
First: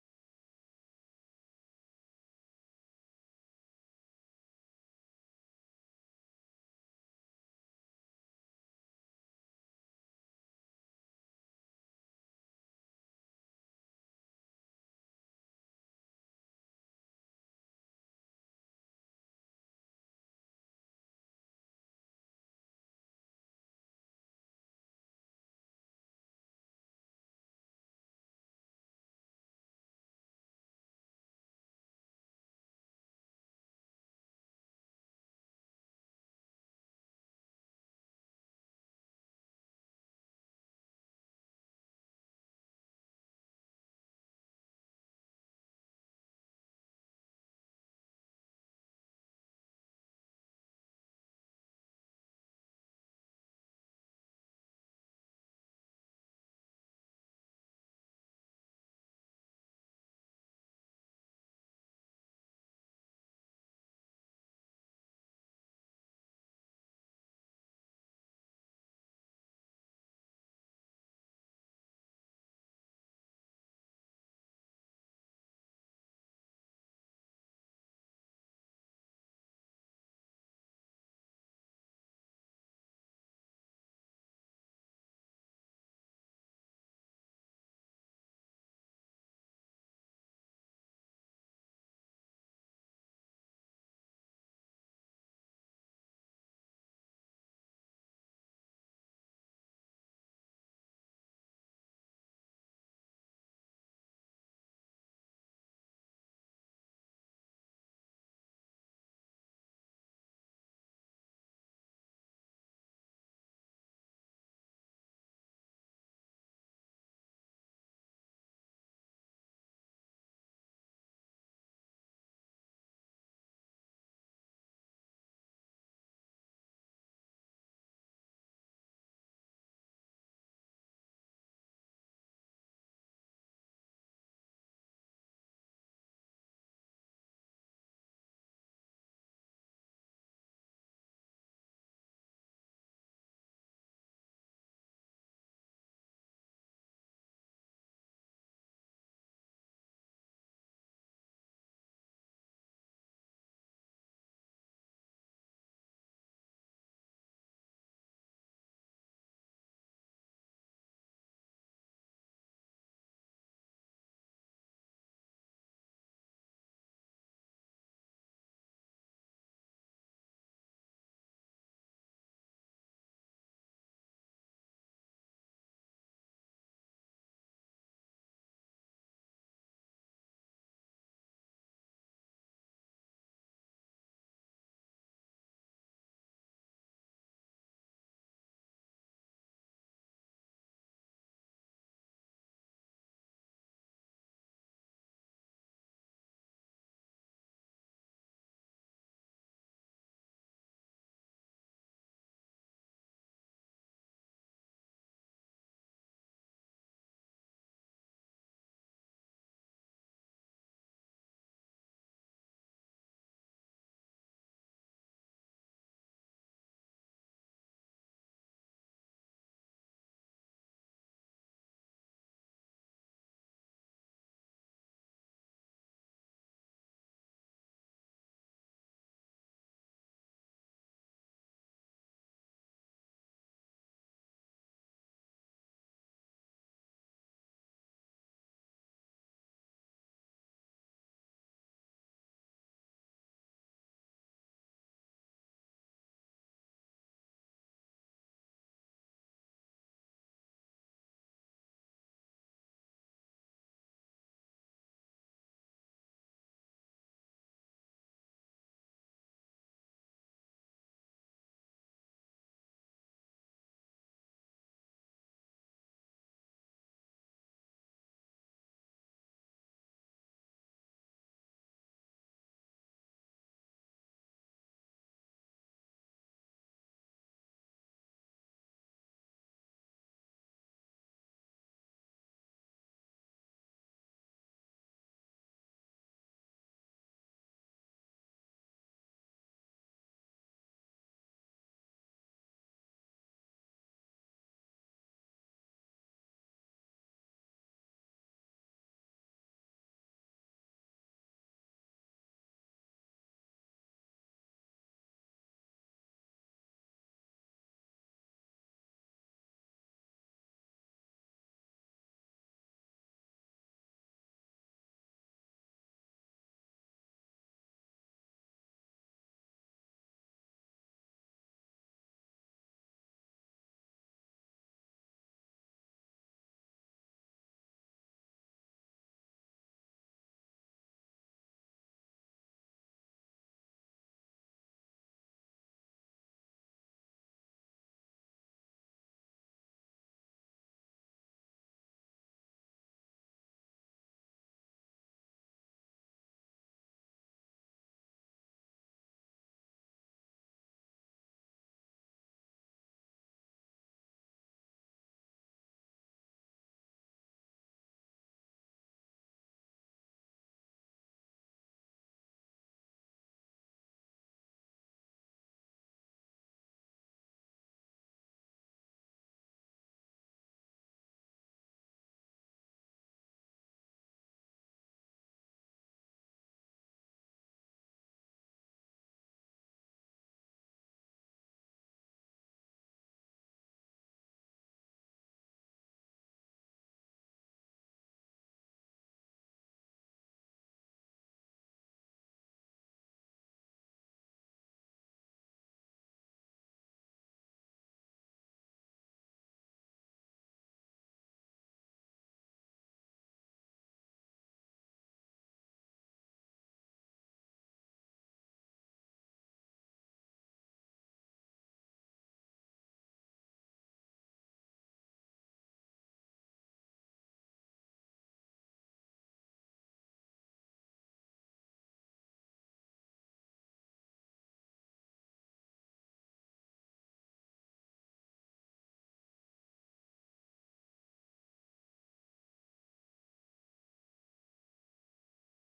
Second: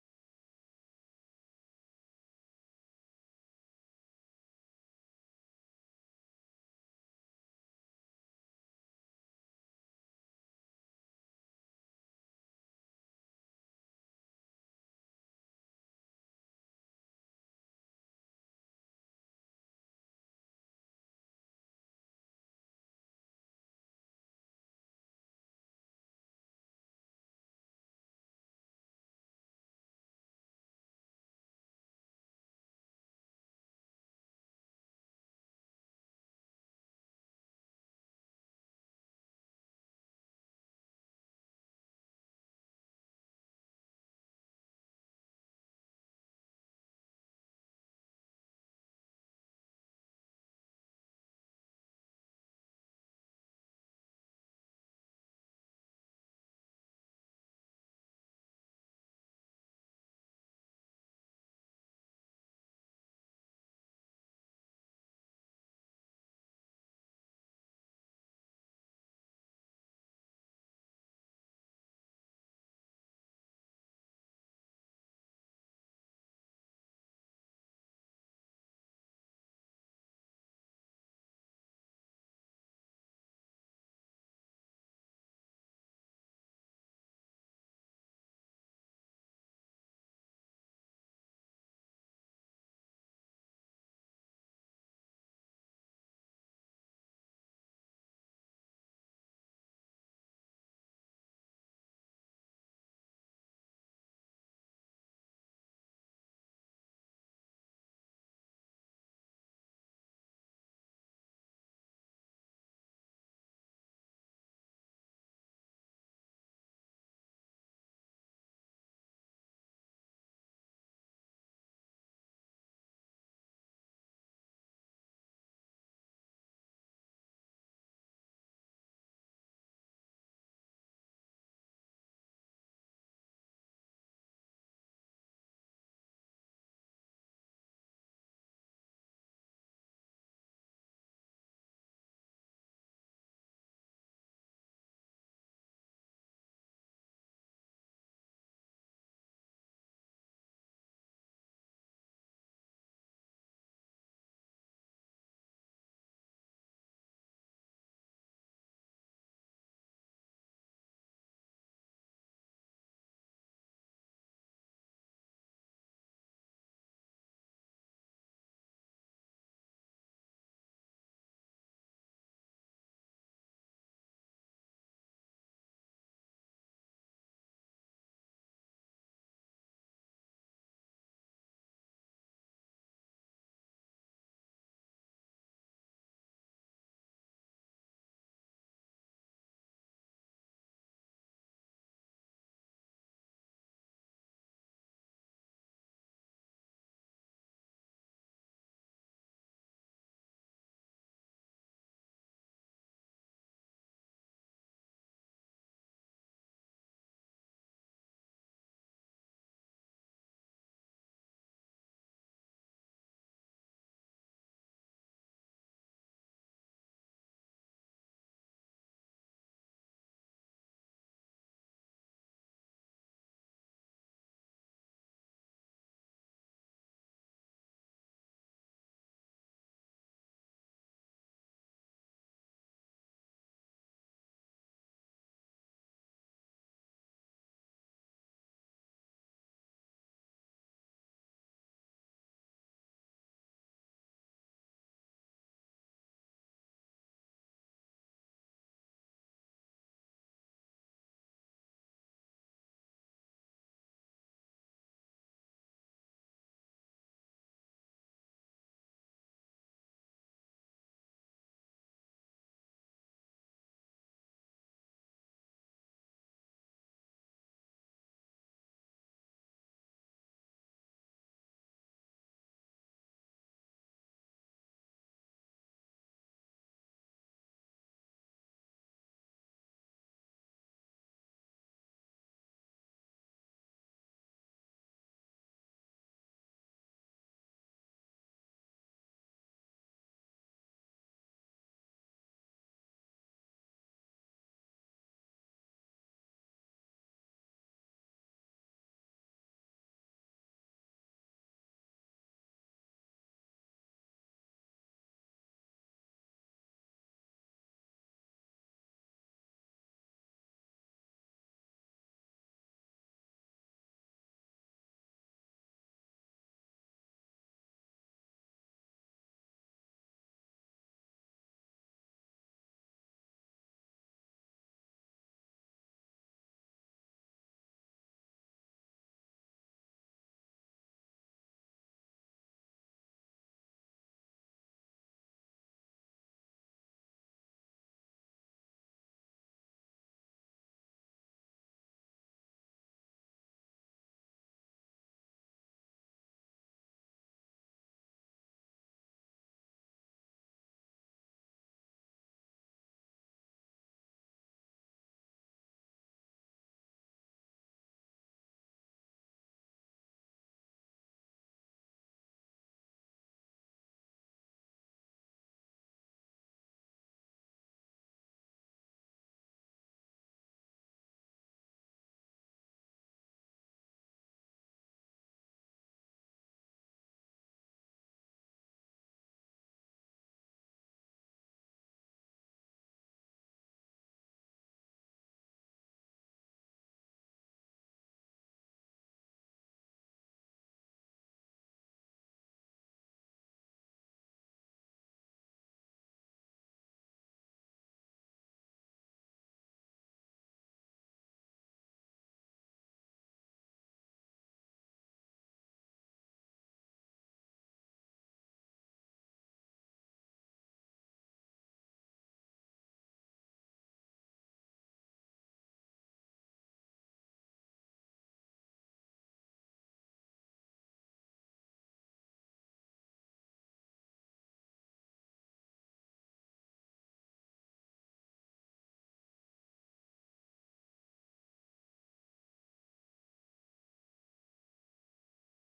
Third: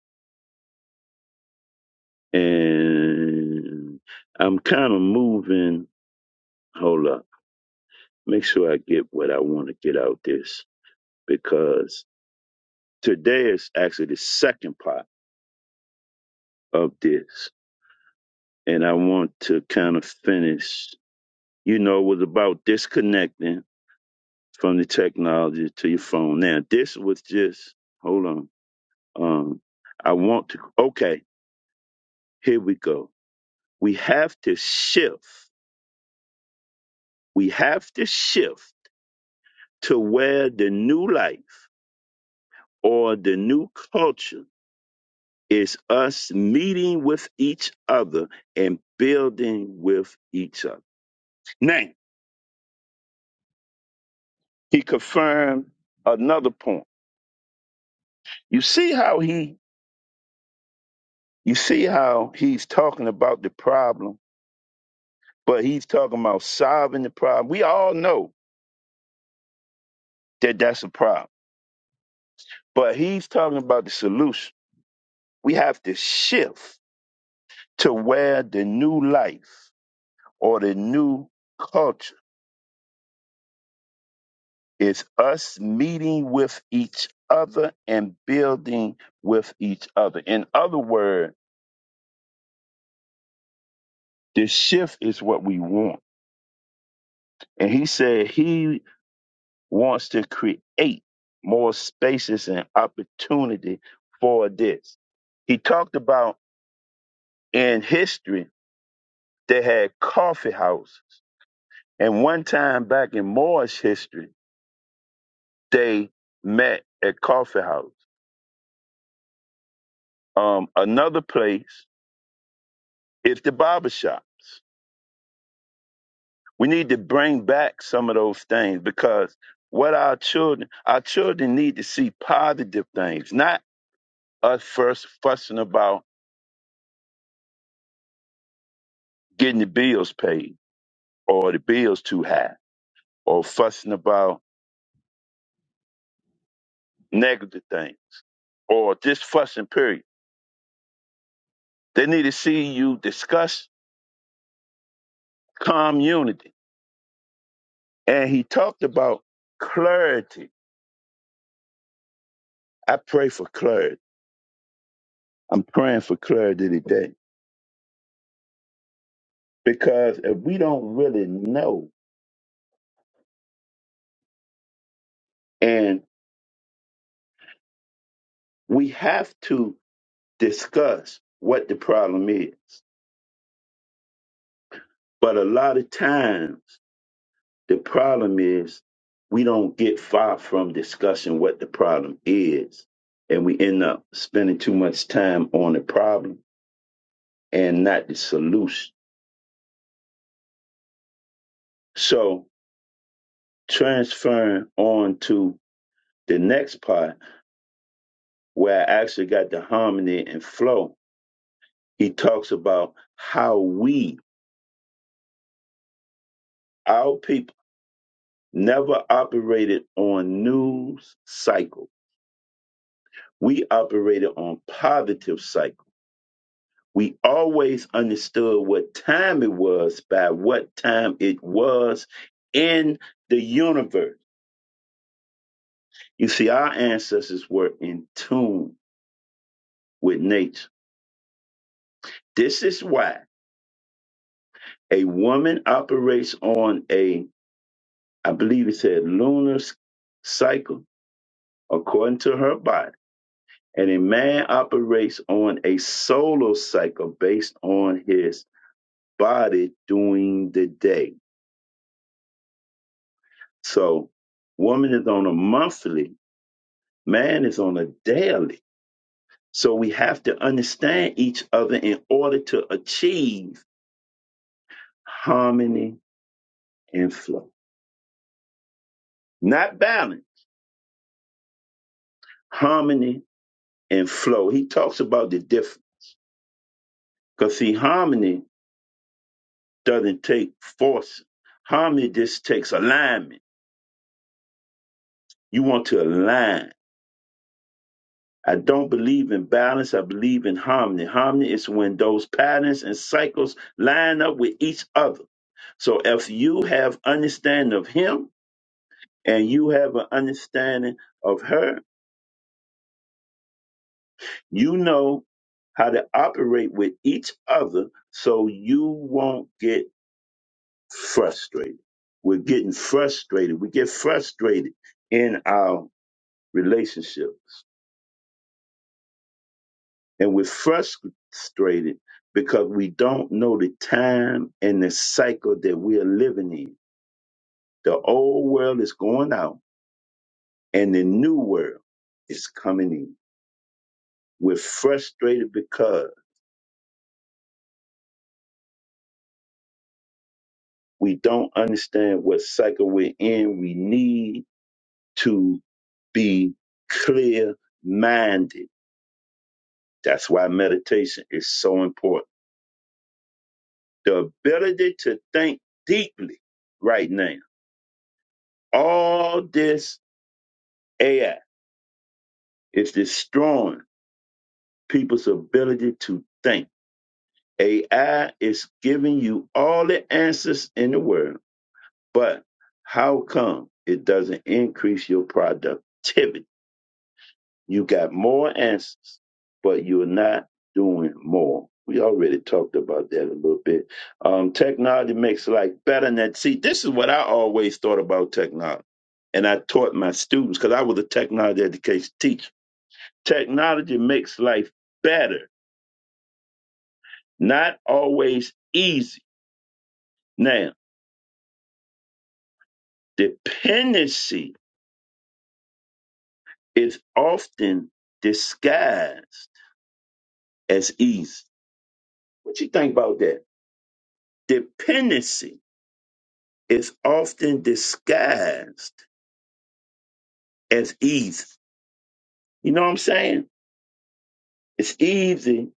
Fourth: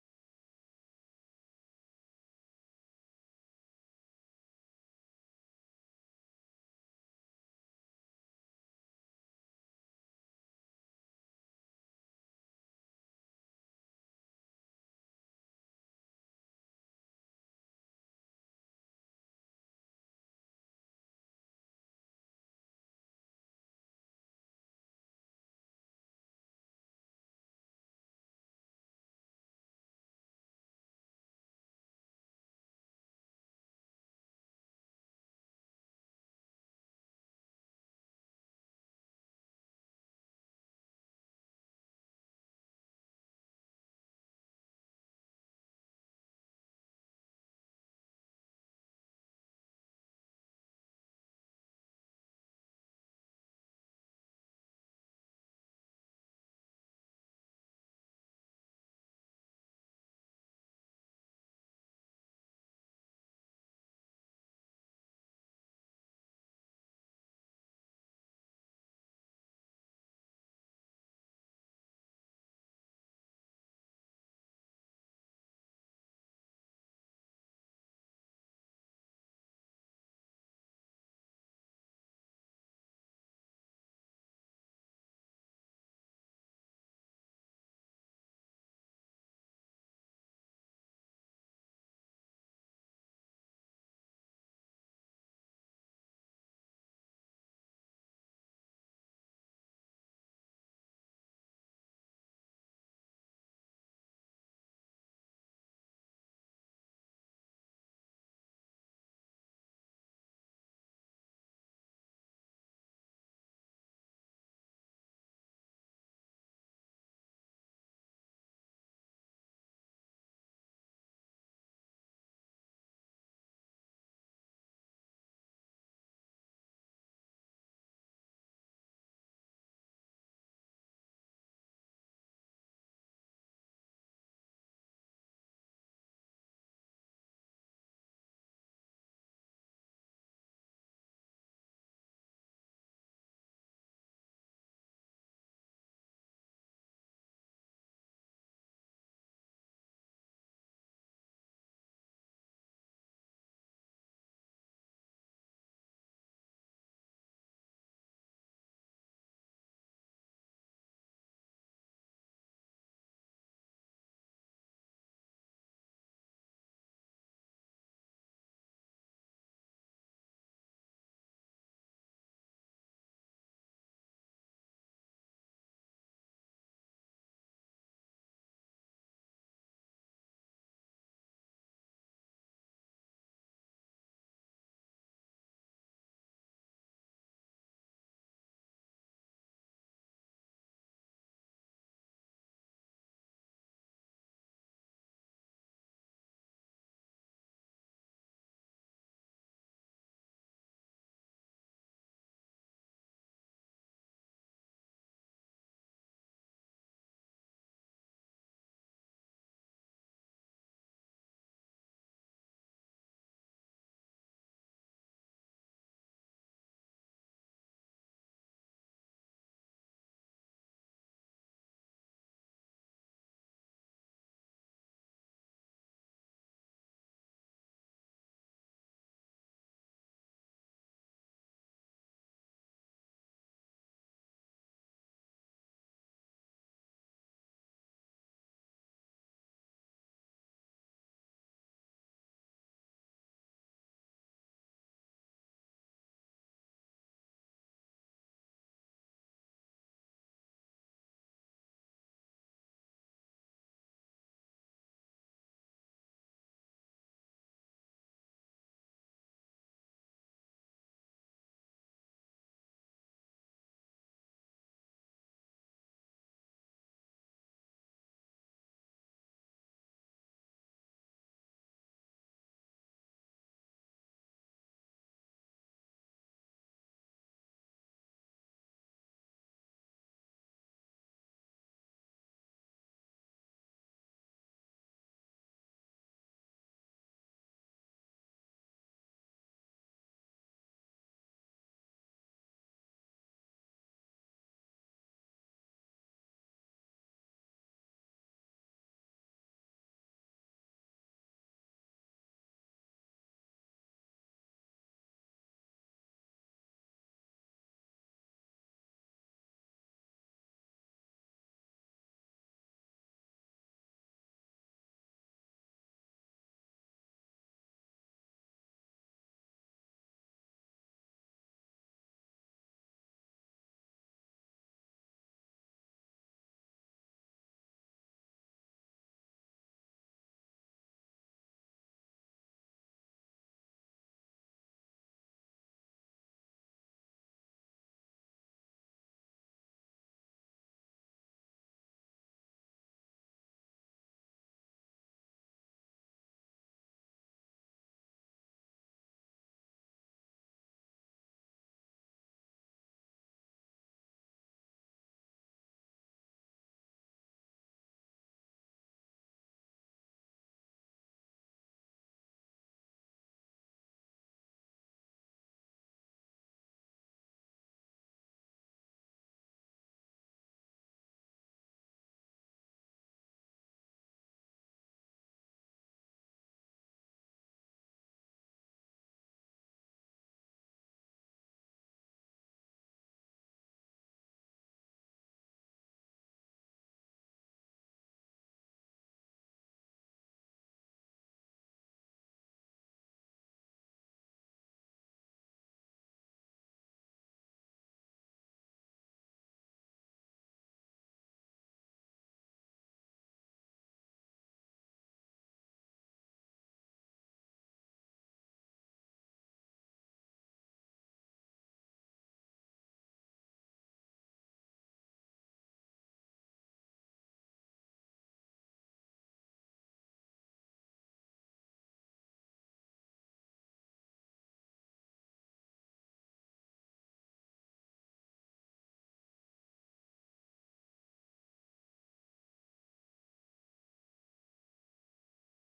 Speaker 1: and I'm kind of moving. Hold up, make sure I get what I want to get out this because today is actually the second part of this, and I want to kind of finish. you know, was about disconnecting from the technology to your phone. Now, this was just, hold on. Um, I want to, okay, here we go. We have to shift. We have to shift to where the new life or the new culture is us meeting with each other and building with each other. Now, he confirmed another point. You see how he You see how he's talking about the problem, but he's talking about solving the problem. We all know that that's a problem, but he's talking about the solution. We have to shift to where the new life or the new culture is us meeting with each other and building with each other. In other words, the shift is what we want. And he said he wants to create more spaces and opportunity for this. He talked about in history they had coffee houses. And one time back in Moore's history, they met at coffee house. Um, another place is the barber shops. We need to bring back some of those things because what our children, our children need to see positive things, not us first fussing about getting the bills paid or the bill's too high, or fussing about negative things, or just fussing, period. They need to see you discuss community. And he talked about clarity. I pray for clarity. I'm praying for clarity today because if we don't really know, and we have to discuss what the problem is. But a lot of times, The problem is we don't get far from discussing what the problem is, and we end up spending too much time on the problem and not the solution. So transferring on to the next part where I actually got the harmony and flow, he talks about how we, our people, never operated on news cycle. We operated on positive cycle We always understood what time it was by what time it was in the universe. You see, our ancestors were in tune with nature. This is why a woman operates on a, I believe it said, lunar s- cycle according to her body, and a man operates on a solar cycle based on his body during the day. So, woman is on a monthly Man is on a daily. So we have to understand each other in order to achieve harmony and flow. Not balance, harmony and flow. He talks about the difference. Because see, harmony doesn't take force. Harmony just takes alignment. You want to align. I don't believe in balance. I believe in harmony. Harmony is when those patterns and cycles line up with each other. So if you have understanding of him, and you have an understanding of her, you know how to operate with each other so you won't get frustrated. We're getting frustrated. We get frustrated in our relationships. And we're frustrated because we don't know the time and the cycle that we are living in. The old world is going out and the new world is coming in. We're frustrated because We don't understand what cycle we're in. We need to be clear minded. That's why meditation is so important. The ability to think deeply right now. All this AI is destroying people's ability to think. AI is giving you all the answers in the world, but how come it doesn't increase your productivity? You got more answers, but you're not doing more. We already talked about that a little bit. Um, technology makes life better. And that, see, this is what I always thought about technology. And I taught my students because I was a technology education teacher. Technology makes life better, not always easy. Now, dependency is often disguised as easy. What you think about that? Dependency is often disguised as easy. You know what I'm saying? It's easy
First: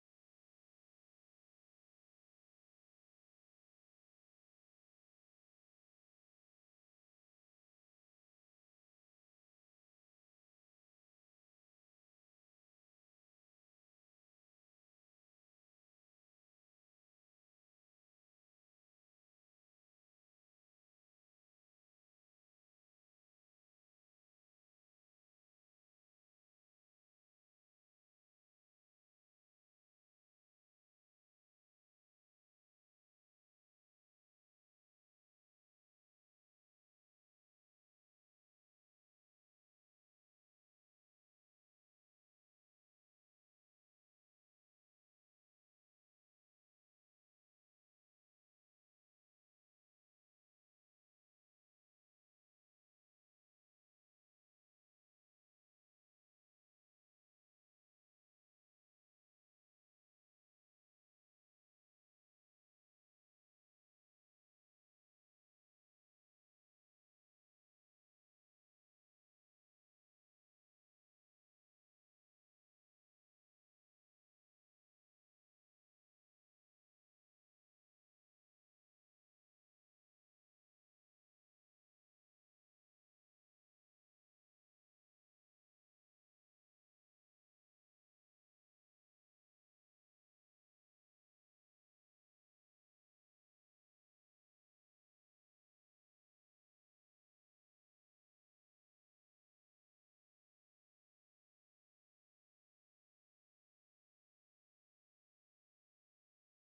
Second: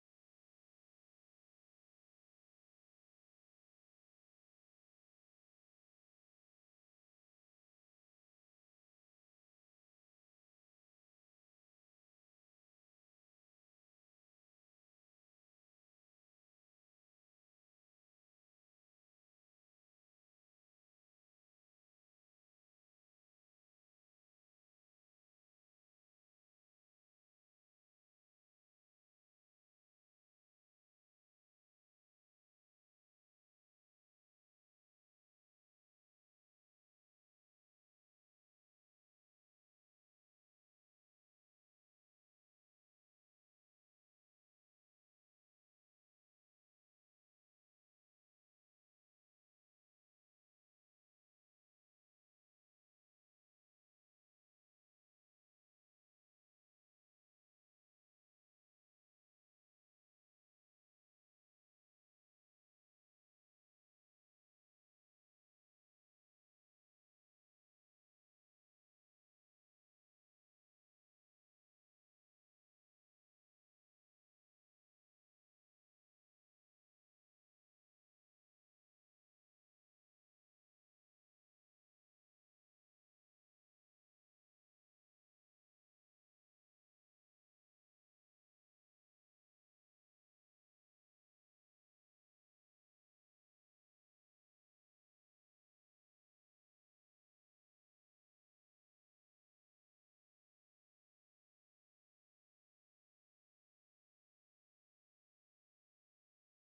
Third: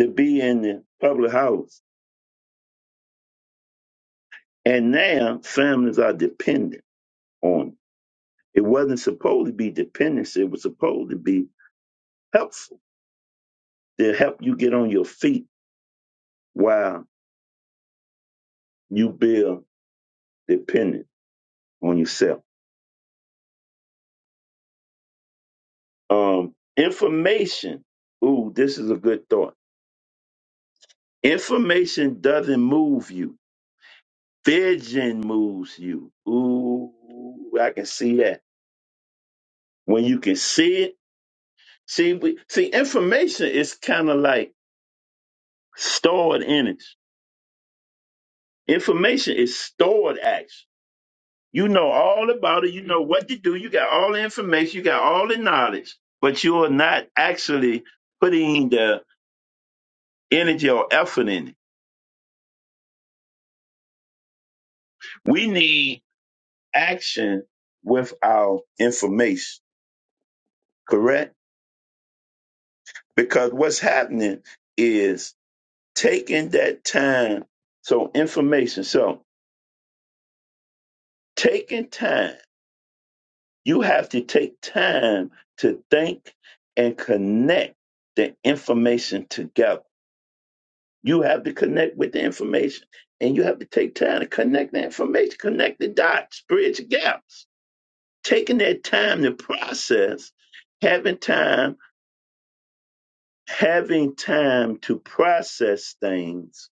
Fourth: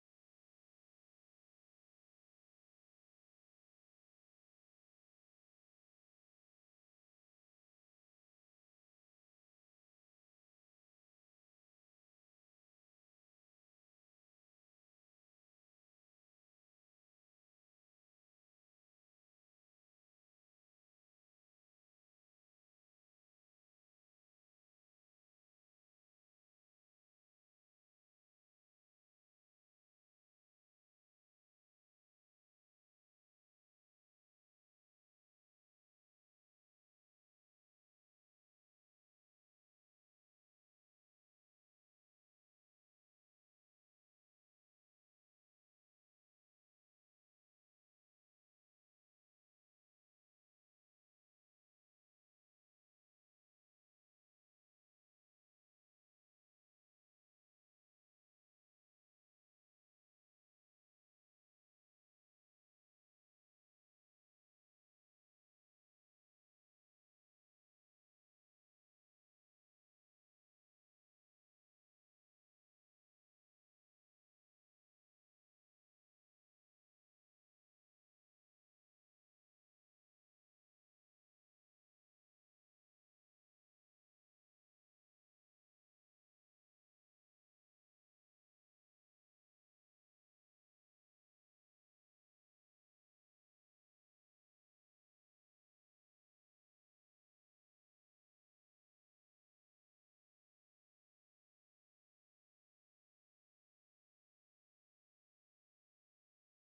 Speaker 1: to be in the public house. And now families are dependent on it. It wasn't supposed to be dependency, it was supposed to be helpful to help you get on your feet while you build dependent on yourself. Um, information. Ooh, this is a good thought. Information doesn't move you Vision moves you. Ooh, I can see that. When you can see it, see, we, see, information is kind of like stored in it. Information is stored action. You know all about it. You know what to do. You got all the information. You got all the knowledge, but you are not actually putting the energy or effort in it. We need action with our information, correct? Because what's happening is taking that time. So information. So taking time. You have to take time to think and connect the information together. You have to connect with the information and you have to take time to connect the information, connect the dots, bridge gaps. Taking that time to process, having time, having time to process things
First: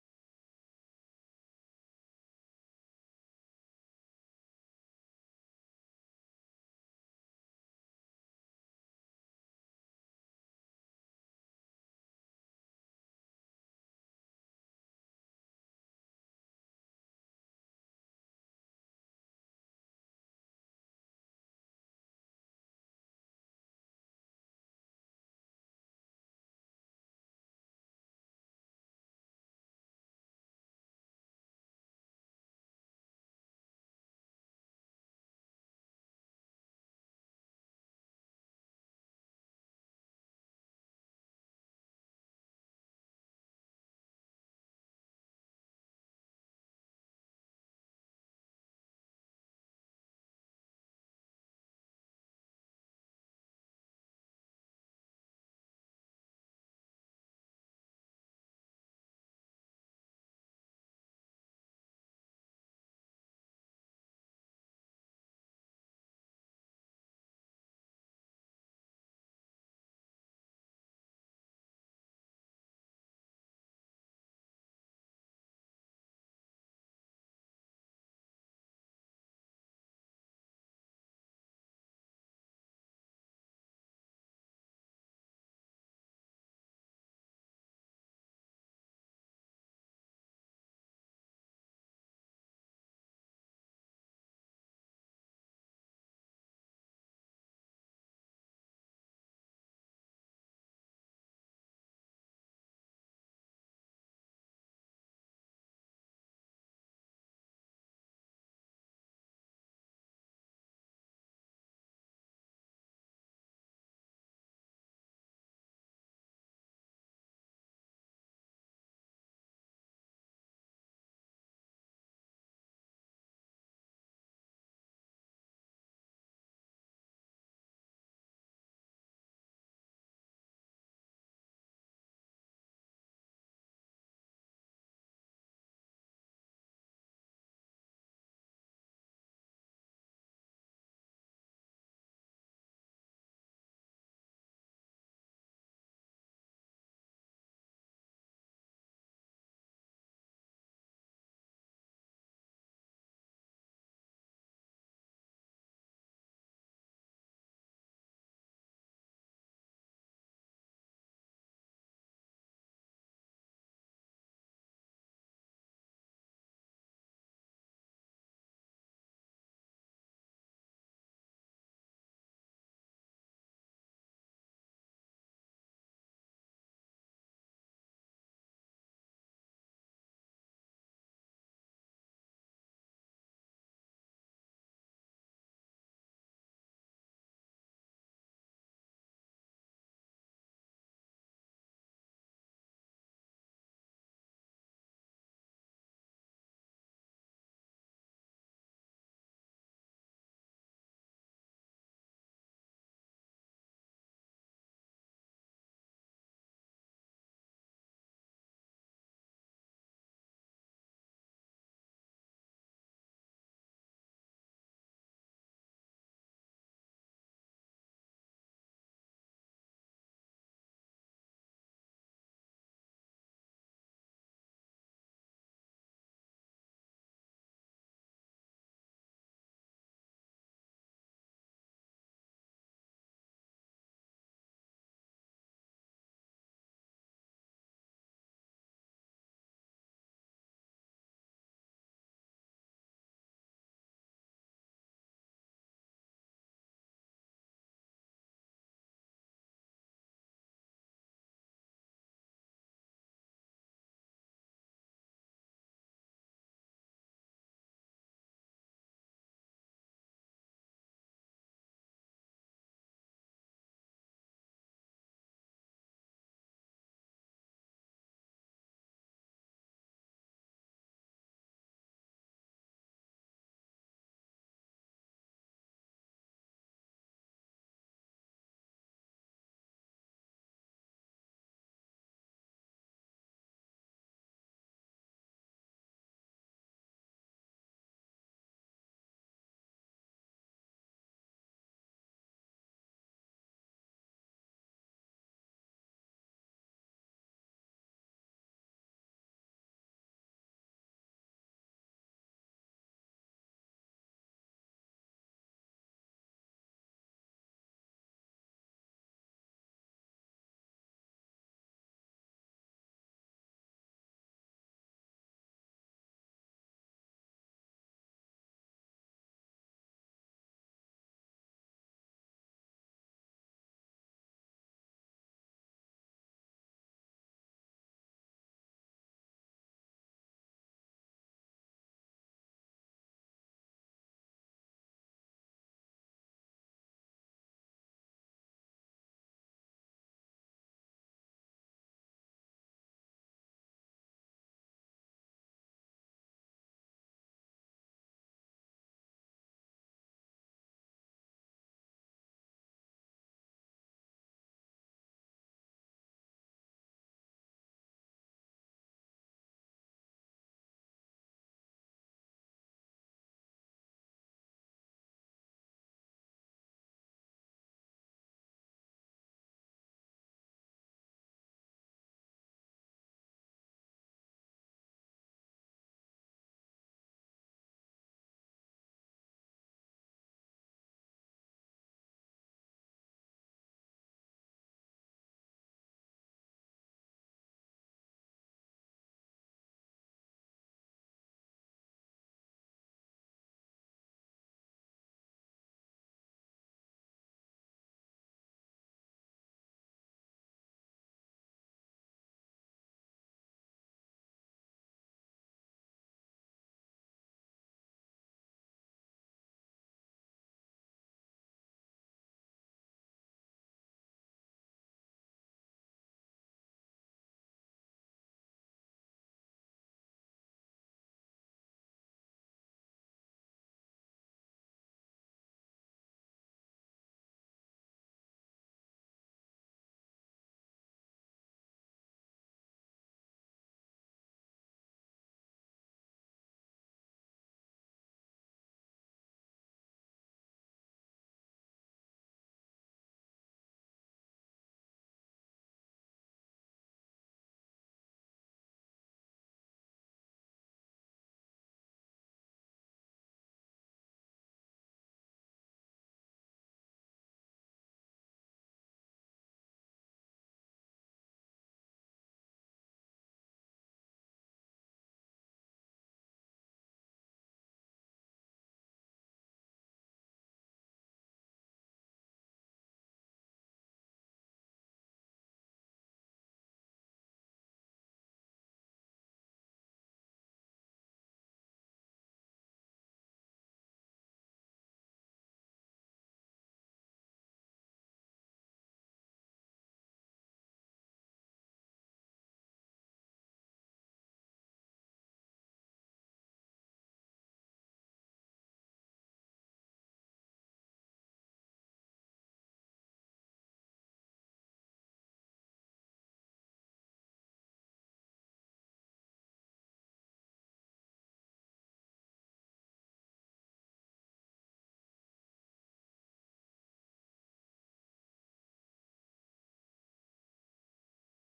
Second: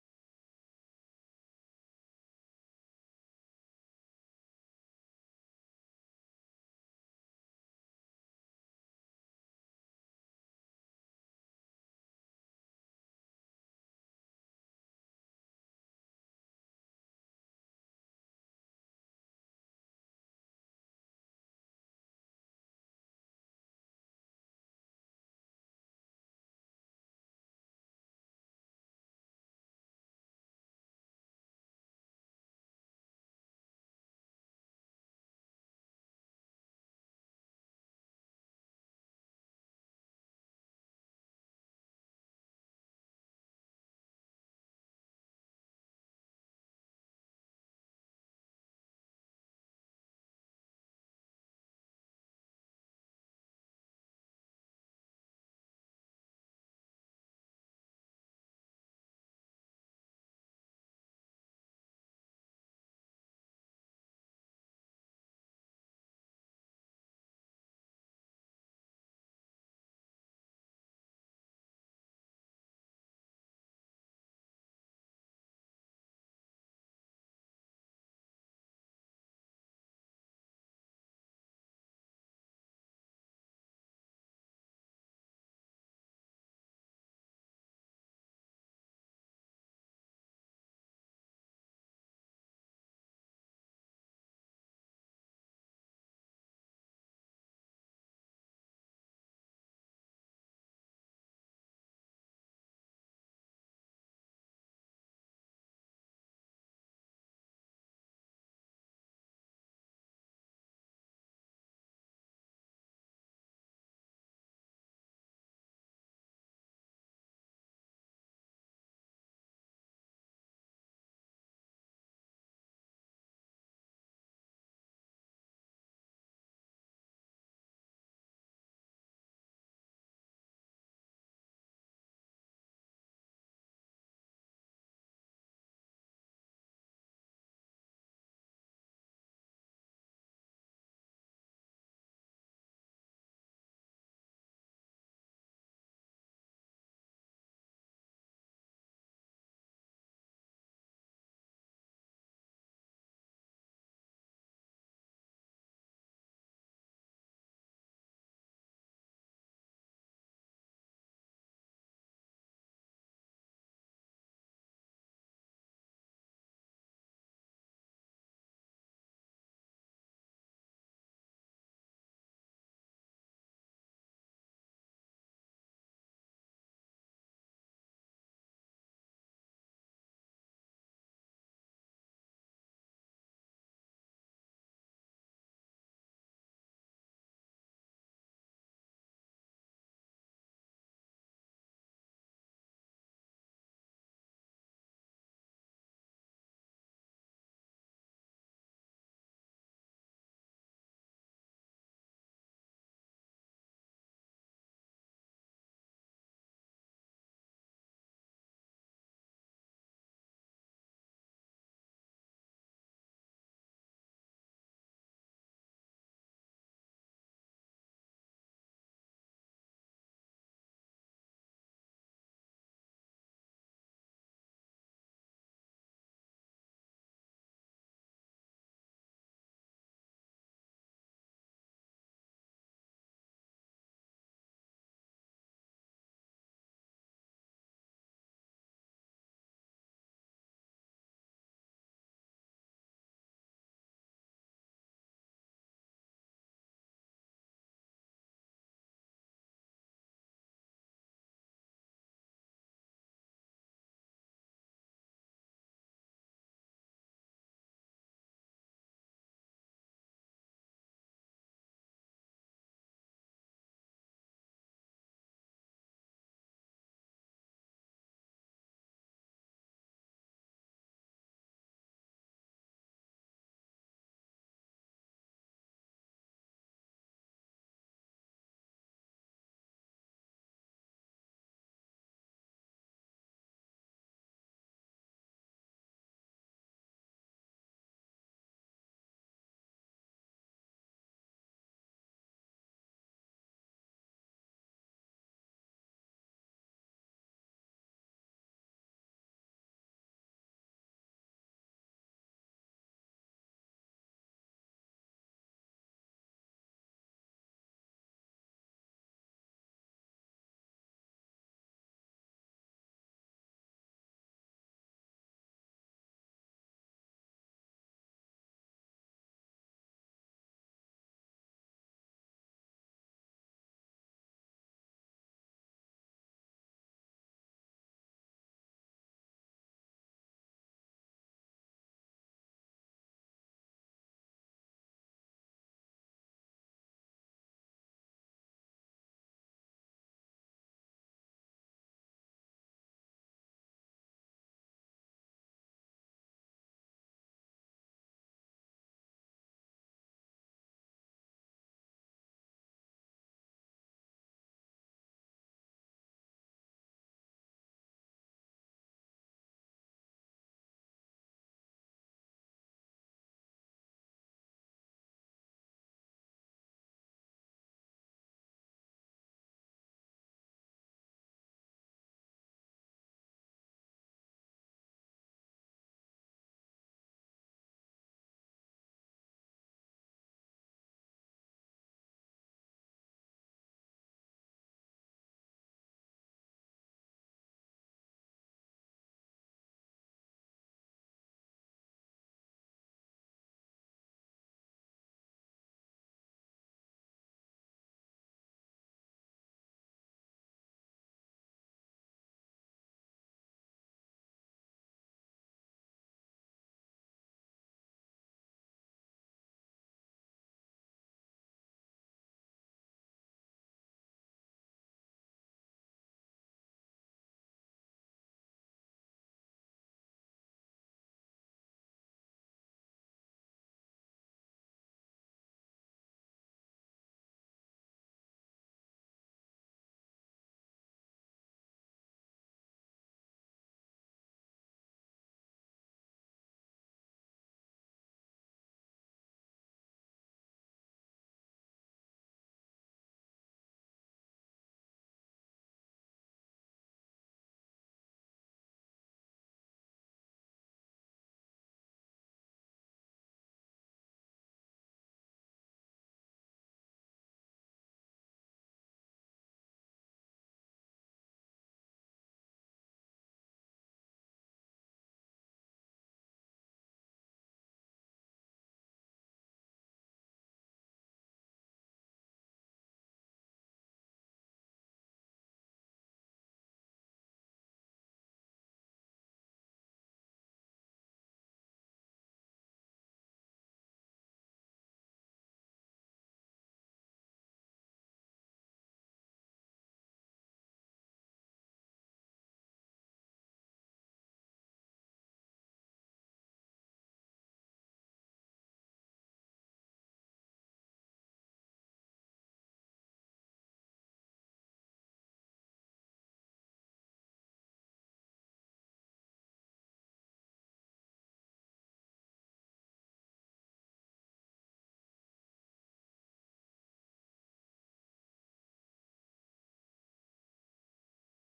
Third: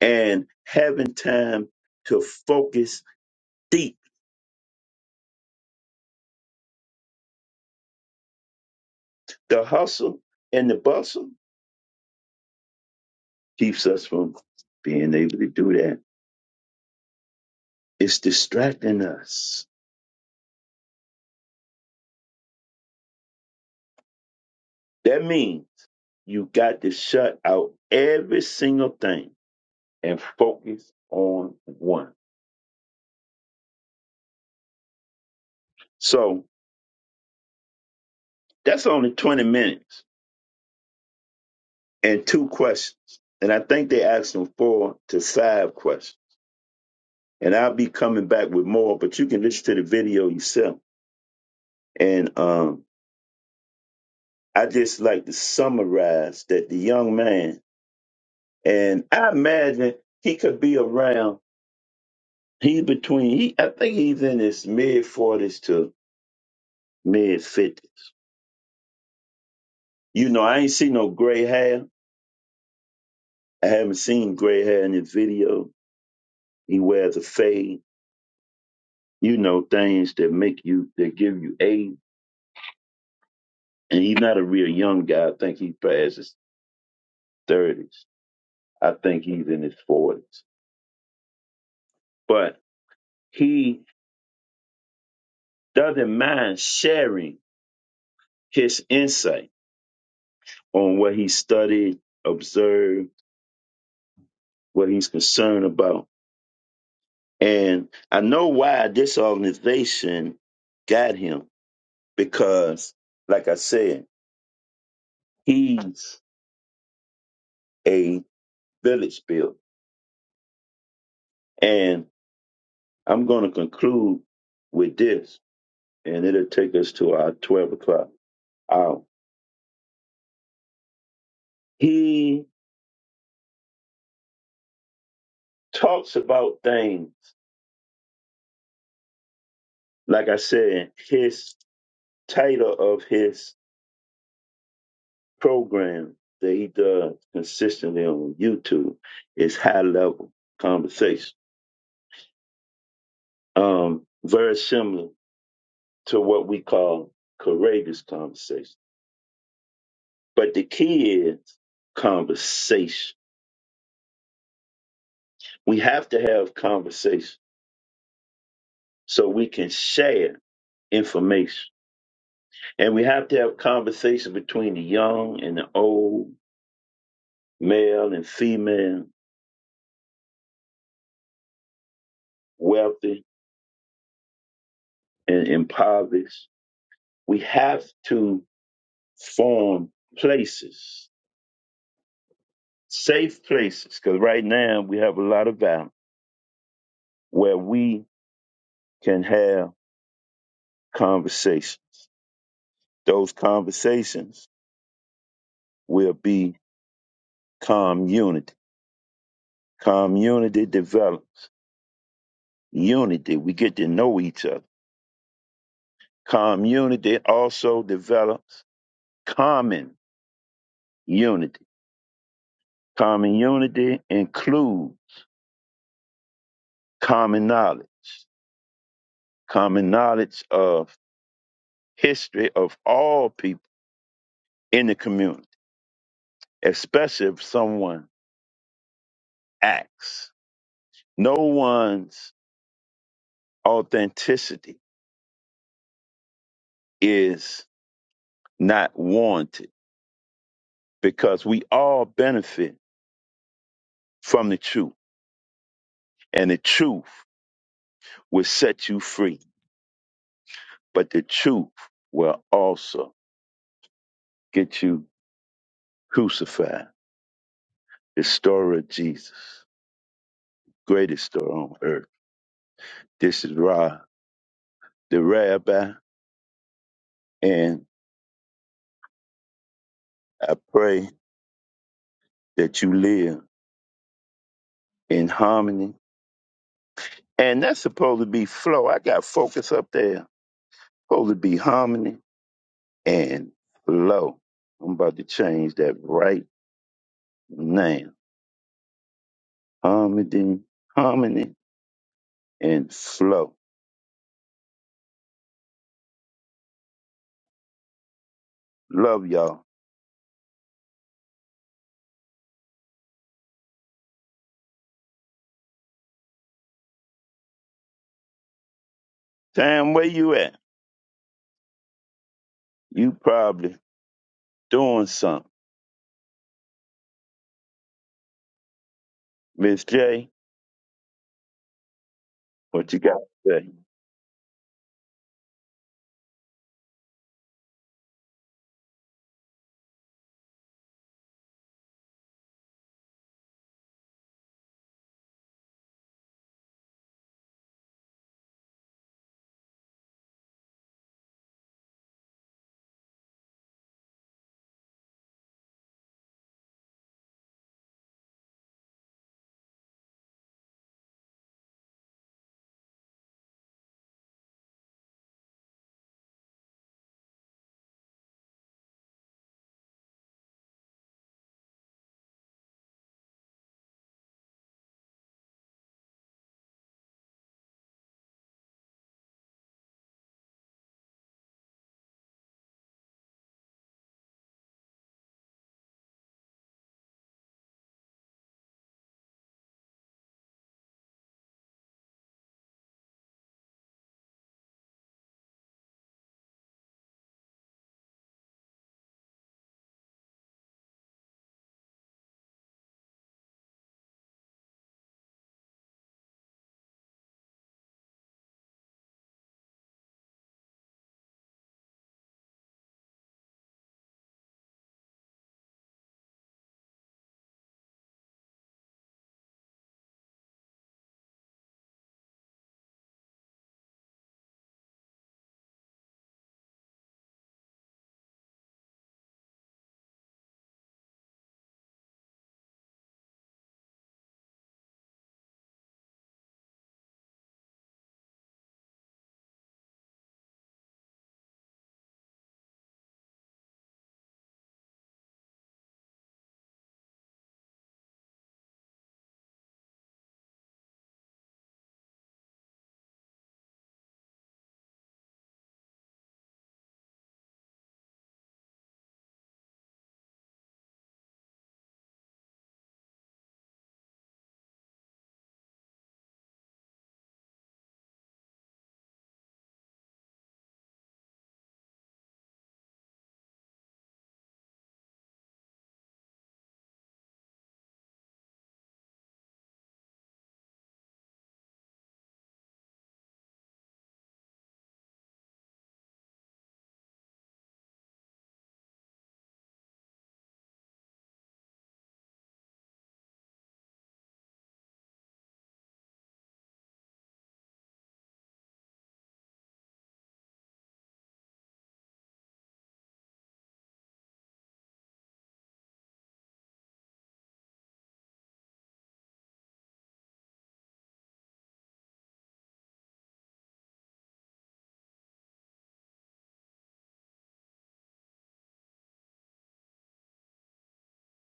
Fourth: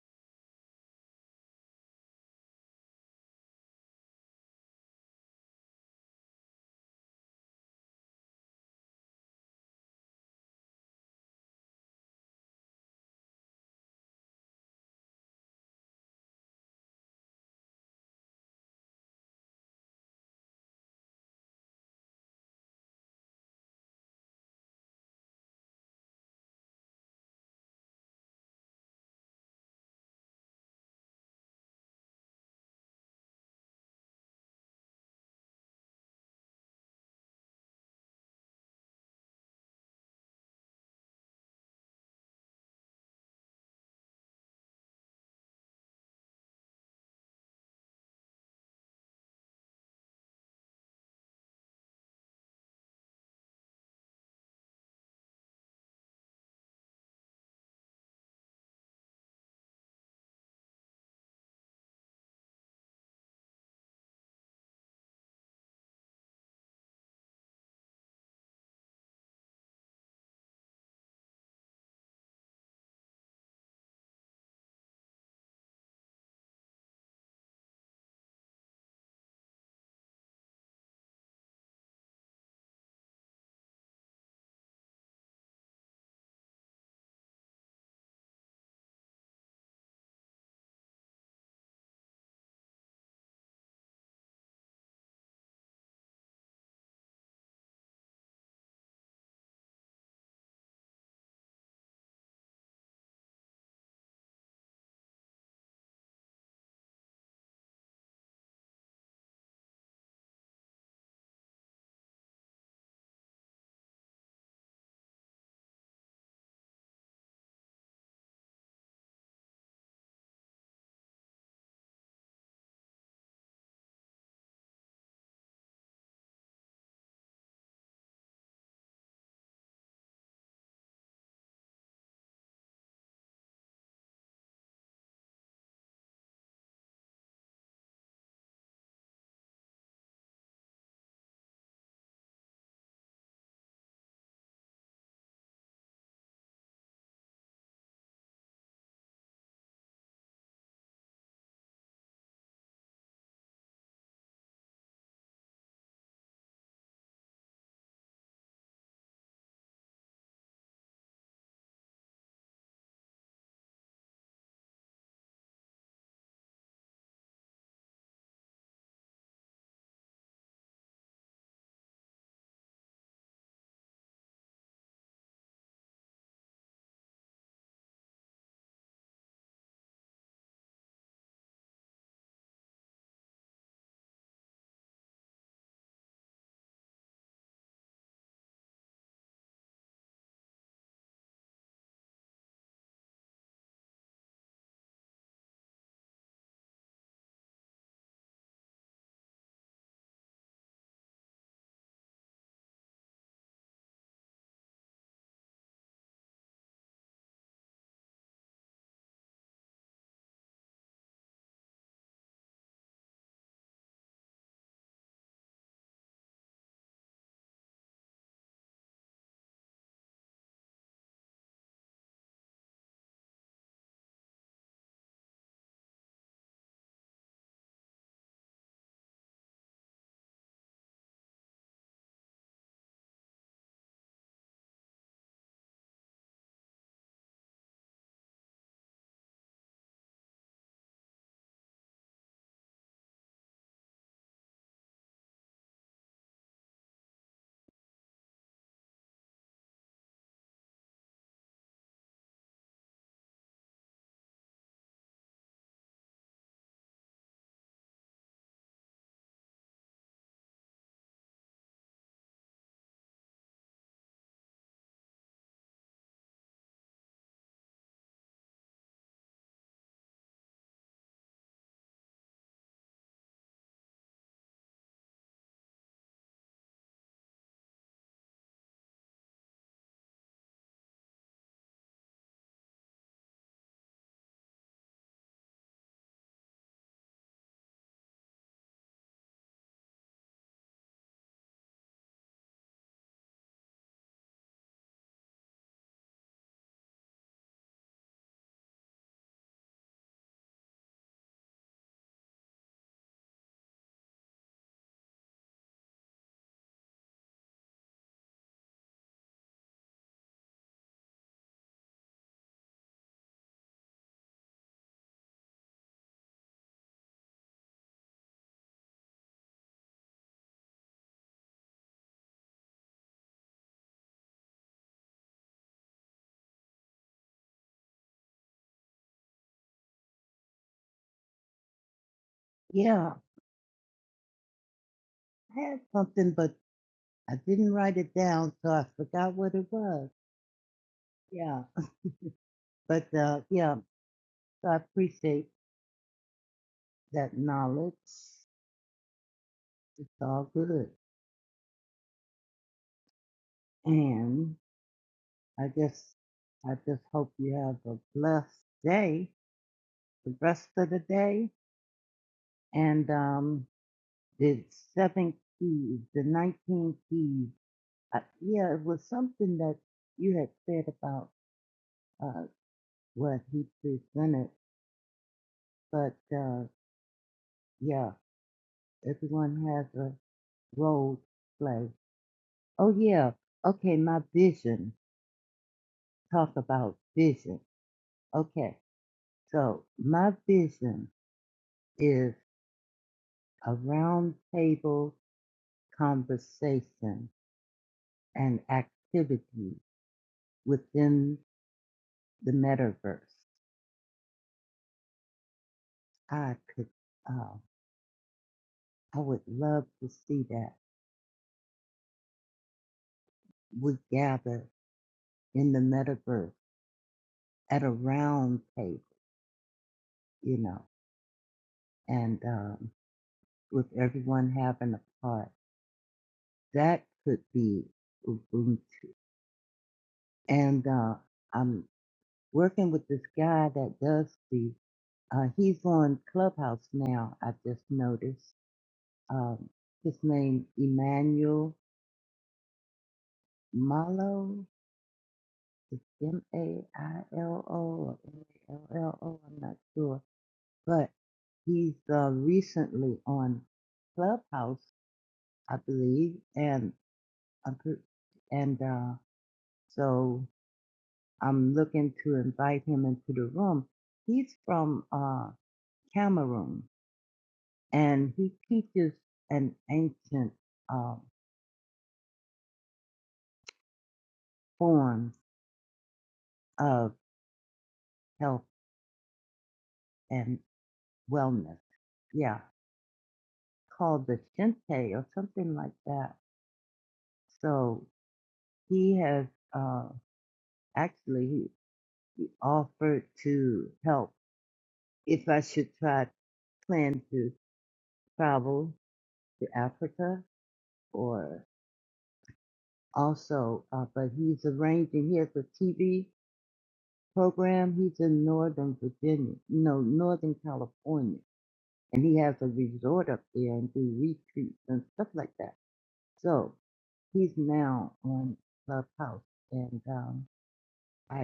Speaker 1: and having time to focus deep. The hustle and the bustle keeps us from being able to do that. It's distracting us. That means you got to shut out every single thing and focus on one. So that's only 20 minutes and two questions. And I think they asked them four to five questions. And I'll be coming back with more, but you can listen to the video yourself. And um, I just like to summarize that the young man And I imagine he could be around. He's between. He, I think he's in his mid forties to mid fifties. You know, I ain't seen no gray hair. I haven't seen gray hair in his video. He wears a fade. You know, things that make you that give you age. And he's not a real young guy. I think he's past his thirties. I think he's in his forties. But he doesn't mind sharing his insight on what he studied, observed, what he's concerned about. And I know why this organization got him because, like I said, he's a village builder. And I'm going to conclude with this, and it'll take us to our 12 o'clock hour. He talks about things, like I said, his title of his program that he does consistently on YouTube is High Level Conversation um, very similar to what we call courageous conversation. But the key is conversation. We have to have conversation so we can share information. And we have to have conversation between the young and the old, male and female, wealthy and impoverished. We have to form places, safe places, because right now we have a lot of violence where we can have conversation. Those conversations will be community. Community develops unity. We get to know each other. Community also develops common unity. Common unity includes common knowledge, common knowledge of history of all people in the community, especially if someone acts. No one's authenticity is not warranted because we all benefit from the truth, and the truth will set you free, but the truth will also get you crucified. The story of Jesus, greatest story on earth. This is Ra, the rabbi, and I pray that you live in harmony. And that's supposed to be flow. I got focus up there. Supposed to be harmony and flow. I'm about to change that right now. harmony, harmony, and flow. Love y'all. Tam, where you at? You probably doing something. Miss J, what you
Speaker 4: Yeah,
Speaker 1: got to say?
Speaker 4: I had something, but I didn't write it down, so I forgot what it was. Yeah, but uh, yeah, so I appreciate that knowledge. It's all good, and I just, I just hope you have a blessed day, the rest of the day, and um, the seven keys, the nineteen keys. Uh, yeah, it was something that you had said about uh, what he presented, but uh, yeah. everyone has a role to play. Oh yeah, okay, my vision. Talk about vision. Okay, so my vision is a round table conversation and activity within the metaverse. I could, uh, I would love to see that. We gather in the metaverse at a round table, you know, and um, with everyone having a part that could be Ubuntu. And uh, I'm working with this guy that does the, uh, he's on Clubhouse now, I just noticed. Um, his name, Emmanuel Malo, M-A-I-L-O or M-A-L-L-O, I'm not sure. But he's uh, recently on Clubhouse, I believe, and I'm pre- and uh, so I'm looking to invite him into the room. He's from uh, Cameroon, and he teaches an ancient uh, form of health and wellness. Yeah, called the Shinte or something like that. So he has uh, actually he, he offered to help if I should try plan to travel to Africa or. also, uh, but he's arranging. He has a TV program. He's in Northern Virginia, no, Northern California, and he has a resort up there and do retreats and stuff like that. So he's now on Clubhouse, and um, I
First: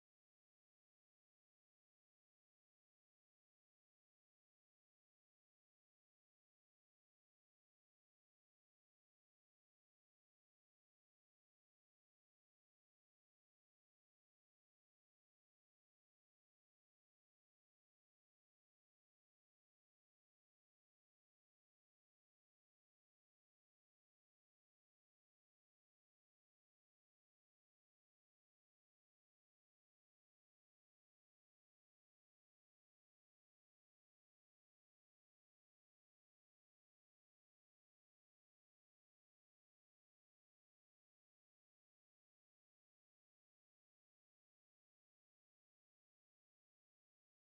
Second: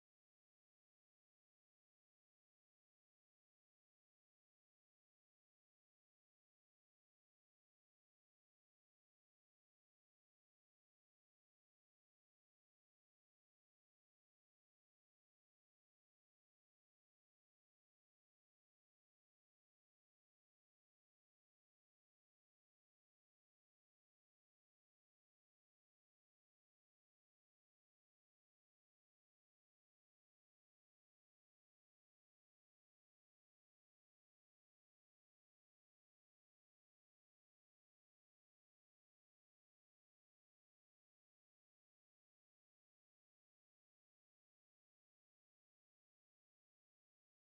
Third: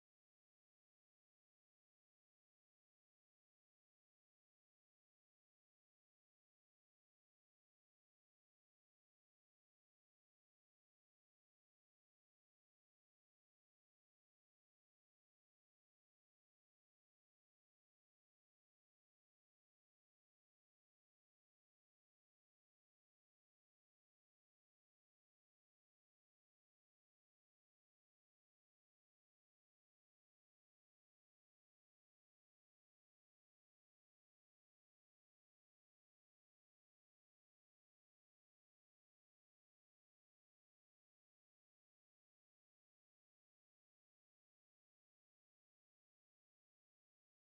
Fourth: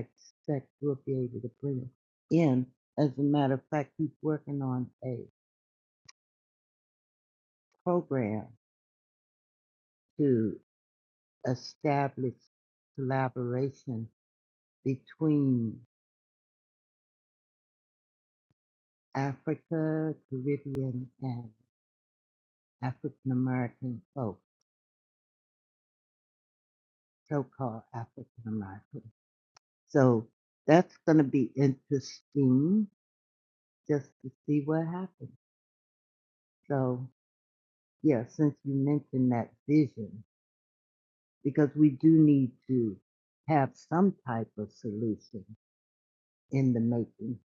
Speaker 4: expect we'll be able to bring him in. As a matter of fact, he's working on a program to establish collaboration between Africa, Caribbean, and African American folk, so called African American. So that's going to be interesting just to see what happens. So, yeah, since you mentioned that vision, because we do need to have some type of solution in the making.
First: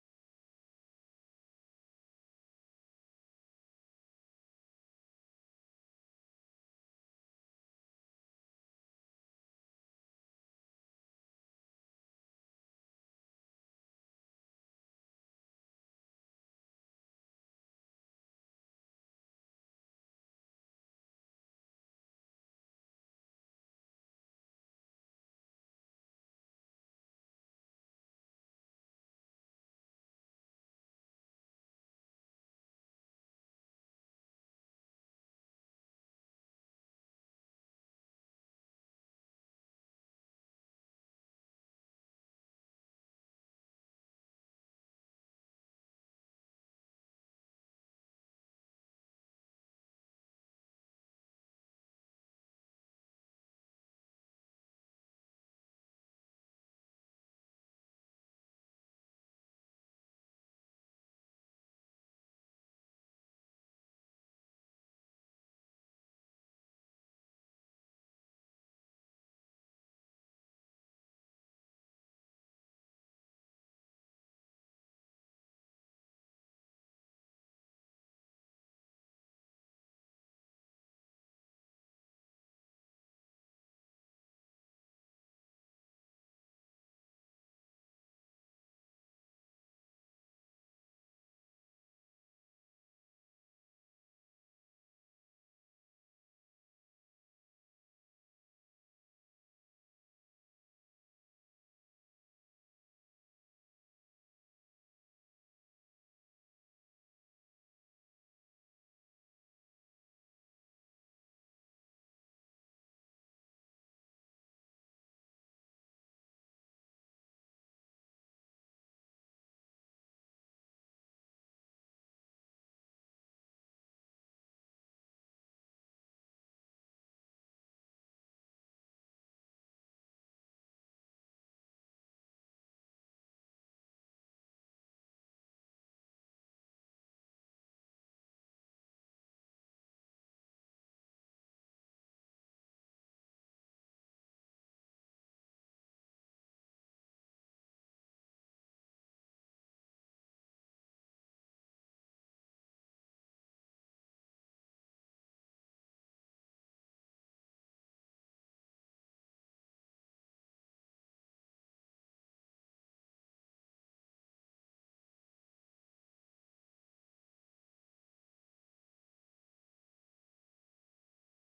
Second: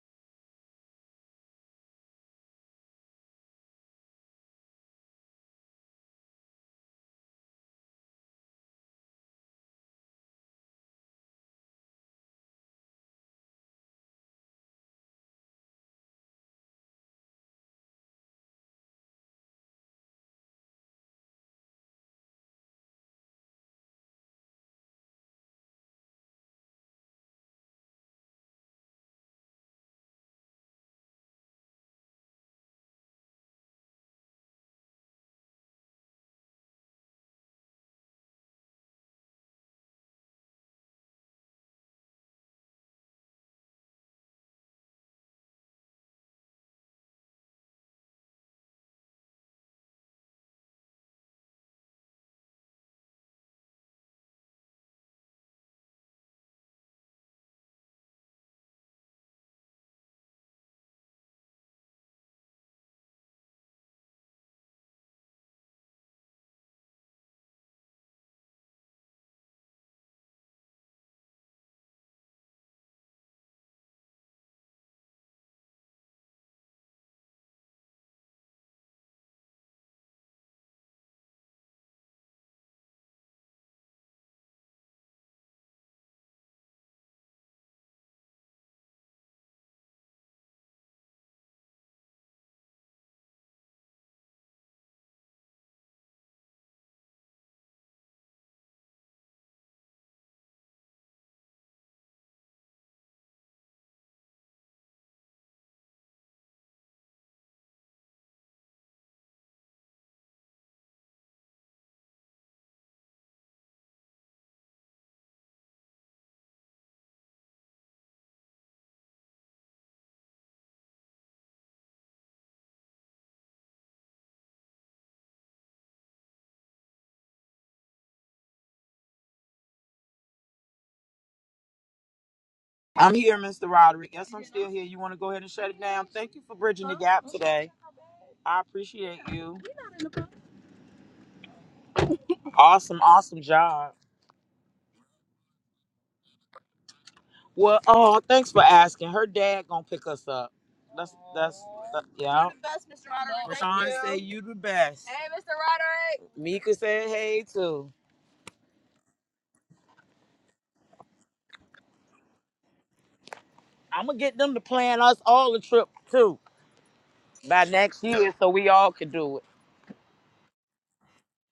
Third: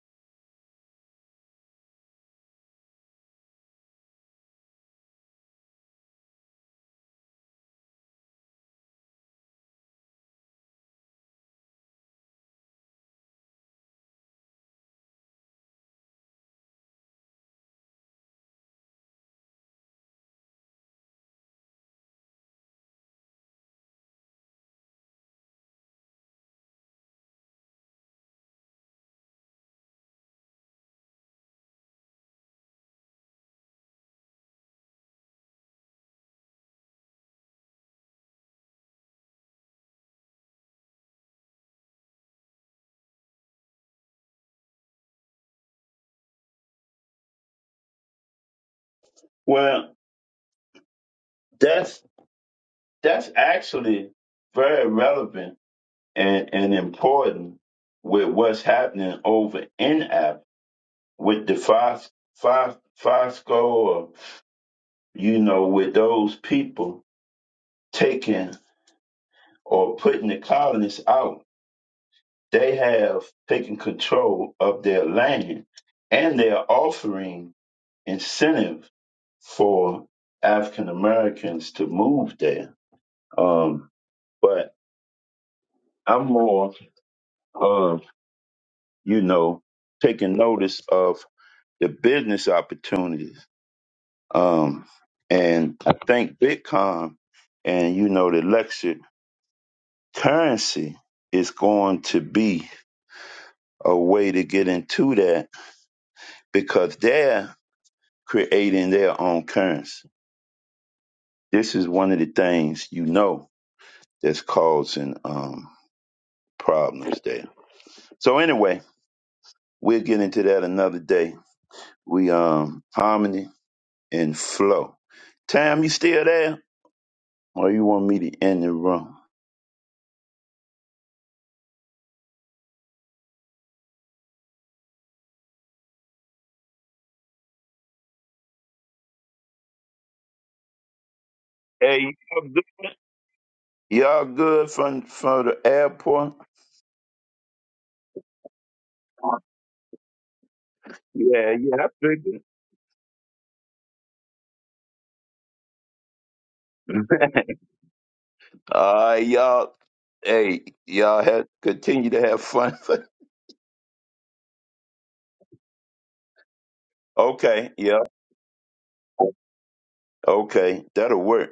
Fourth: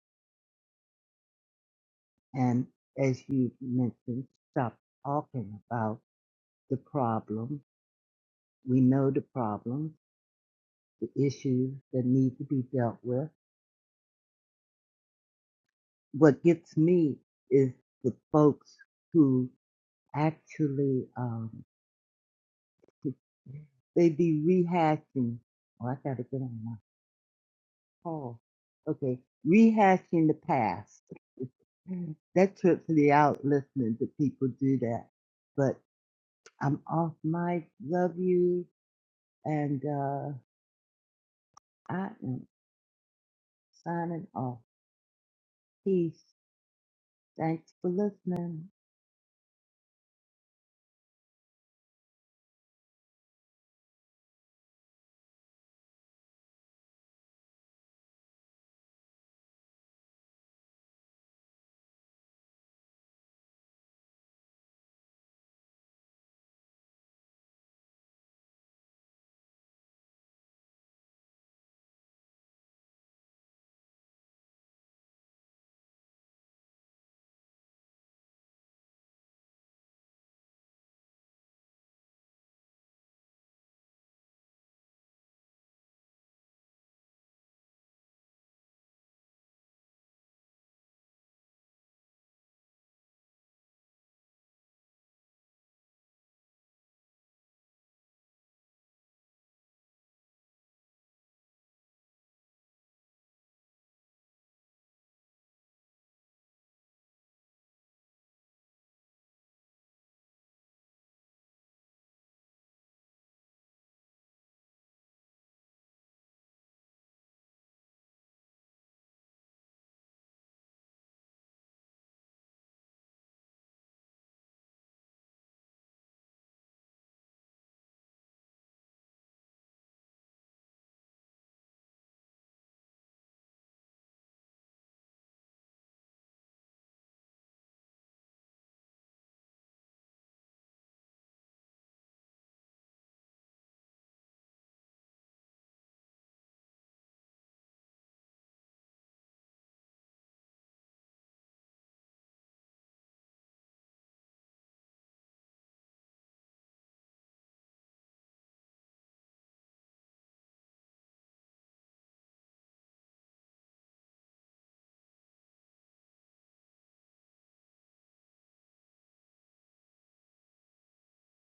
Speaker 4: And as you mentioned, stop talking about the problem. We know the problem, the issues that need to be dealt with what gets me is the folks who actually um, they be rehashing. Oh, I gotta get on my call. Okay, rehashing the past. that trips me out listening to people do that. But I'm off mic. Love you, and uh, I am signing off. Peace. Thanks for listening.
Speaker 1: Well, that's that's actually very relevant and, and important with what's happening over in app with the Fos, Fos, Fosco or you know, with those people taking or putting the colonists out They have taken control of their land and they are offering incentive for African Americans to move there. Um, but I'm more of, you know, taking notice of the business opportunities. Um, and I think Bitcoin and, you know, the lecture currency is going to be a way to get into that because there creating their own currency. This is one of the things you know that's causing um, problems there. So anyway, we'll get into that another day. We um harmony and flow. Tam, you still there? Or you want me to end the room? Hey, y'all good, y'all good from from the airport? Yeah, yeah, I figured. All right, y'all. Hey, y'all have continue to have fun. okay, yeah, okay, that'll work.